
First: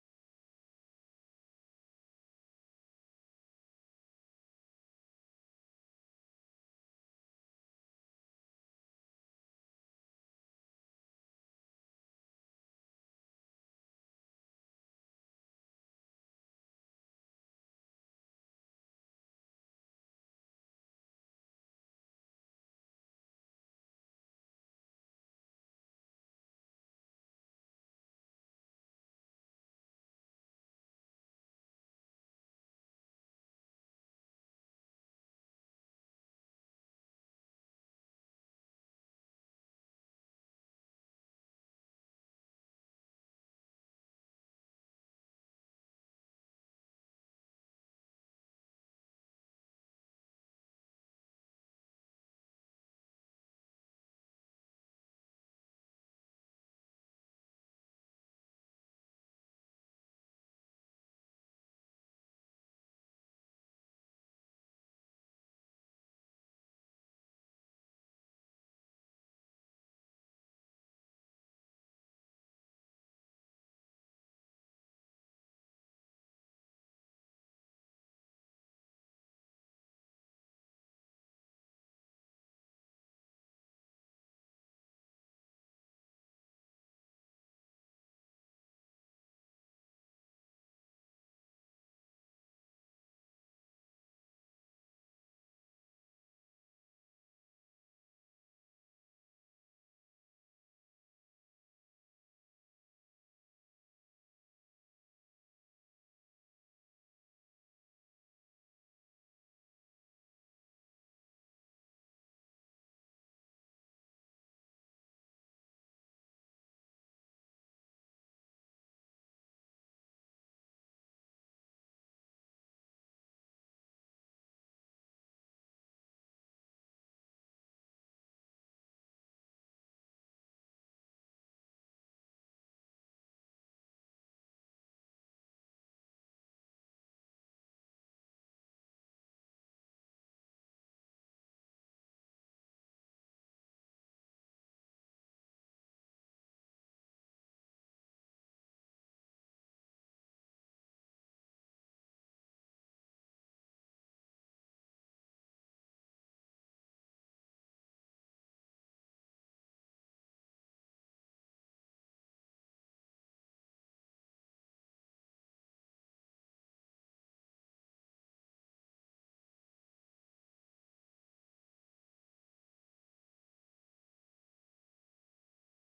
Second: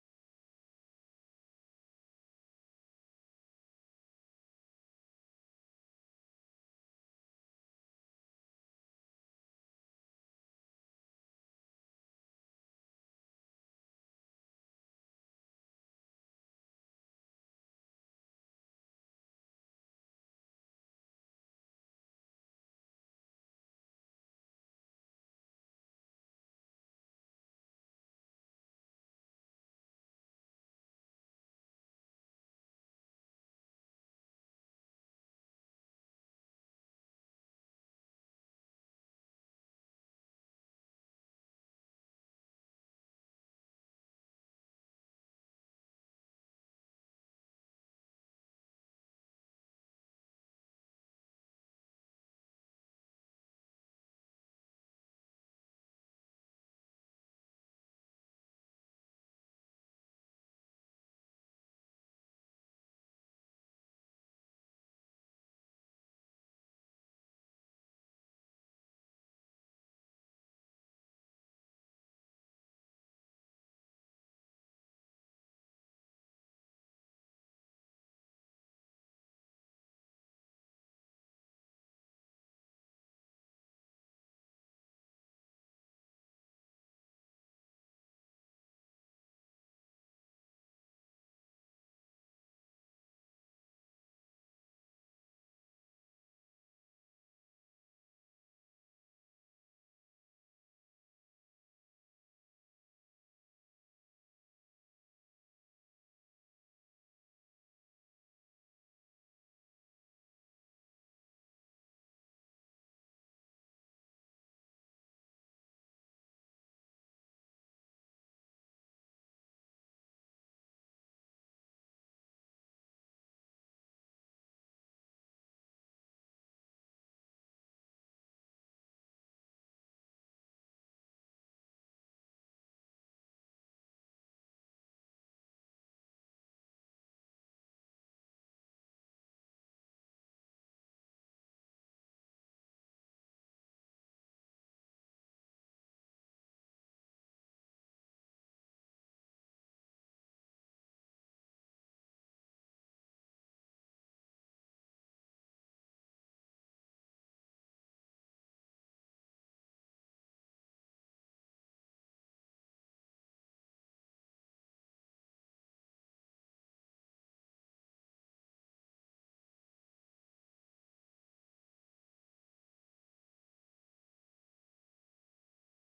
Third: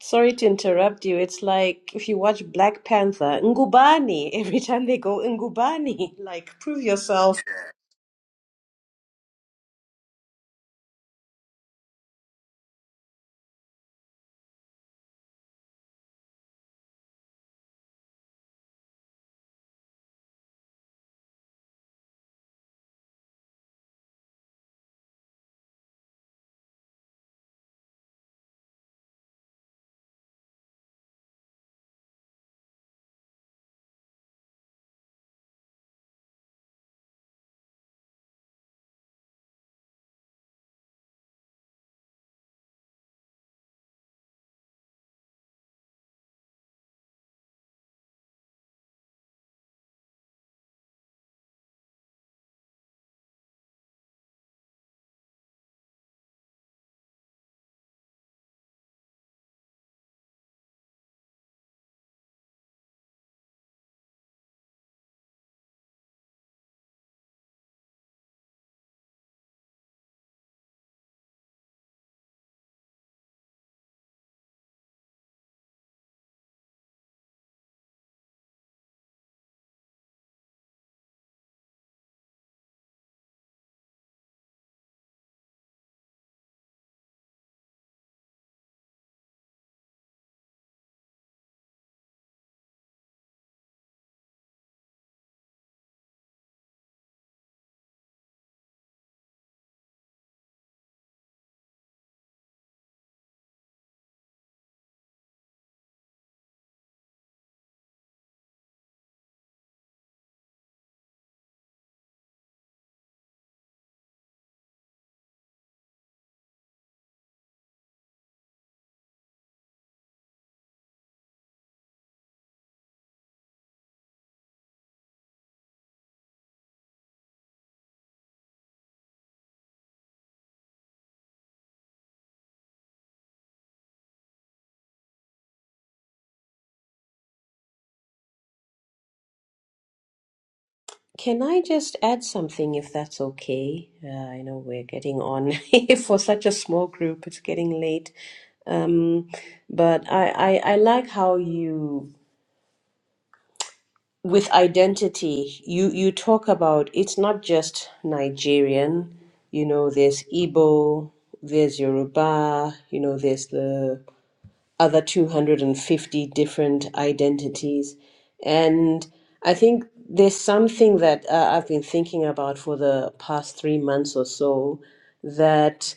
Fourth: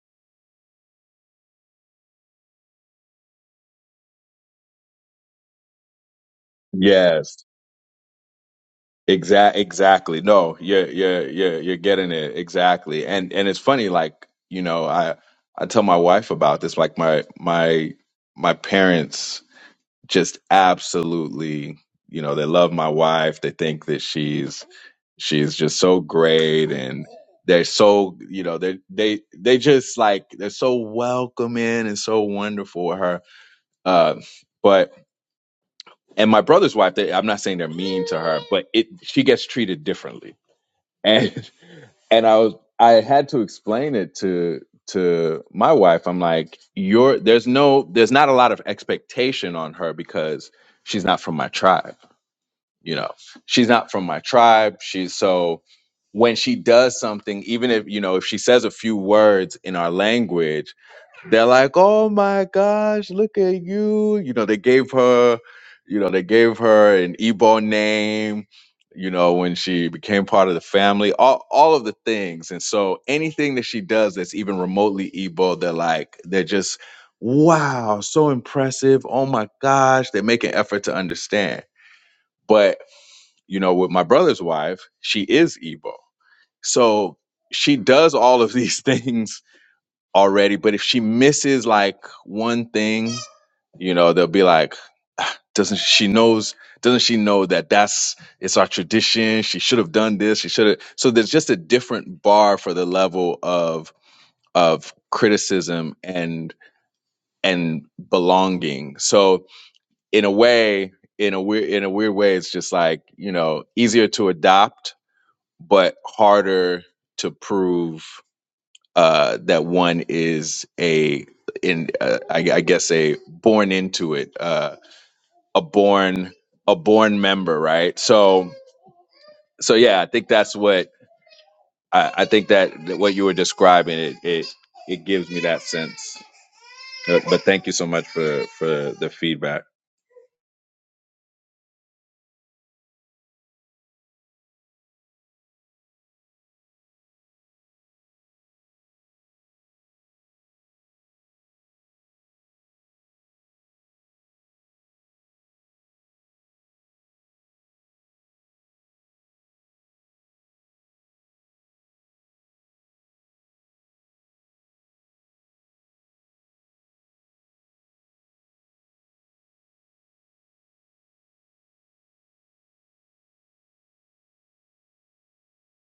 sorry to interrupt you. It's like if you watch Black Panther, Ngubani, <laughs> every time they go Ngubani, <laughs> like prove Yes, yourself. Exact, exactly. No, you're you're you're you're getting it exactly. And and it's funny, like you know, I I tell my wife about this. Like my my my parents just absolutely, you know, they love my wife. They think that she's she's just so great, and they're so you know they they they just like they're so welcoming and so wonderful with her. Uh, but and my brother's wife, they, I'm not saying they're mean to her, but it she gets treated differently and <laughs> and I was I had to explain it to to my wife. I'm like, you're there's no there's not a lot of expectation on her because she's not from my tribe. You know, she's not from my tribe. She's so when she does something, even if you know if she says a few words in our language they're like, "Oh my gosh, look at you!" You know, they gave her, you know, they gave her an Igbo name. You know, when she became part of the family, all all of the things, and so anything that she does that's even remotely Igbo, they're like, they're just, wow, so impressive. Oh my gosh, they make an effort to understand. But you know, with my brother's wife, she is Igbo, so she does all of these <laughs> things already. But if she misses like one thing, you know, they'll be like, "Ah, doesn't she knows? Doesn't she know that that's it's our tradition? She should have done this. She should have. So there's just a different bar for the level of of criticism and and belonging. So in a way, in a weird in a weird way, it's just like you know easier to adopt, but harder to prove uh, that one is a in uh, I, I guess a born into it uh, a born a born member right so so yeah I think that's what I, I think that that what you were describing it it it gives me that sense but, but thank you so much for for the feedback Can I just add something if that's okay? Uh, I know we're getting on <laughs> for such a small group, it's getting late. Um, but I, I, I like how you, with identity, you, you talk about it's not just Nigerian, you know, there's Igbo, there's Yoruba, you know, there's the other 250 different identities. And I think there's something that uh, I've been thinking about for the past three months or so that,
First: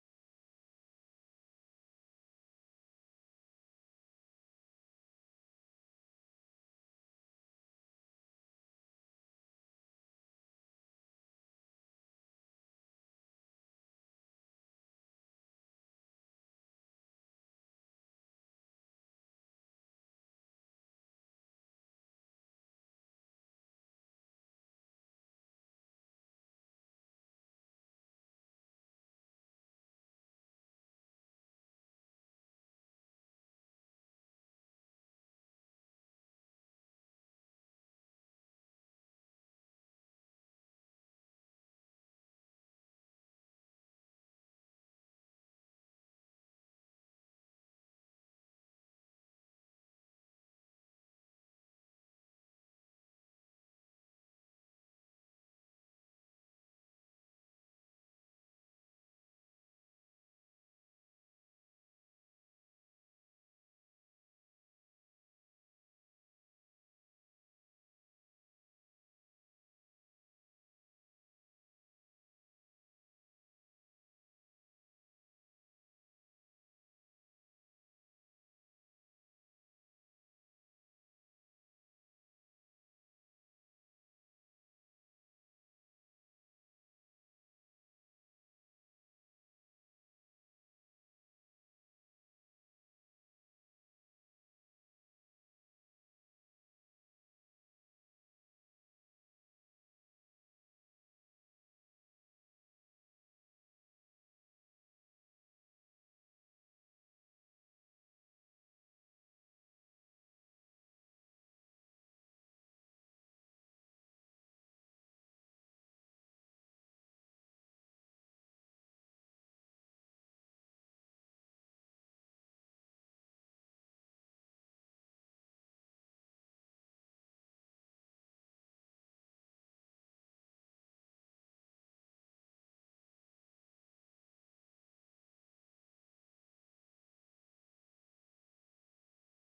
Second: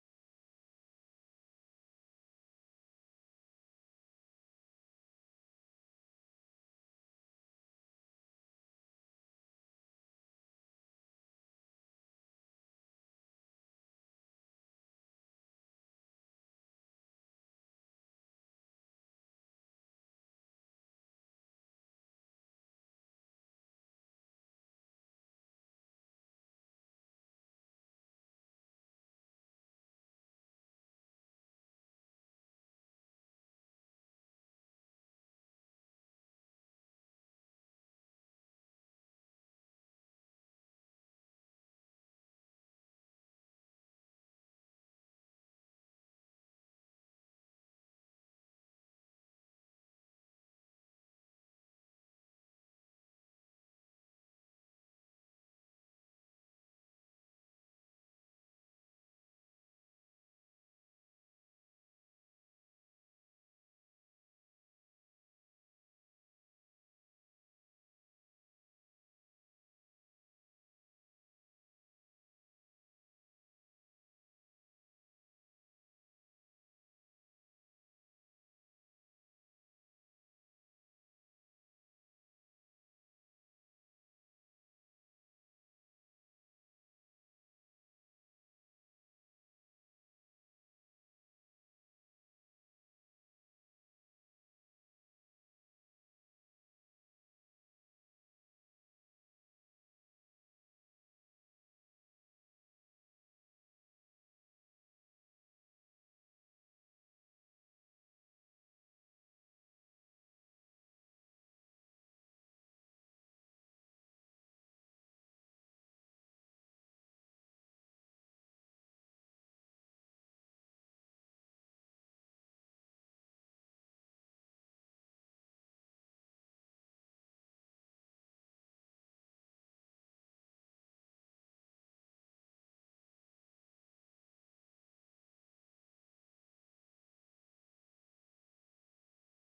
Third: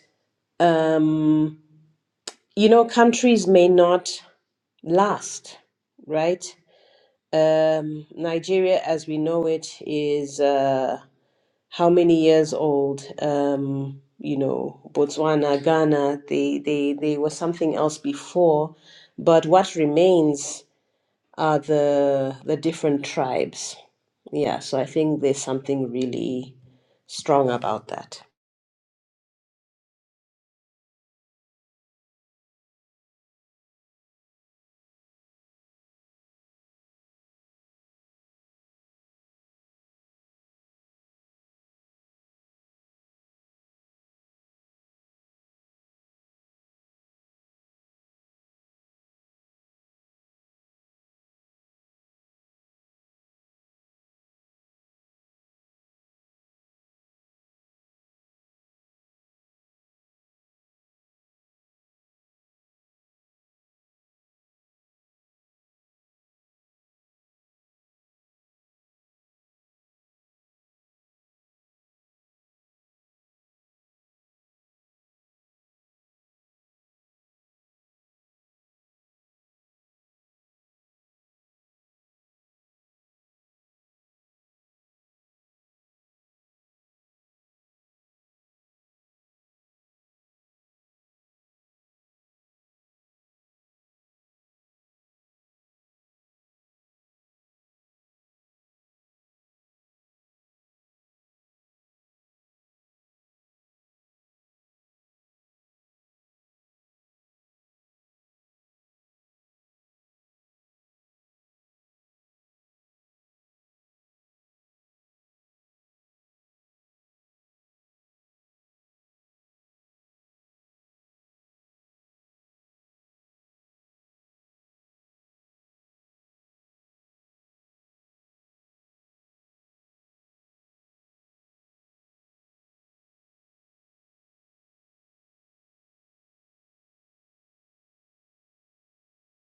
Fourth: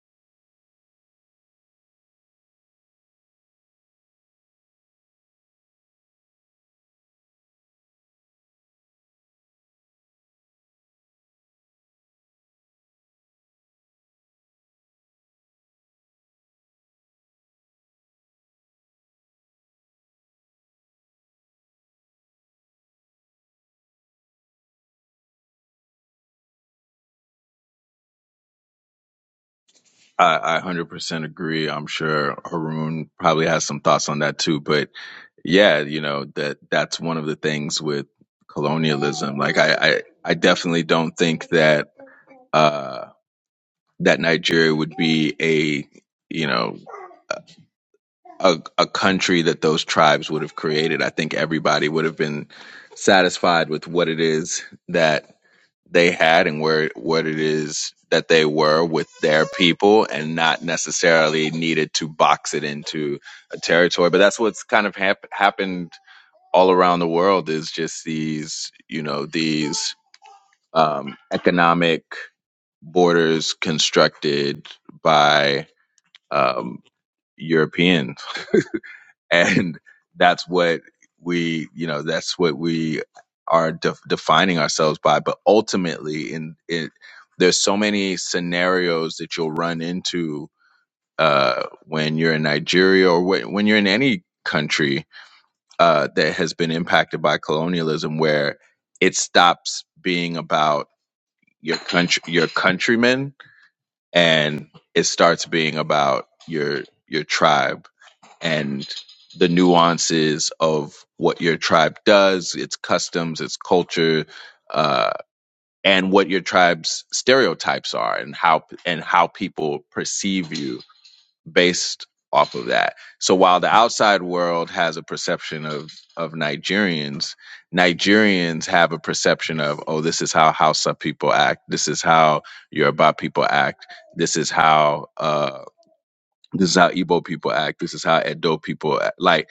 um, you know, countries may not last, right? Um, Nigeria, as we know it, is uh, how many years old? Um, you know, Botswana, Ghana, they, they, they were something else before. But what remains are the the different tribes. Yeah, so I think there's something really strong about that. I, I 100% agree I'm sure Haroon probably has some thoughts on that too but yeah you know that that's one of the things with colonialism like I I, I definitely don't think that uh, that Nigeria would be a you know a, a country that those tribes would have created. I think everybody would have been satisfied with what it is that they had and where what it is that they were with their people and not necessarily needed to box it into a territory but that's what's kind of hap- happened all around the world is just these you know these um, economic borders constructed by um, Europeans, <laughs> and that's what we, you know, that's what we are de- defining ourselves by. But ultimately, in it, there's so many scenarios that you'll run into uh, when you're in Nigeria or when, when you're in any country uh, that has been impacted by colonialism, where it stops being about your country, your countrymen and it starts being about your your tribe and the nuances of what your tribe does, its customs, its culture, uh, and what your tribe's stereotypes are, and how and how people perceive you based off of that. So while the outside world has a perception of of Nigerians, Nigerians have a perception of oh this is how Hausa people act, this is how Yoruba people act, this is how uh this is how Igbo people act, this is how Edo people act. like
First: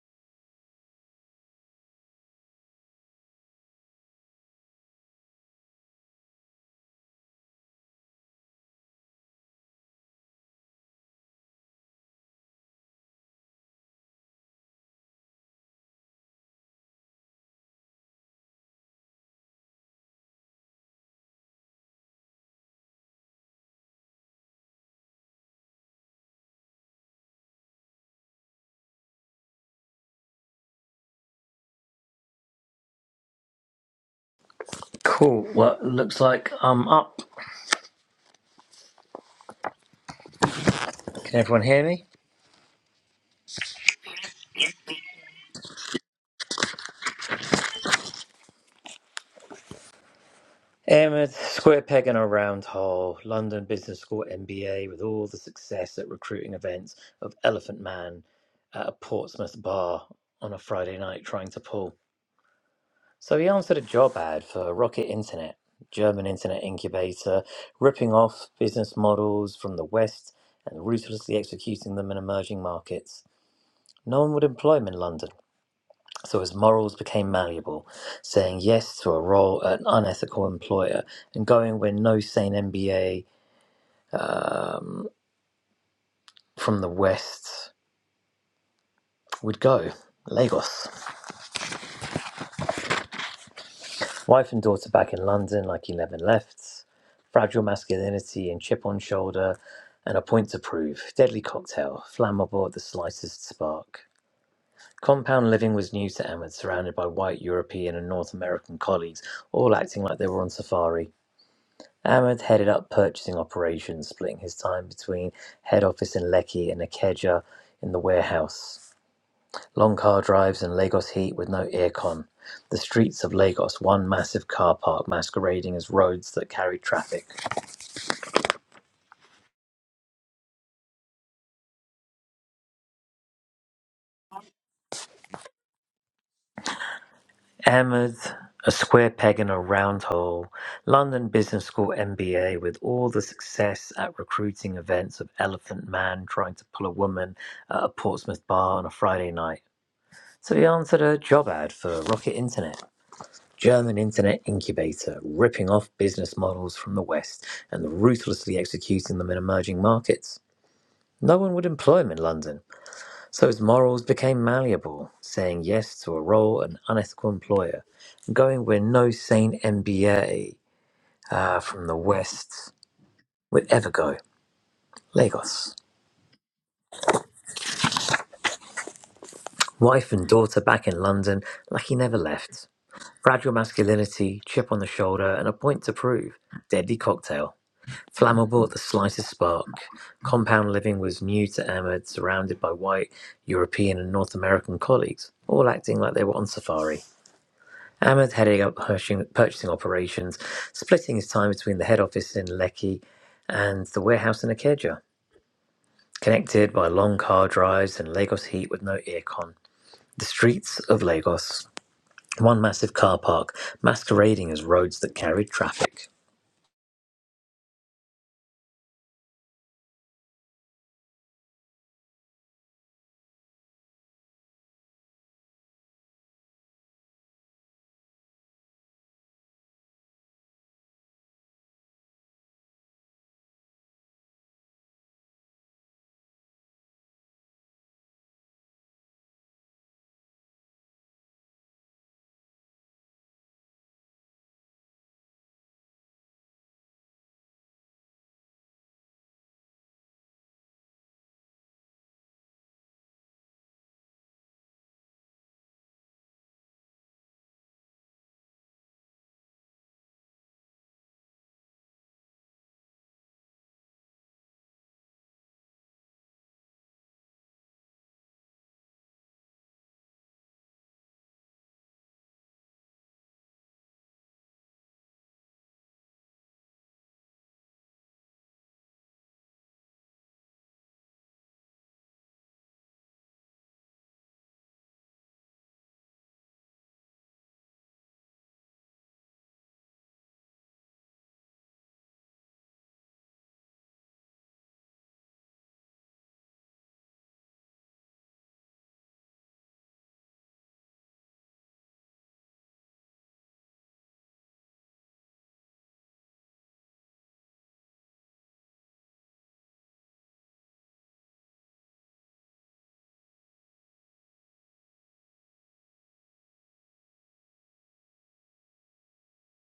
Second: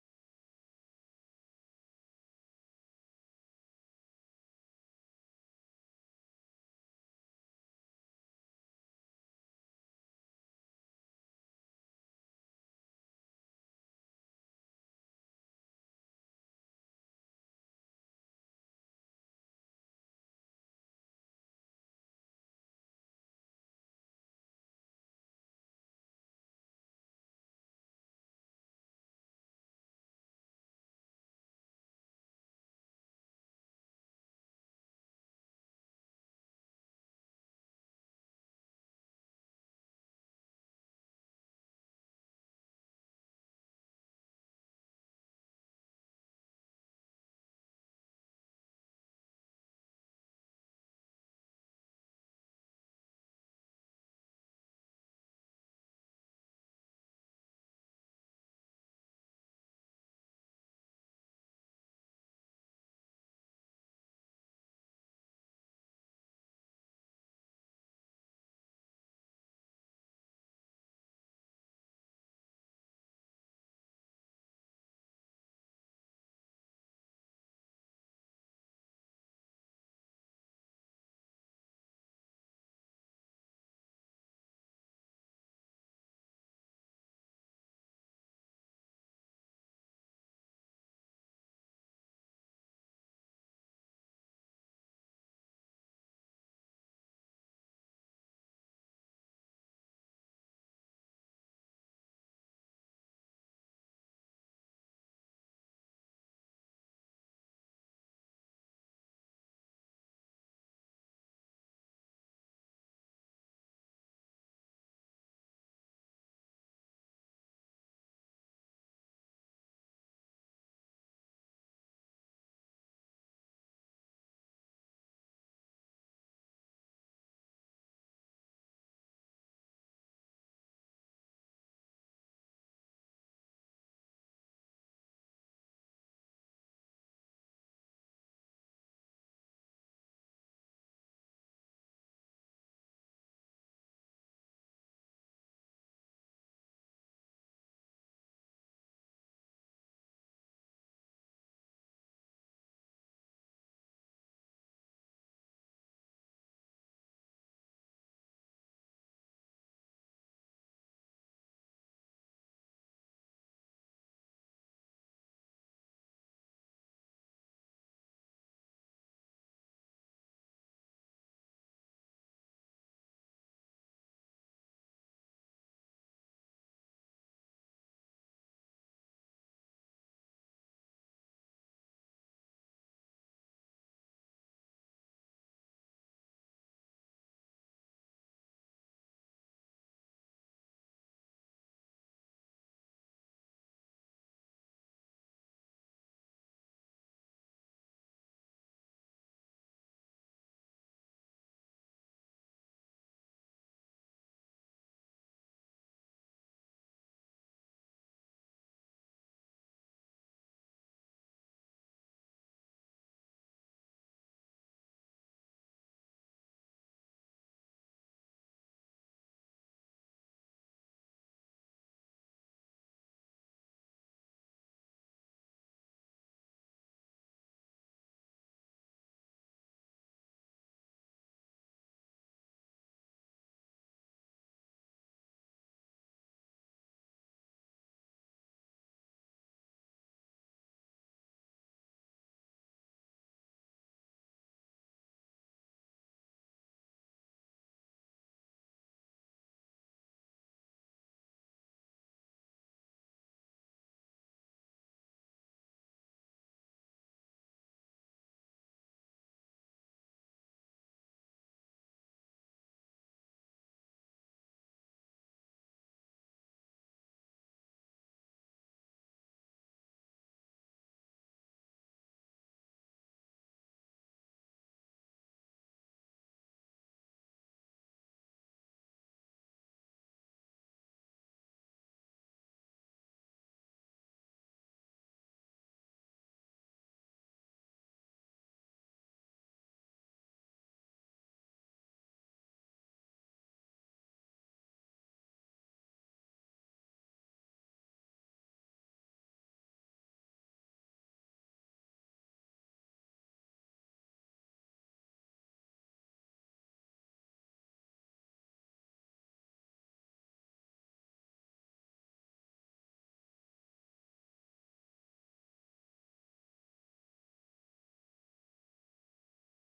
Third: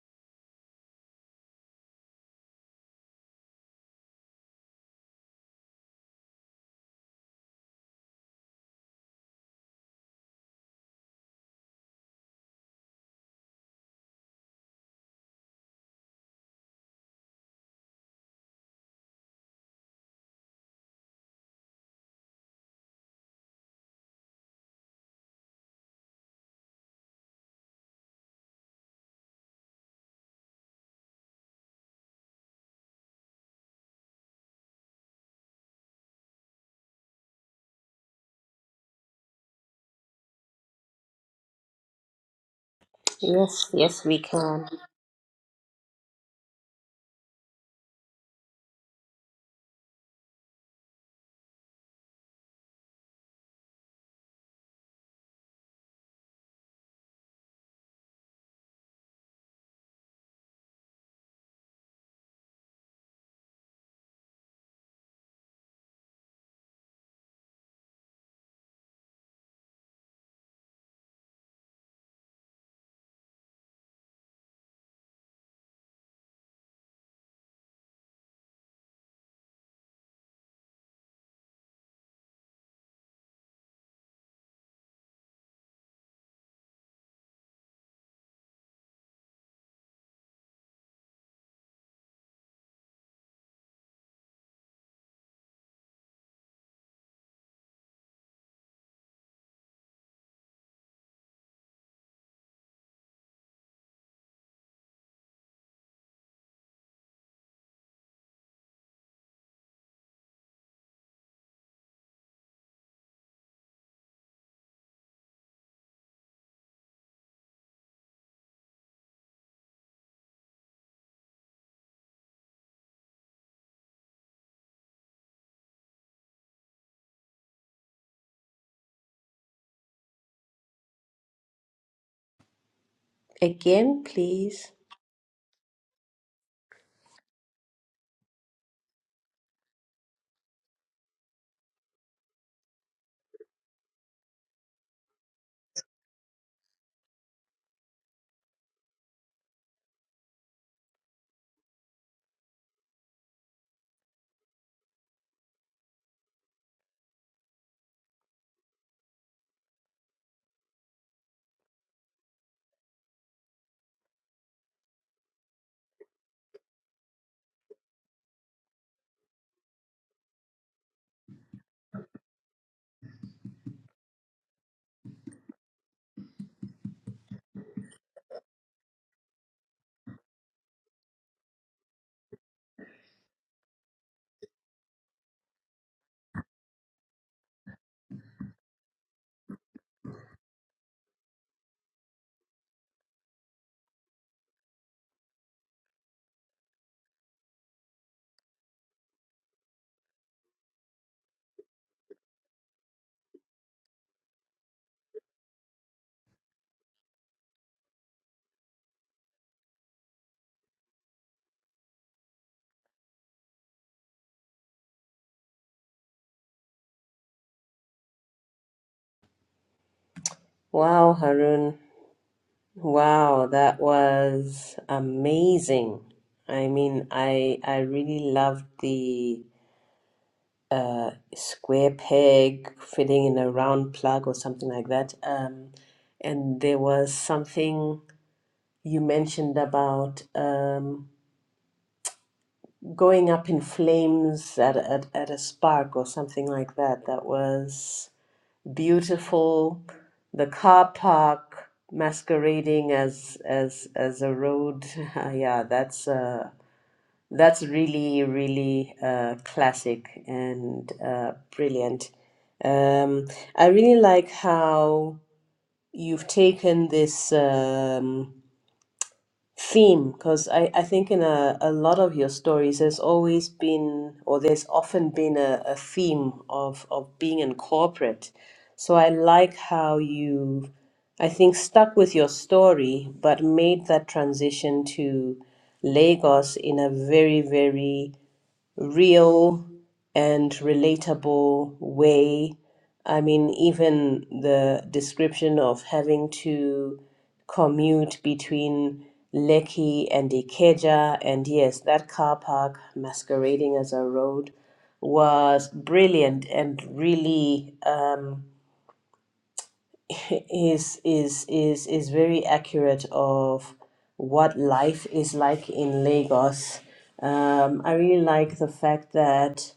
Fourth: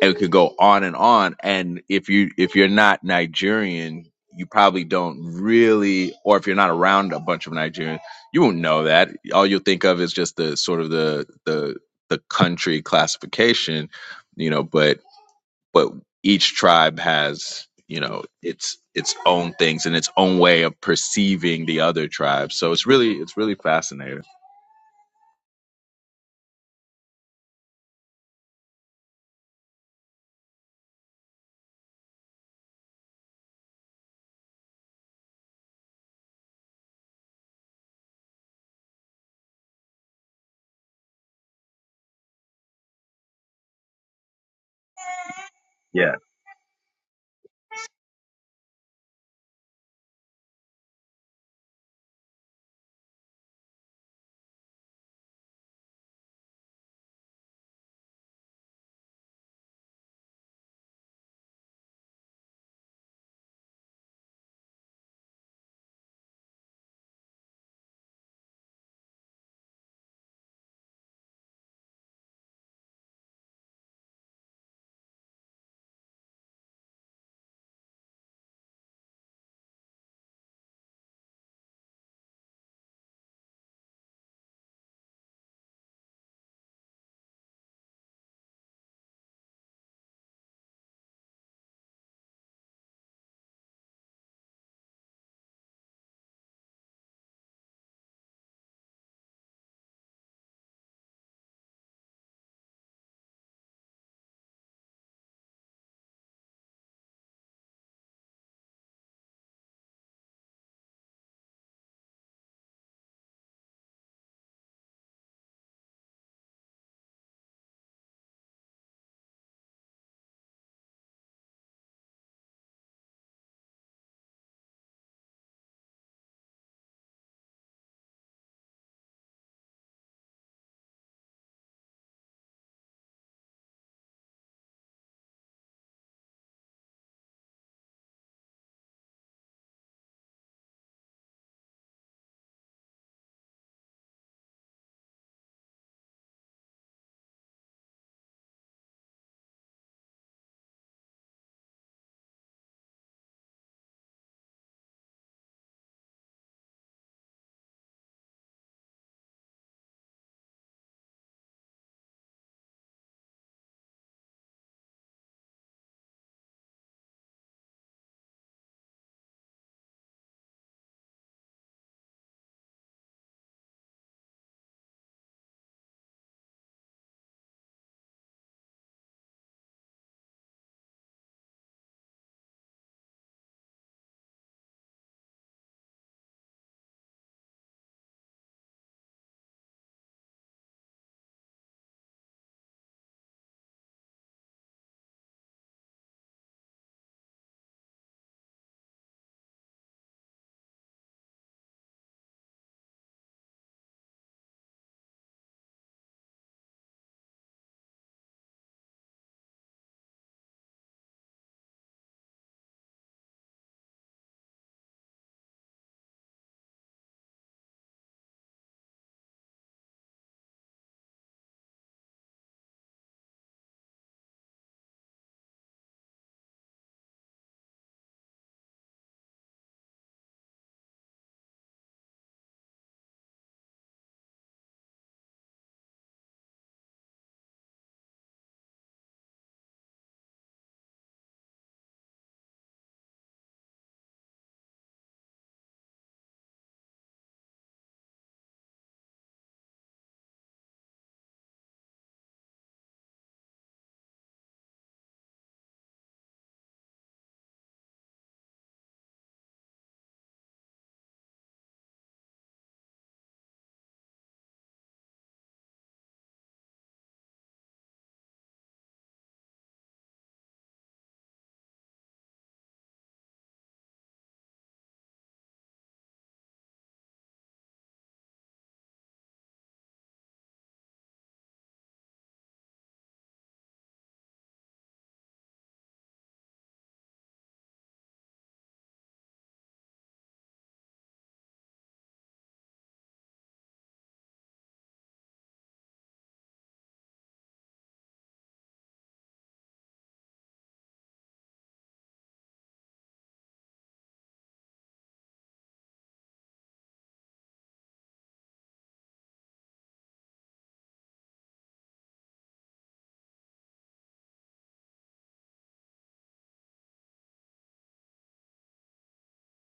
and it could go on and on and if you if you're not nigerian you probably don't really or if you're not around a bunch of nigerians you won't know that all you'll think of is just the sort of the the the country classification you know but but each tribe has you know its its own things and its own way of perceiving the other tribes so it's really it's really fascinating Cool. Well, it looks like I'm up. Can everyone hear me? Yes, yes, we can. Yeah. Um, square peg in a round hole. London Business School MBA with all the success at recruiting events of Elephant Man at a Portsmouth bar on a Friday night trying to pull. So he answered a job ad for Rocket Internet, German internet incubator, ripping off business models from the West and ruthlessly executing them in emerging markets. No one would employ him in London. So his morals became malleable, saying yes to a role at an unethical employer and going where no sane MBA from the West would go Lagos. Wife and daughter back in London, like 11 left, fragile masculinity and chip on shoulder, and a point to prove. Deadly cocktail, flammable at the slightest spark. Compound living was new to Emmett, surrounded by white European and North American colleagues, all acting like they were on safari. Ahmed headed up purchasing operations, splitting his time between head office in Lekki and Ikeja. in the warehouse. Long car drives in Lagos heat with no aircon. The streets of Lagos, one massive car park masquerading as roads that carry traffic. Again, please. Ahmed, a square peg in a round hole, London Business School MBA with all the success at recruiting events of Elephant Man trying to pull a woman at a Portsmouth bar on a Friday night. So he answered a job ad for Rocket Internet German internet incubator, ripping off business models from the West and ruthlessly executing them in emerging markets. No one would employ him in London, so his morals became malleable, saying yes to a role an unethical employer, going where no sane MBA uh, from the West would ever go. Lagos. Wife and daughter back in London, like he never left. Fragile masculinity, chip on the shoulder, and a point to prove. Deadly cocktail. Flammable at the slightest spark, compound living was new to Ahmed, surrounded by white, European, and North American colleagues, all acting like they were on safari. Ahmed heading up purchasing operations, splitting his time between the head office in Lekki and the warehouse in Akeja, connected by long car drives and Lagos heat with no aircon. The streets of Lagos, one massive car park, masquerading as roads that carried traffic. Wow, Harun. Wow, that was amazing. I mean, I I really loved the square peg fitting in a round plug or something like that. Um, and there was something you mentioned about. Um, going up in flames at, at, at a spark or something like that. That was beautiful. The car park masquerading as as as a road. <laughs> yeah, that's uh, that's really really uh, classic and uh, brilliant. Um, I really like how you've taken this. Um, theme because I, I think in a, a lot of your stories there's always been or there's often been a, a theme of, of being in corporate so i like how you i think stuck with your story but made that transition to lagos in a very very real and relatable way. I mean, even the description of having to commute between Lekki and Ikeja, and yes, that car park masquerading as a road was brilliant and really um, <laughs> is is is is very accurate of what life is like in Lagos. Um, I really like the fact that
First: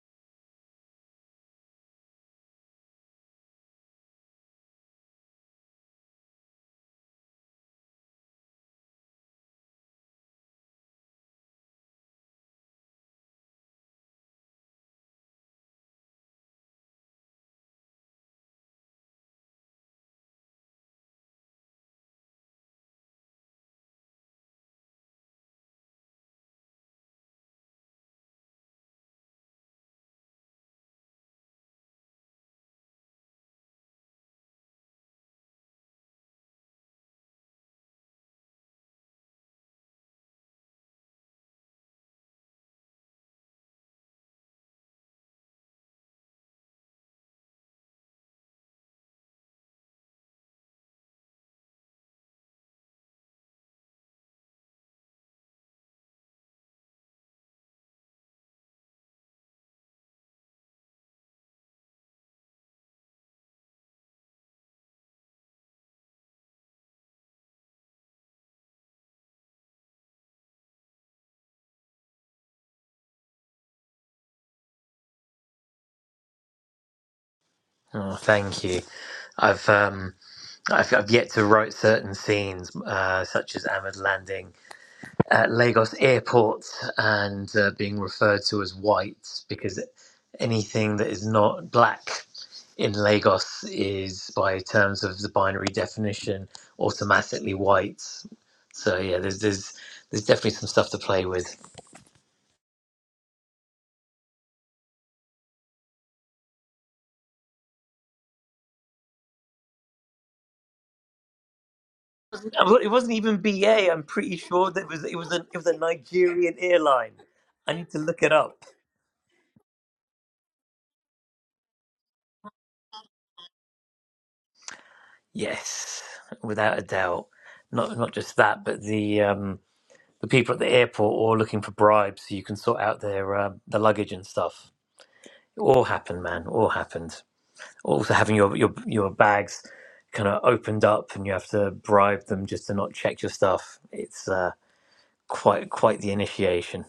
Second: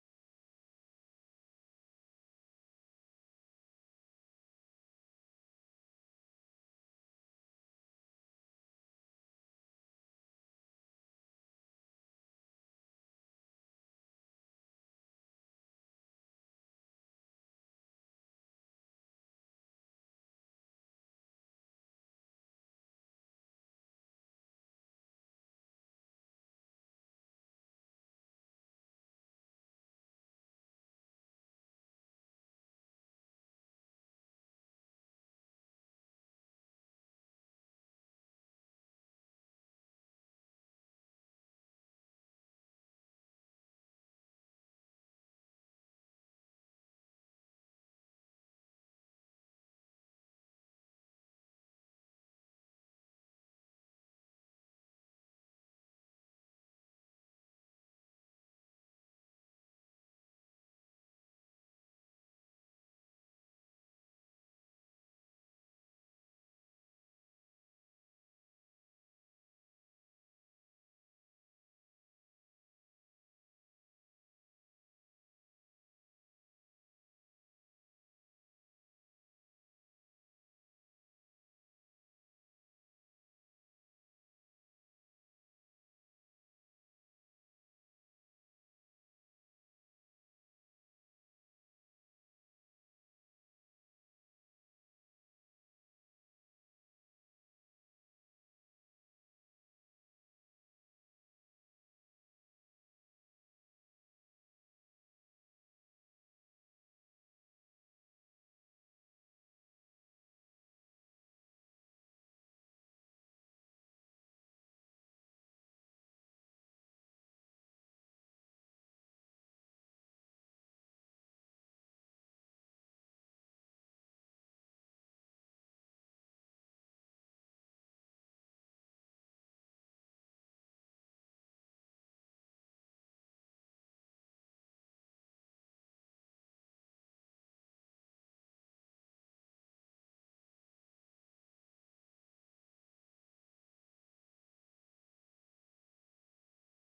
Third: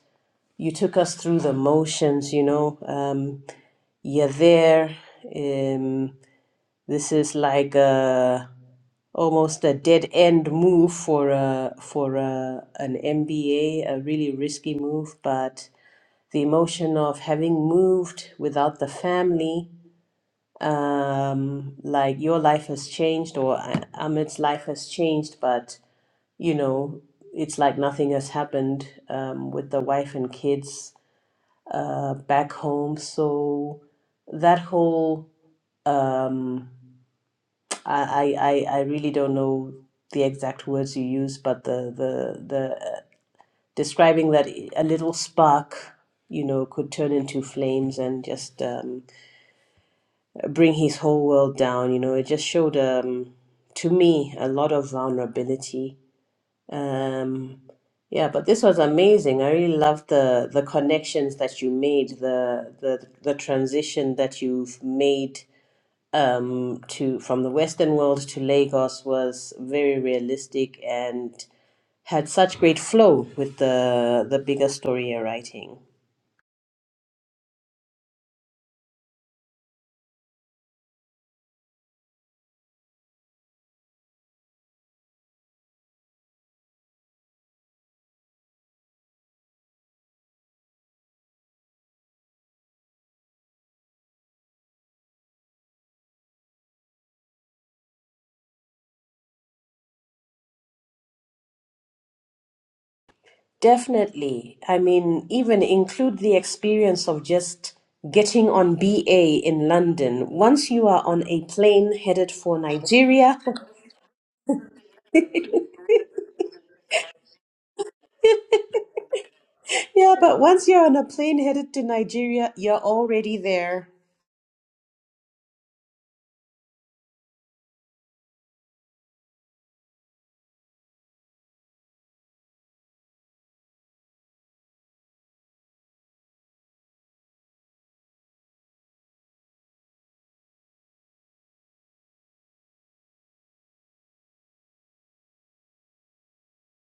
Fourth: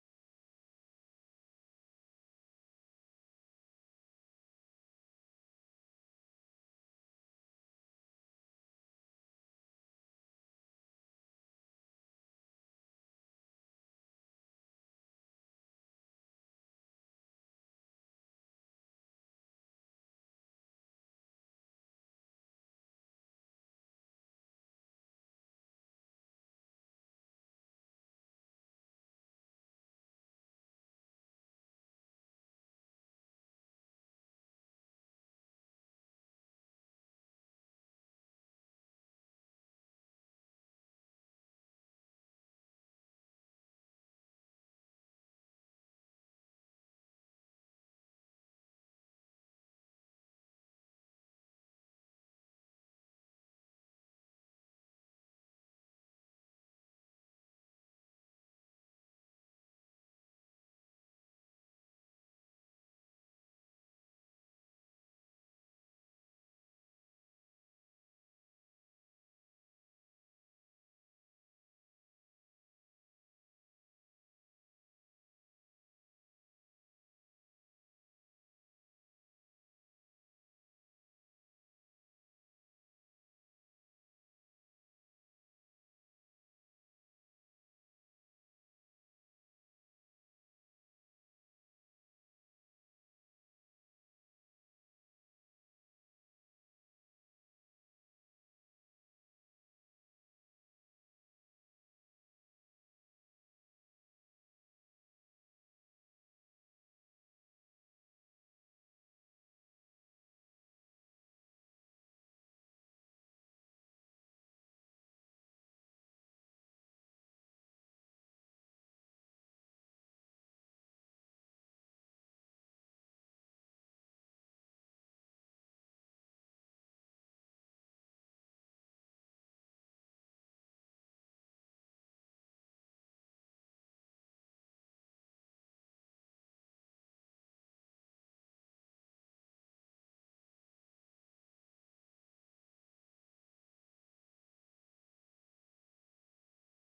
you took us through the motions, you know. Um, you're there. Um, this is like a, almost a dead end move for a, for a, an MBA, a a really risky move, but the emotion of having moved without the family, um, like your life has changed or A- Ahmed's life has changed, but you know, it's like nothing has happened um, with the wife and kids uh, back home. So that whole um, I, I I I really don't know the exact words you use, but the the the uh, describing that a little spark, you know, could turn into flames and just um, bring his whole world down. You know, it just showed um, to me a lot of vulnerability Um, yeah, but this was amazing. I really love the the connections that you made, the the the transition that you've made um, to from the Western world to Lagos was very realistic and had such great flow with the the bigger story you're writing. Oh, thank you. I've um, I've, I've yet to write certain scenes, uh, such as Ahmed landing at Lagos airport and uh, being referred to as white, because anything that is not black in Lagos is, by terms of the binary definition, automatically white. So yeah, there's there's there's definitely some stuff to play with. Definitely. I mean, even include the experience of just getting on BA in London. Once you are on a plane headed for I'm not- It wasn't even Nigeria, BA. I'm pretty sure that it was it was a it was a Nigerian airline. I need to look it up. Yeah, but once you're on a plane headed to Nigeria, you're already there. Yes, without a doubt. Not not just that, but the um, the people at the airport all looking for bribes so you can sort out their uh, the luggage and stuff. It all happened, man. All happened. Also having your your your bags kind of opened up and you have to bribe them just to not check your stuff. It's uh, quite quite the initiation.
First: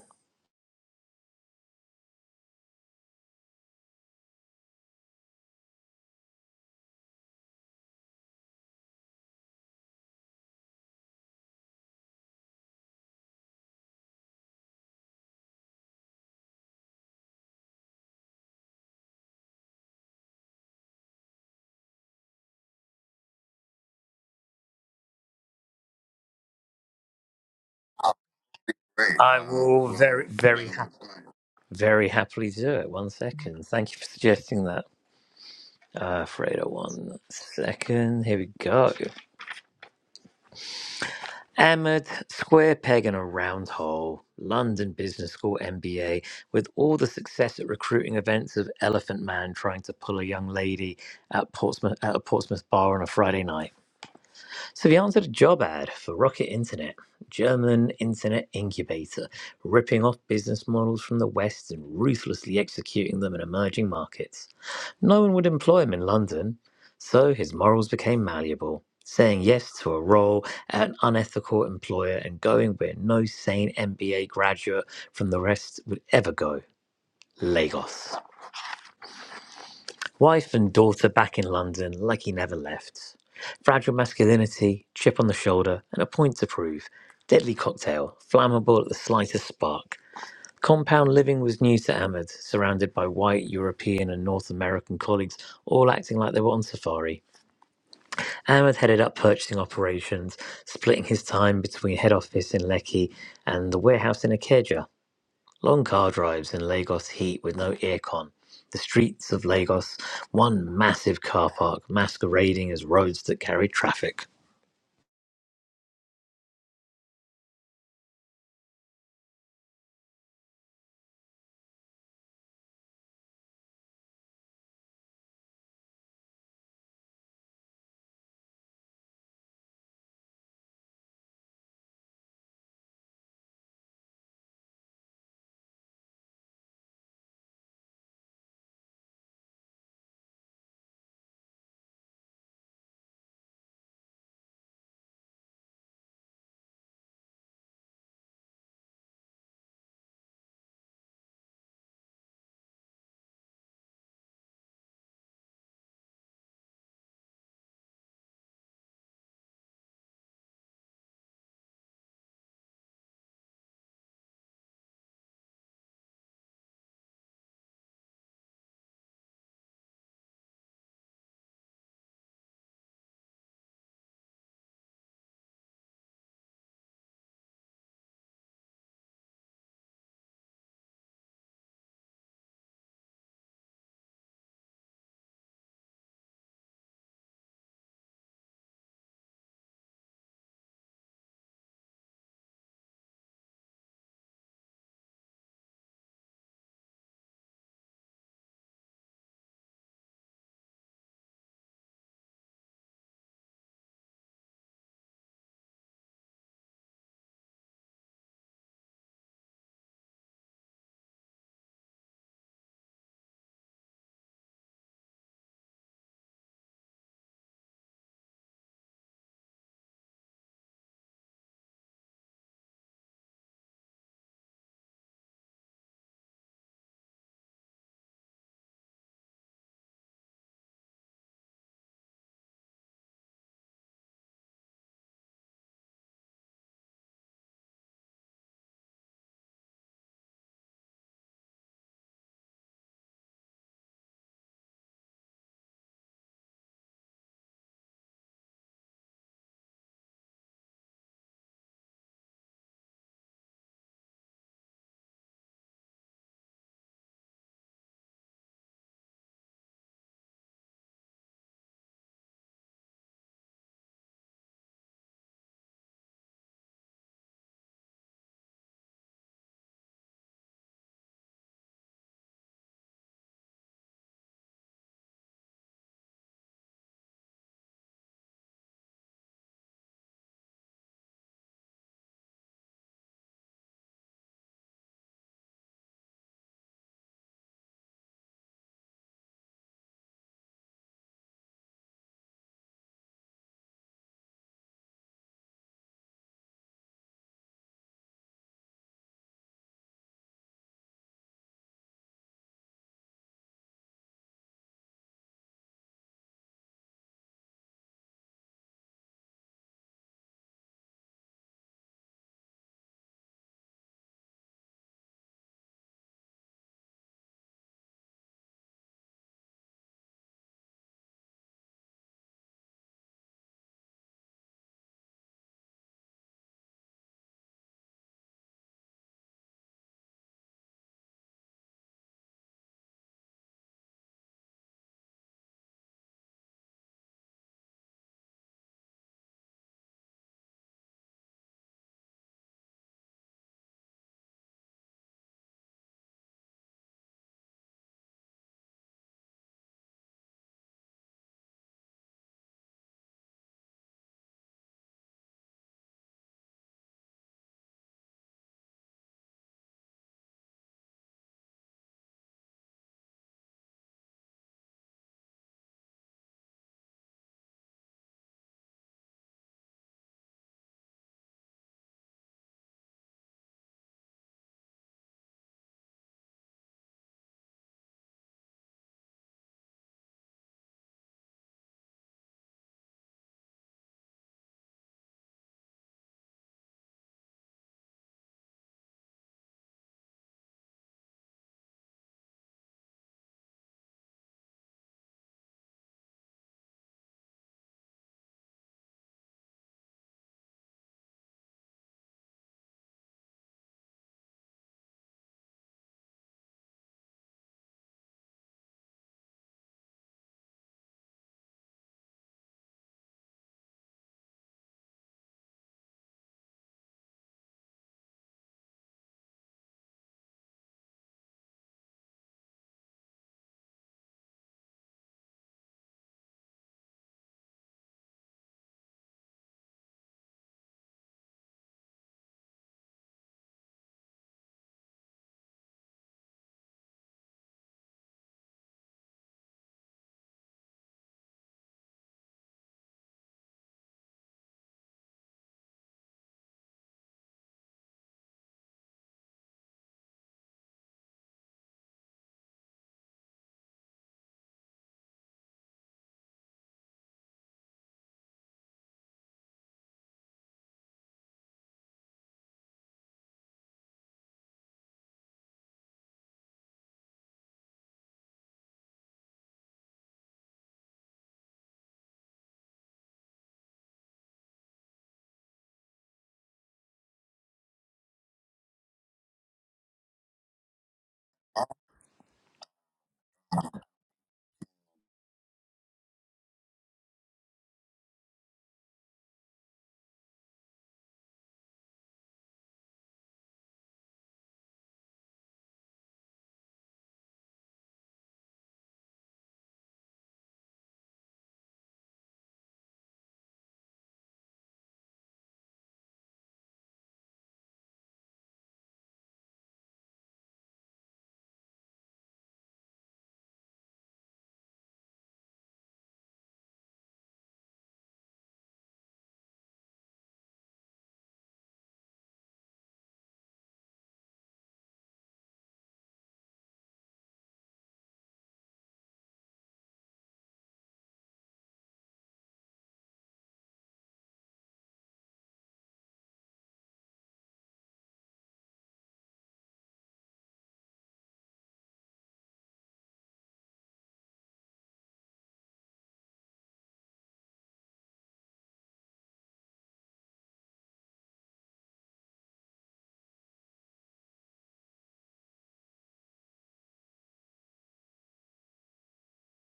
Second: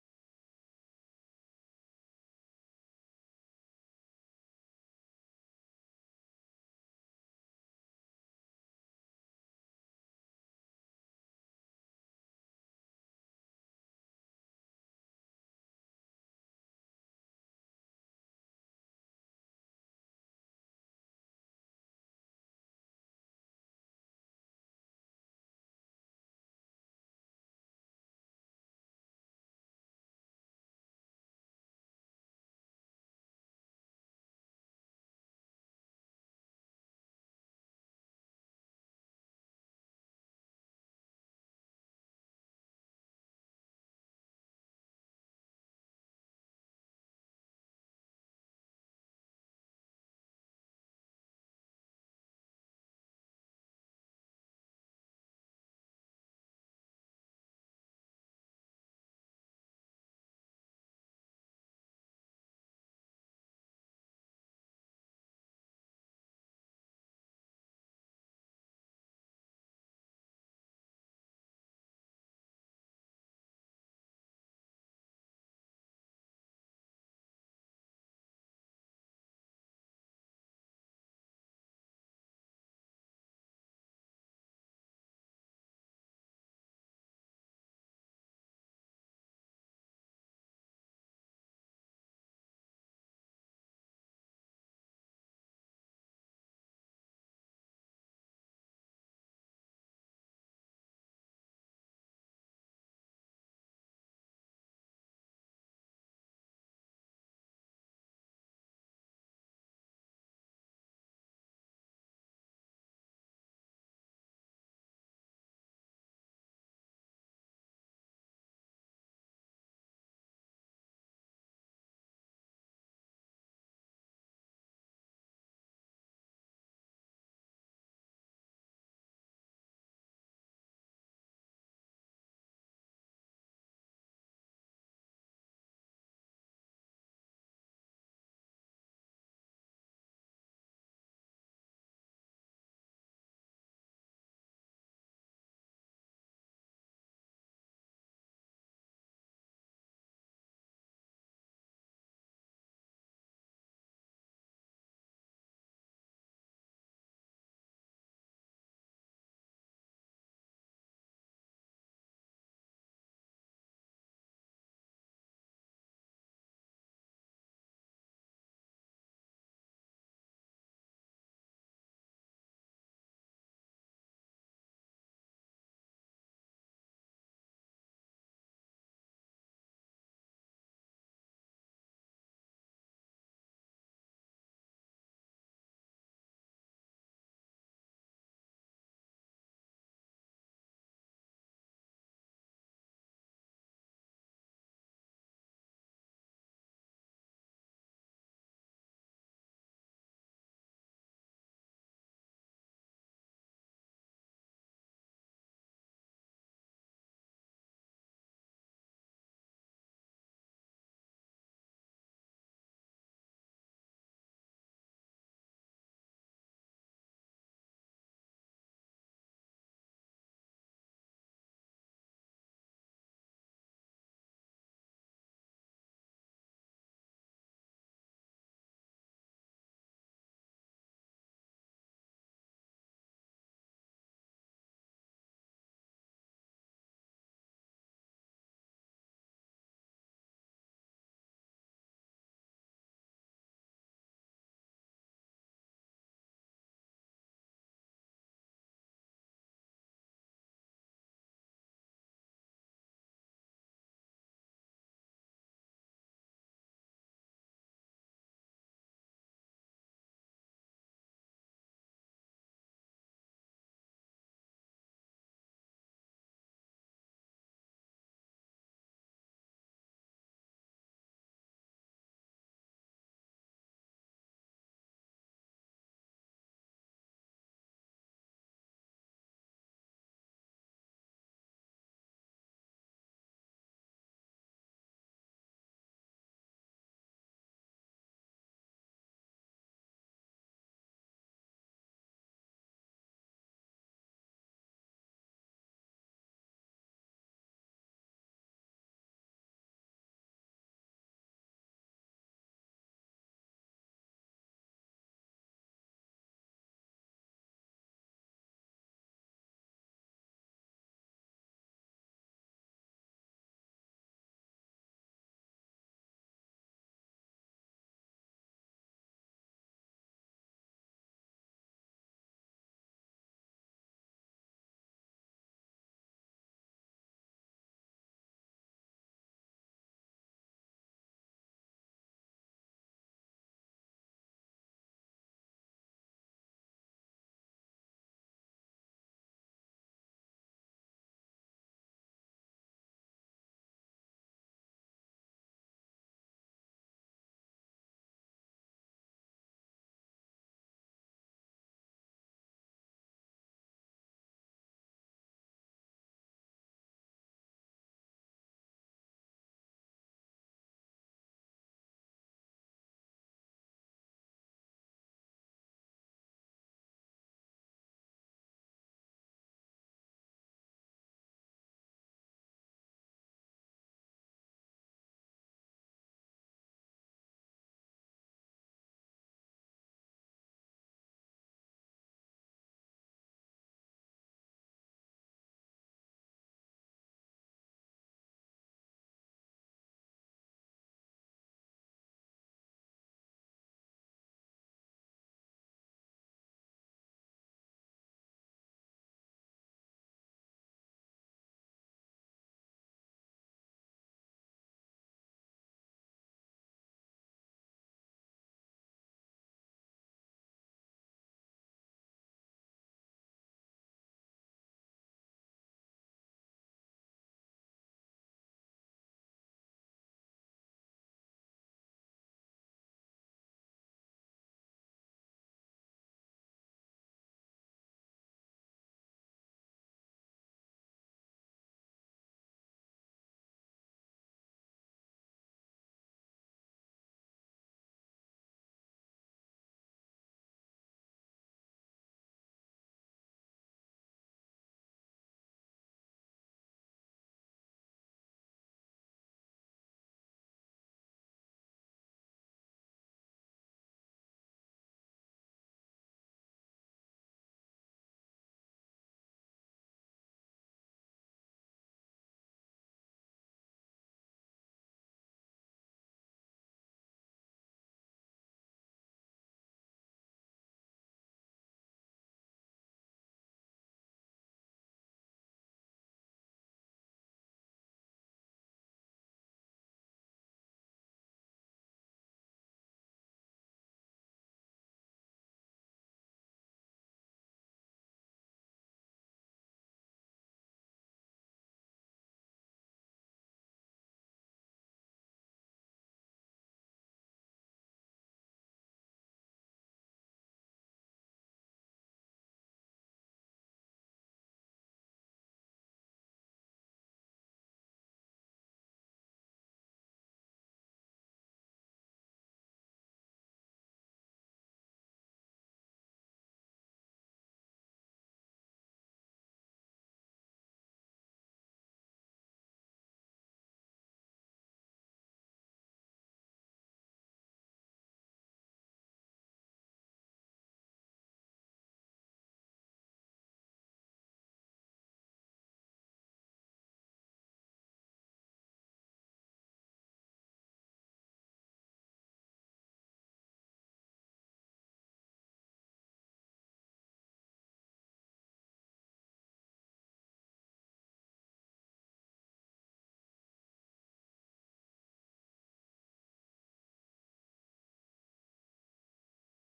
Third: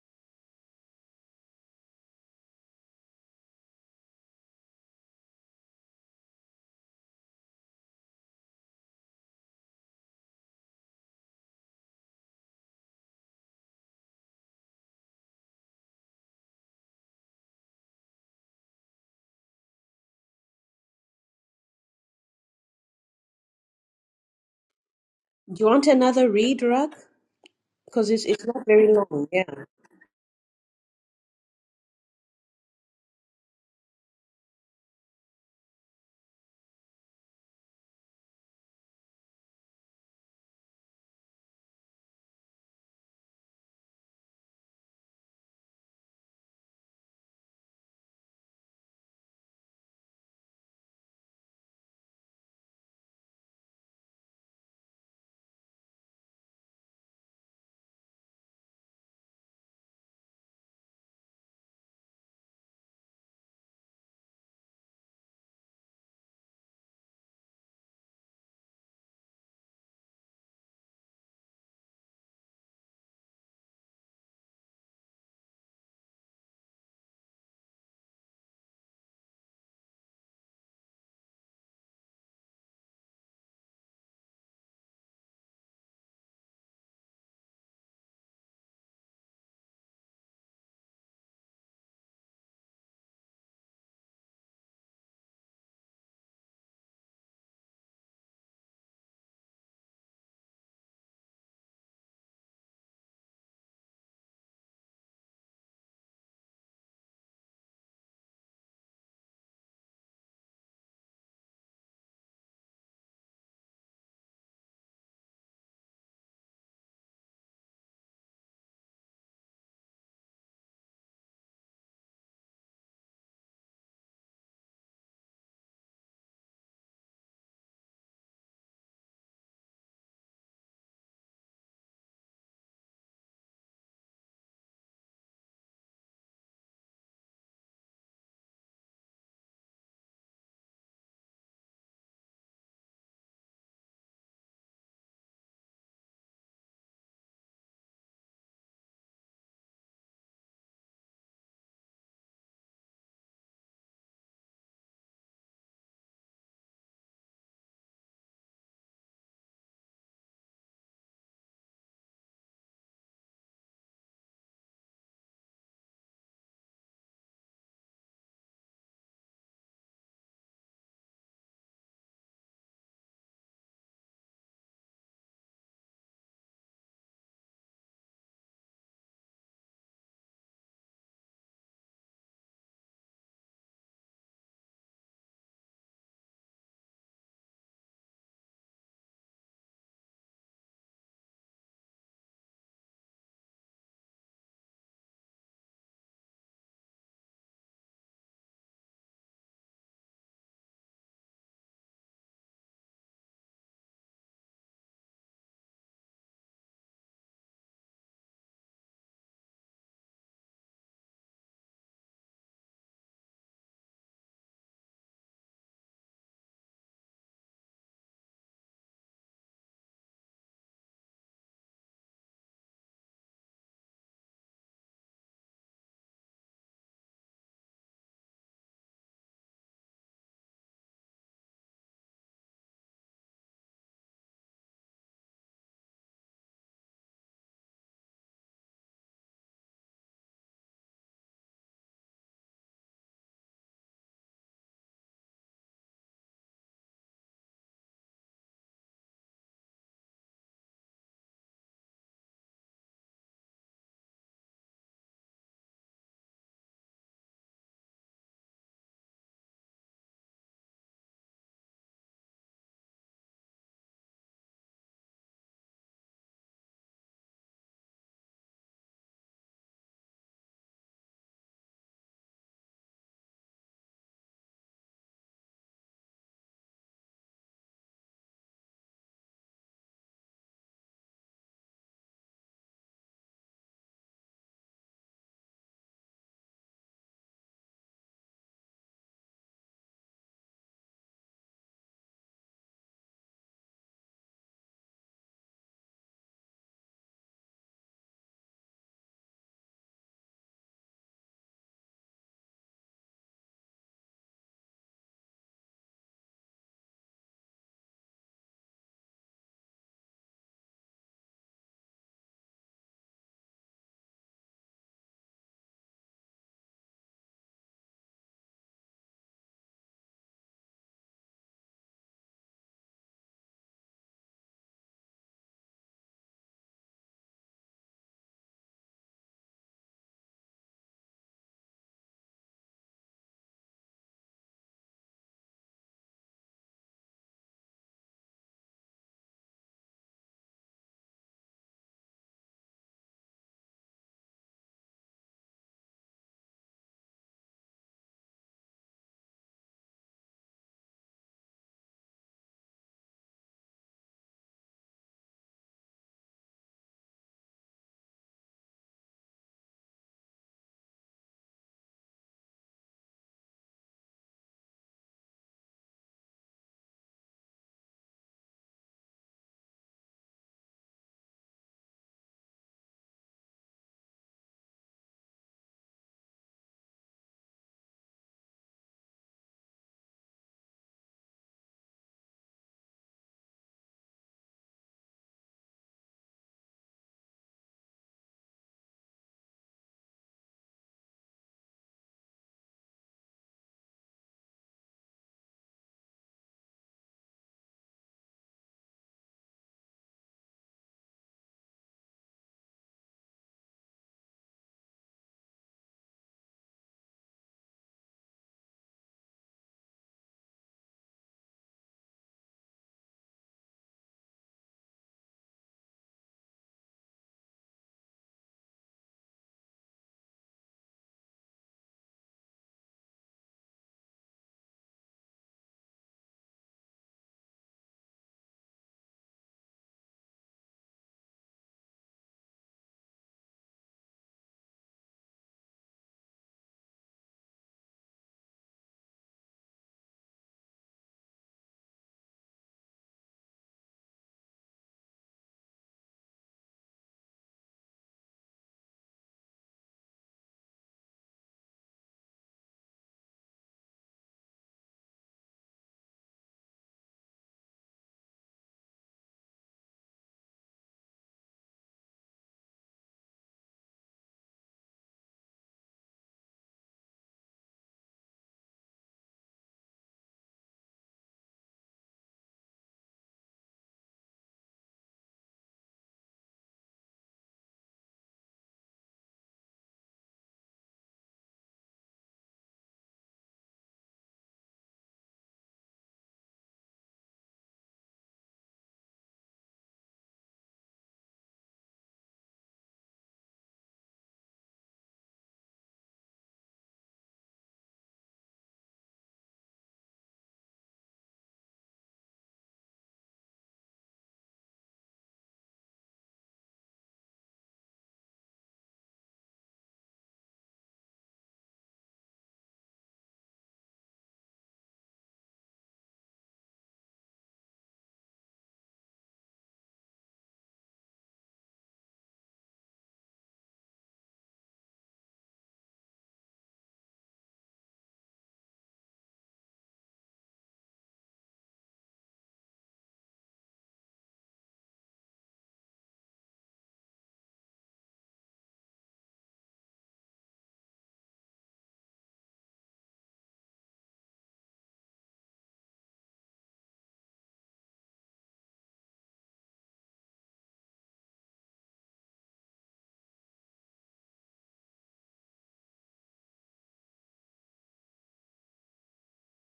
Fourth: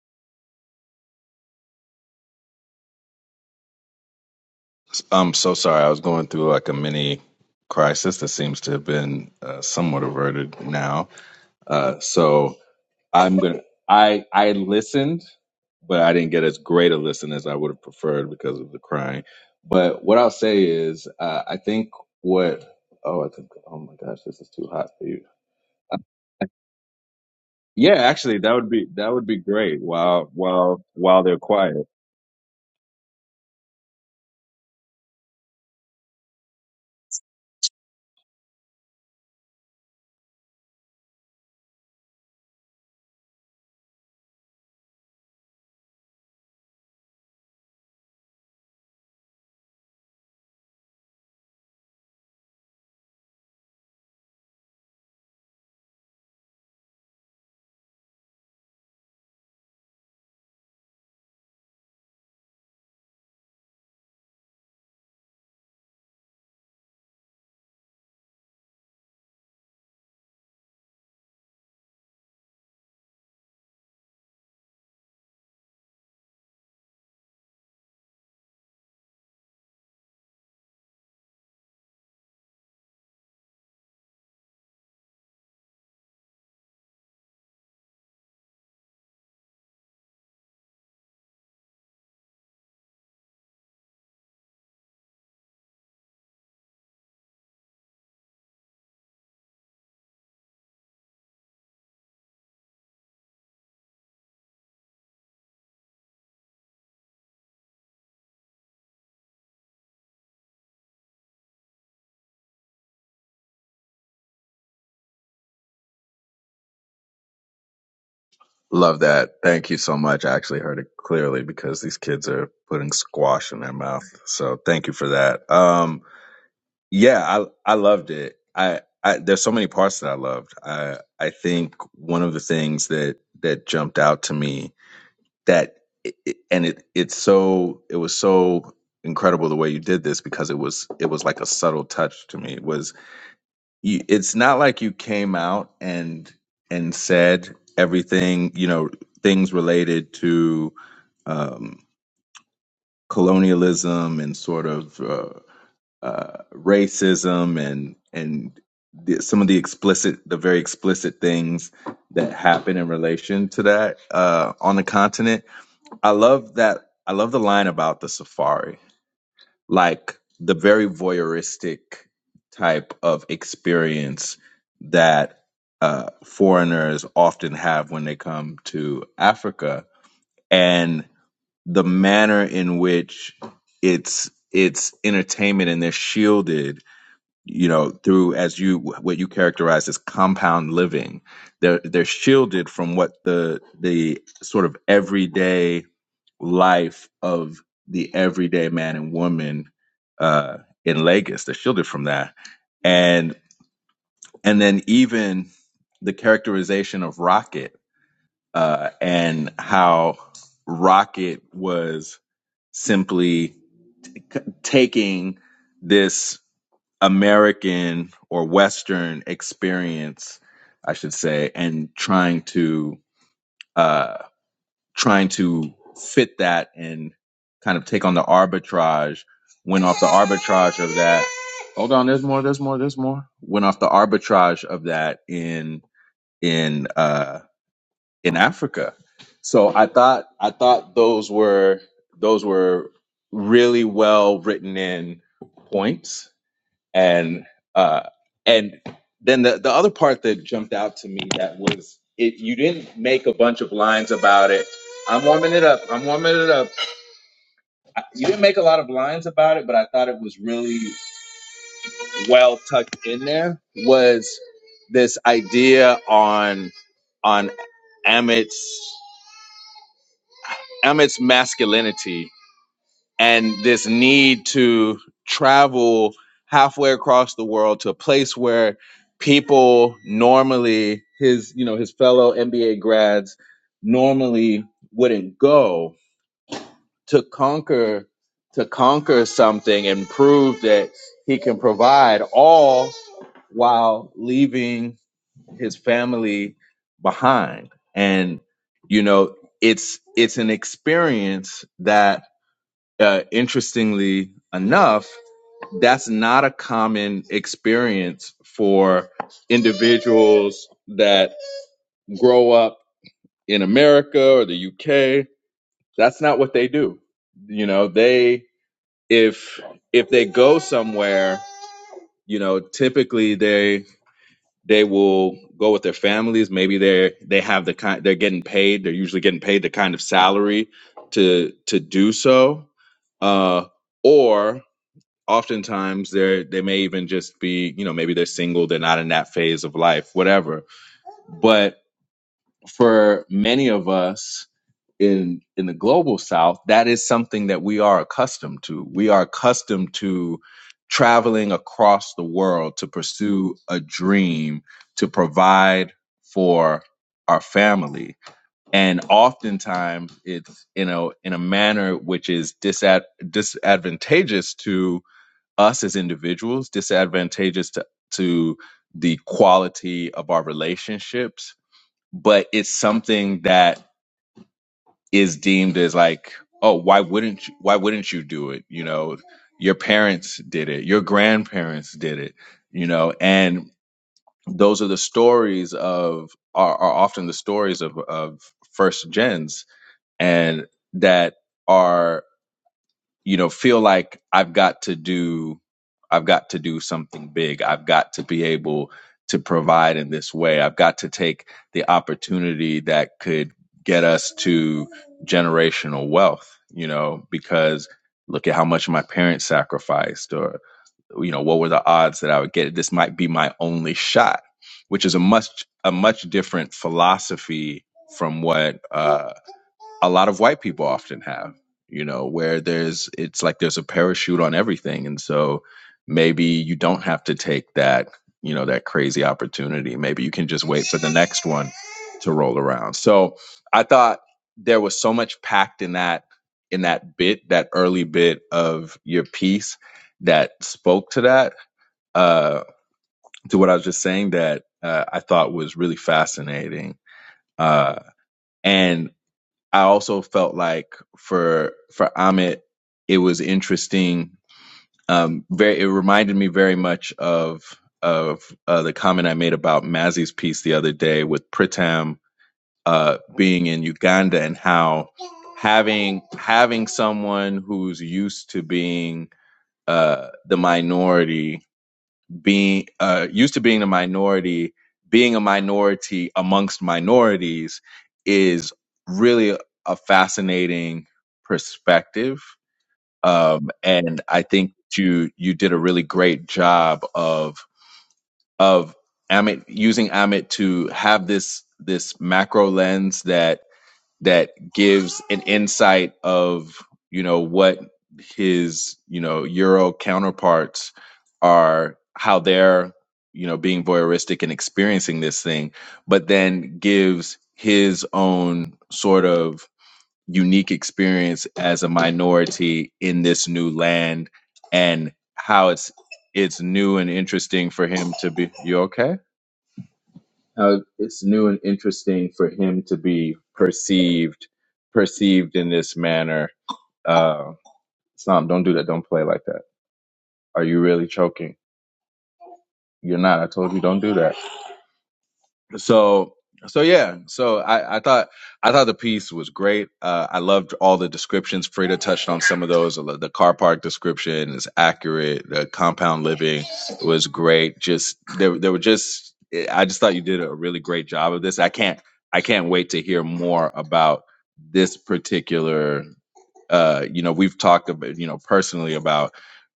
I'm so sorry. I was going through like a mini crisis that seems to have been uh, somewhat averted now. Uh, so I'm gonna. I I listened, but I didn't get as great a listen as I would have preferred because of the crying. But what I'll say is, uh, I think what. Oh, I think. Oh my gosh, this is too hot for you. Do you want another Uh, read, Rug? Yeah, Because it's, actually, it's that not would be very that long. would be I Yeah. great. will very While very while hap- while they're quiet. very happily do it. One second. Thank you for suggesting that. Uh, Fredo, one second. Here we go. Ahmed, square peg in a round hole, London Business School MBA, with all the success at recruiting events of Elephant Man trying to pull a young lady at Portsmouth at a Portsmouth bar on a Friday night. So he answered a job ad for Rocket Internet, German internet incubator, ripping off business models from the West and ruthlessly executing them in emerging markets. No one would employ him in London, so his morals became malleable, saying yes to a role at an unethical employer and going where no sane MBA graduate from the rest would ever go Lagos. Wife and daughter back in London like he never left. Fragile masculinity, chip on the shoulder, and a point to prove. Deadly cocktail, flammable at the slightest spark. Compound living was new to Ahmed, surrounded by white, European, and North American colleagues, all acting like they were on safari. Ahmed headed up purchasing operations, splitting his time between head office in Lekki and the warehouse in Akeja. Long car drives in Lagos heat with no aircon. The streets of Lagos, one massive car park masquerading as roads that carry traffic. Love that. Thank you so much. I actually heard it clearly because these kids are putting squash in their mouth. So thank you for that. Um, yeah, I I loved it. I, I there's so many parts that I loved. I I think one of the things that that jumped out to me that it, it- and it it's so it was so incredible the way you did this because it was it was like a subtle touch to me was you, it's not like you came out and and said everything you know things related to um, colonialism and sort of uh, uh, racism and and the, some of the explicit the very explicit things that happen in relation to that uh, on the continent. I love that. I love the line about the safari like the very voyeuristic type of experience that uh, foreigners often have when they come to Africa, and the manner in which it's it's entertainment and they're shielded you know through as you what you characterize as compound living they're they're shielded from what the the sort of everyday life of the everyday man and woman uh in Lagos they're shielded from that and and then even the characterization of Rocket uh and how Rocket was simply c- taking this American or Western experience, I should say, and trying to uh, trying to fit that and kind of take on the arbitrage. Went off the arbitrage of that. Hold on, there's more. There's more. There's more. Went off the arbitrage of that in in uh, in Africa. So I thought I thought those were those were really well written in points and uh, and then the the other part that jumped out to me that was it. You didn't make a bunch of lines about it. I'm warming it up. I'm warming it up. I- You didn't make a lot of lines about it, but I thought it was really well tucked in there. Was this idea on on Amit's Amit's masculinity and this need to travel halfway across the world to a place where people normally his you know his fellow MBA grads normally wouldn't go to conquer to conquer something and prove that he can provide all while leaving his family behind and you know it's it's an experience that uh, interestingly enough, that's not a common experience for individuals that grow up in America or the UK. That's not what they do. You know, they if if they go somewhere, you know, typically they they will go with their families. Maybe they they have the kind they're getting paid. They're usually getting paid the kind of salary to to do so. Uh, or oftentimes they're they may even just be you know maybe they're single they're not in that phase of life whatever but for many of us in in the global south that is something that we are accustomed to we are accustomed to traveling across the world to pursue a dream to provide for our family and oftentimes it's you know in a manner which is disad- disadvantageous to us as individuals, disadvantageous to, to the quality of our relationships, but it's something that is deemed as like, oh, why wouldn't you, why wouldn't you do it? You know, your parents did it, your grandparents did it, you know, and those are the stories of are, are often the stories of of first gens and that are you know feel like i've got to do i've got to do something big i've got to be able to provide in this way i've got to take the opportunity that could get us to generational wealth you know because look at how much my parents sacrificed or you know what were the odds that i would get it this might be my only shot which is a much a much different philosophy from what uh, a lot of white people often have you know where there's it's like there's a parachute on everything and so maybe you don't have to take that you know that crazy opportunity maybe you can just wait for the next one to roll around so i thought there was so much packed in that in that bit that early bit of your piece that spoke to that uh to what i was just saying that uh, i thought was really fascinating uh and I also felt like for for Amit, it was interesting. Um, very, it reminded me very much of of uh, the comment I made about Mazzy's piece the other day with Pritam uh, being in Uganda and how having having someone who's used to being uh, the minority being uh, used to being a minority, being a minority amongst minorities is really a fascinating perspective. Um, and I think you you did a really great job of of Amit using Amit to have this this macro lens that that gives an insight of you know what his you know euro counterparts are how they're you know being voyeuristic and experiencing this thing but then gives his own sort of unique experience as a minority in this new land and how it's it's new and interesting for him to be you okay how it's new and interesting for him to be perceived perceived in this manner. Uh, Snom, don't do that. Don't play like that. Are you really choking? You're not. I told you don't do that. so so yeah so i i thought i thought the piece was great uh i loved all the descriptions frida touched on some of those the car park description is accurate the compound living was great just there, there were just i just thought you did a really great job of this i can't i can't wait to hear more about this particular uh, you know, we've talked about, you know, personally about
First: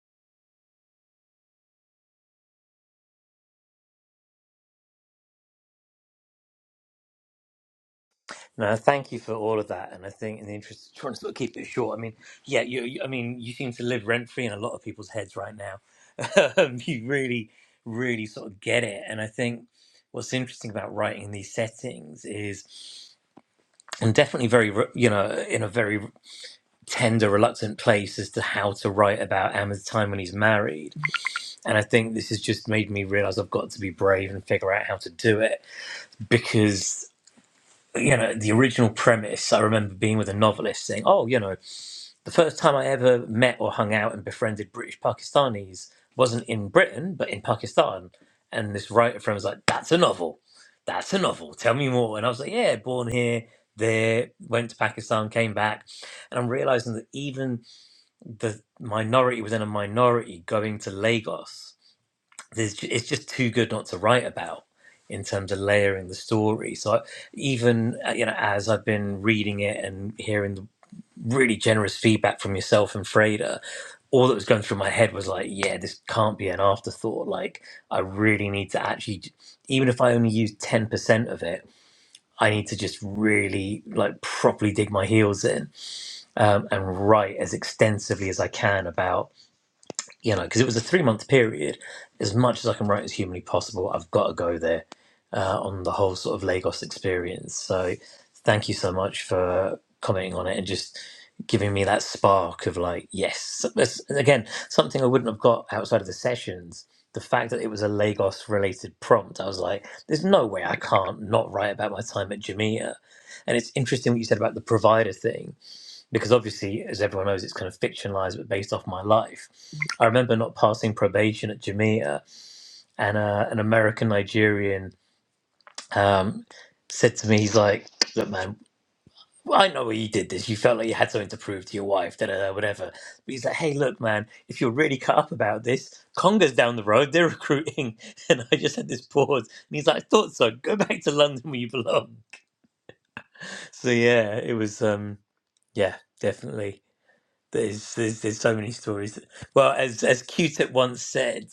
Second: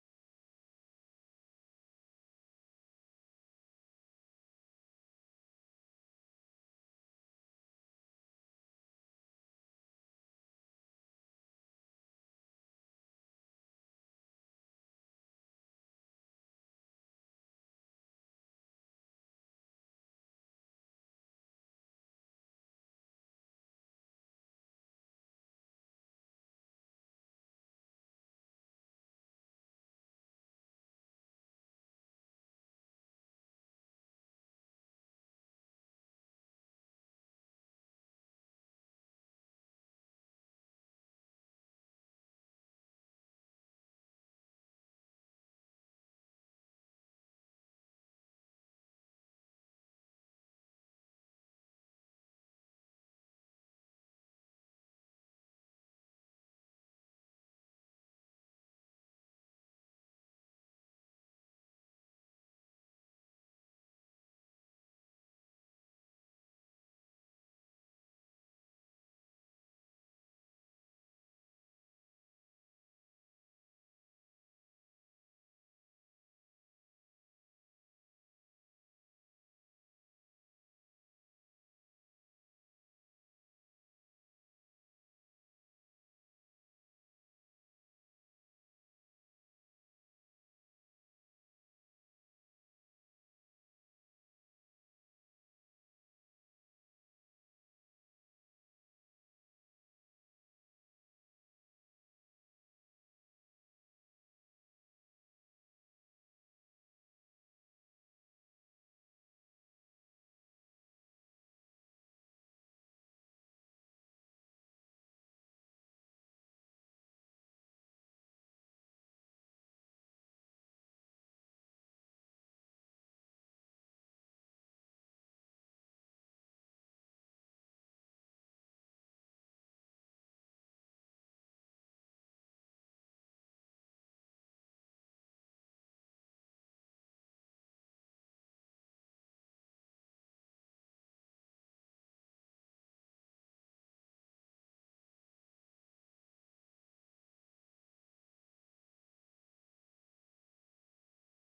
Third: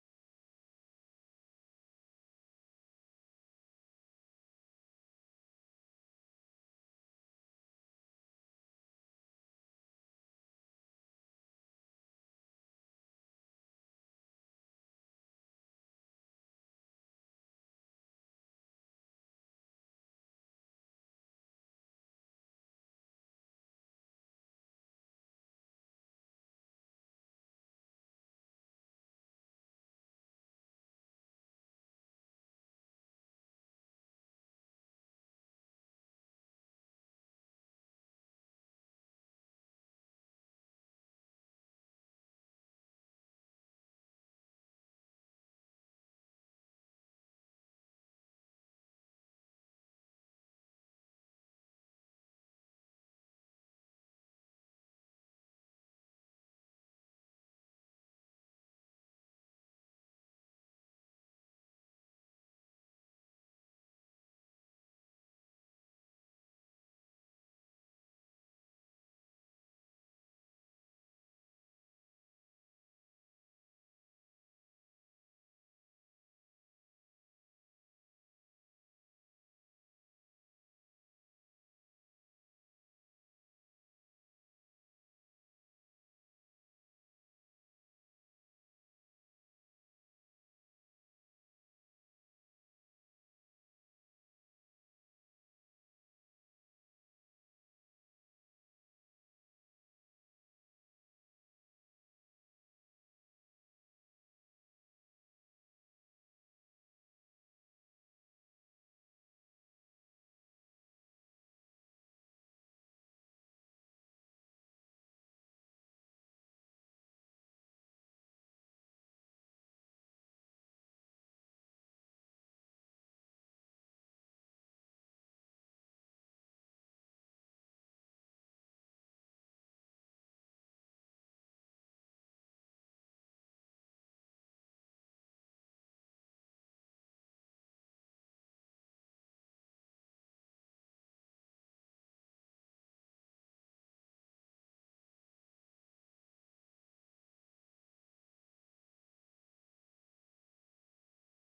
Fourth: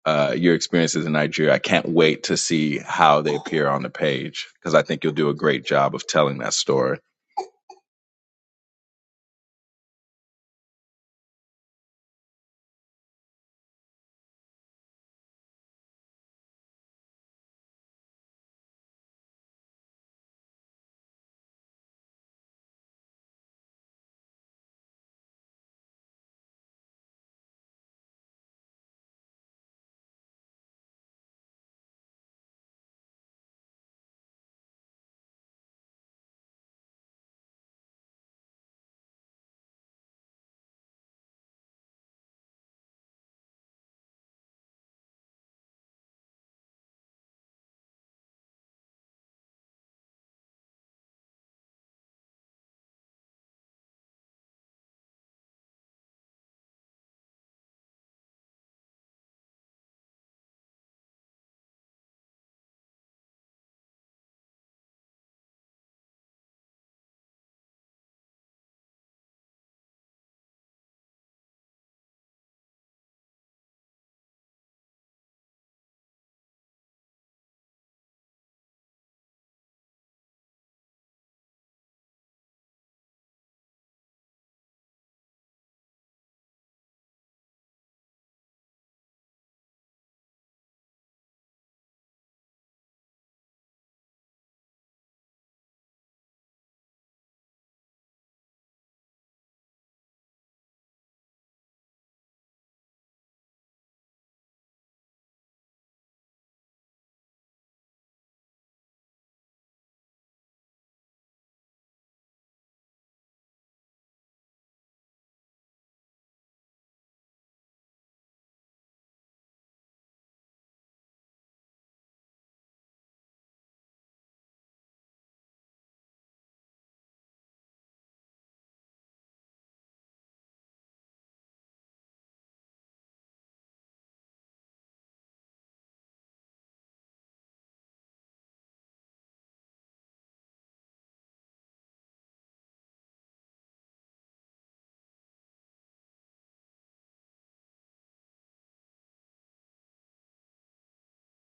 uh, your experiences in Nigeria. I can't wait to see how they appear on the page because I think you'll do a great job of telling that story. No, thank you for all of that. And I think, in the interest of trying to sort of keep it short, I mean, yeah, you, you- I mean, you seem to live rent free in a lot of people's heads right now. <laughs> Um, you really, really sort of get it. And I think what's interesting about writing in these settings is I'm definitely very, re- you know, in a very tender, reluctant place as to how to write about Amma's time when he's married. And I think this has just made me realize I've got to be brave and figure out how to do it because. you know the original premise i remember being with a novelist saying oh you know the first time i ever met or hung out and befriended british pakistanis wasn't in britain but in pakistan and this writer friend was like that's a novel that's a novel tell me more and i was like yeah born here there went to pakistan came back and i'm realizing that even the minority within a minority going to lagos there's ju- it's just too good not to write about in terms of layering the story. So I, even uh, you know, as I've been reading it and hearing the really generous feedback from yourself and Freda, all that was going through my head was like, yeah, this can't be an afterthought. Like I really need to actually, j- even if I only use ten percent of it, I need to just really like properly dig my heels in um, and write as extensively as I can about you know, because it was a three month period. As much as I can write as humanly possible, I've got to go there uh, on the whole sort of Lagos experience. So, thank you so much for commenting on it and just giving me that spark of like, yes, So, That's- and again, something I wouldn't have got outside of the sessions. The fact that it was a Lagos related prompt, I was like, there's no way I can't not write about my time at Jamaica. And it's interesting what you said about the provider thing because obviously, as everyone knows, it's kind of fictionalized but based off my life. I remember not passing probation at Jamaica, and uh, an American Nigerian um, said to me, "He's like, look, man." I know you did this. You felt like you had something to prove to your wife, da da da, whatever. But he's like, "Hey, look, man, if you're really cut up about this, Conga's down the road. They're recruiting." <laughs> And I just had this pause, and he's like, "I thought so. Go back to London where you belong." So yeah, it was, um, yeah, definitely. There's, there's there's so many stories. that- well, as as Q-Tip once said,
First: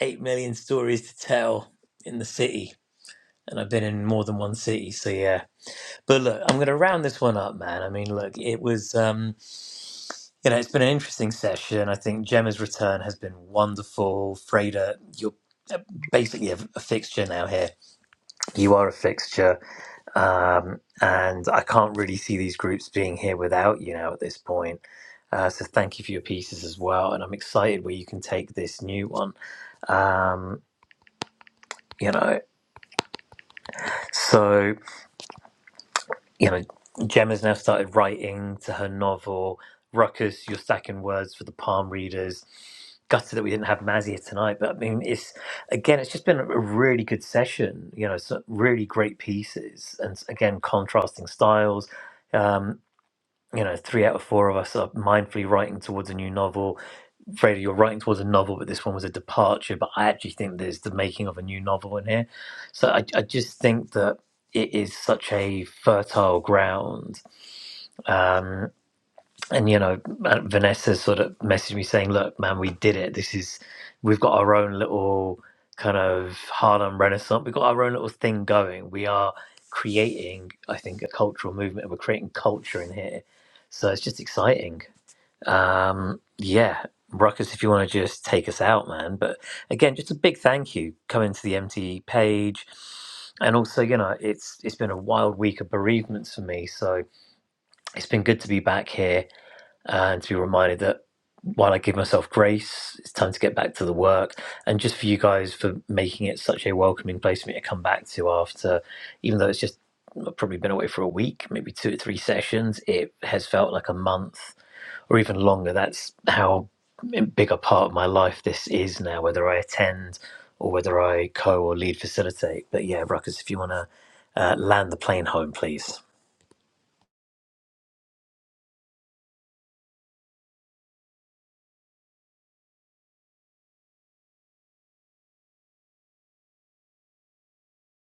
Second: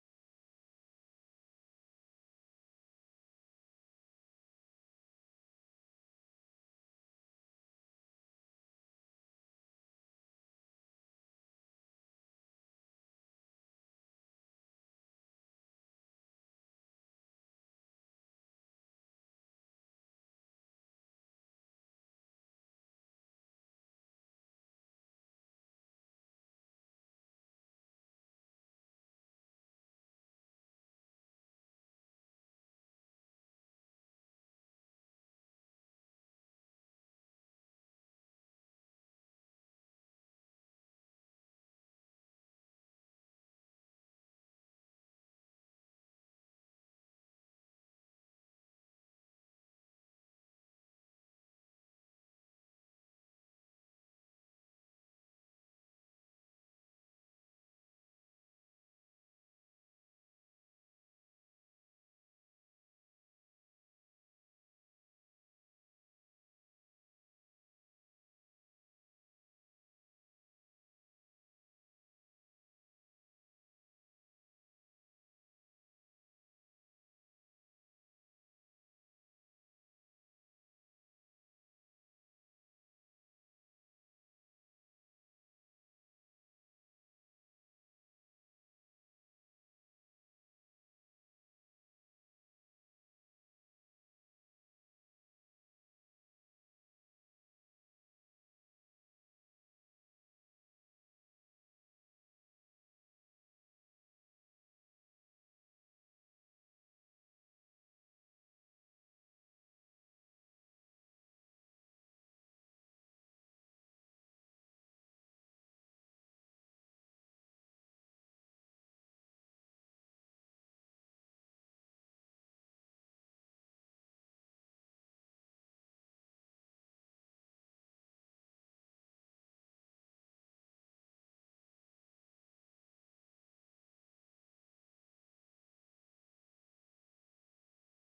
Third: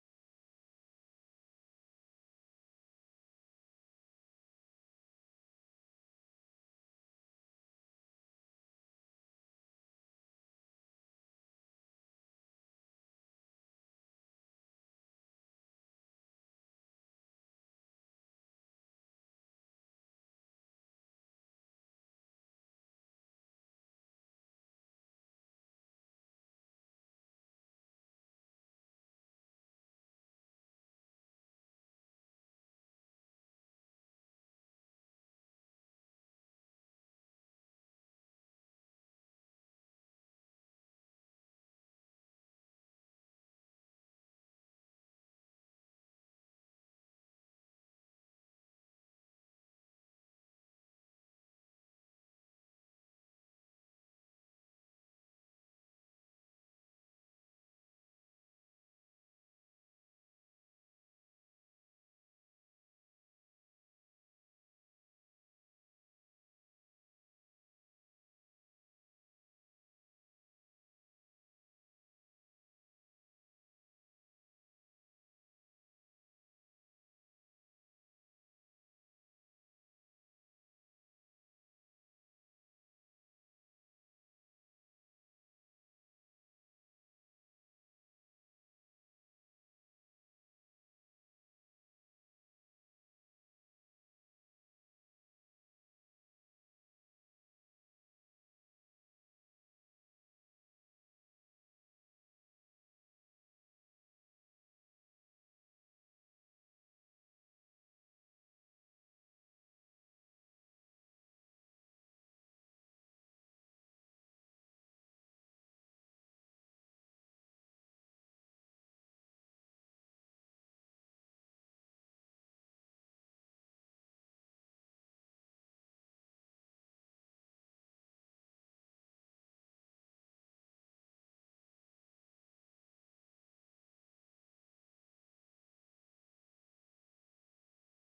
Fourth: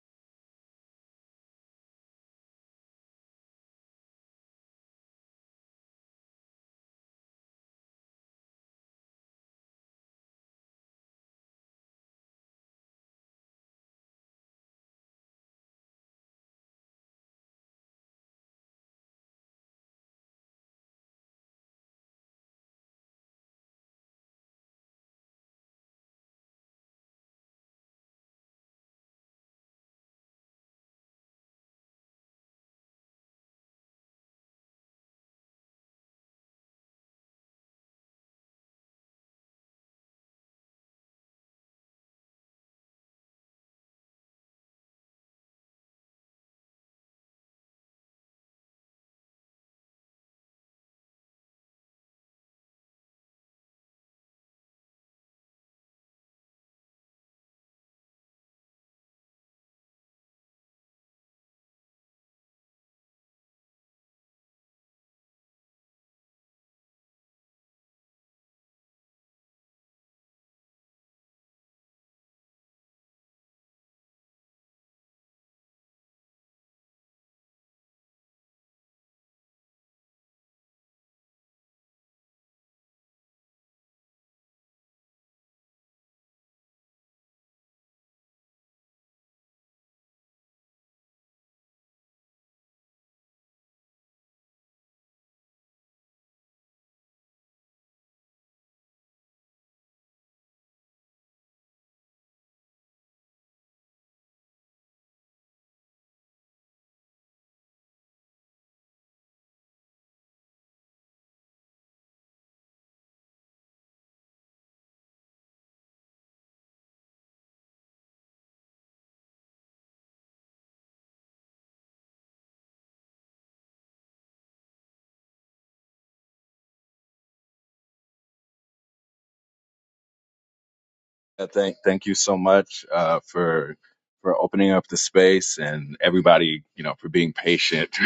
eight million stories to tell in the city, and I've been in more than one city. So yeah, but look, I'm gonna round this one up, man. I mean, look, it was um, you know, it's been an interesting session. I think Gemma's return has been wonderful. Freda, you're uh, basically a, a fixture now here. You are a fixture, um, and I can't really see these groups being here without you now at this point. Uh, so thank you for your pieces as well, and I'm excited where you can take this new one. Um, you know, so you know, Gemma's now started writing to her novel. Ruckus, you're stacking words for the palm readers. Gutted that we didn't have Maz here tonight, but I mean, it's again, it's just been a really good session. You know, some really great pieces, and again, contrasting styles. Um, you know, three out of four of us are mindfully writing towards a new novel Freda, you're writing towards a novel, but this one was a departure. But I actually think there's the making of a new novel in here. So I, I just think that it is such a fertile ground. Um, and, you know, uh, Vanessa sort of messaged me saying, look, man, we did it. This is, we've got our own little kind of Harlem Renaissance. We've got our own little thing going. We are creating, I think, a cultural movement and we're creating culture in here. So it's just exciting. Um, yeah, Ruckus, if you want to just take us out, man. But again, just a big thank you coming to the MTE page. And also, you know, it's it's been a wild week of bereavements for me, so it's been good to be back here uh, and to be reminded that while I give myself grace, it's time to get back to the work. And just for you guys for making it such a welcoming place for me to come back to after, even though it's just I've probably been away for a week, maybe two or three sessions. It has felt like a month or even longer. That's how big a part of my life this is now, whether I attend or whether I co or lead facilitate. But yeah, Ruckus, if you want to uh, land the plane home, please. Uh, Thank, thank you so much uh, for for opening up the space and everybody, you know, for being patient <laughs>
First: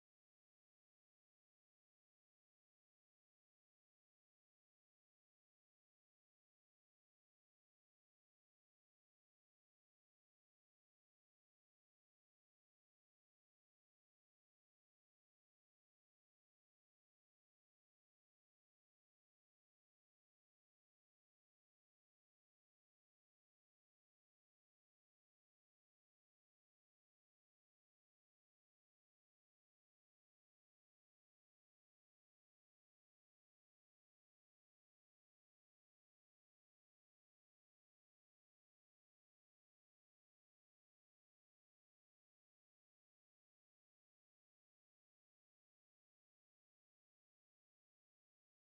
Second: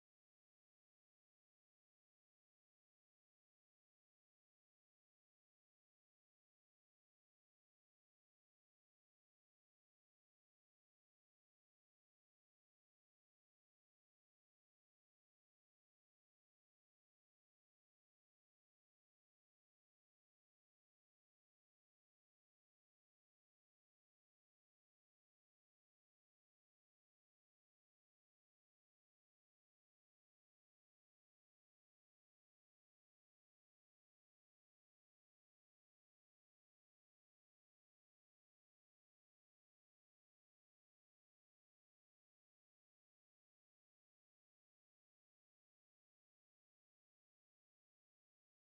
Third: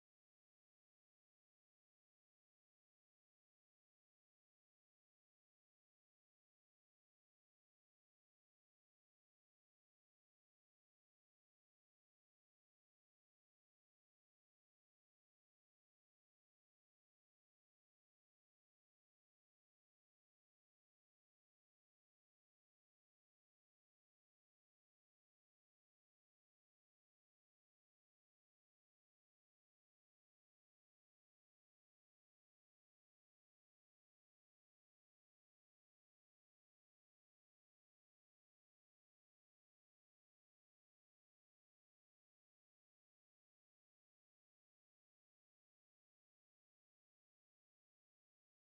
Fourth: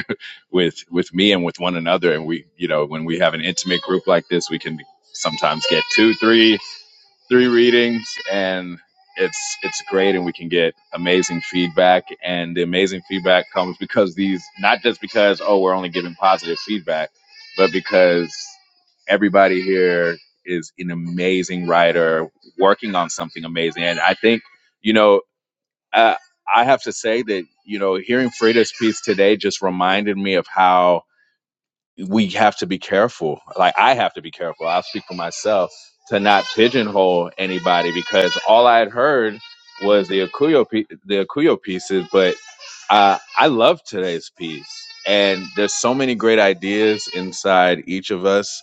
with with me and with one another. And we, you know, when we have an intimate group like this, we can sometimes get two, three. three readings and it's it's great and we can get amazing feedback and the amazing feedback comes because these not just because oh we're only giving positive feedback but because everybody here is an amazing writer working on something amazing and i think you know uh, i have to say that you know hearing frida's piece today just reminded me of how we have to be careful. Like I have to be careful. I'll speak for myself to not pigeonhole anybody because all I had heard was the Akuyo pie- the Akuyo pieces, but uh, I love today's piece. And there's so many great ideas inside each of us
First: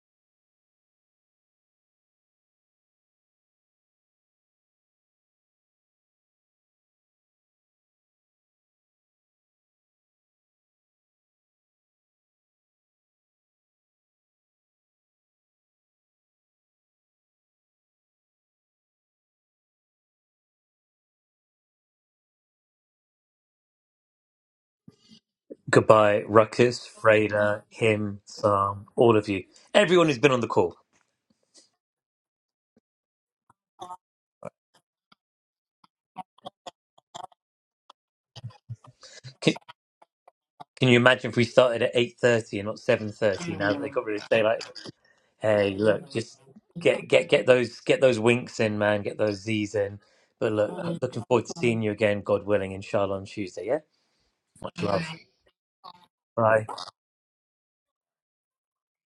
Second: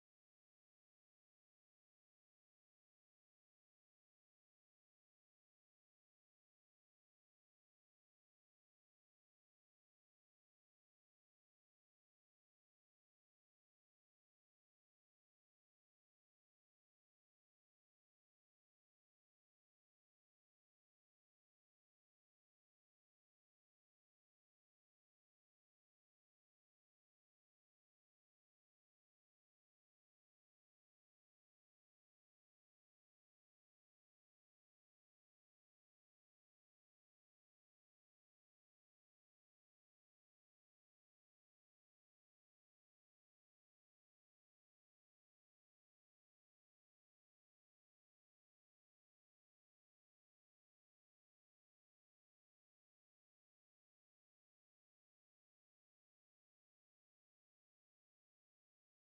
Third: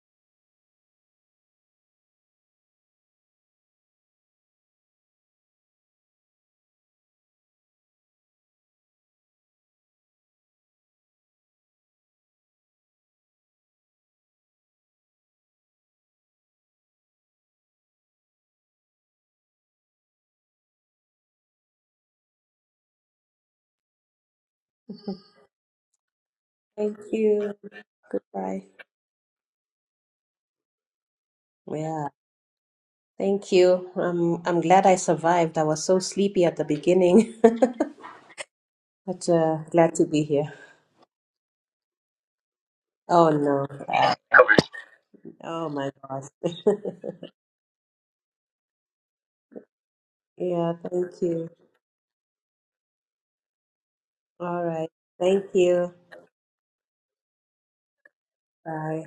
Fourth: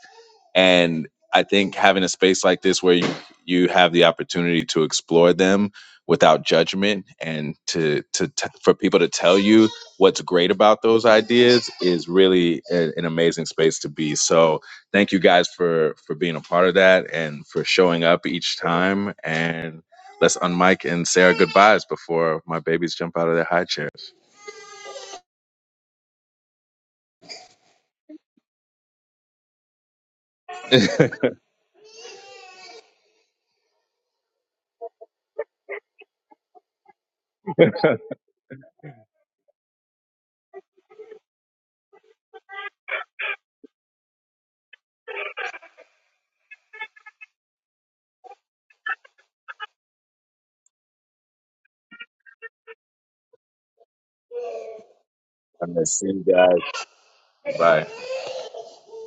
and i think having a space like this where you you have the opportunity to explore them without judgment and to to t- for people to tell you what's great about those ideas is really a- an amazing space to be so thank you guys for for being a part of that and for showing up each time and let's unmic and say our goodbyes before my babies jump out of their high chairs Goodbye, Ruckus, Thank you. Freda, him, Goodbye. Sam, all of you. Everyone who's been on the <laughs> call. all Yeah. Thank you. Um, I'm glad I survived. I was so sleepy at the beginning, <laughs> but Can, uh, glad to be here. can you imagine if we started at eight thirty and not seven Oh thirty? no. Now that they got Uh, rid of daylight, oh hey, my look, gosh. just <laughs> get get get those get those winks in, man. Get those Z's in. But yeah. look, Thank looking forward you. to seeing you again, God willing, inshallah on Tuesday. Yeah. All Much right. love. Thank right you. see you Bye. guys bye Bye.